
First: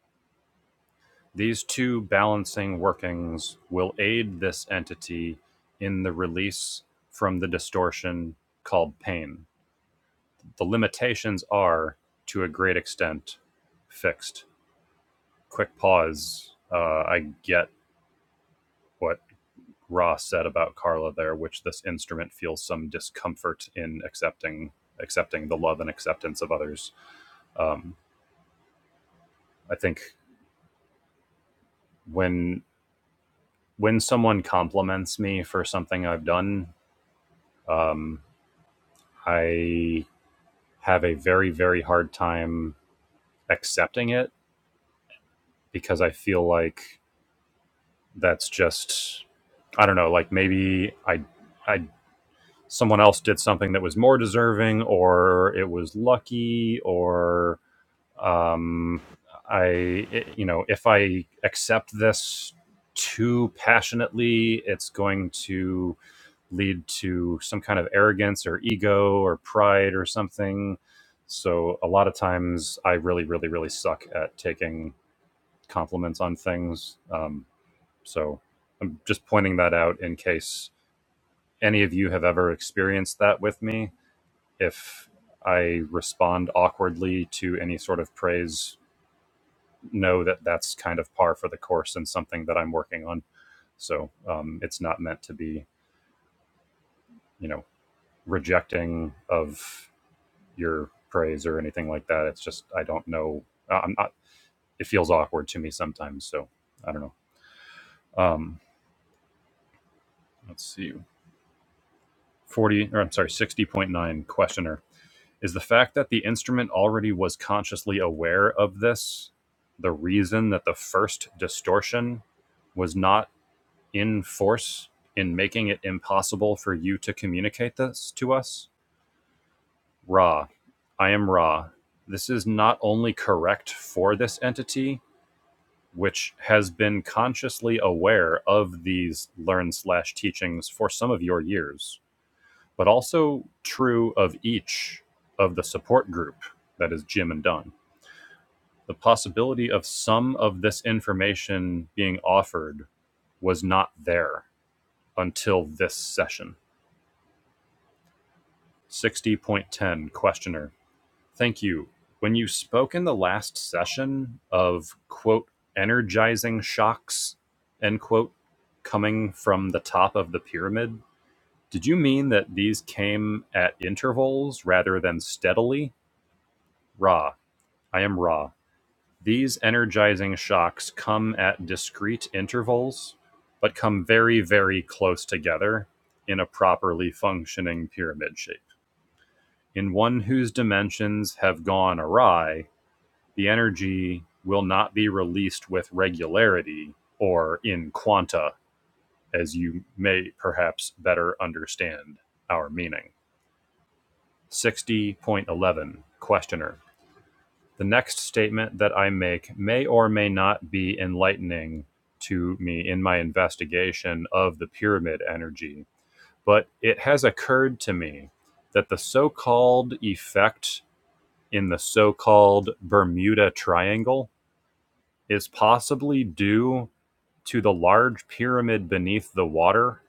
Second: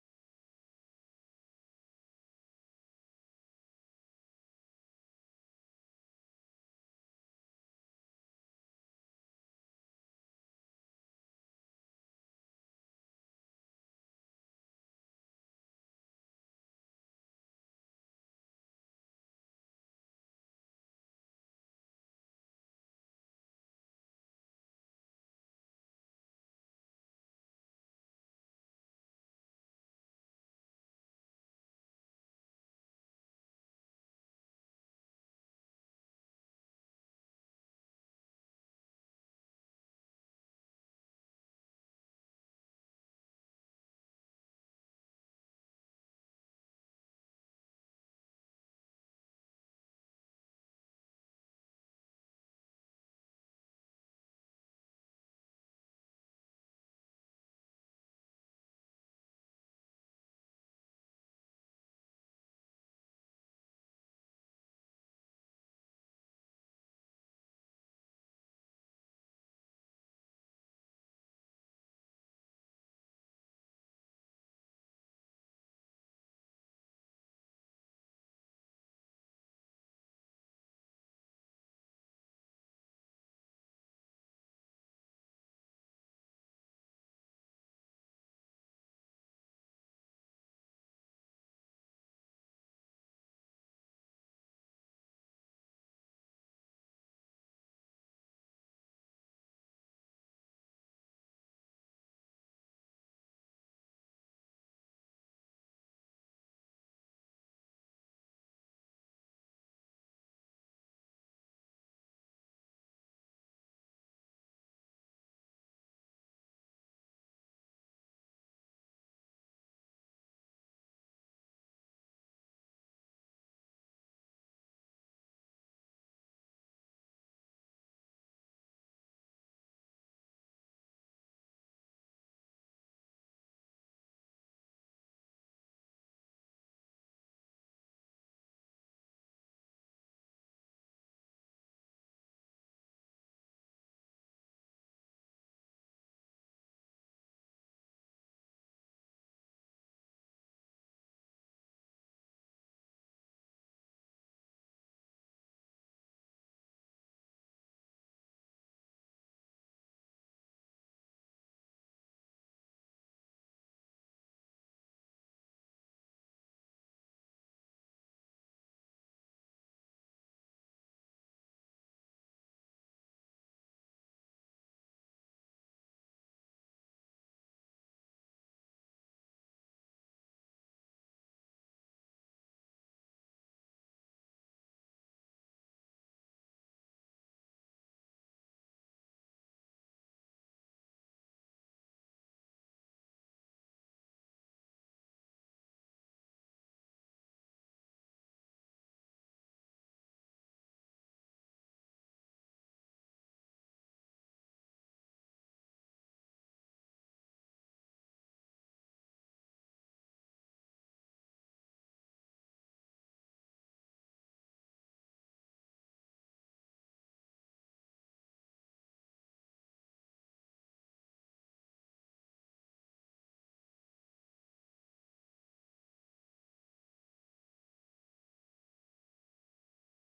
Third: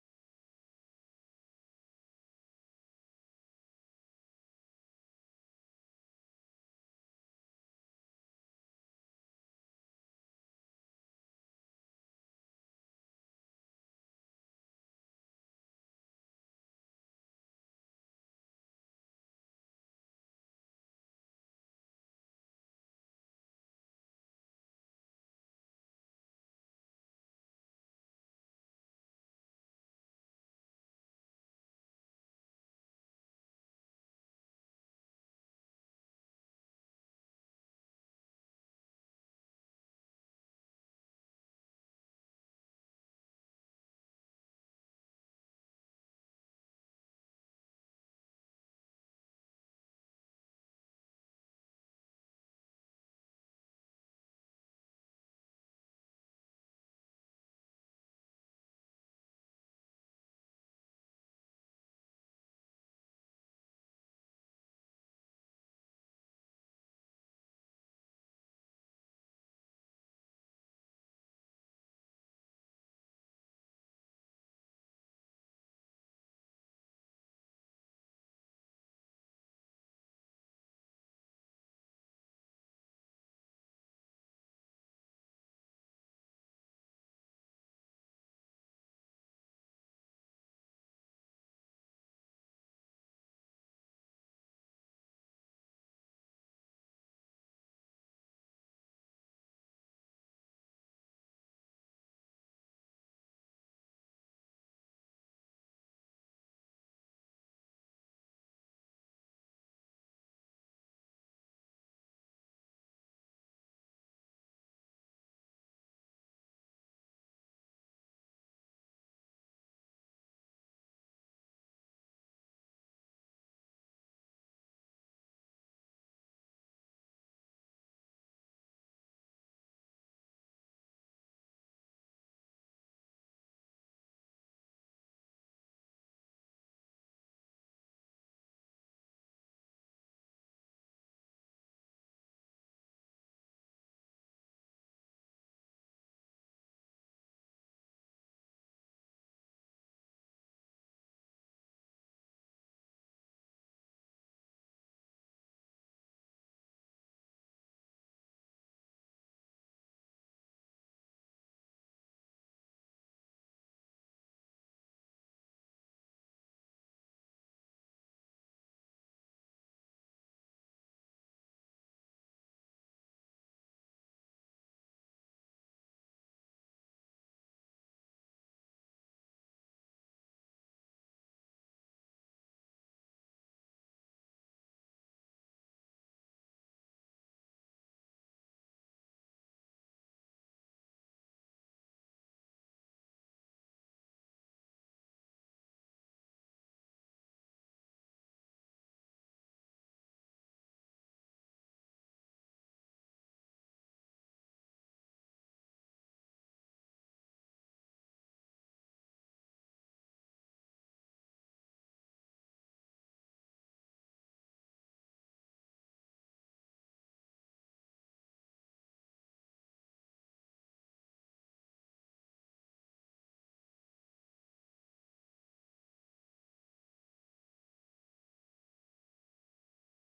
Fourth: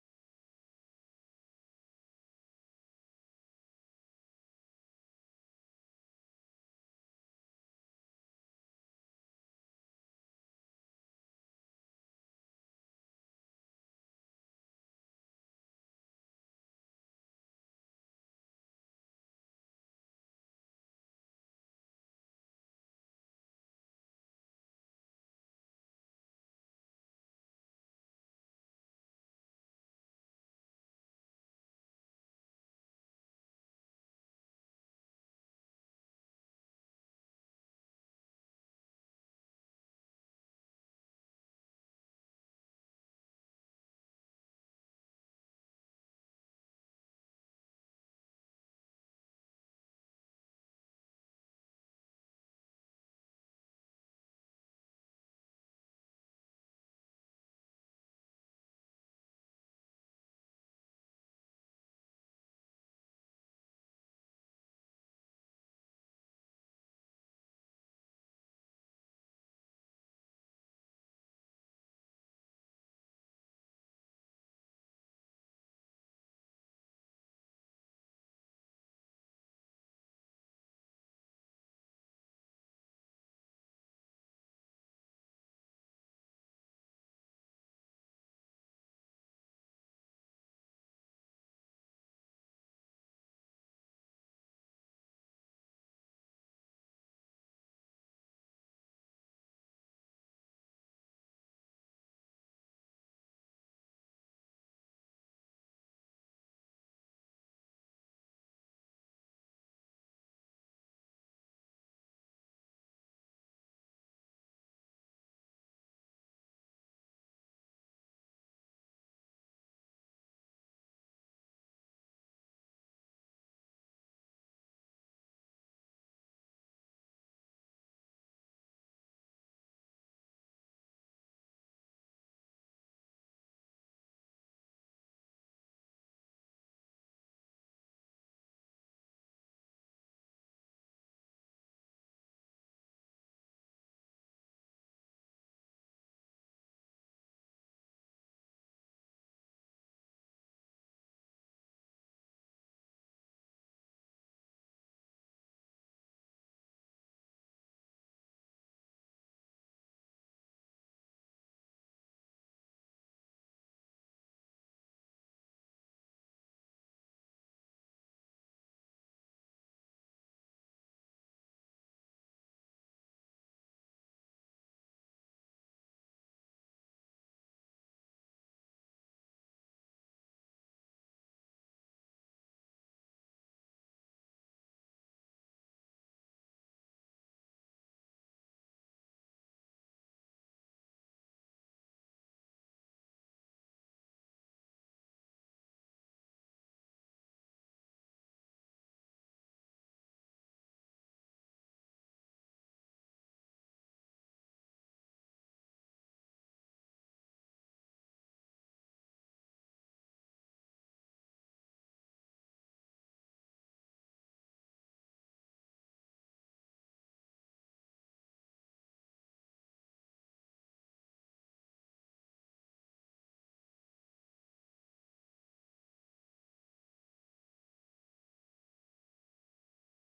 A: These two balancing workings will aid this entity in the release from the distortion called pain. The limitations are, to a great extent, fixed. quick pause. Uh, I get what Ra said about Carla there, which this instrument feels some discomfort in accepting accepting the love and acceptance of others. Um, I think when when someone compliments me for something I've done, um, I have a very very hard time accepting it because I feel like that's just I don't know, like maybe I I someone else did something that was more deserving or it was lucky or um i it- you know if i accept this too passionately it's going to lead to some kind of arrogance or ego or pride or something so a lot of times i really really really suck at taking compliments on things um so i'm just pointing that out in case any of you have ever experienced that with me if I respond awkwardly to any sort of praise, know that that's kind of par for the course and something that I'm working on. So um, it's not meant to be, you know, rejecting of your praise or anything like that. It's just I don't know. I- am not. It feels awkward to me sometimes. So I don't know. Um, let's see. Forty or I'm sorry, sixty point nine questioner. Is the fact that the instrument already was consciously aware of this the reason that the first distortion was not in force in making it impossible for you to communicate this to us? Ra, I am Ra. This is not only correct for this entity, which has been consciously aware of these learn slash teachings for some of your years, but also true of each of the support group that is Jim and Don. The possibility of some of this information being offered was not there until this session. 60.10 Questioner. Thank you. When you spoke in the last session of, quote, energizing shocks, end quote, coming from the top of the pyramid, did you mean that these came at intervals rather than steadily? Ra. I am Ra. These energizing shocks come at discrete intervals, but come very, very close together in a properly functioning pyramid shape. In one whose dimensions have gone awry, the energy will not be released with regularity or in quanta, as you may perhaps better understand our meaning. 60.11 Questioner. The next statement that I make may or may not be enlightening to me in my investigation of the pyramid energy, but it has occurred to me that the so called effect in the so called Bermuda Triangle is possibly due to the large pyramid beneath the water,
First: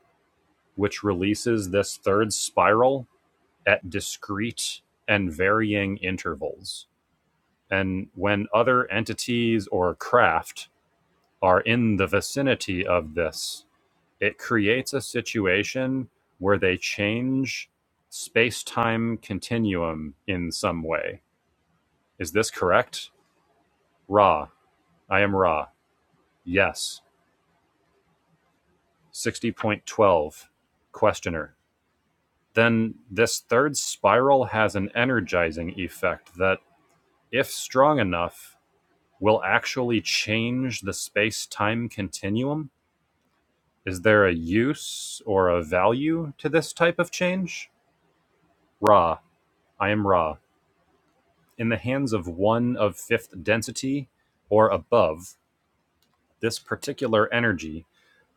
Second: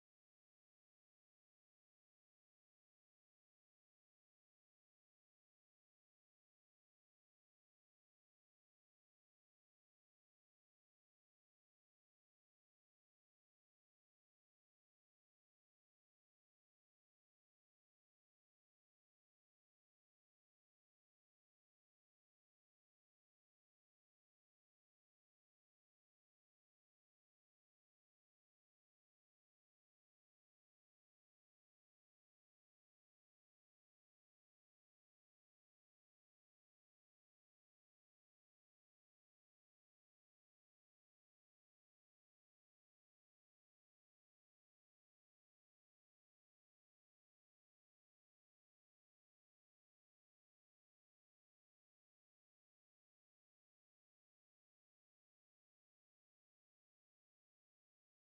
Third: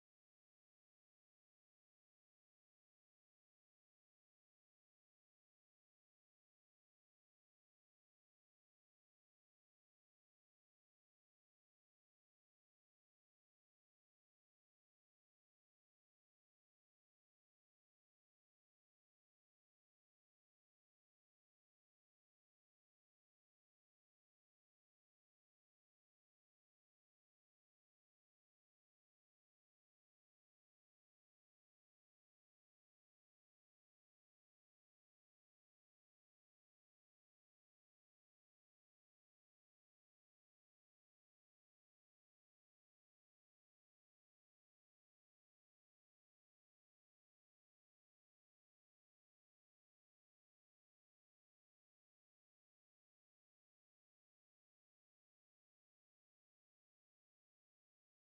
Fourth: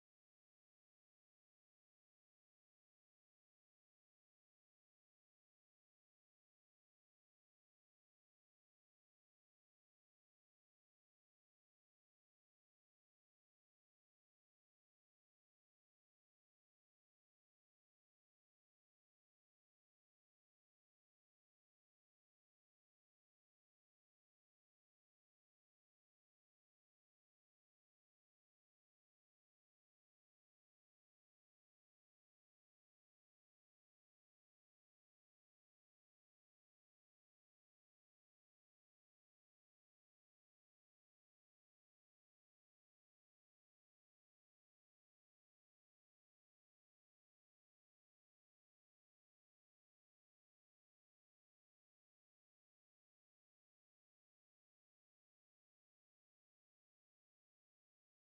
A: which releases this third spiral at discrete and varying intervals. And when other entities or craft are in the vicinity of this, it creates a situation where they change space time continuum in some way. Is this correct? Ra, I am Ra. Yes. 60.12. Questioner. Then this third spiral has an energizing effect that, if strong enough, will actually change the space time continuum? Is there a use or a value to this type of change? Ra, I am Ra. In the hands of one of fifth density or above, this particular energy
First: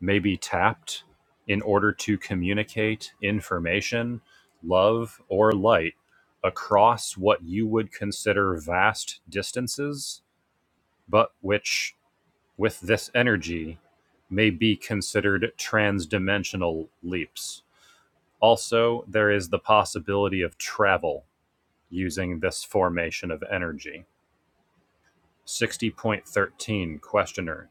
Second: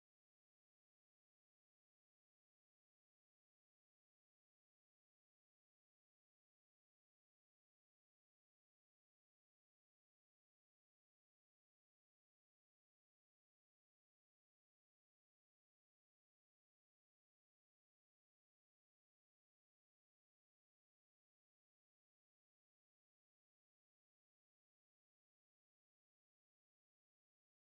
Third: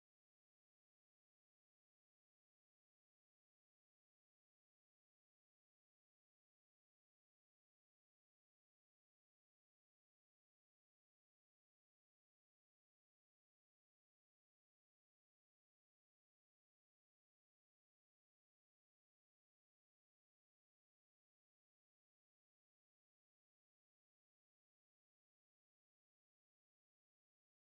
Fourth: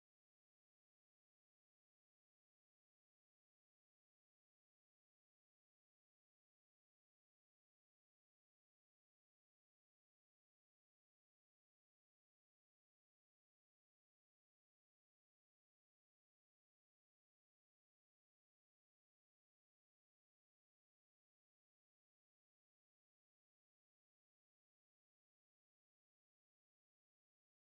A: may be tapped in order to communicate information, love, or light across what you would consider vast distances, but which, with this energy, may be considered transdimensional leaps. Also, there is the possibility of travel using this formation of energy. 60.13 Questioner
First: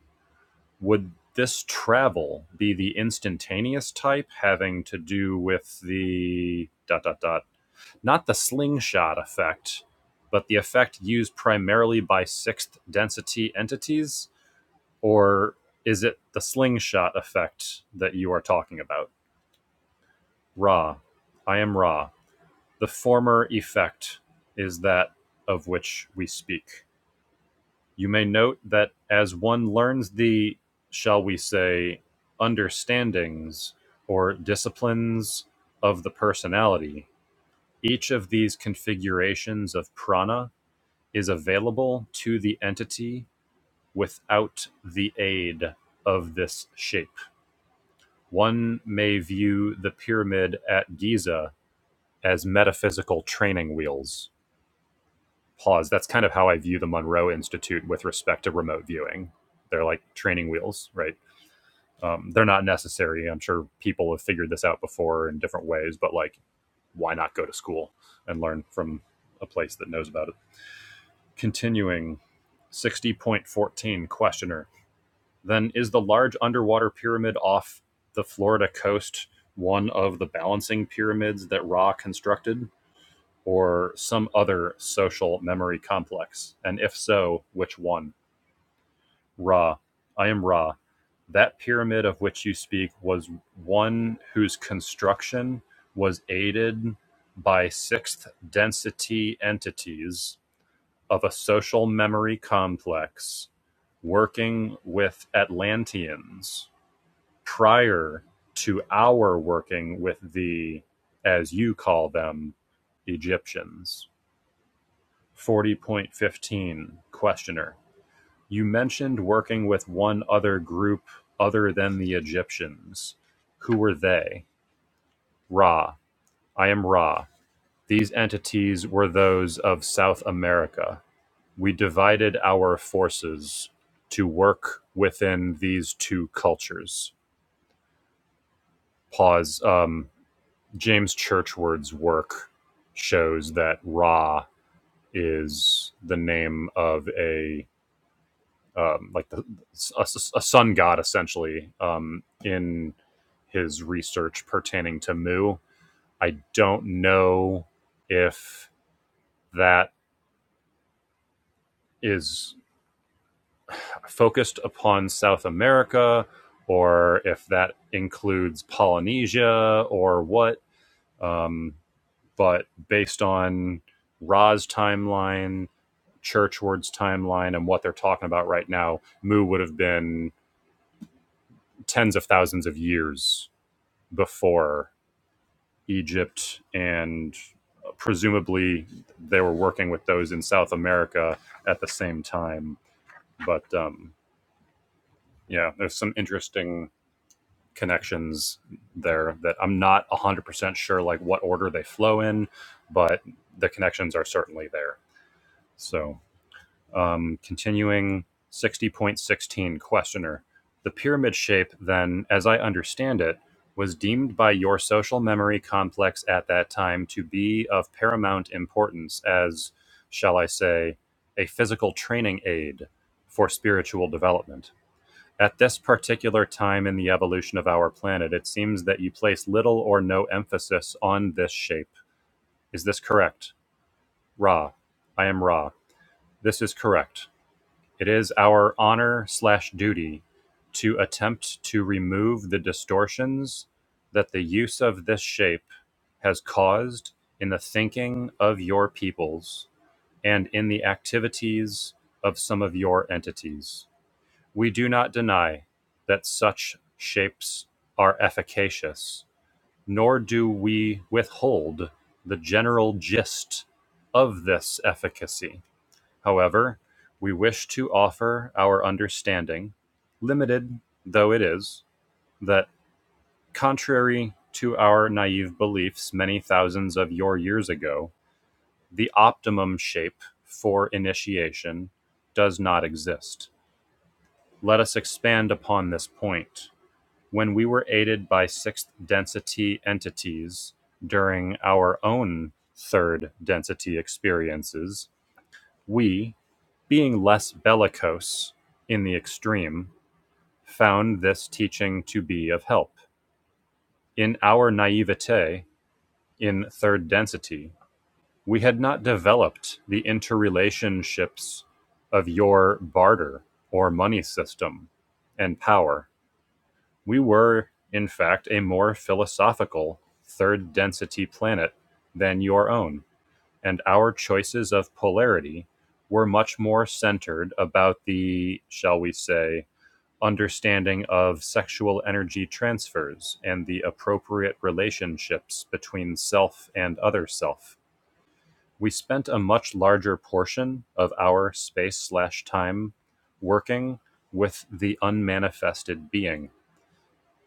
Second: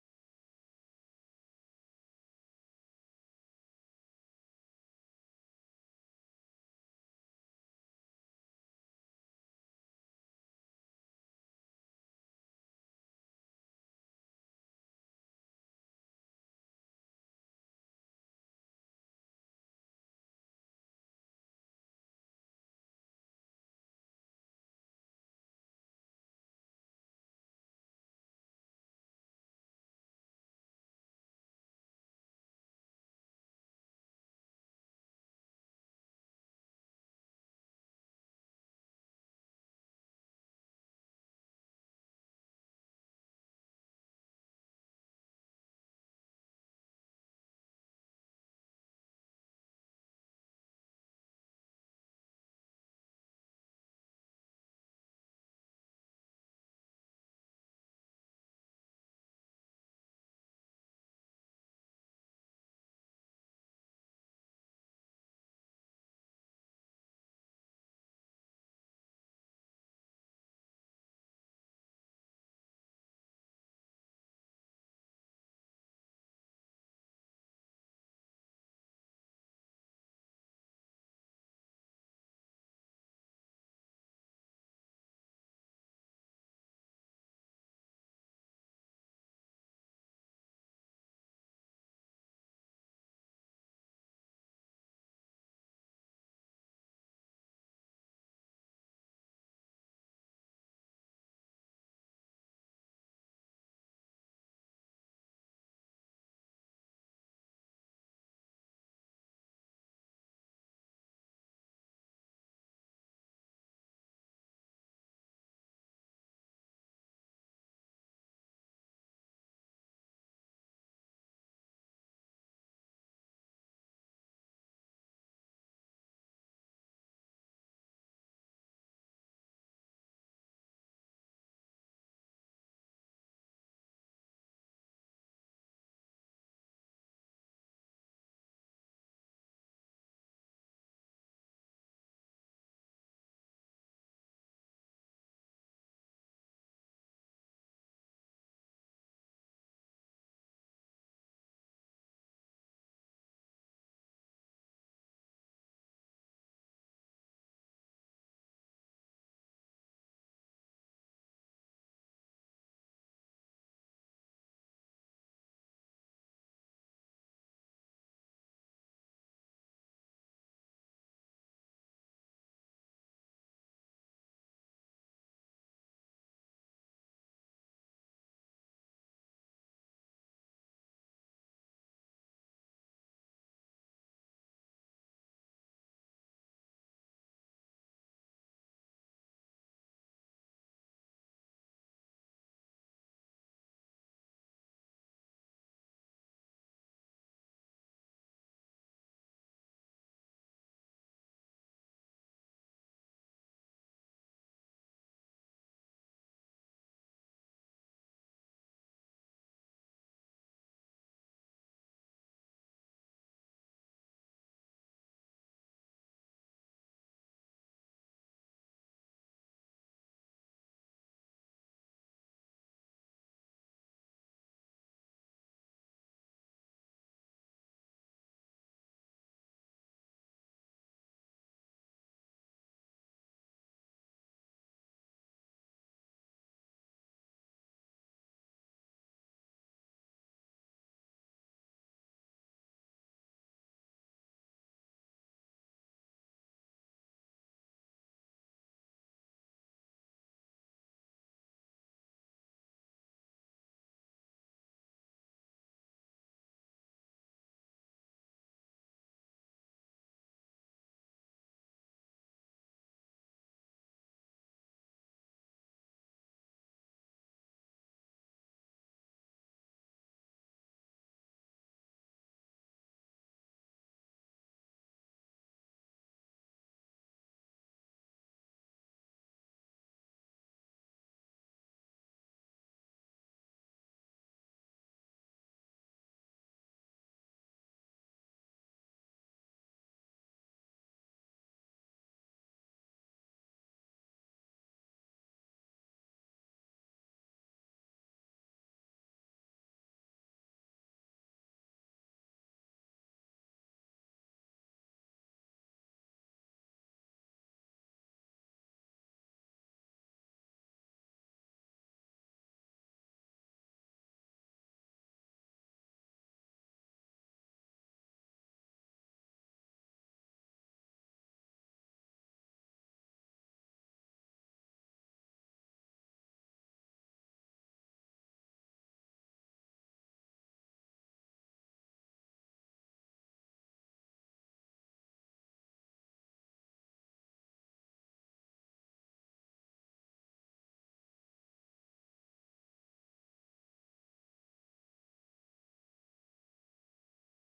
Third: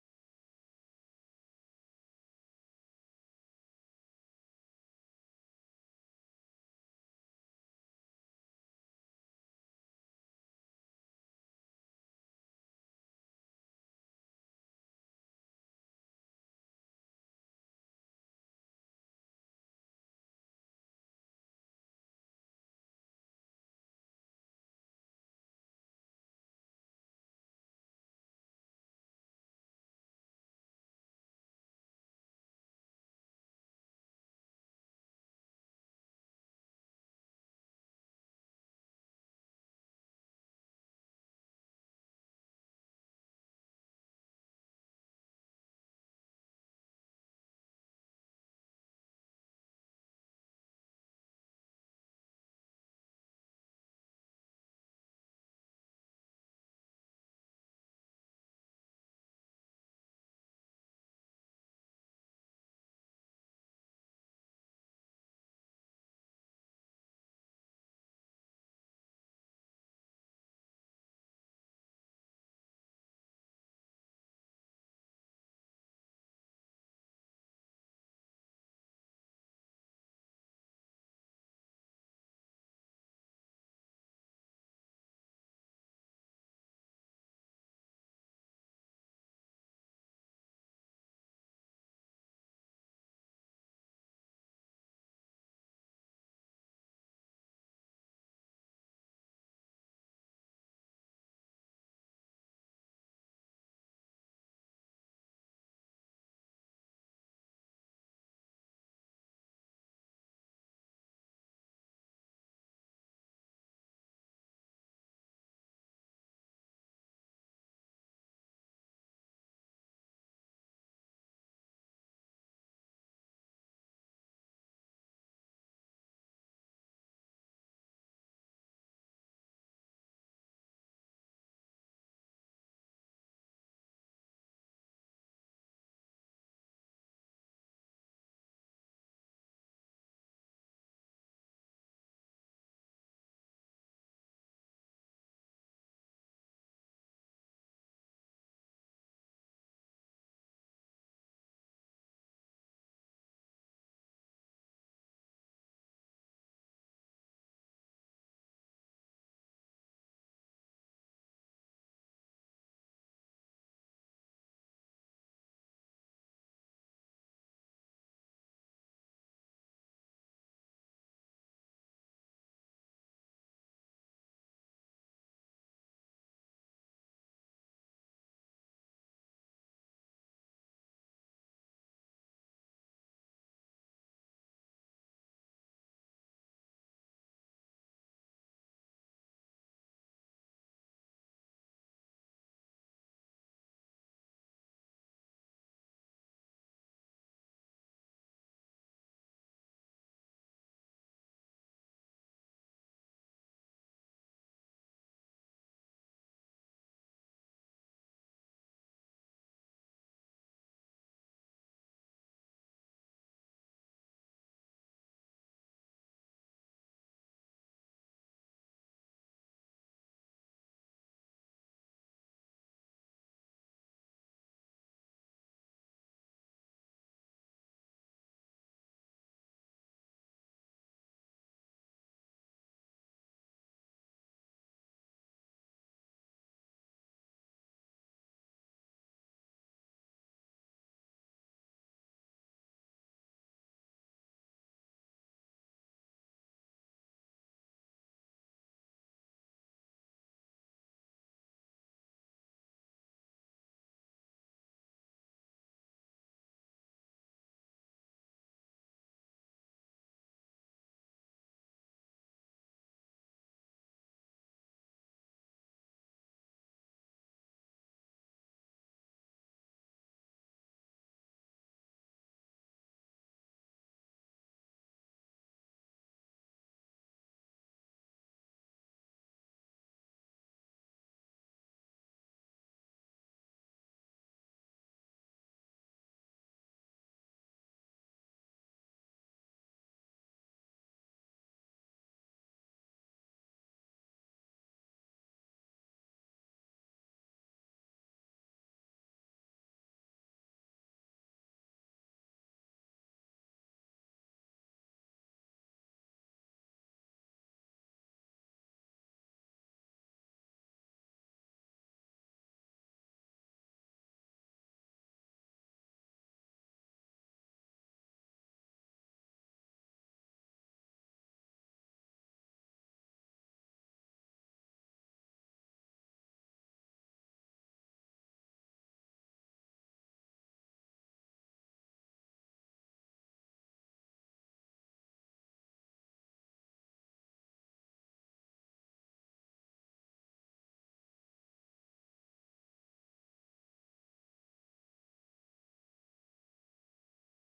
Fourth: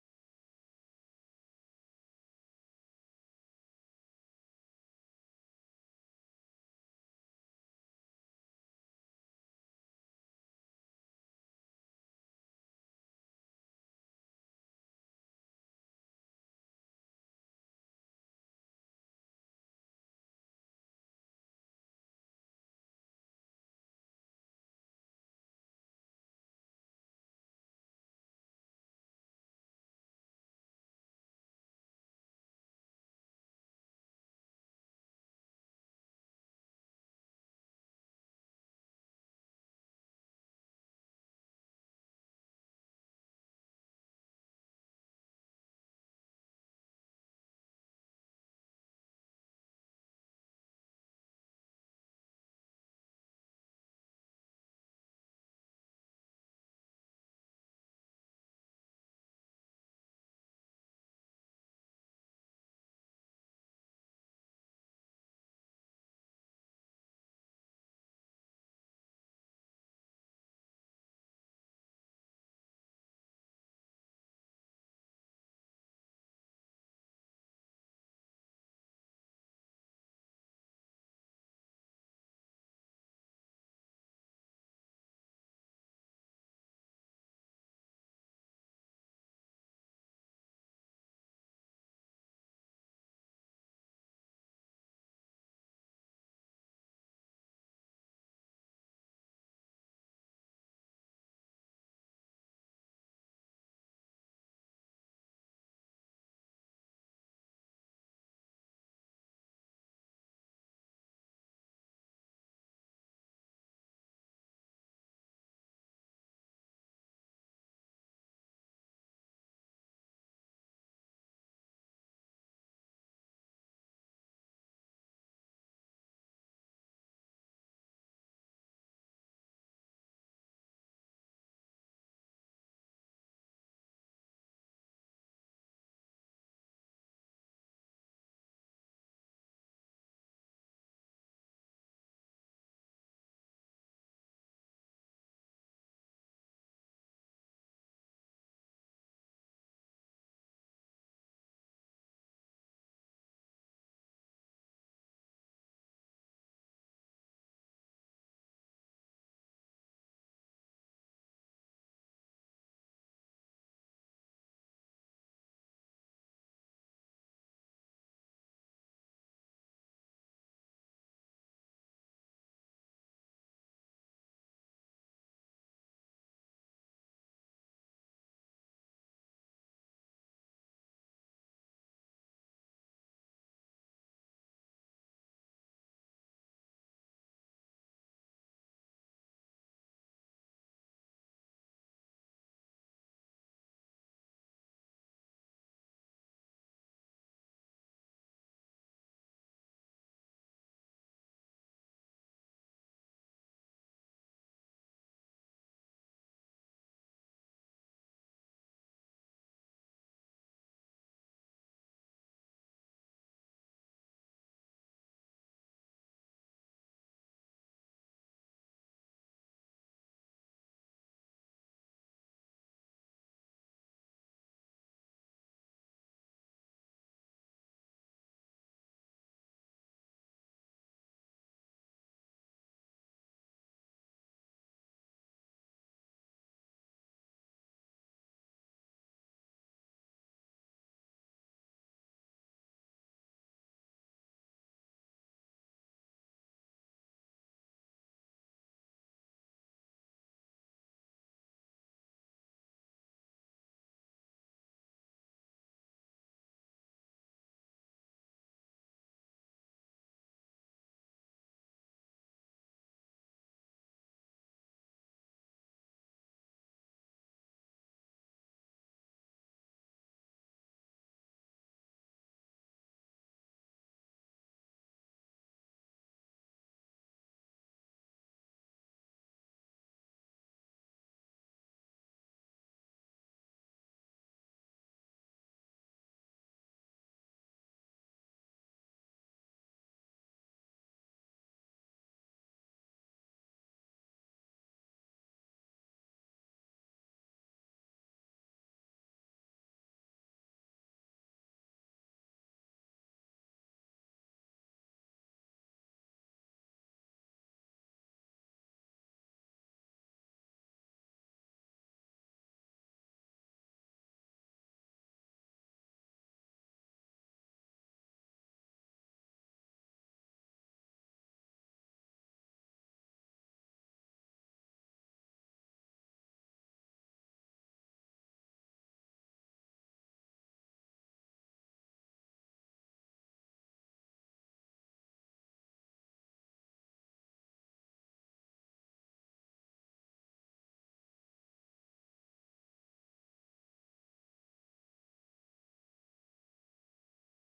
A: Would this travel be the instantaneous type having to do with the dot dot dot? Not the slingshot effect, but the effect used primarily by sixth density entities? Or is it the slingshot effect that you are talking about? Ra. I am Ra. The former effect is that of which we speak. You may note that as one learns the, shall we say, understandings or disciplines of the personality, each of these configurations of prana is available to the entity without the aid of this shape. One may view the pyramid at Giza as metaphysical training wheels pause. That's kind of how I view the Monroe Institute with respect to remote viewing. They're like training wheels, right? Um, they're not necessary. I'm sure people have figured this out before in different ways, but like, why not go to school and learn from a place that knows about it? Continuing 60.14 questioner. Then is the large underwater pyramid off the Florida coast one of the balancing pyramids that Ra constructed? or some other social memory complex? And if so, which one? Ra. I am Ra. That pyramid of which you speak was one whose construction was aided by sixth density entities of a social memory complex working with Atlanteans prior to our working with the, as you call them, Egyptians. Forty point fifteen Questioner: You mentioned working with one other group other than the Egyptians. Who were they? Ra: I am Ra. These entities were those of South America. We divided our forces to work within these two cultures. Pause. Um, James Churchward's work shows that Ra is the name of a um, like the, a, a sun god essentially um, in his research pertaining to Mu. I don't know if that is focused upon South America or if that includes Polynesia or what. Um, but based on Ra's timeline, Churchward's timeline, and what they're talking about right now, Mu would have been tens of thousands of years before Egypt, and presumably they were working with those in South America at the same time. But um, yeah, there's some interesting connections there that I'm not 100% sure like what order they flow in, but the connections are certainly there. So Um, continuing 60.16 questioner. The pyramid shape, then, as I understand it, was deemed by your social memory complex at that time to be of paramount importance as, shall I say, a physical training aid for spiritual development. At this particular time in the evolution of our planet, it seems that you place little or no emphasis on this shape. Is this correct? Ra. I am Ra. This is correct. It is our honor slash duty to attempt to remove the distortions that the use of this shape has caused in the thinking of your peoples and in the activities of some of your entities. We do not deny that such shapes are efficacious, nor do we withhold the general gist of this efficacy However, we wish to offer our understanding, limited though it is, that contrary to our naive beliefs many thousands of your years ago, the optimum shape for initiation does not exist. Let us expand upon this point. When we were aided by sixth density entities during our own third density experiences, we, being less bellicose in the extreme, found this teaching to be of help. In our naivete in third density, we had not developed the interrelationships of your barter or money system and power. We were, in fact, a more philosophical third density planet than your own, and our choices of polarity were much more centered about the, shall we say, understanding of sexual energy transfers and the appropriate relationships between self and other self. We spent a much larger portion of our space slash time working with the unmanifested being.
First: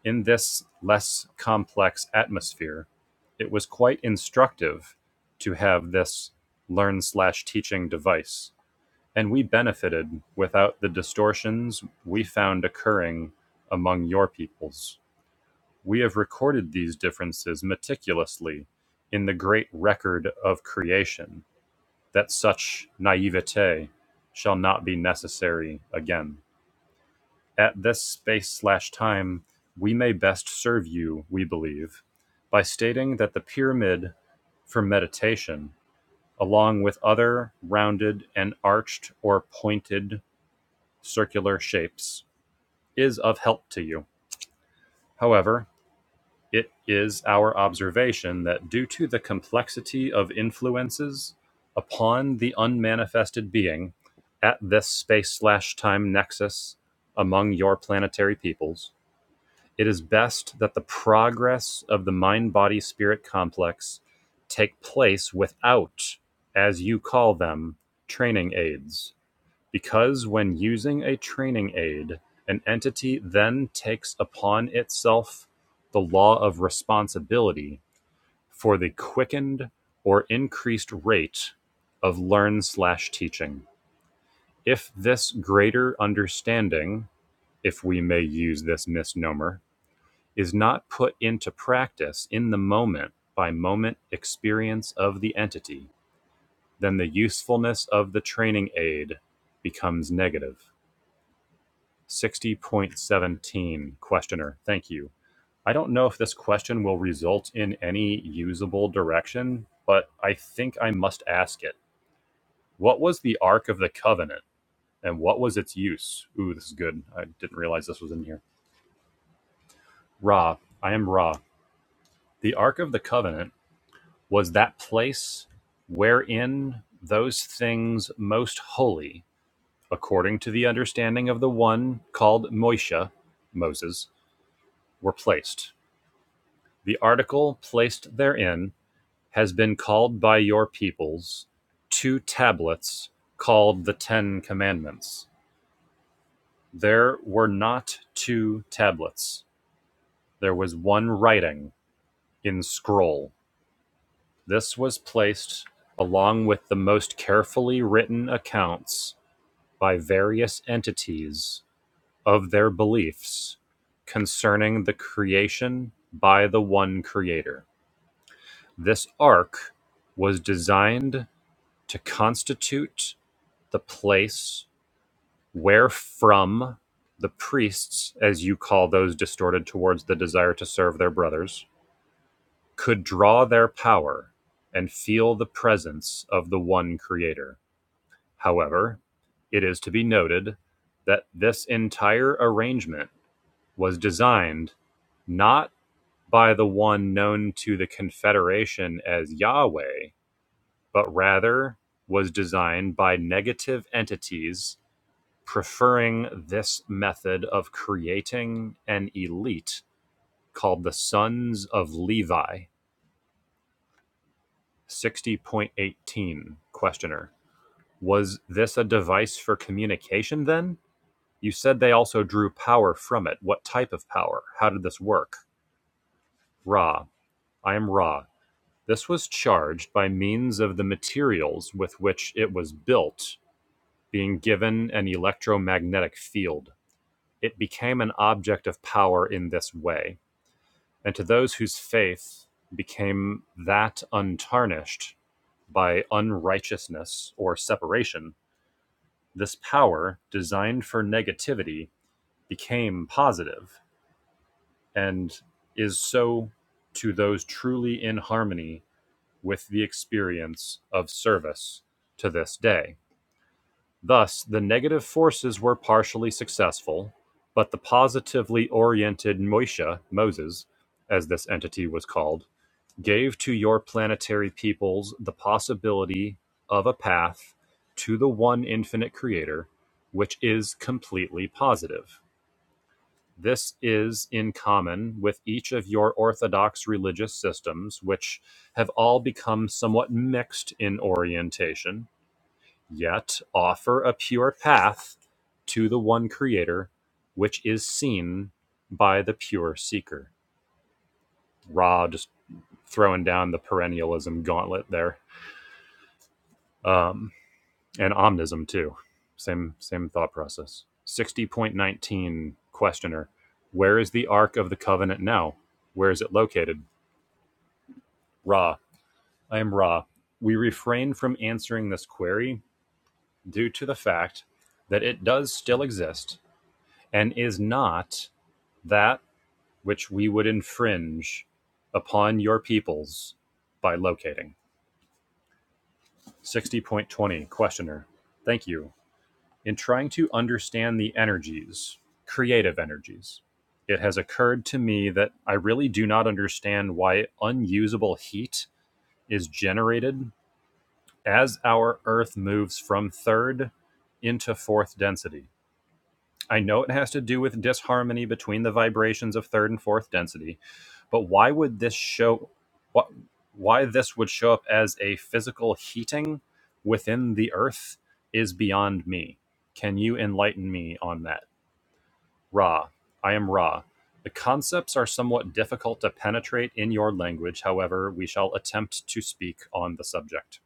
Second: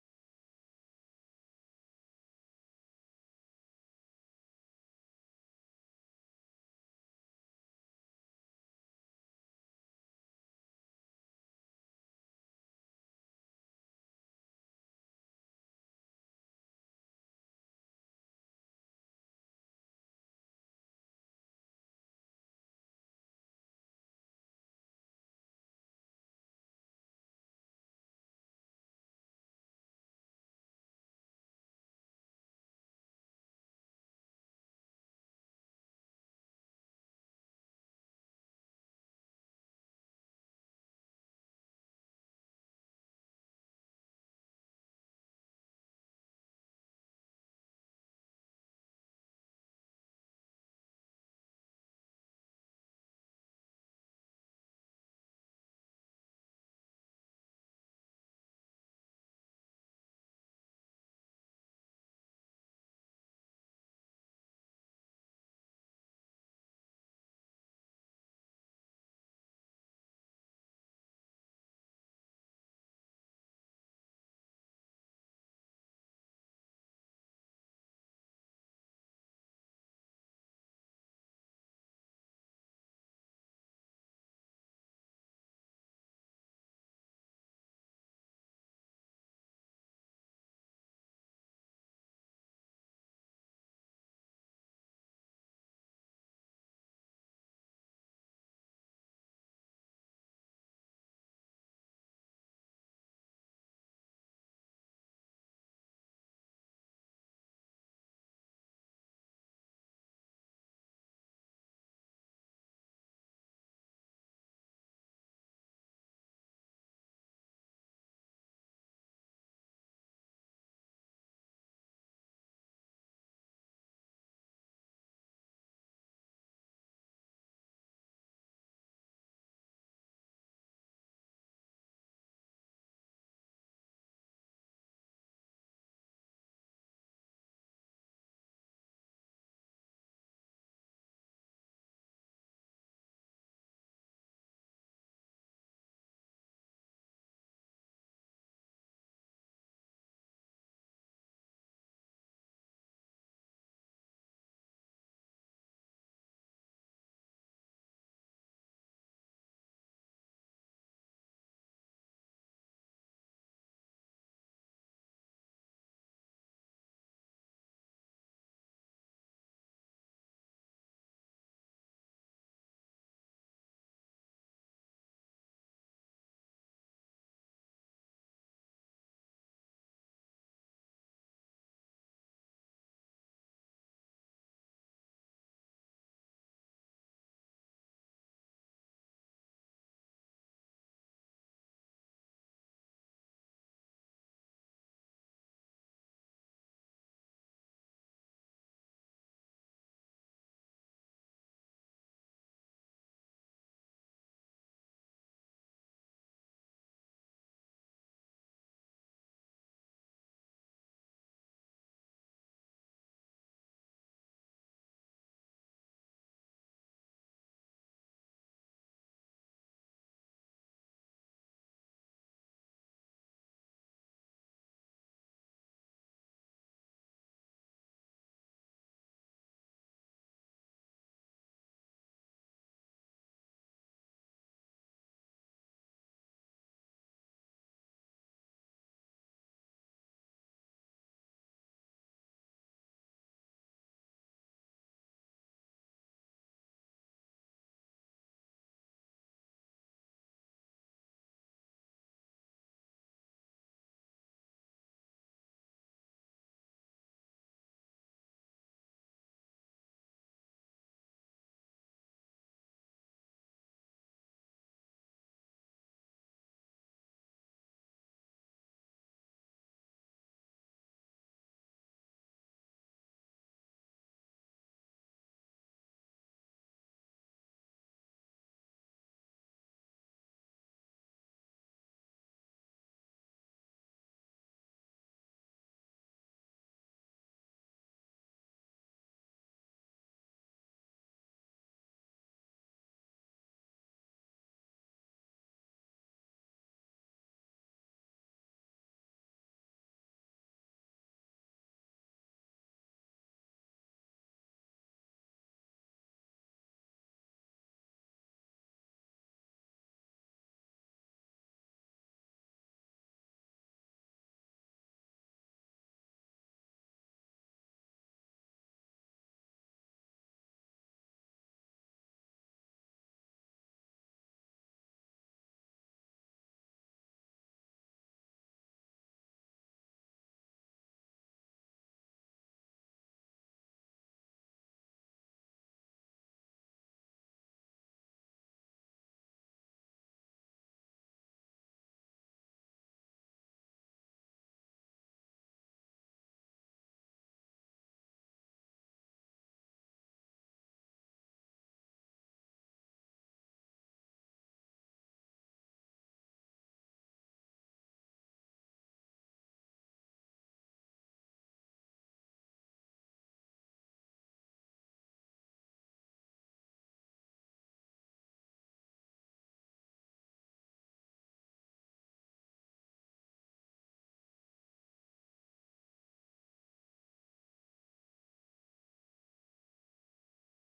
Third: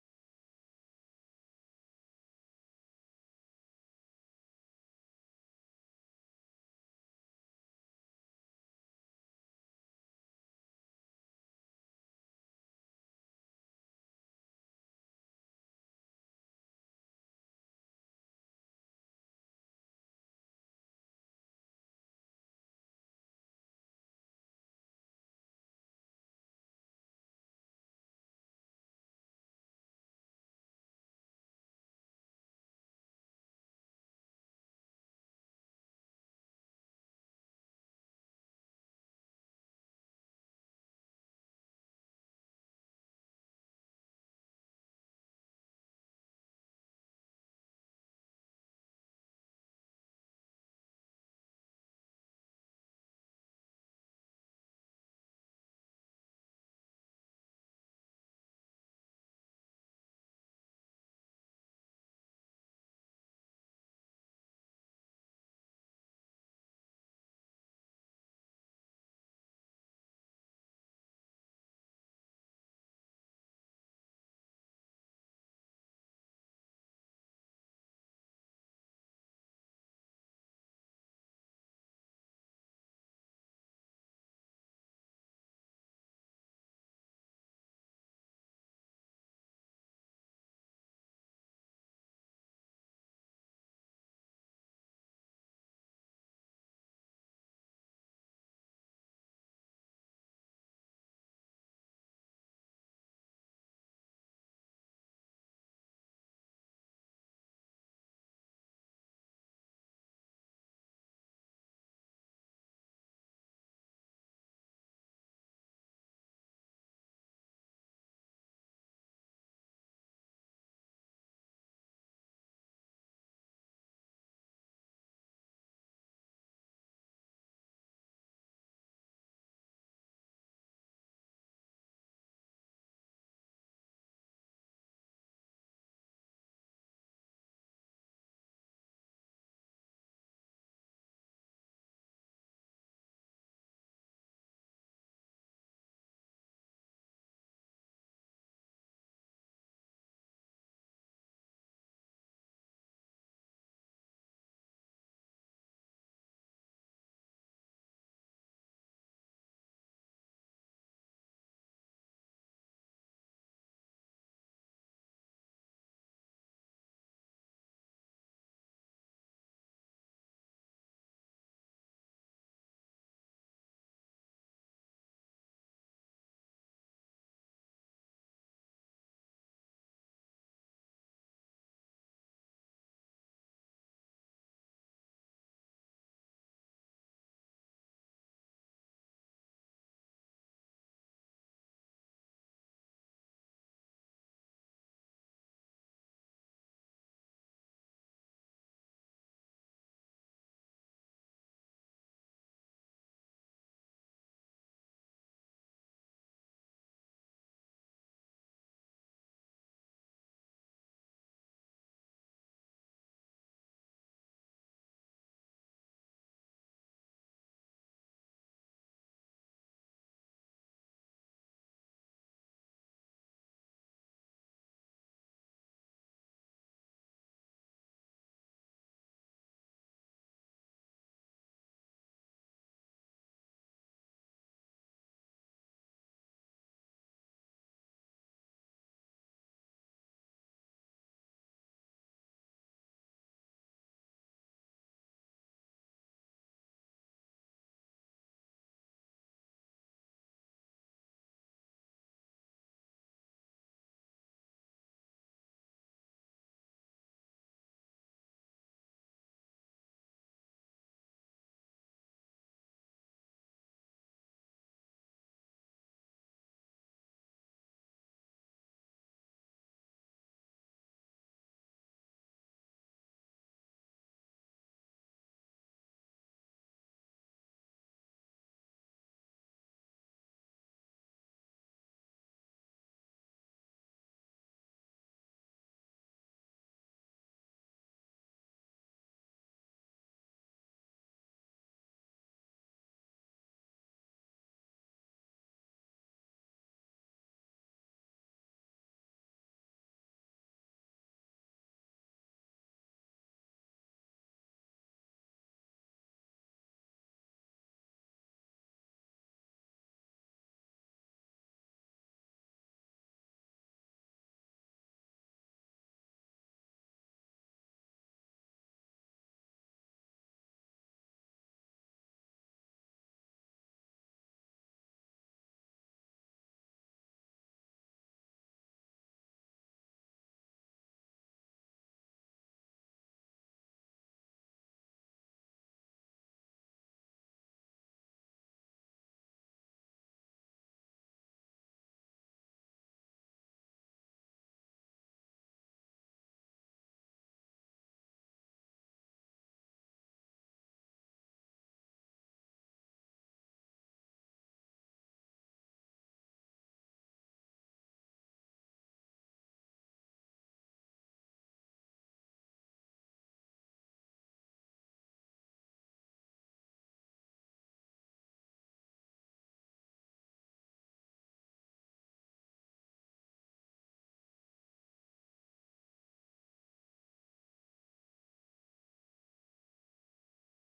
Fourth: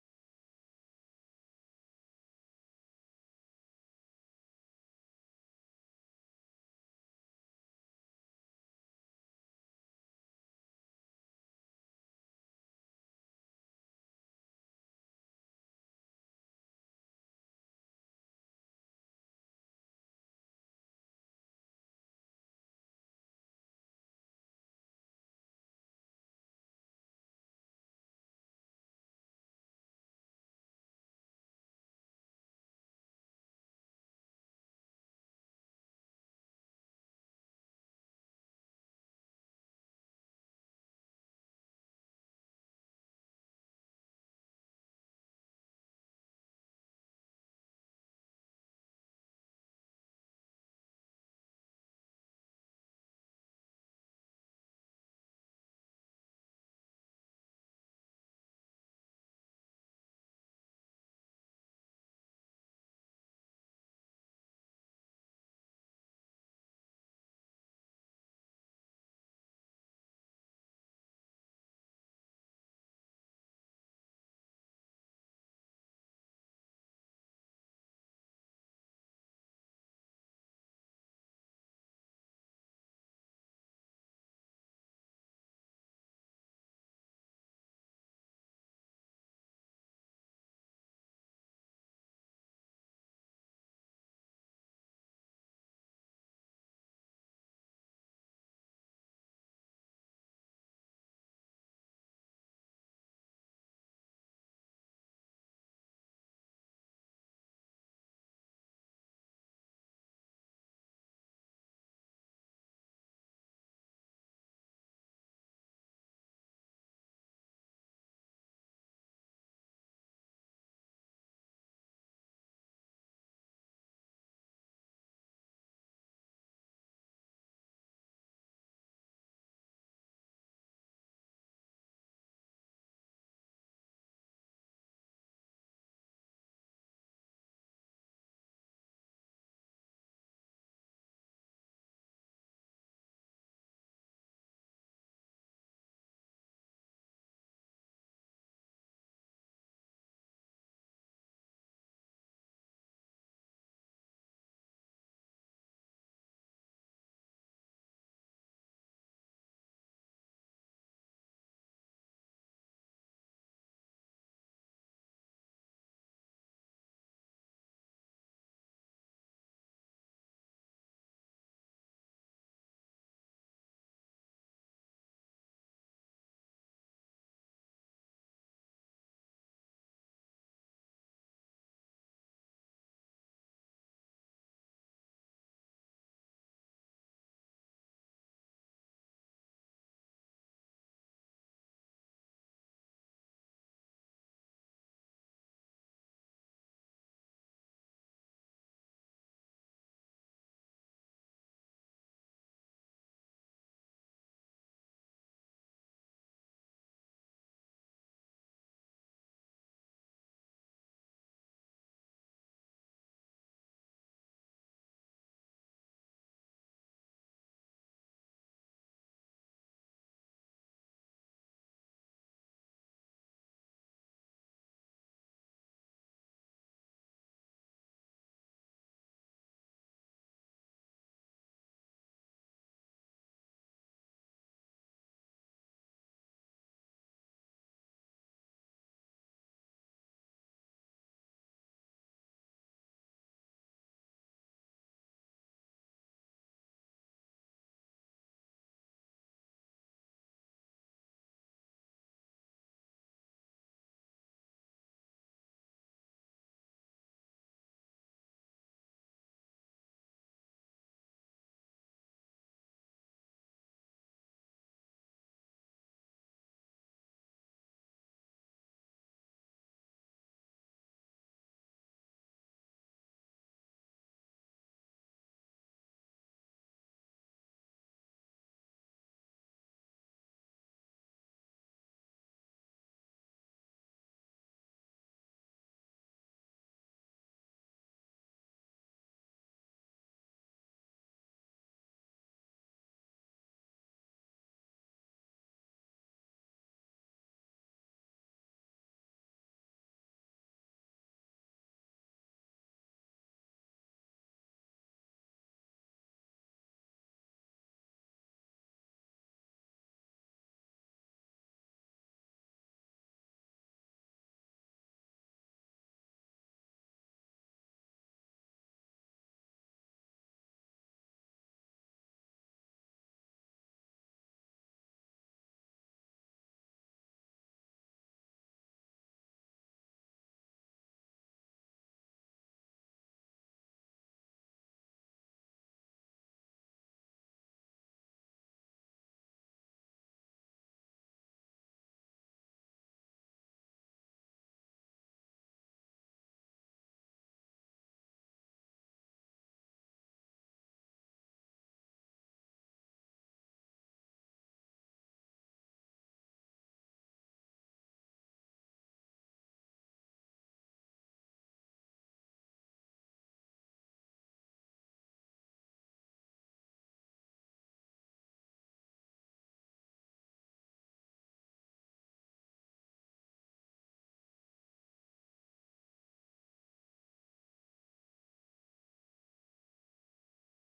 A: In this less complex atmosphere, it was quite instructive to have this learn slash teaching device and we benefited without the distortions we found occurring among your peoples. We have recorded these differences meticulously in the great record of creation, that such naivete shall not be necessary again. At this space slash time, we may best serve you, we believe, by stating that the pyramid for meditation, along with other rounded and arched or pointed circular shapes, is of help to you. However, it is our observation that due to the complexity of influences upon the unmanifested being at this space slash time nexus among your planetary peoples, it is best that the progress of the mind body spirit complex take place without, as you call them, training aids. Because when using a training aid, an entity then takes upon itself the law of responsibility for the quickened or increased rate of learn/teaching. slash If this greater understanding, if we may use this misnomer, is not put into practice in the moment by moment experience of the entity, then the usefulness of the training aid becomes negative. 60.17 questioner thank you i don't know if this question will result in any usable direction but i think i must ask it what was the ark of the covenant and what was its use ooh this is good i didn't realize this was in here ra i am ra the ark of the covenant was that place wherein those things most holy according to the understanding of the one called Moishe, moses were placed The article placed therein has been called by your peoples two tablets called the Ten Commandments. There were not two tablets. There was one writing in scroll. This was placed along with the most carefully written accounts by various entities of their beliefs concerning the creation by the one creator. This ark was designed to constitute the place wherefrom the priests, as you call those distorted towards the desire to serve their brothers, could draw their power and feel the presence of the one Creator. However, it is to be noted that this entire arrangement was designed not by the one known to the Confederation as Yahweh, but rather was designed by negative entities preferring this method of creating an elite called the Sons of Levi. 60.18 Questioner. Was this a device for communication then? You said they also drew power from it. What type of power? How did this work? Ra. I am Ra. This was charged by means of the materials with which it was built being given an electromagnetic field. It became an object of power in this way and to those whose faith became that untarnished by unrighteousness or separation, this power designed for negativity became positive and is so to those truly in harmony with the experience of service to this day. Thus, the negative forces were partially successful, but the positively oriented Moishe, Moses, as this entity was called, gave to your planetary peoples the possibility of a path to the one infinite creator, which is completely positive. This is in common with each of your orthodox religious systems, which have all become somewhat mixed in orientation, yet offer a pure path to the one creator, which is seen by the pure seeker. Ra just throwing down the perennialism gauntlet there. um, and omnism too. Same same thought process. Sixty point nineteen questioner: Where is the Ark of the Covenant now? Where is it located? Ra. I am Ra. We refrain from answering this query due to the fact that it does still exist and is not that which we would infringe upon your peoples by locating. Sixty point twenty questioner: Thank you. In trying to understand the energies, creative energies, it has occurred to me that I really do not understand why unusable heat is generated as our Earth moves from third into fourth density. I know it has to do with disharmony between the vibrations of third and fourth density, but why would this show what why this would show up as a physical heating within the earth is beyond me. Can you enlighten me on that? Ra, I am Ra. The concepts are somewhat difficult to penetrate in your language, however, we shall attempt to speak on the subject.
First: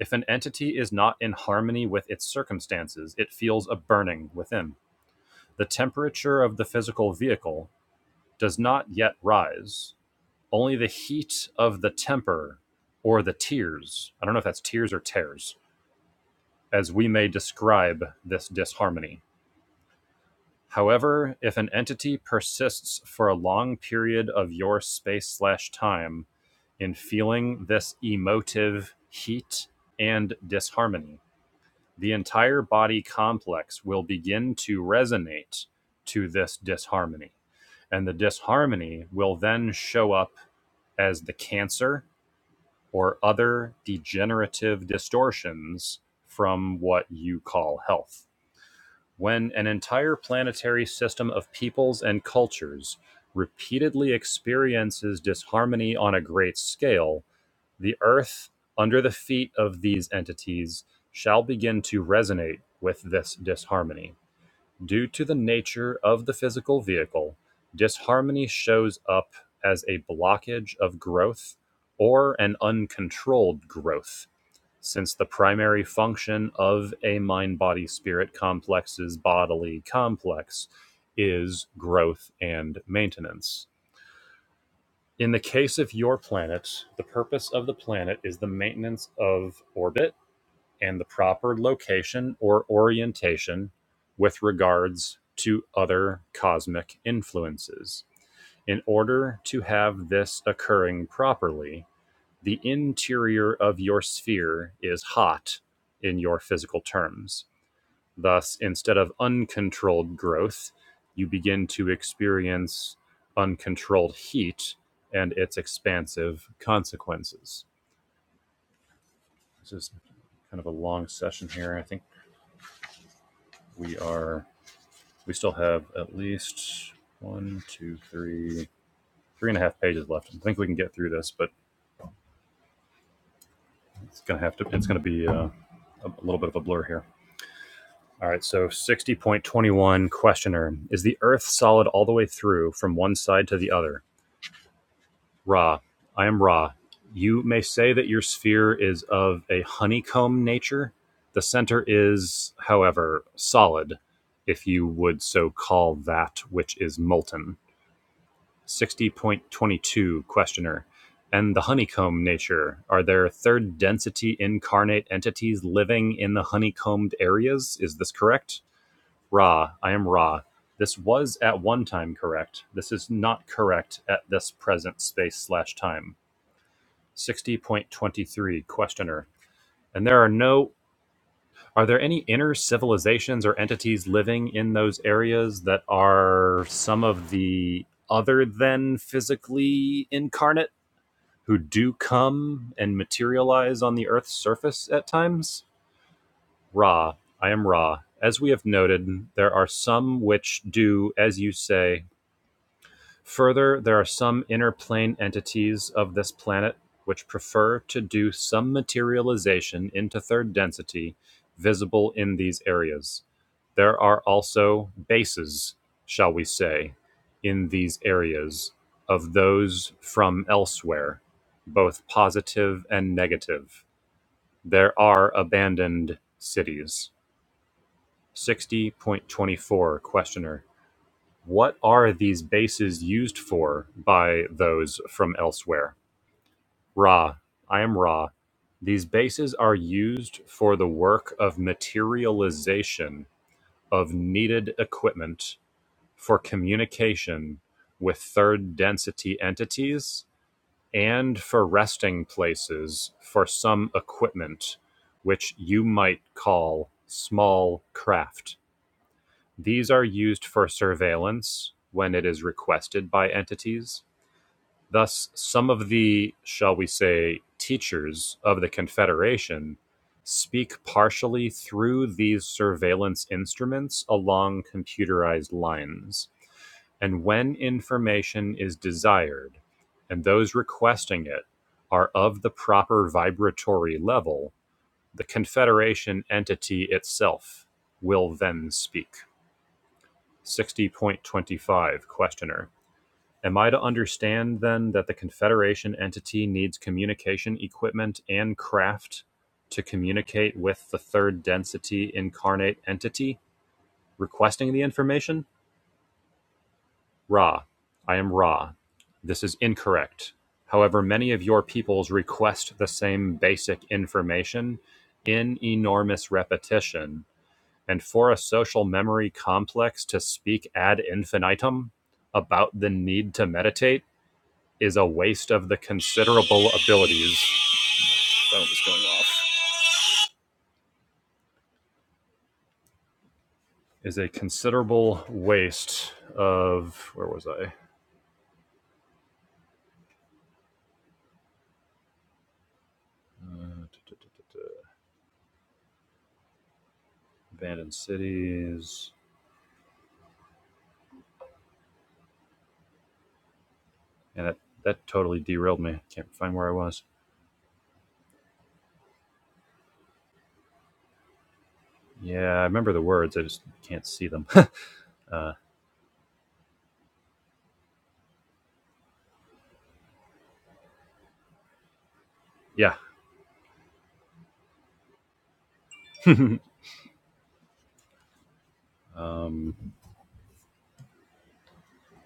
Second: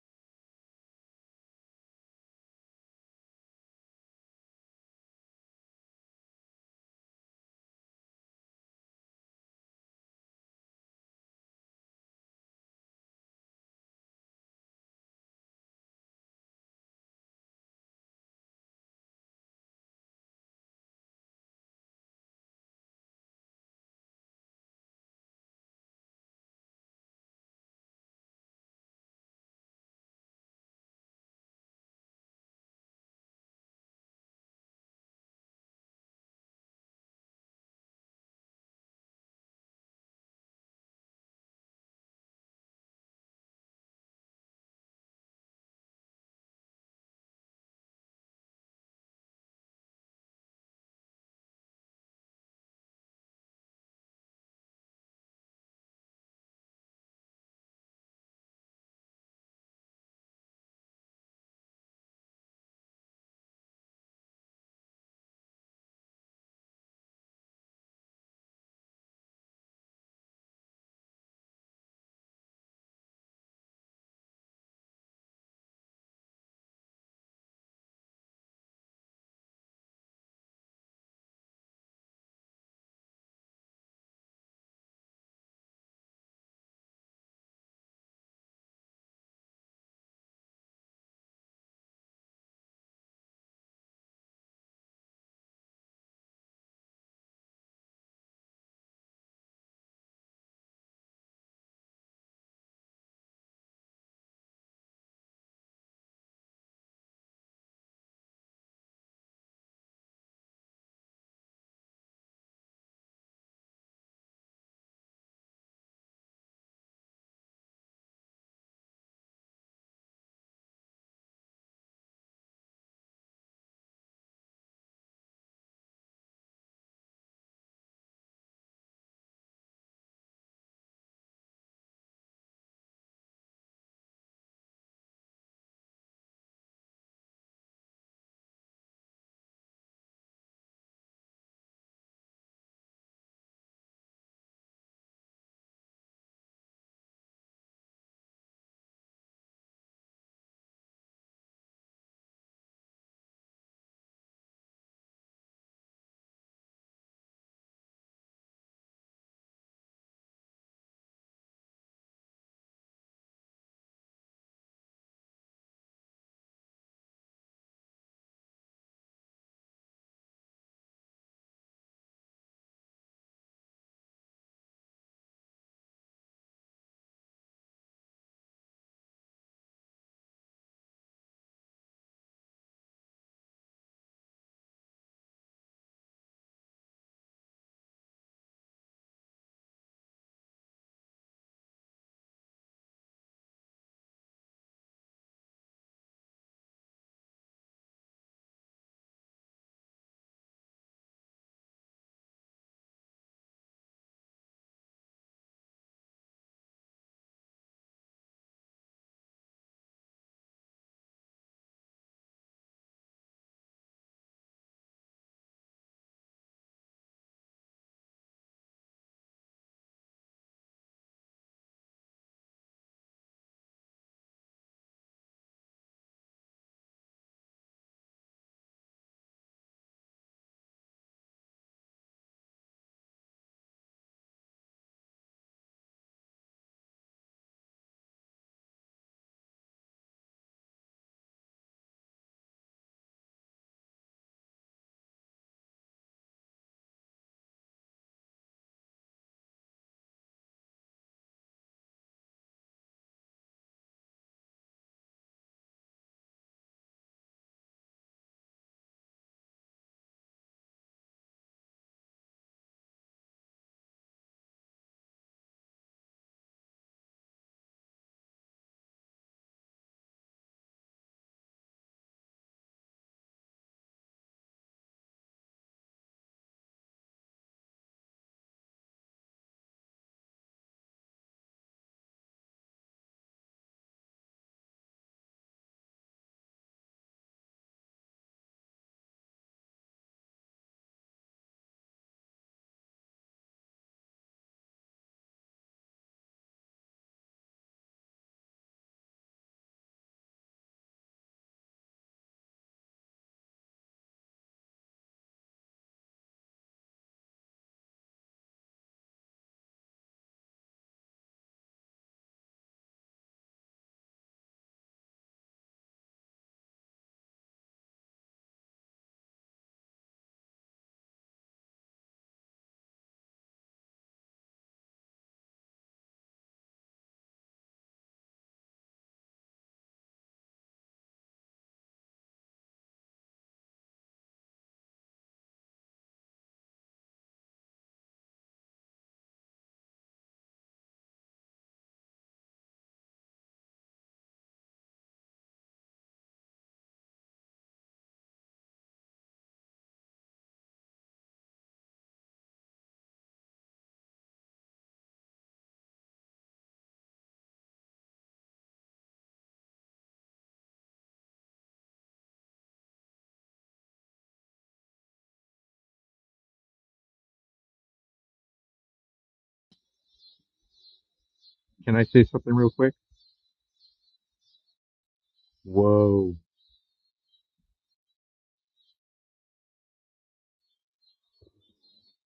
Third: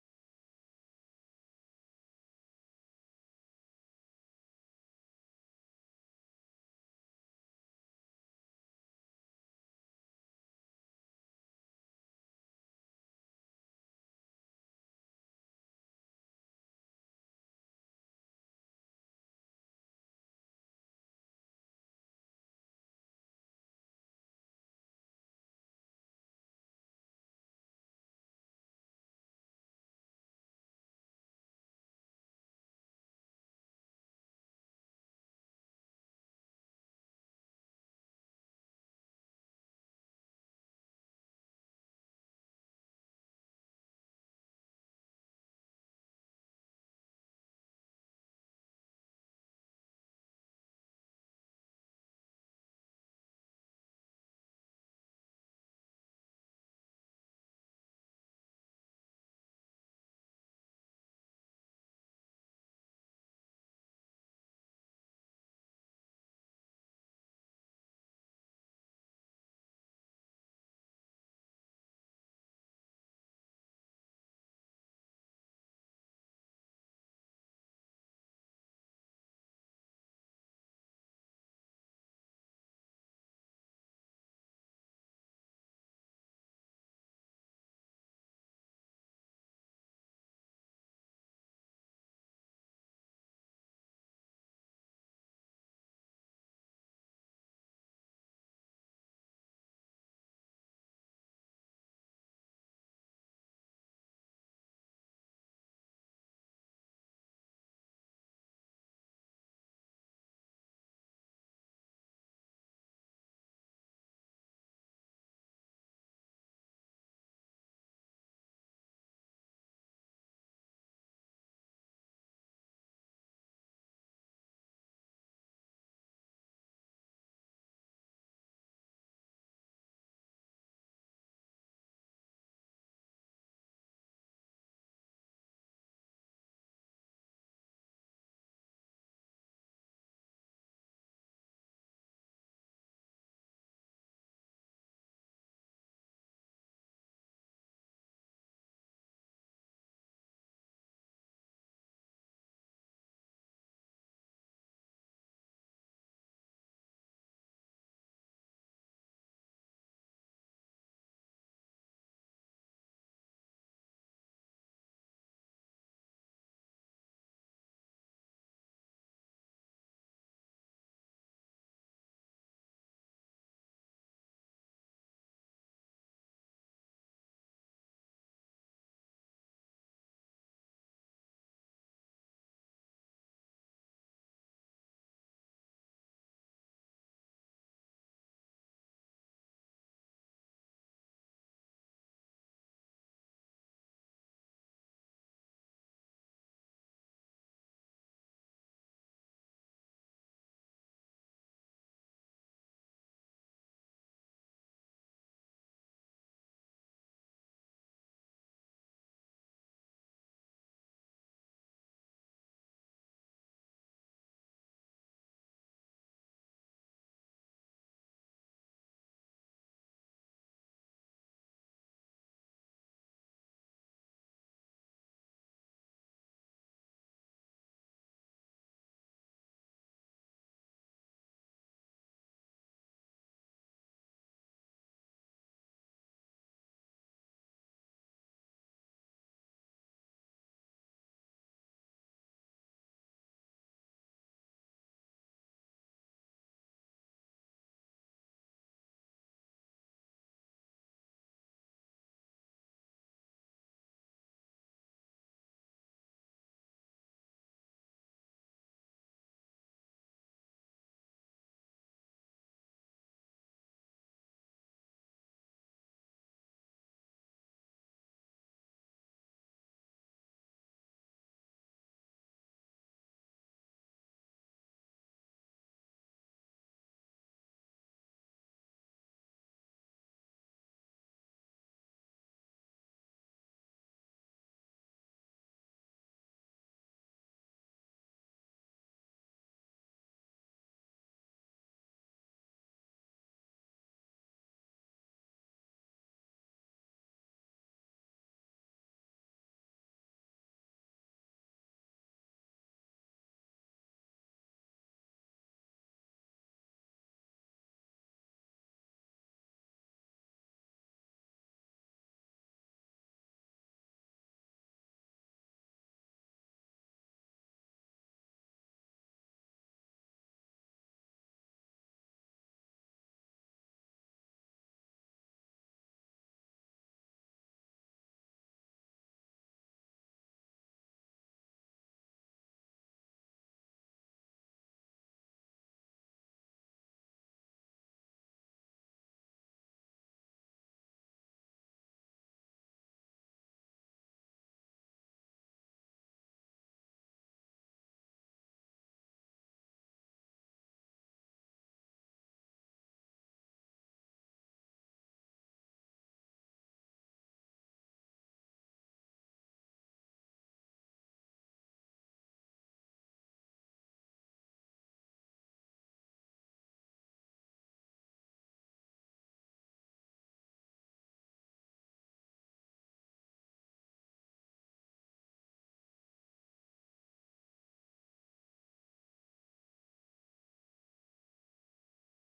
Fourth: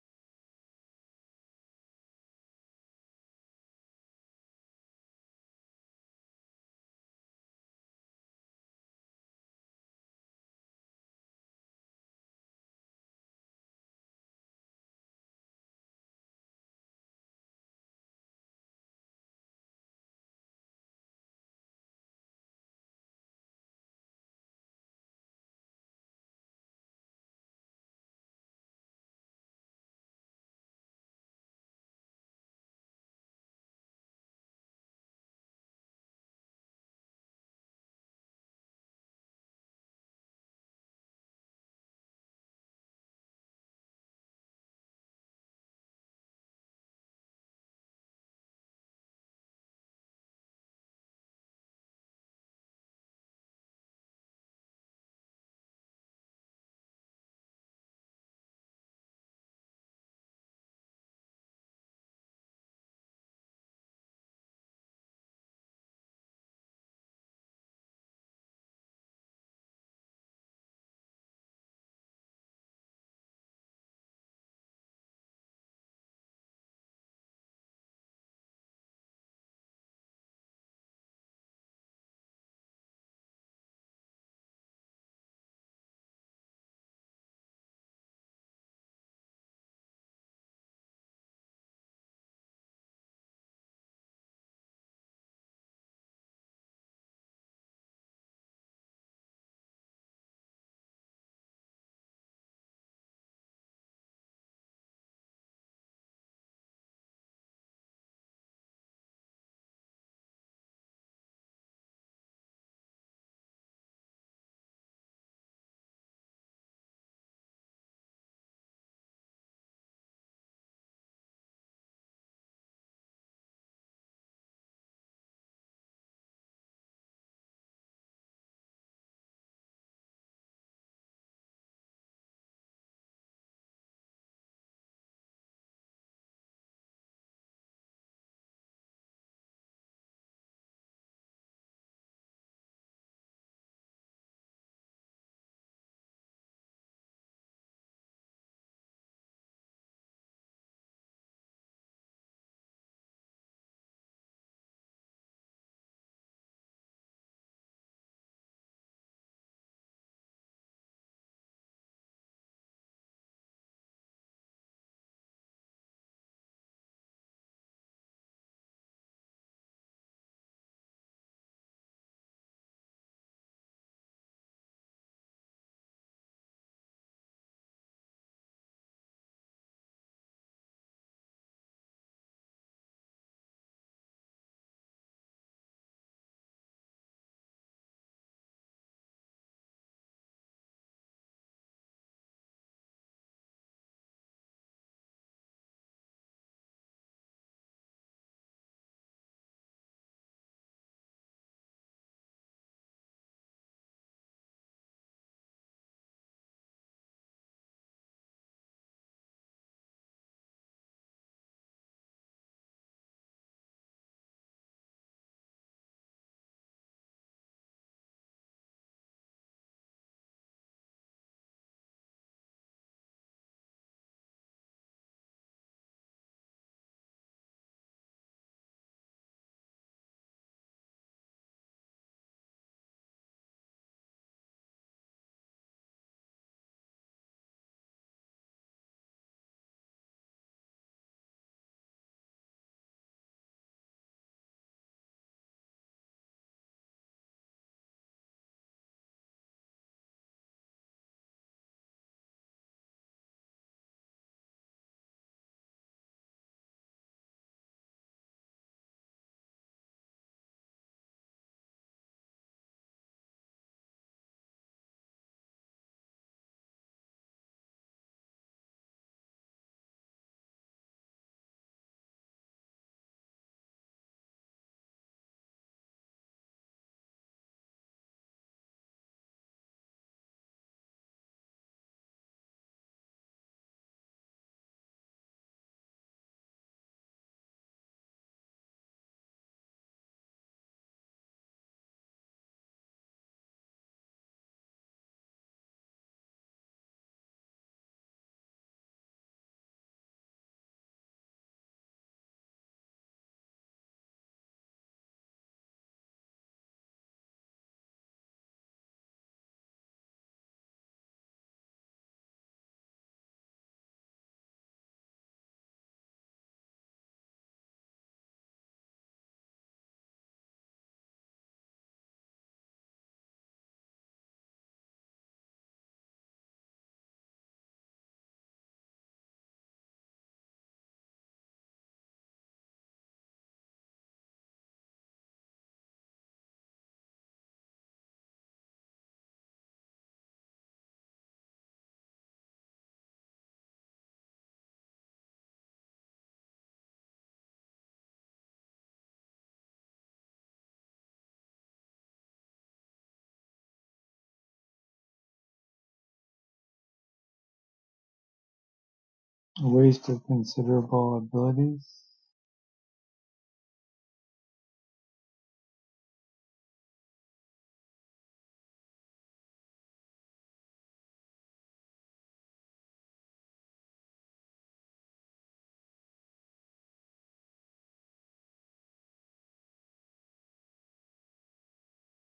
A: If an entity is not in harmony with its circumstances, it feels a burning within the temperature of the physical vehicle does not yet rise, only the heat of the temper or the tears. I don't know if that's tears or tears, as we may describe this disharmony. However, if an entity persists for a long period of your space slash time in feeling this emotive heat and disharmony, the entire body complex will begin to resonate to this disharmony. and the disharmony will then show up as the cancer or other degenerative distortions from what you call health. When an entire planetary system of peoples and cultures repeatedly experiences disharmony on a great scale, the earth under the feet of these entities shall begin to resonate with this disharmony Due to the nature of the physical vehicle, disharmony shows up as a blockage of growth or an uncontrolled growth, since the primary function of a mind body spirit complex's bodily complex is growth and maintenance. In the case of your planet, the purpose of the planet is the maintenance of orbit and the proper location or orientation with regards to other cosmic influences. In order to have this occurring properly, the interior of your sphere is hot in your physical terms. Thus, instead of uncontrolled growth, you begin to experience uncontrolled heat and its expansive consequences. This is kind of a long session here. I think we are we still have at least one, two, three, three and a half pages left. I think we can get through this, but it's gonna have to. It's gonna be uh, a little bit of a blur here. All right. So sixty point twenty one questioner: Is the Earth solid all the way through from one side to the other? Ra, I am Ra. You may say that your sphere is of a honeycomb nature. The center is, however, solid, if you would so call that which is molten. 60.22 Questioner. And the honeycomb nature. Are there third density incarnate entities living in the honeycombed areas? Is this correct? Ra, I am Ra. This was at one time correct. This is not correct at this present space slash time. 60.23 Questioner. And there are no. Are there any inner civilizations or entities living in those areas that are some of the other than physically incarnate? who do come and materialize on the Earth's surface at times? Ra, I am Ra. As we have noted, there are some which do, as you say, Further, there are some inner plane entities of this planet which prefer to do some materialization into third density visible in these areas. There are also bases, shall we say, in these areas of those from elsewhere, both positive and negative. There are abandoned cities. 60.24 Questioner what are these bases used for by those from elsewhere? Ra, I am Ra. These bases are used for the work of materialization of needed equipment for communication with third density entities and for resting places for some equipment which you might call small craft. These are used for surveillance when it is requested by entities. Thus, some of the, shall we say, teachers of the Confederation speak partially through these surveillance instruments along computerized lines. And when information is desired, and those requesting it are of the proper vibratory level, the Confederation entity itself will then speak. 60.25 Questioner: Am I to understand then that the Confederation entity needs communication equipment and craft to communicate with the third density incarnate entity requesting the information? Ra. I am Ra. This is incorrect. However, many of your peoples request the same basic information in enormous repetition and for a social memory complex to speak ad infinitum about the need to meditate is a waste of the considerable abilities. Phone was going off. Is a considerable waste of where was I? Uh, Abandoned cities, and that that totally derailed me. Can't find where I was.
D: A waste of considerable abilities.
A: Yeah, I remember the words. I just can't see them. uh,
C: Can I say something real quick?
A: yeah.
C: Whoa!
A: um,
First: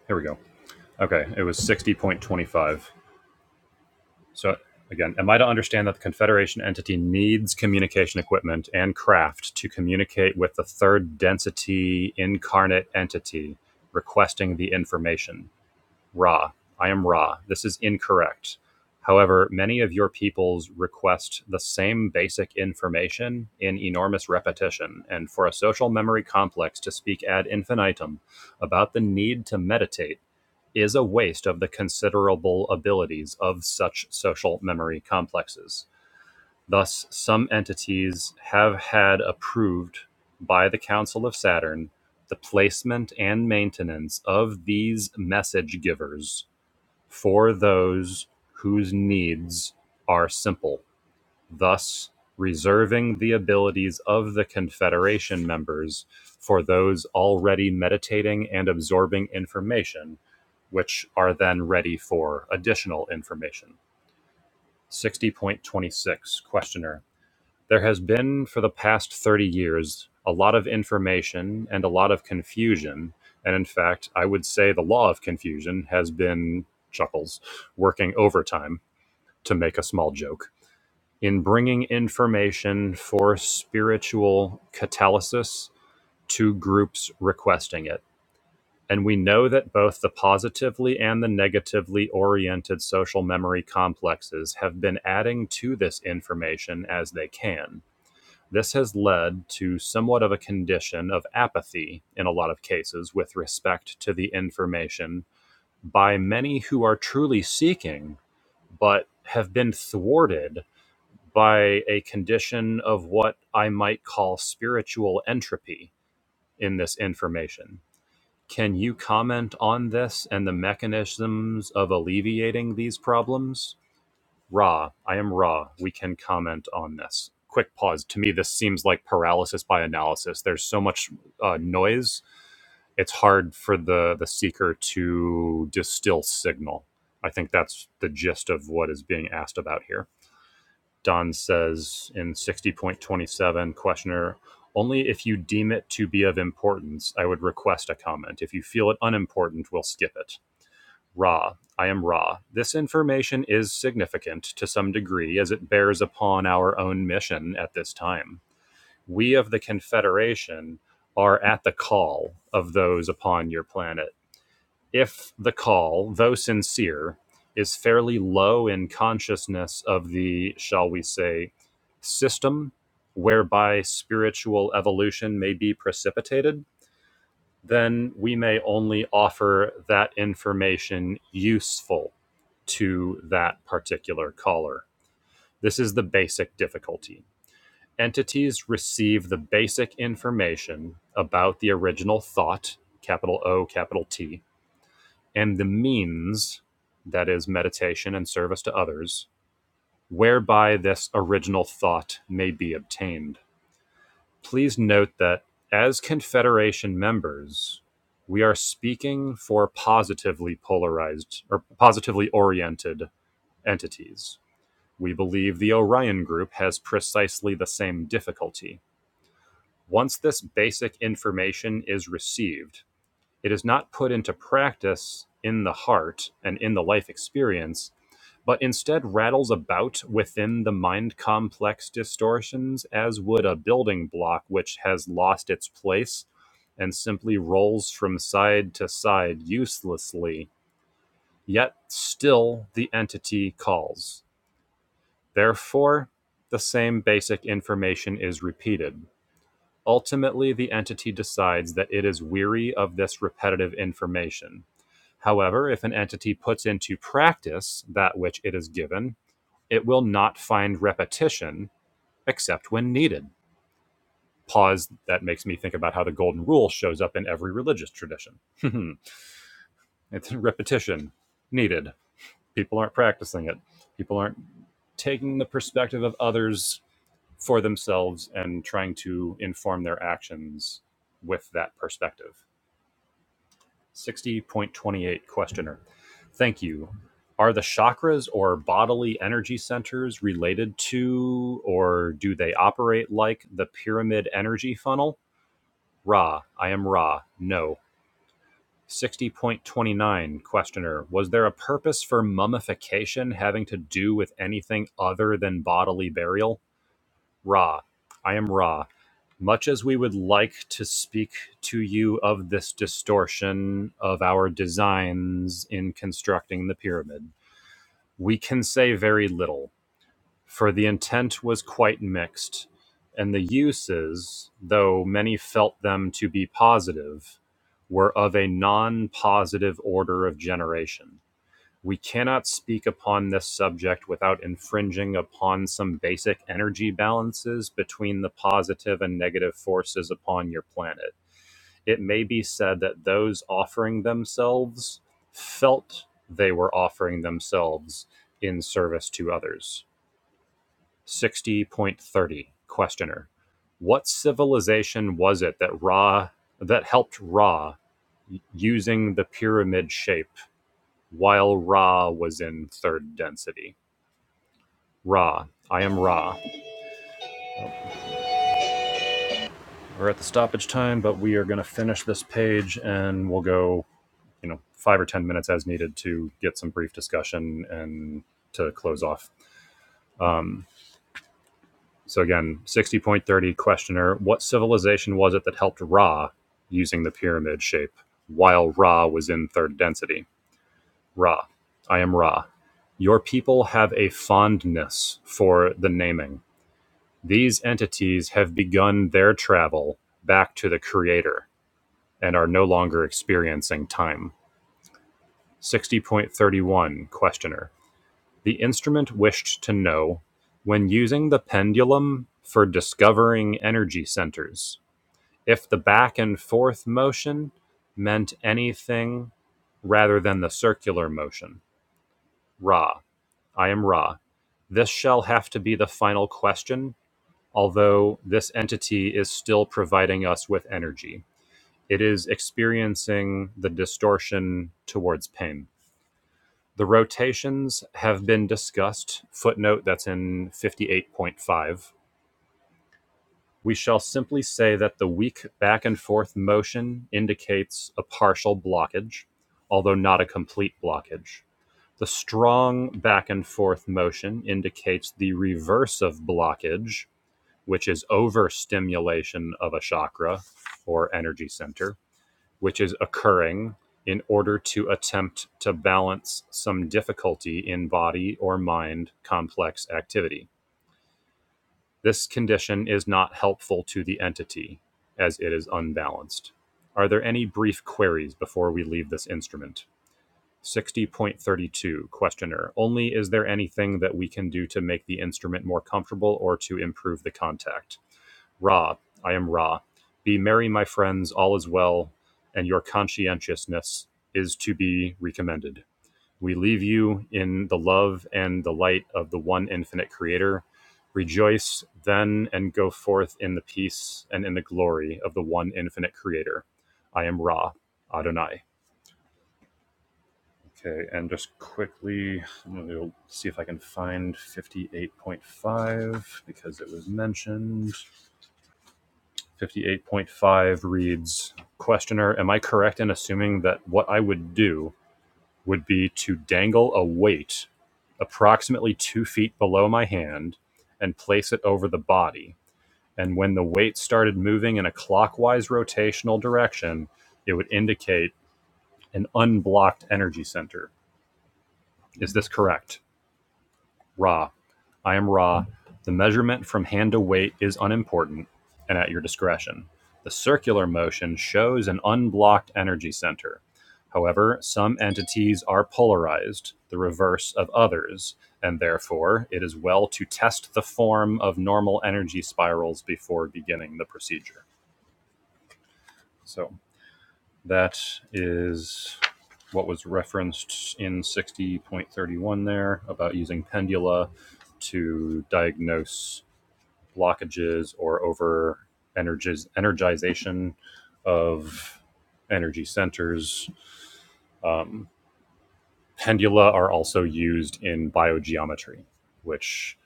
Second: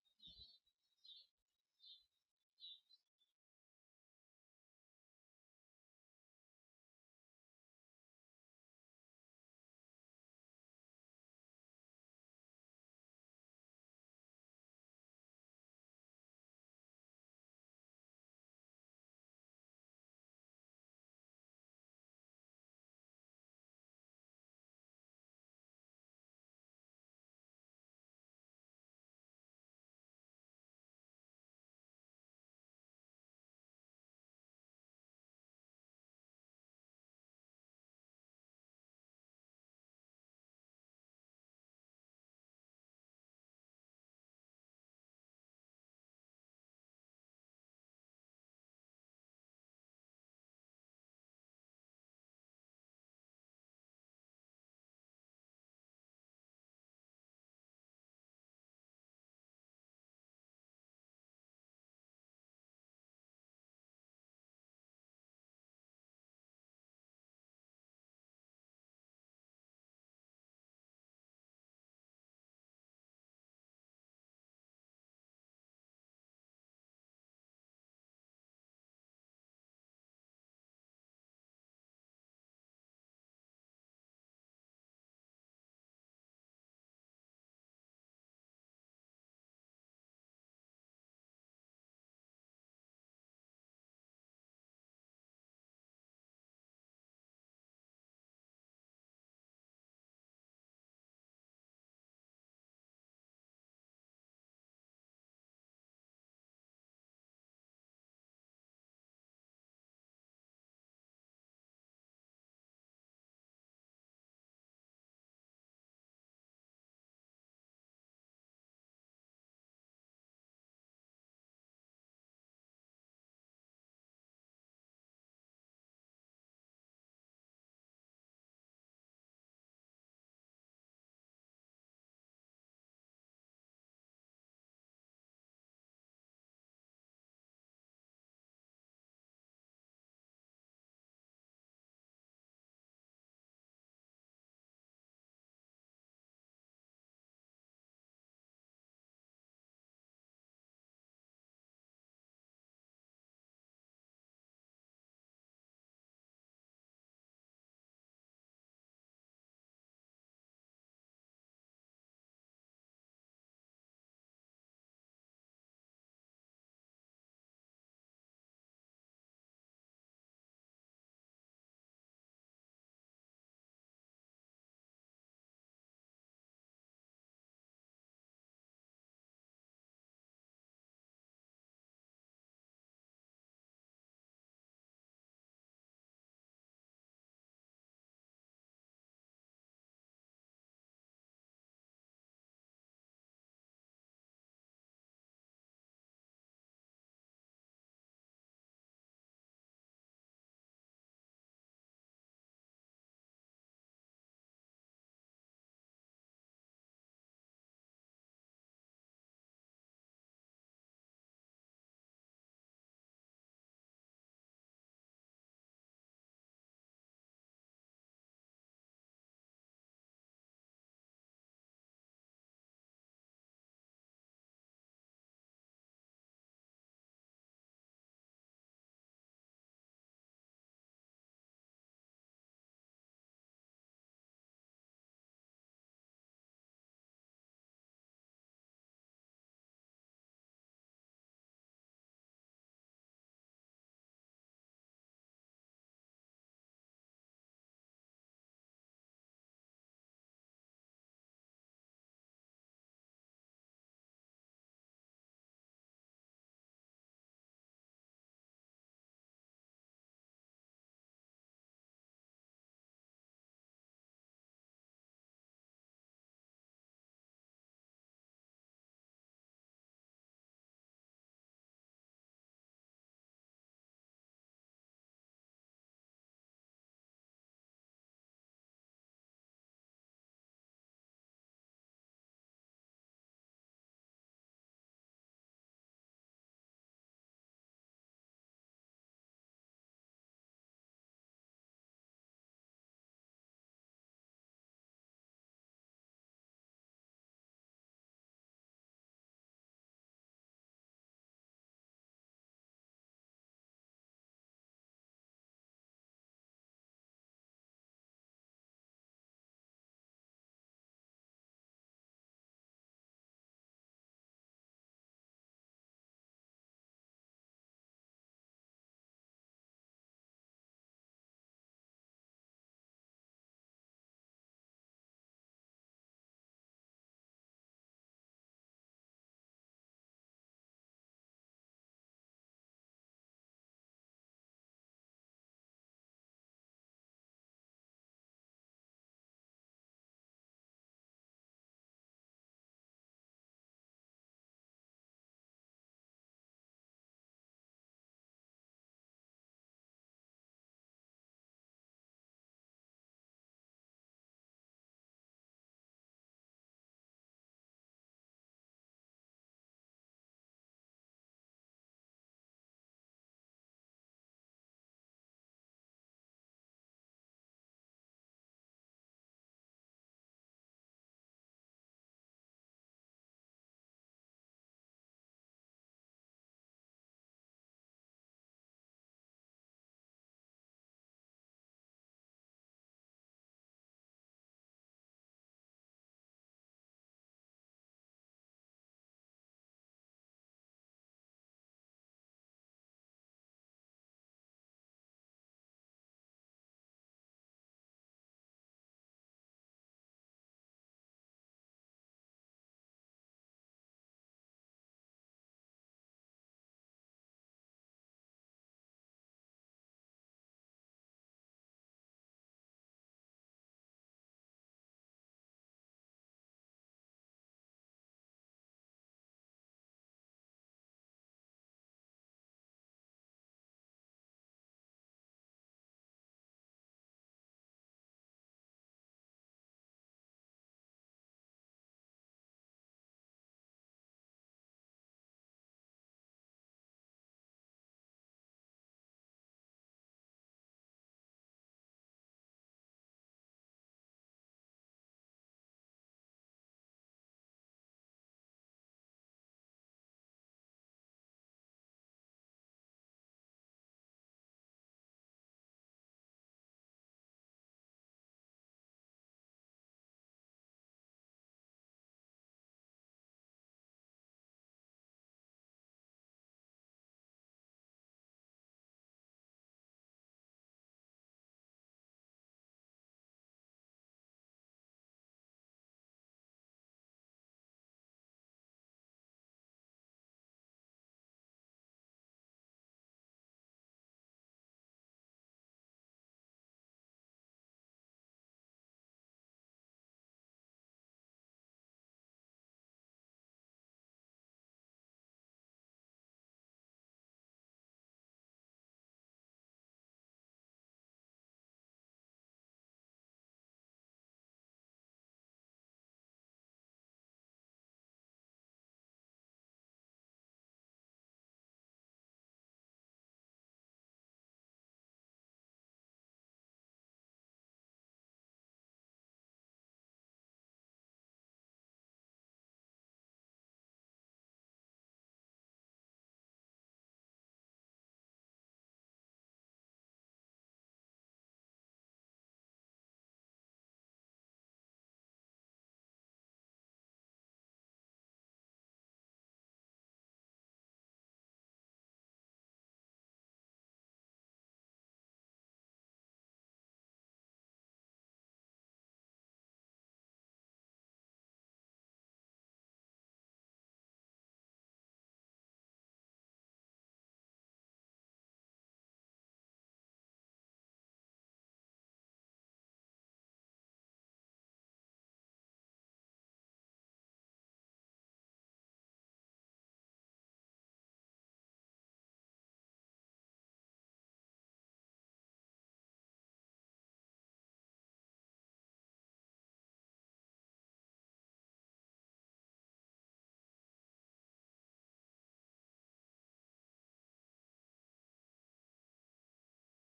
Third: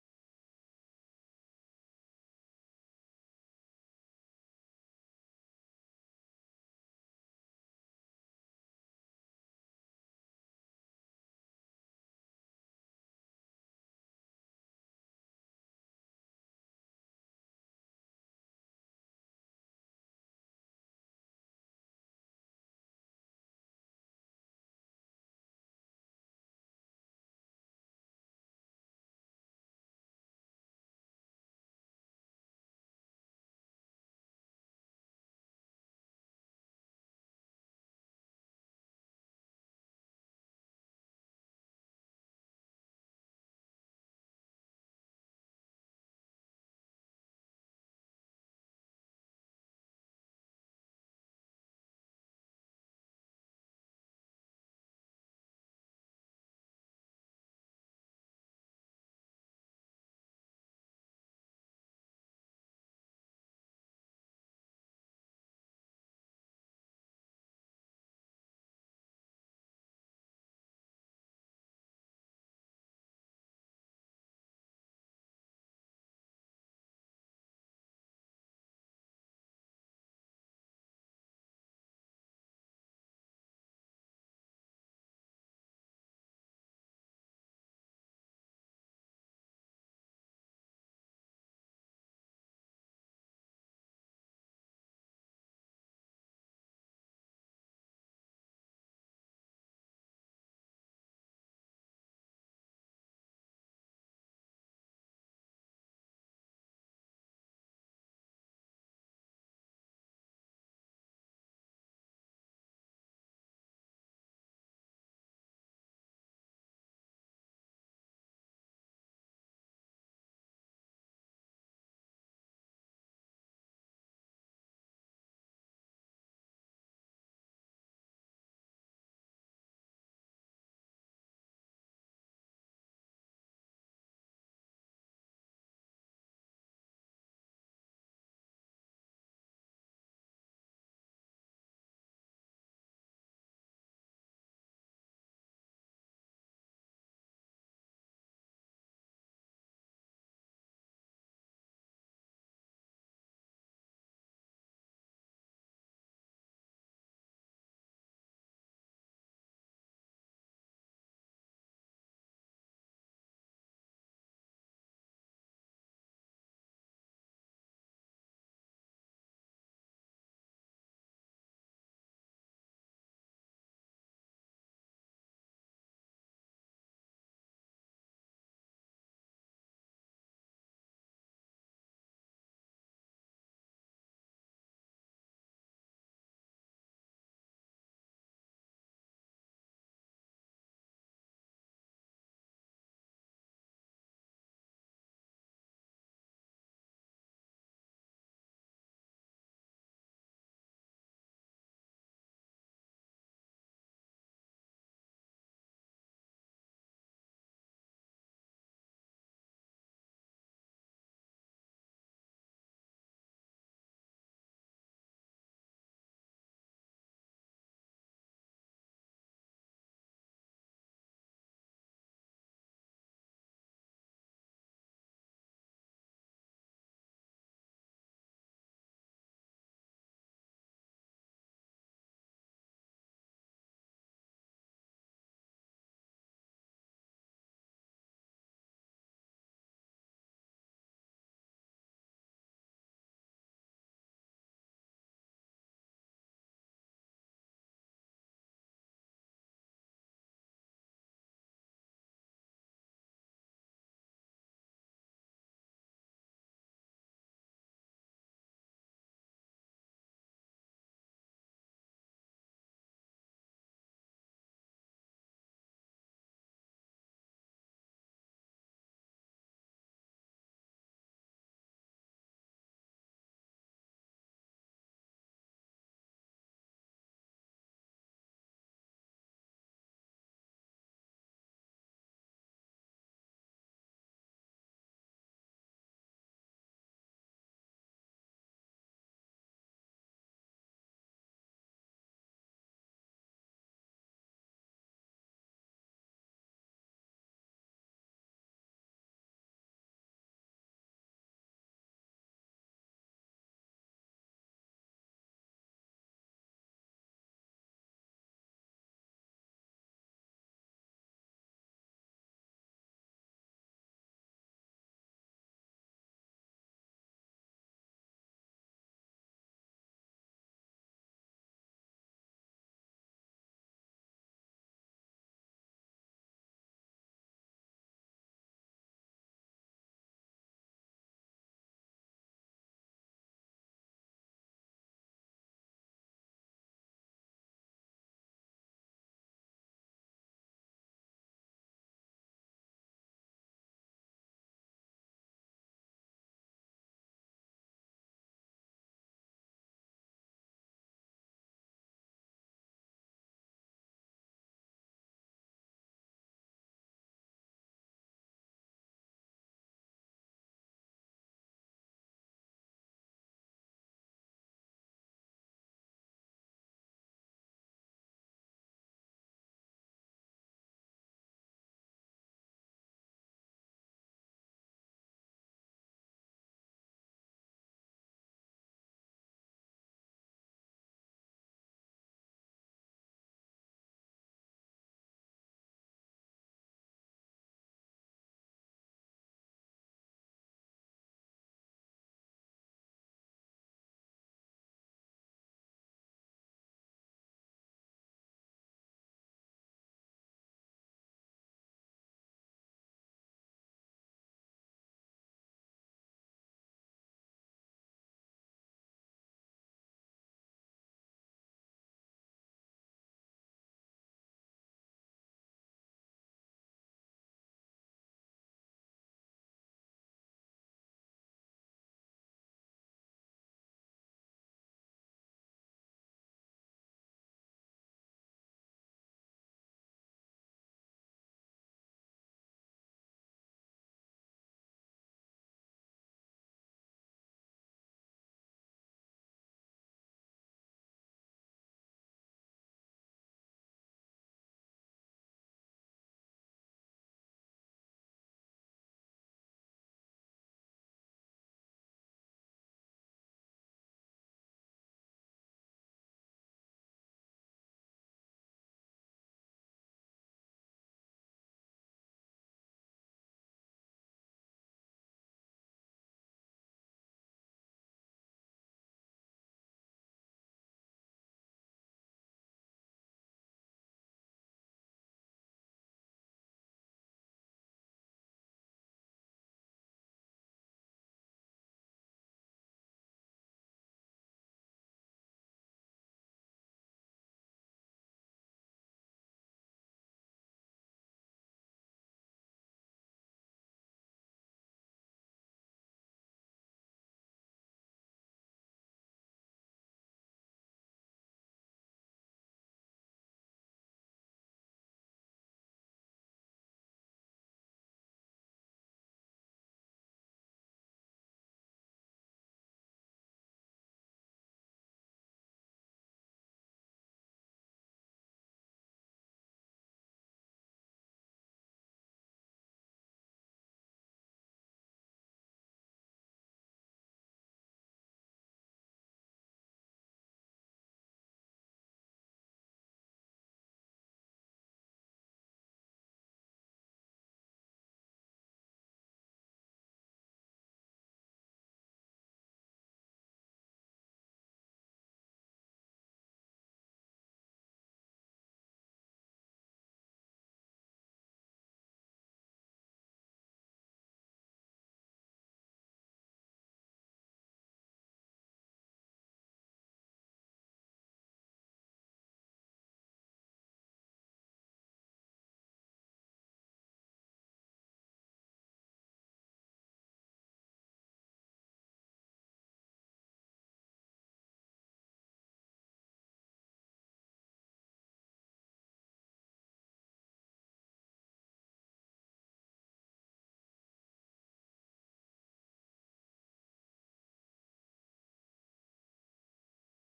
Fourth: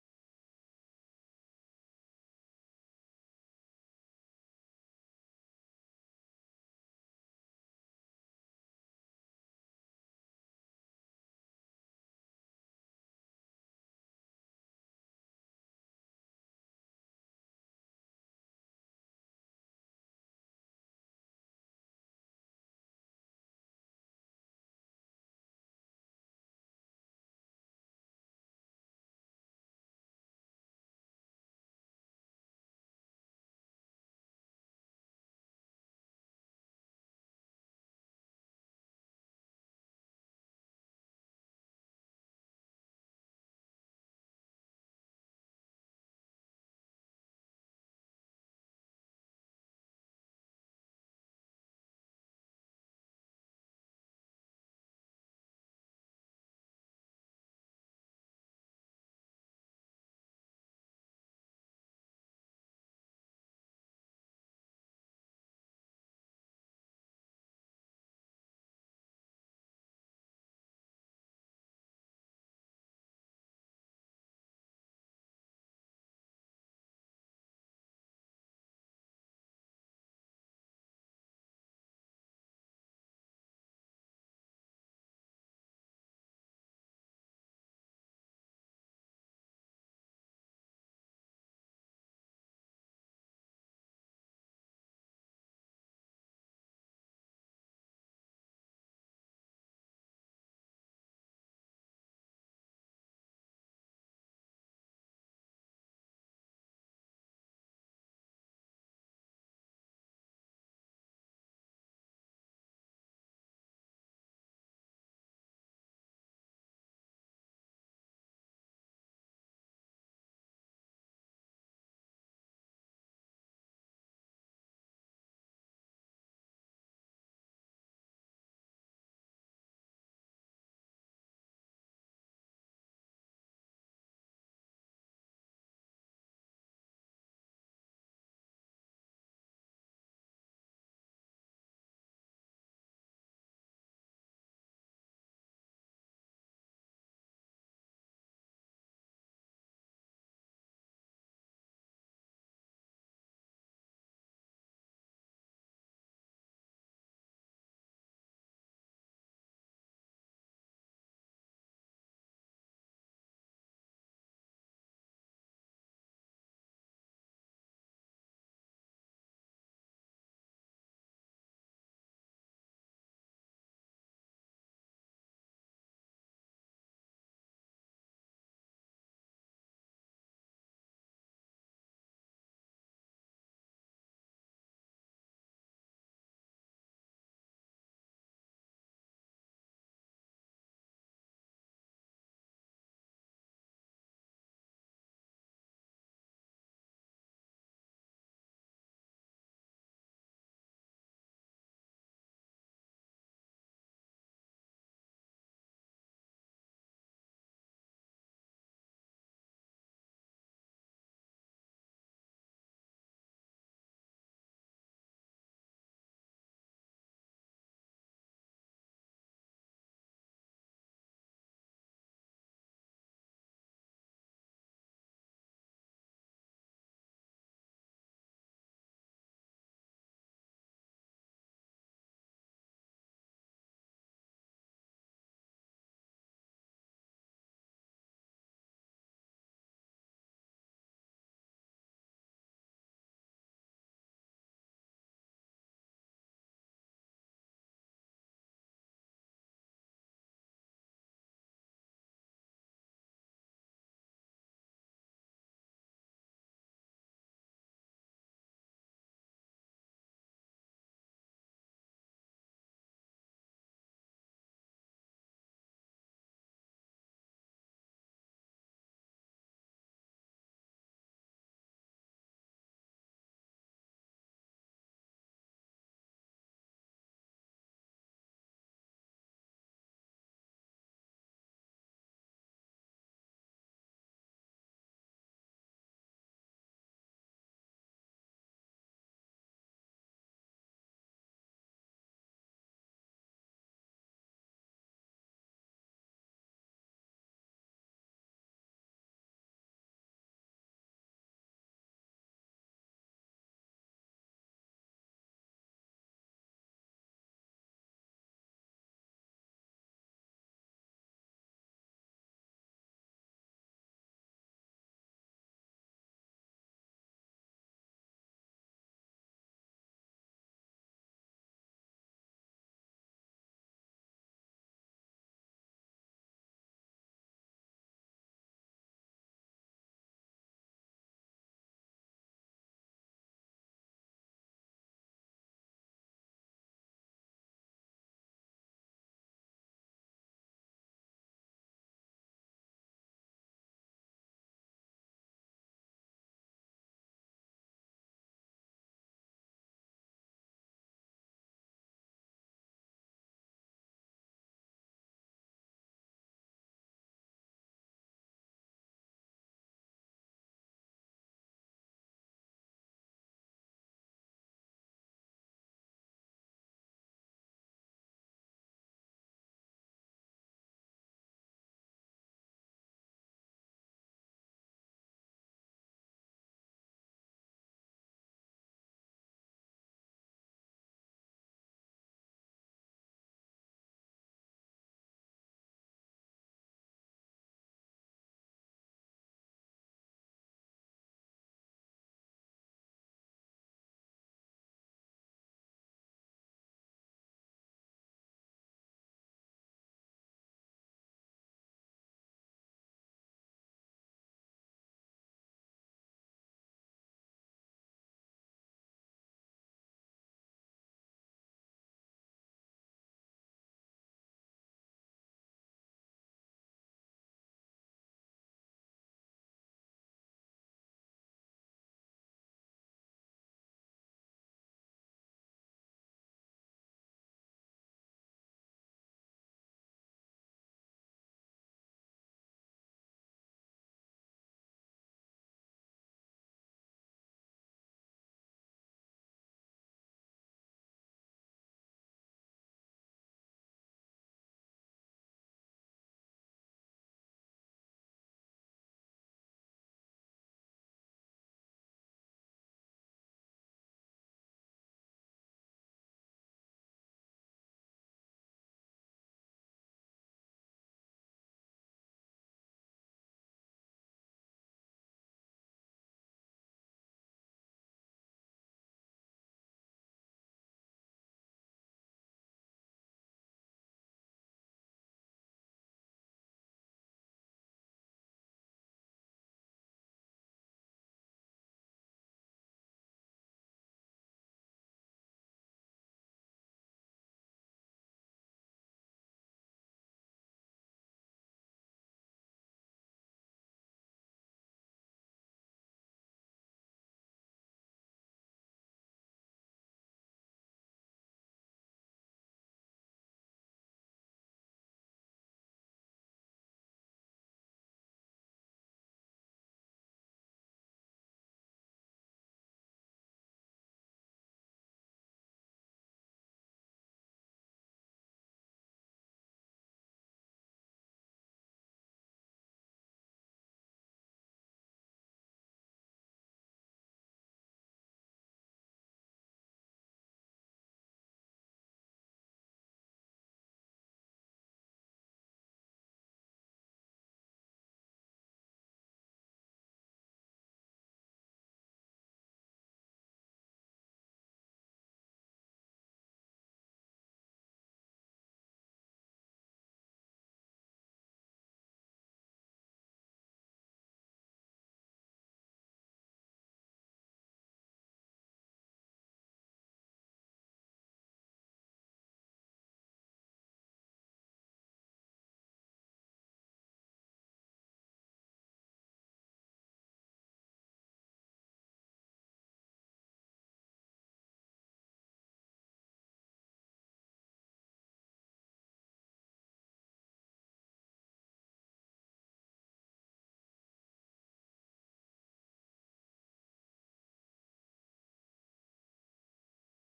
A: here we go. Okay, it was sixty point twenty-five. So again, am I to understand that the Confederation entity needs communication equipment and craft to communicate with the third density incarnate entity requesting the information? Ra. I am Ra. This is incorrect. However, many of your peoples request the same basic information in enormous repetition, and for a social memory complex to speak ad infinitum about the need to meditate is a waste of the considerable abilities of such social memory complexes. Thus, some entities have had approved by the Council of Saturn the placement and maintenance of these message givers for those whose needs are simple thus reserving the abilities of the Confederation members for those already meditating and absorbing information, which are then ready for additional information. 60.26 Questioner There has been for the past 30 years a lot of information and a lot of confusion. And in fact, I would say the law of confusion has been chuckles working overtime to make a small joke in bringing information for spiritual catalysis to groups requesting it. And we know that both the positively and the negatively oriented social memory complexes have been adding to this information as they can. This has led to somewhat of a condition of apathy in a lot of cases with respect to the information by many who are truly seeking, but have been thwarted by a condition of what I might call spiritual entropy in this information. Can you comment on this and the mechanisms of alleviating these problems? Ra, I am Ra. We can comment on this. Quick pause. To me, this seems like paralysis by analysis. There's so much uh, noise; it's hard for the the seeker to distill signal. I think that's the gist of what is being asked about here. Don says in 60.27, questioner, only if you deem it to be of importance, I would request a comment. If you feel it unimportant, we'll skip it. Ra, I am Ra. This information is significant to some degree as it bears upon our own mission at this time. We of the Confederation are at the call of those upon your planet if the call, though sincere, is fairly low in consciousness of the, shall we say, system whereby spiritual evolution may be precipitated, then we may only offer that information useful to that particular caller. This is the basic difficulty. Entities receive the basic information about the original thought, capital O, capital T, and the means, that is, meditation and service to others, whereby this original thought may be obtained. Please note that as Confederation members, we are speaking for positively polarized or positively oriented entities. We believe the Orion Group has precisely the same difficulty. Once this basic information is received, it is not put into practice in the heart and in the life experience but instead rattles about within the mind complex distortions as would a building block which has lost its place and simply rolls from side to side uselessly. Yet still the entity calls. Therefore, the same basic information is repeated. Ultimately, the entity decides that it is weary of this repetitive information. However, if an entity puts into practice that which it is given, it will not find repetition except when needed. Pause that makes me think about how the golden rule shows up in every religious tradition. it's repetition needed. People aren't practicing it. People aren't taking the perspective of others for themselves and trying to inform their actions with that perspective. 60.28 Questioner. Thank you. Are the chakras or bodily energy centers related to or do they operate like the pyramid energy funnel? Ra. I am Ra. No. 60.29 Questioner. Was there a purpose for mummification having to do with anything other than bodily burial? Ra. I am Ra. Much as we would like to speak to you of this distortion of our designs in constructing the pyramid, we can say very little, for the intent was quite mixed, and the uses, though many felt them to be positive, were of a non positive order of generation we cannot speak upon this subject without infringing upon some basic energy balances between the positive and negative forces upon your planet. It may be said that those offering themselves felt they were offering themselves in service to others. 60.30 Questioner What civilization was it that Ra that helped Ra using the pyramid shape while Ra was in third density? Ra. I am Ra. We're at the stoppage time, but we are going to finish this page and we'll go, you know, five or 10 minutes as needed to get some brief discussion and to close off. Um, so, again, 60.30 questioner What civilization was it that helped Ra using the pyramid shape while Ra was in third density? Ra. I am Ra. Your people have a fondness for the naming. These entities have begun their travel back to the creator and are no longer experiencing time. 60.31 Questioner. The instrument wished to know when using the pendulum for discovering energy centers if the back and forth motion meant anything rather than the circular motion. Ra, I am Ra. This shall have to be the final question, although this entity is still providing us with energy. It is experiencing the distortion towards pain. The rotations have been discussed. Footnote that's in 58.5. We shall simply say that the weak back and forth motion indicates a partial blockage, although not a complete blockage. The strong back and forth motion indicates the reverse of blockage, which is overstimulation of a chakra or energy center which is occurring in order to attempt to balance some difficulty in body or mind complex activity. This condition is not helpful to the entity as it is unbalanced. Are there any brief queries before we leave this instrument? 60.32 Questioner Only is there anything that we can do to make the instrument more comfortable or to improve the contact? Ra, I am Ra. Be merry, my friends, all is well, and your conscientiousness is to be recommended. We leave you in the love and the light of the one infinite Creator. Rejoice then and go forth in the peace and in the glory of the one infinite Creator. I am Ra, Adonai. Okay, and just quickly, I'm going to see if I can find 58.5 because it was mentioned. 58.5 reads Questioner, am I correct in assuming that what I would do would be to dangle a weight approximately two feet below my hand and place it over the body? And when the weight started moving in a clockwise rotational direction, it would indicate an unblocked energy center. Is this correct? Ra. I am Ra. The measurement from hand to weight is unimportant and at your discretion. The circular motion shows an unblocked energy center. However, some entities are polarized, the reverse of others, and therefore it is well to test the form of normal energy spirals before beginning the procedure. So that is what was referenced in 60.31 there about using pendula to diagnose blockages or over energiz- energization of energy centers. Um, pendula are also used in biogeometry, which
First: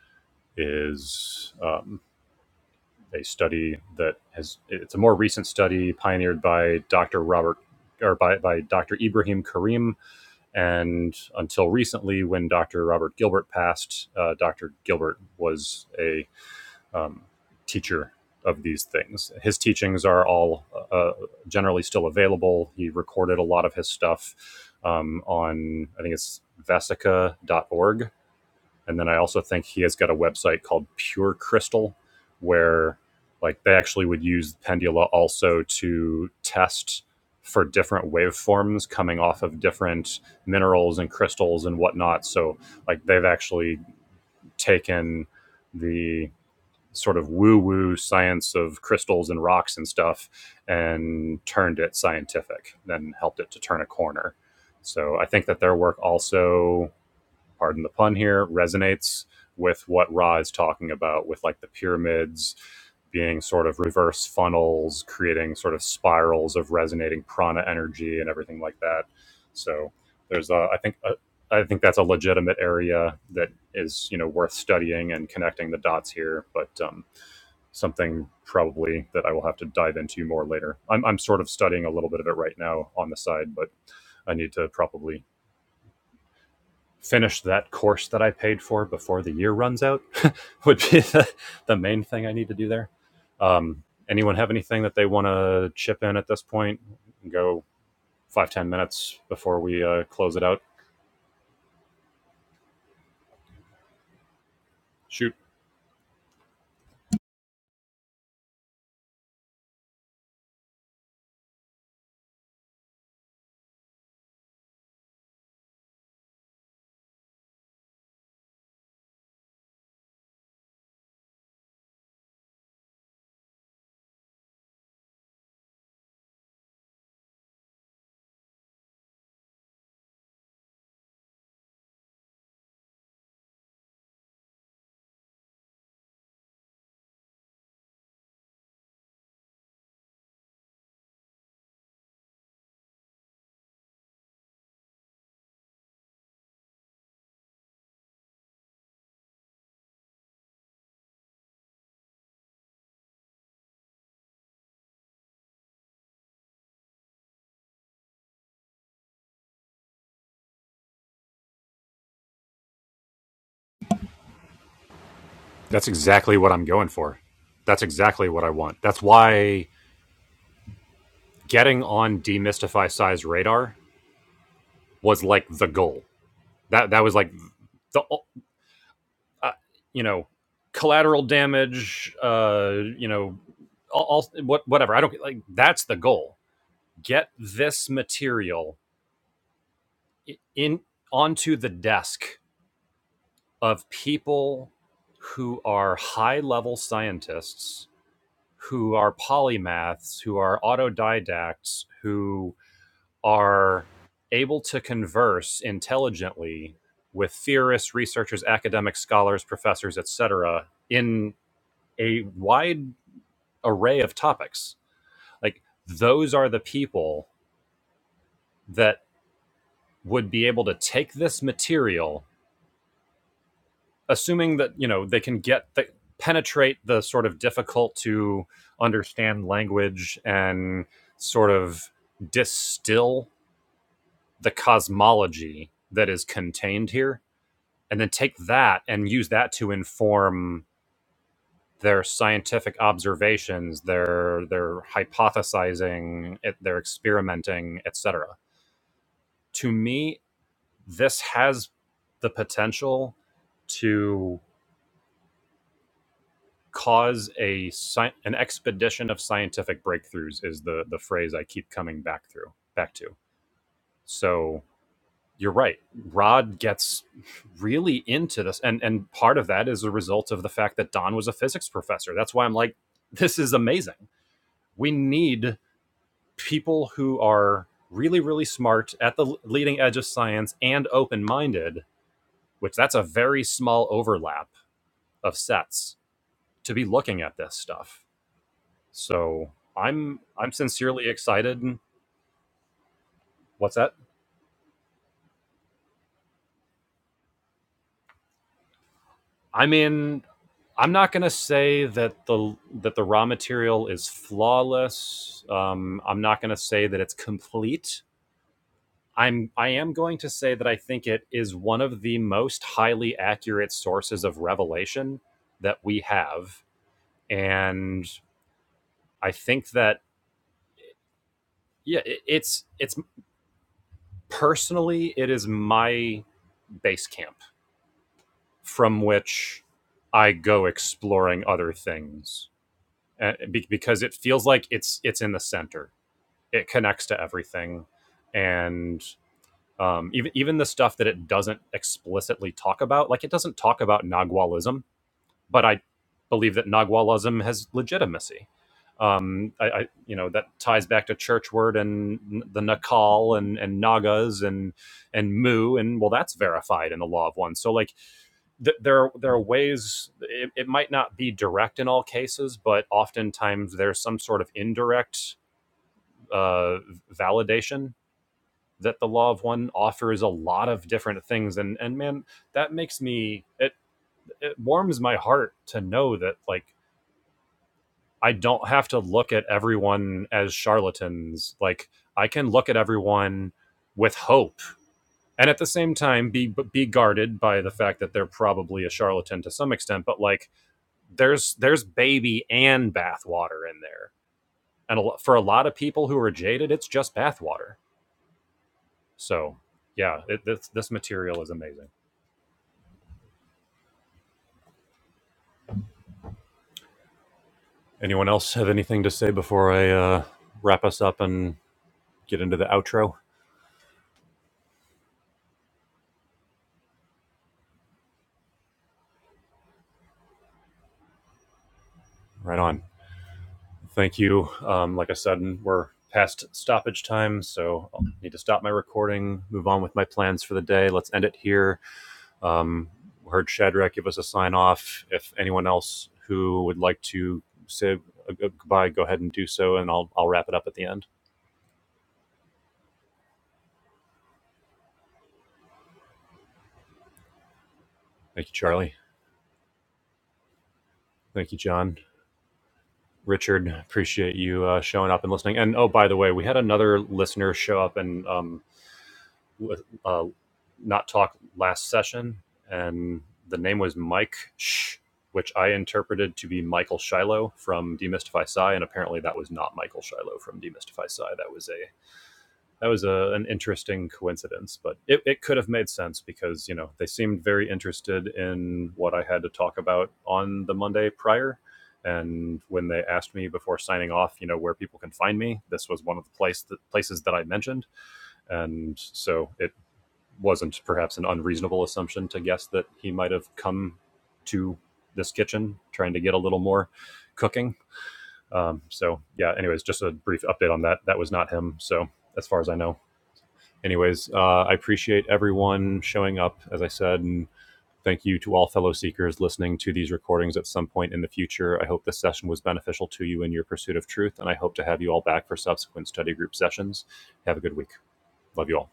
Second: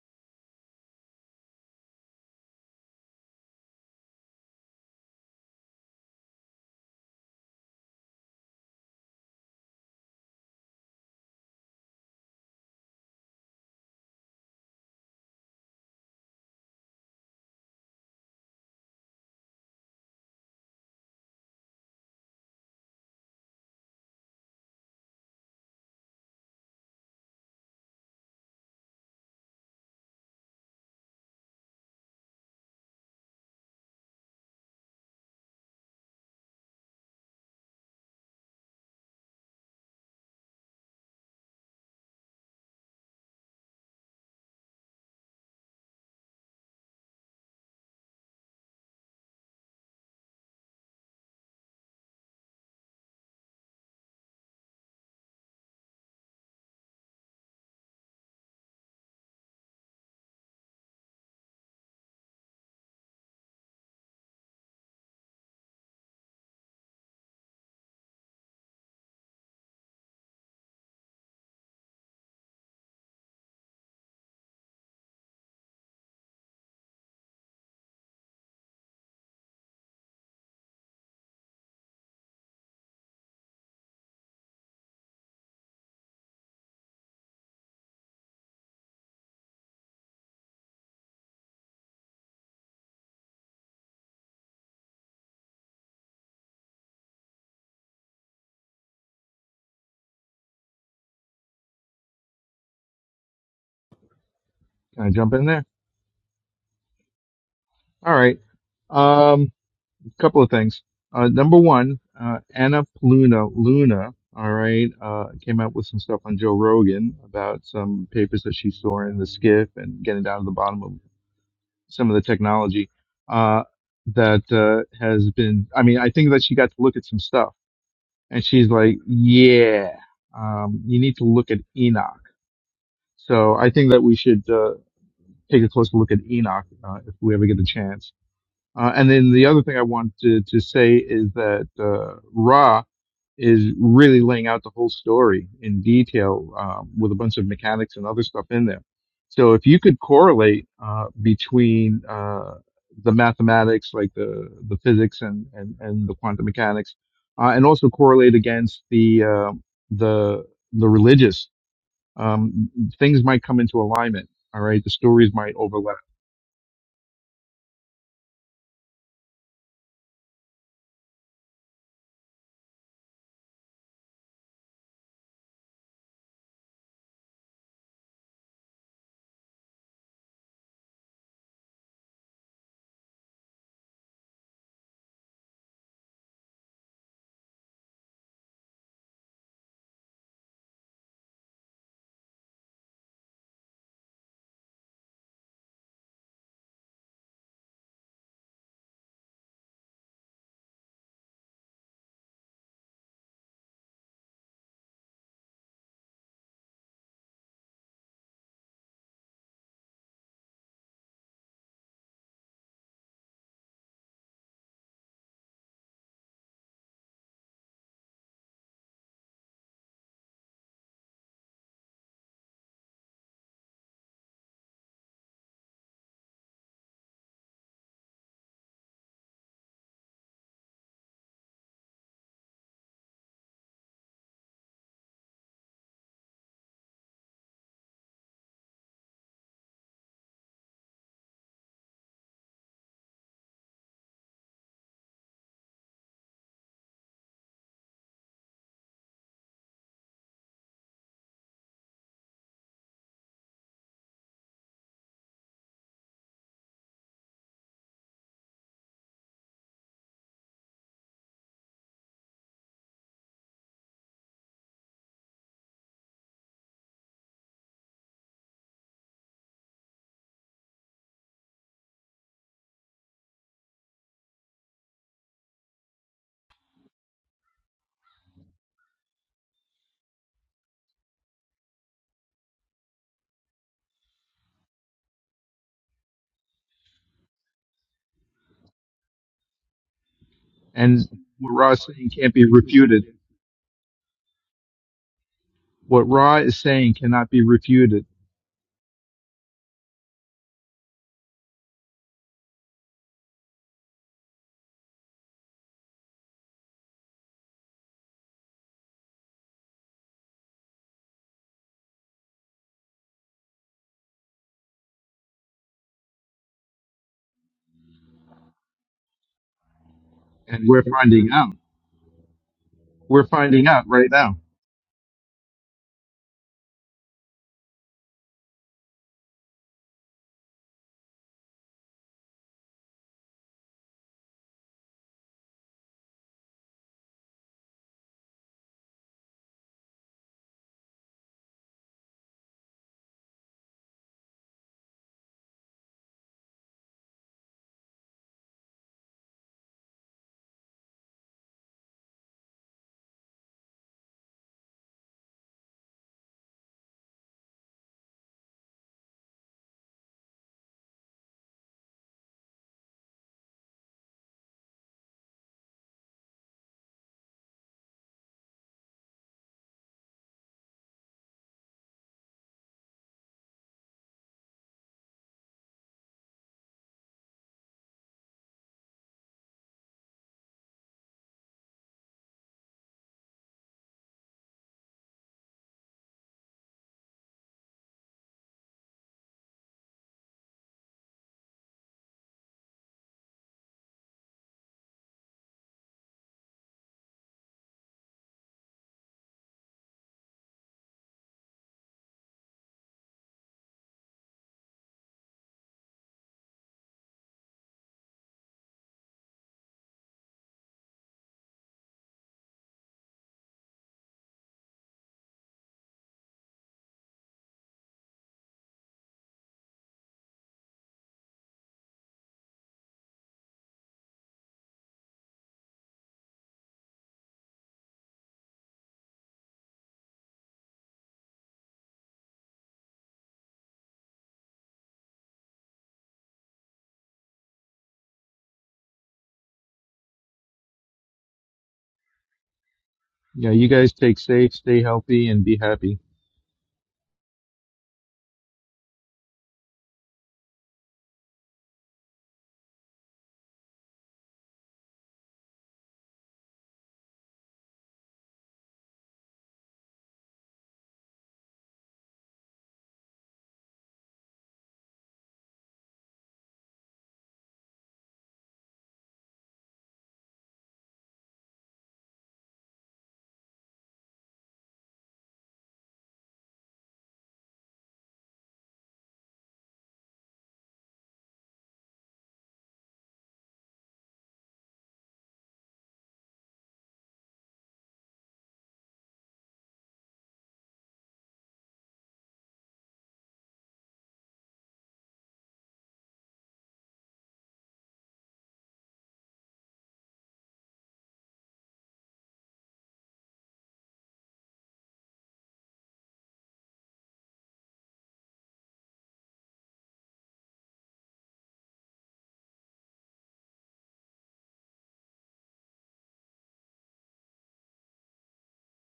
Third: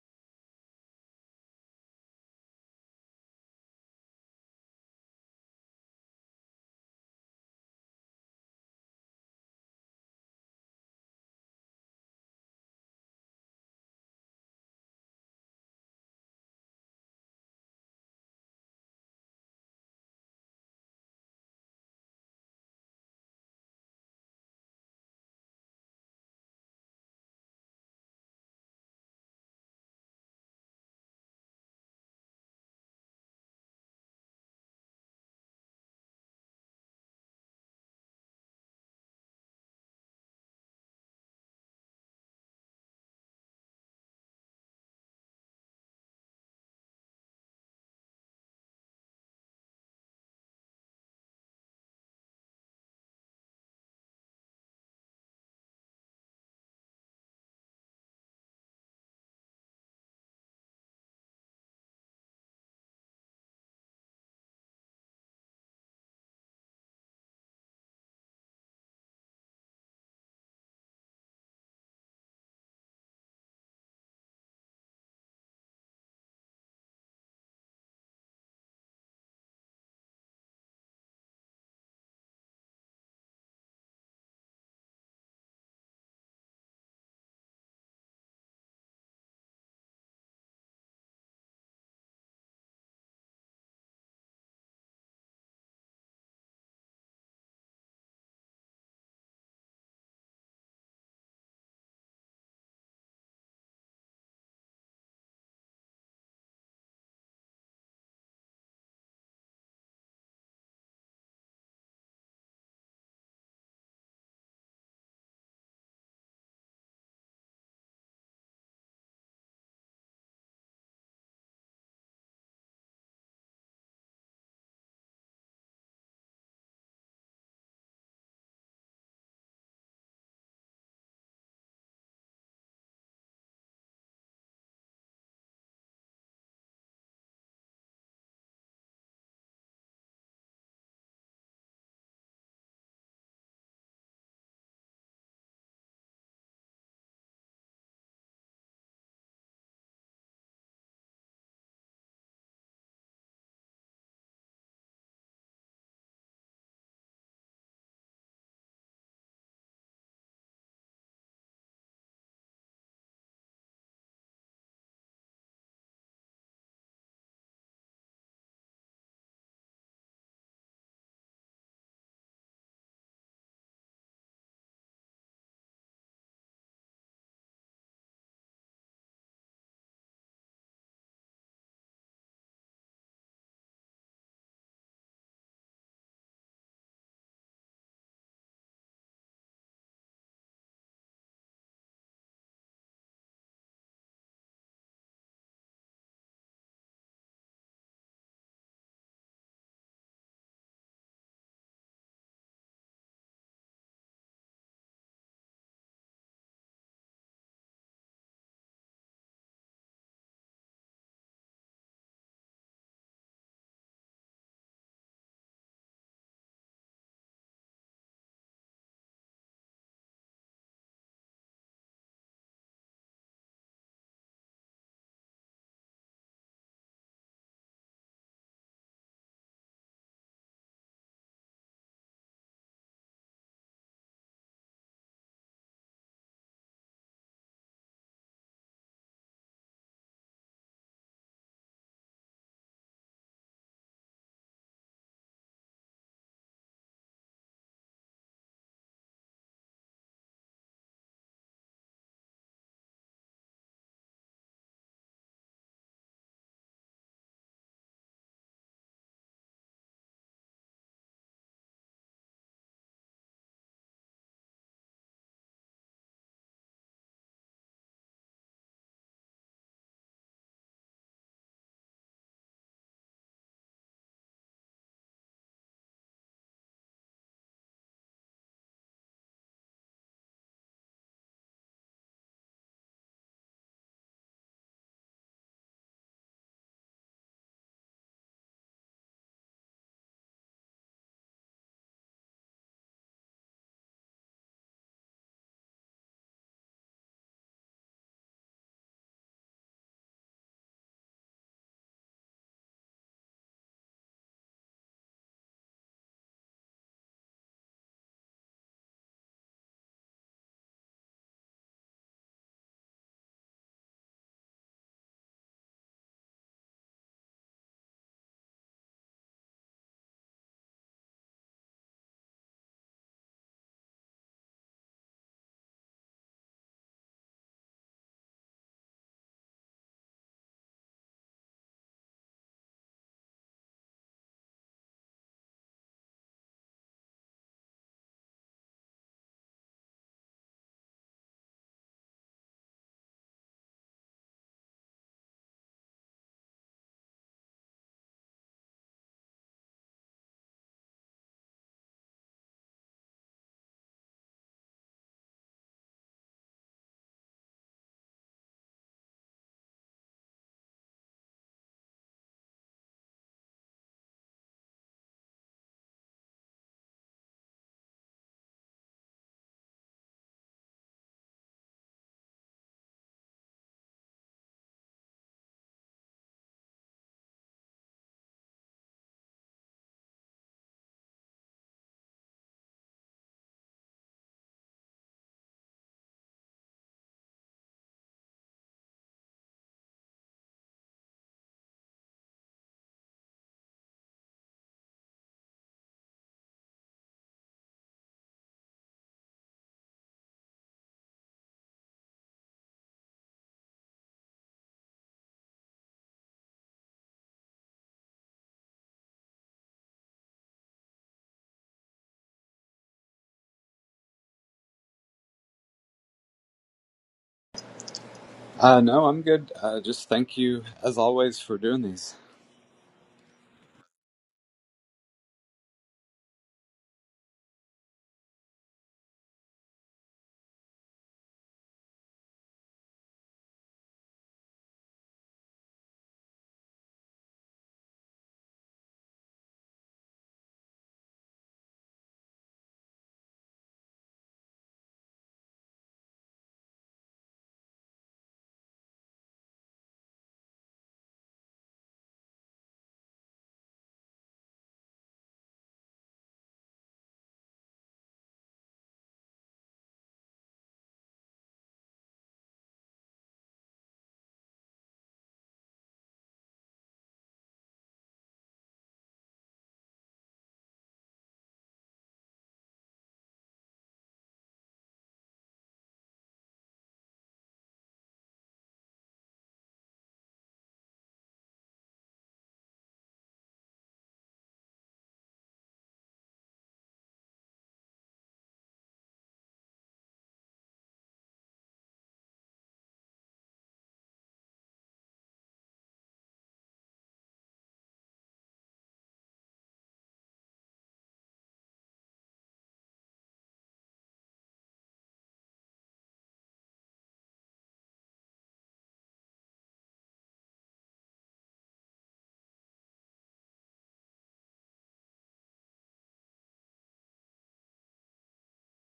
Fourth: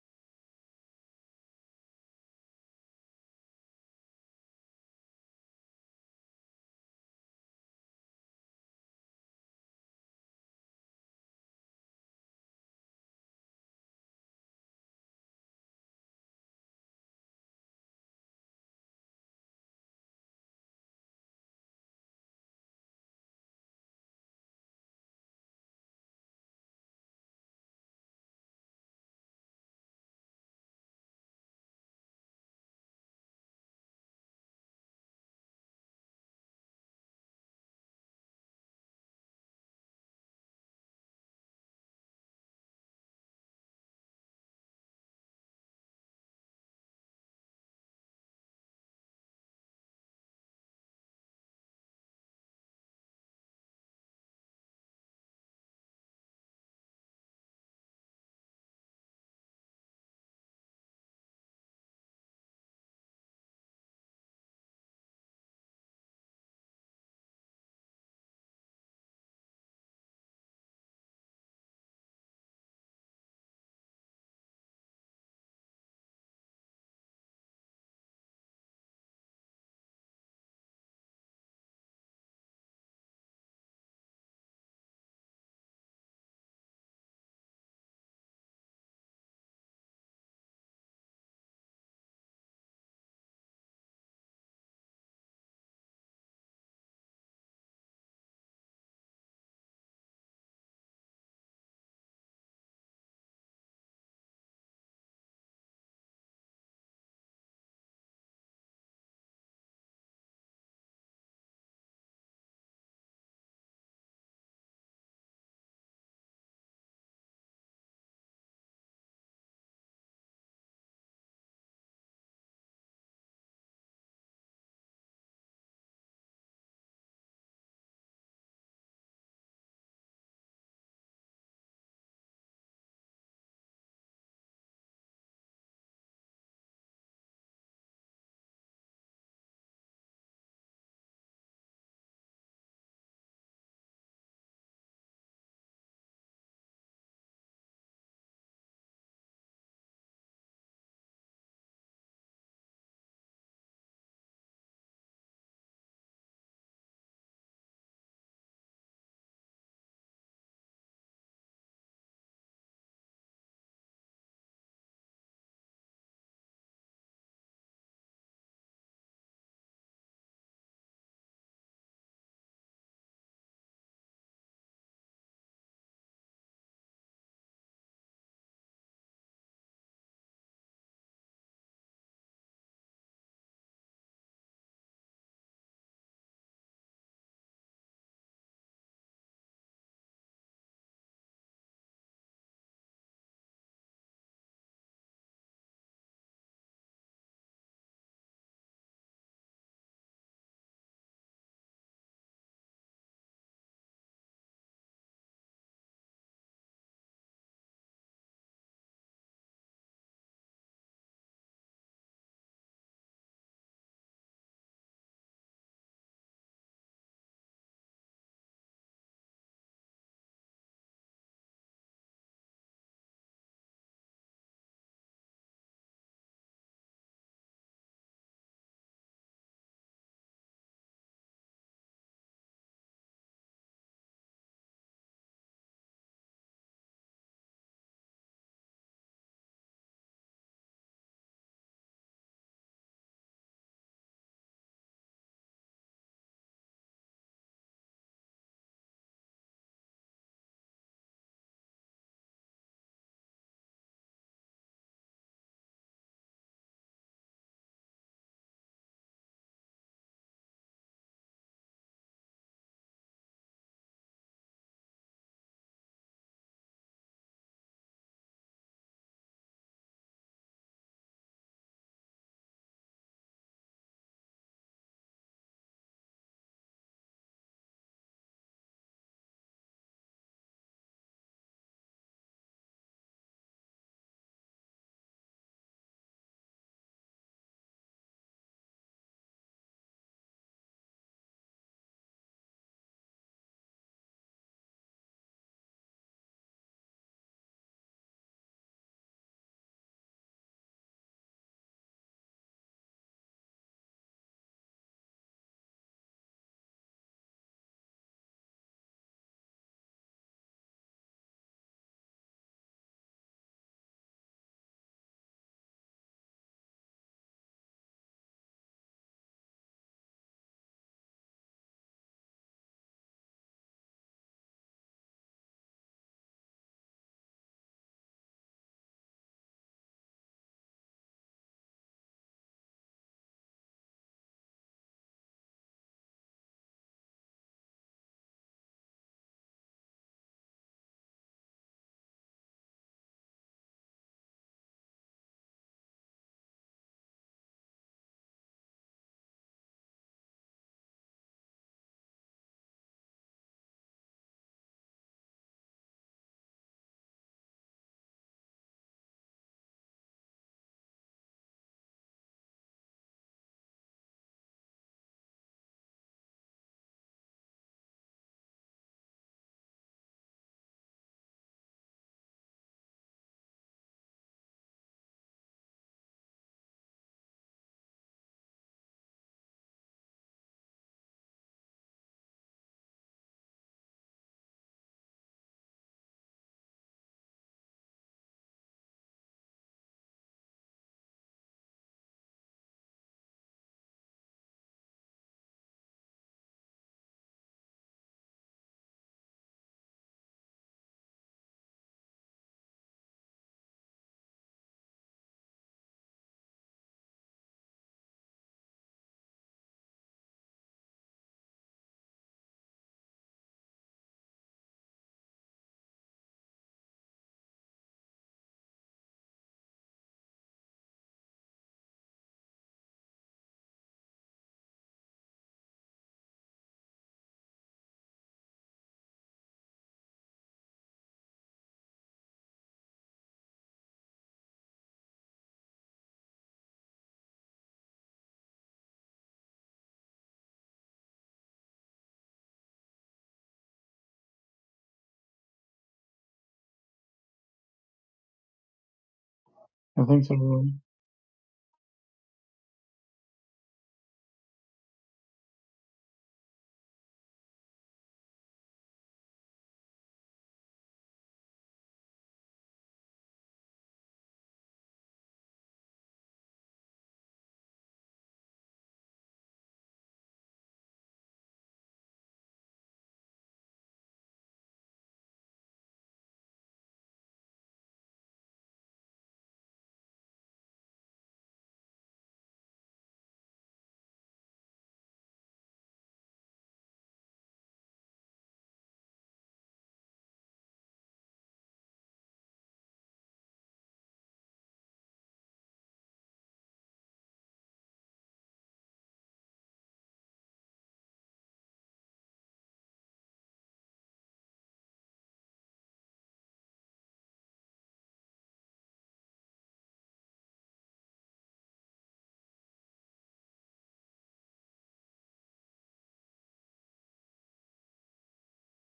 A: is um, a study that has it's a more recent study pioneered by Dr. Robert or by, by Dr. Ibrahim Karim And until recently, when Dr. Robert Gilbert passed, uh, Dr. Gilbert was a um, teacher of these things. His teachings are all uh, uh, generally still available. He recorded a lot of his stuff um, on, I think it's vesica.org and then I also think he has got a website called Pure Crystal, where like they actually would use Pendula also to test for different waveforms coming off of different minerals and crystals and whatnot. So like they've actually taken the sort of woo-woo science of crystals and rocks and stuff and turned it scientific, then helped it to turn a corner. So I think that their work also pardon the pun here, resonates with what Ra is talking about with like the pyramids being sort of reverse funnels, creating sort of spirals of resonating prana energy and everything like that. So there's a, I think, a, I think that's a legitimate area that is, you know, worth studying and connecting the dots here, but um, something probably that I will have to dive into more later. I'm, I'm sort of studying a little bit of it right now on the side, but I need to probably finish that course that I paid for before the year runs out would be the, the main thing I need to do there. Um, anyone have anything that they want to chip in at this point? Go five ten minutes before we uh, close it out.
C: Can I
A: Shoot,
C: jump in there? All right. Um, a couple of things. Uh, number one, uh, Anna Pluna Luna. All right, uh, came out with some stuff on Joe Rogan about some papers that she saw in the skiff and getting down to the bottom of some of the technology uh, that uh, has been. I mean, I think that she got to look at some stuff, and she's like, "Yeah, um, you need to look at Enoch." So I think that we should uh, take a closer look at Enoch uh, if we ever get a chance. Uh, and then the other thing I wanted to, to say is that uh, Ra is really laying out the whole story in detail um, with a bunch of mechanics and other stuff in there. So if you could correlate uh, between uh, the mathematics, like the the physics and and, and the quantum mechanics, uh, and also correlate against the uh, the the religious, um, things might come into alignment. All right, the stories might
A: that's
C: overlap,
A: exactly what I'm going for. That's exactly what I want. That's why getting on demystify size radar was like the goal. That that was like the uh, you know, collateral damage, uh, you know, all, all what whatever. I don't like that's the goal. Get this material in onto the desk of people who are high level scientists, who are polymaths, who are autodidacts, who are able to converse intelligently with theorists, researchers, academic scholars, professors, etc., in a wide array of topics. Like those are the people that would be able to take this material, assuming that you know they can get the penetrate the sort of difficult to understand language and sort of distill the cosmology that is contained here and then take that and use that to inform their scientific observations their their hypothesizing their experimenting etc to me this has the potential to cause a sci- an expedition of scientific breakthroughs is the the phrase I keep coming back through back to. So you're right. Rod gets really into this, and and part of that is a result of the fact that Don was a physics professor. That's why I'm like, this is amazing. We need people who are really really smart at the leading edge of science and open minded, which that's a very small overlap of sets to be looking at this stuff. So I'm I'm
C: and
A: sincerely
C: what
A: excited.
C: Ra is saying can't be refuted.
A: What's that?
C: What Ra is saying cannot be refuted,
A: I mean, I'm not going to say that the that the raw material is flawless. Um, I'm not going to say that it's complete. I'm I am going to say that I think it is one of the most highly accurate sources of revelation that we have, and I think that
C: and we're finding out.
A: yeah, it, it's it's
C: We're finding out right now.
A: personally it is my base camp. from which I go exploring other things uh, be- because it feels like it's it's in the center. It connects to everything, and um, even even the stuff that it doesn't explicitly talk about, like it doesn't talk about Nagualism, but I believe that Nagualism has legitimacy. Um, I, I you know that ties back to Churchward and the Nakal and and Nagas and and Mu and well that's verified in the law of one. So like th- there there are ways it, it might not be direct in all cases but oftentimes there's some sort of indirect uh, validation that the law of one offers a lot of different things and and man that makes me it it warms my heart to know that like I don't have to look at everyone as charlatans like I can look at everyone with hope and at the same time be be guarded by the fact that they're probably a charlatan to some extent but like there's there's baby and bathwater in there, and a, for a lot of people who are jaded, it's just bathwater. So yeah, it, this this material is amazing. Anyone else have anything to say before I uh, wrap us up and get into the outro?
B: Uh, no, I'm good. Uh, just thank you as always for doing these.
A: Right on. Thank you. Um, like I said, we're past stoppage time, so I'll need to stop my recording, move on with my plans for the day. Let's end it here. Um, heard Shadrach give us a sign off. If anyone else who would like to say a goodbye, go ahead and do so, and I'll I'll wrap it up at the end.
C: Yeah, you guys take safe, stay healthy, and be happy.
A: Thank you, Charlie.
D: Oh, thanks everyone.
A: Thank you, John. Richard, appreciate you uh, showing up and listening. And oh, by the way, we had another listener show up and um, uh, not talk last session, and the name was Mike Sh, which I interpreted to be Michael Shiloh from Demystify Psy, and apparently that was not Michael Shiloh from Demystify Psy. That was a that was a, an interesting coincidence, but it, it could have made sense because you know they seemed very interested in what I had to talk about on the Monday prior. And when they asked me before signing off, you know, where people can find me, this was one of the place, the places that I mentioned. And so it wasn't perhaps an unreasonable assumption to guess that he might have come to this kitchen trying to get a little more cooking. Um, so yeah, anyways, just a brief update on that. That was not him. So as far as I know, anyways, uh, I appreciate everyone showing up, as I said, and thank you to all fellow seekers listening to these recordings at some point in the future. I hope this session was beneficial to you in your pursuit of truth, and I hope to have you all back for subsequent study group sessions. Have a good week. Love you all.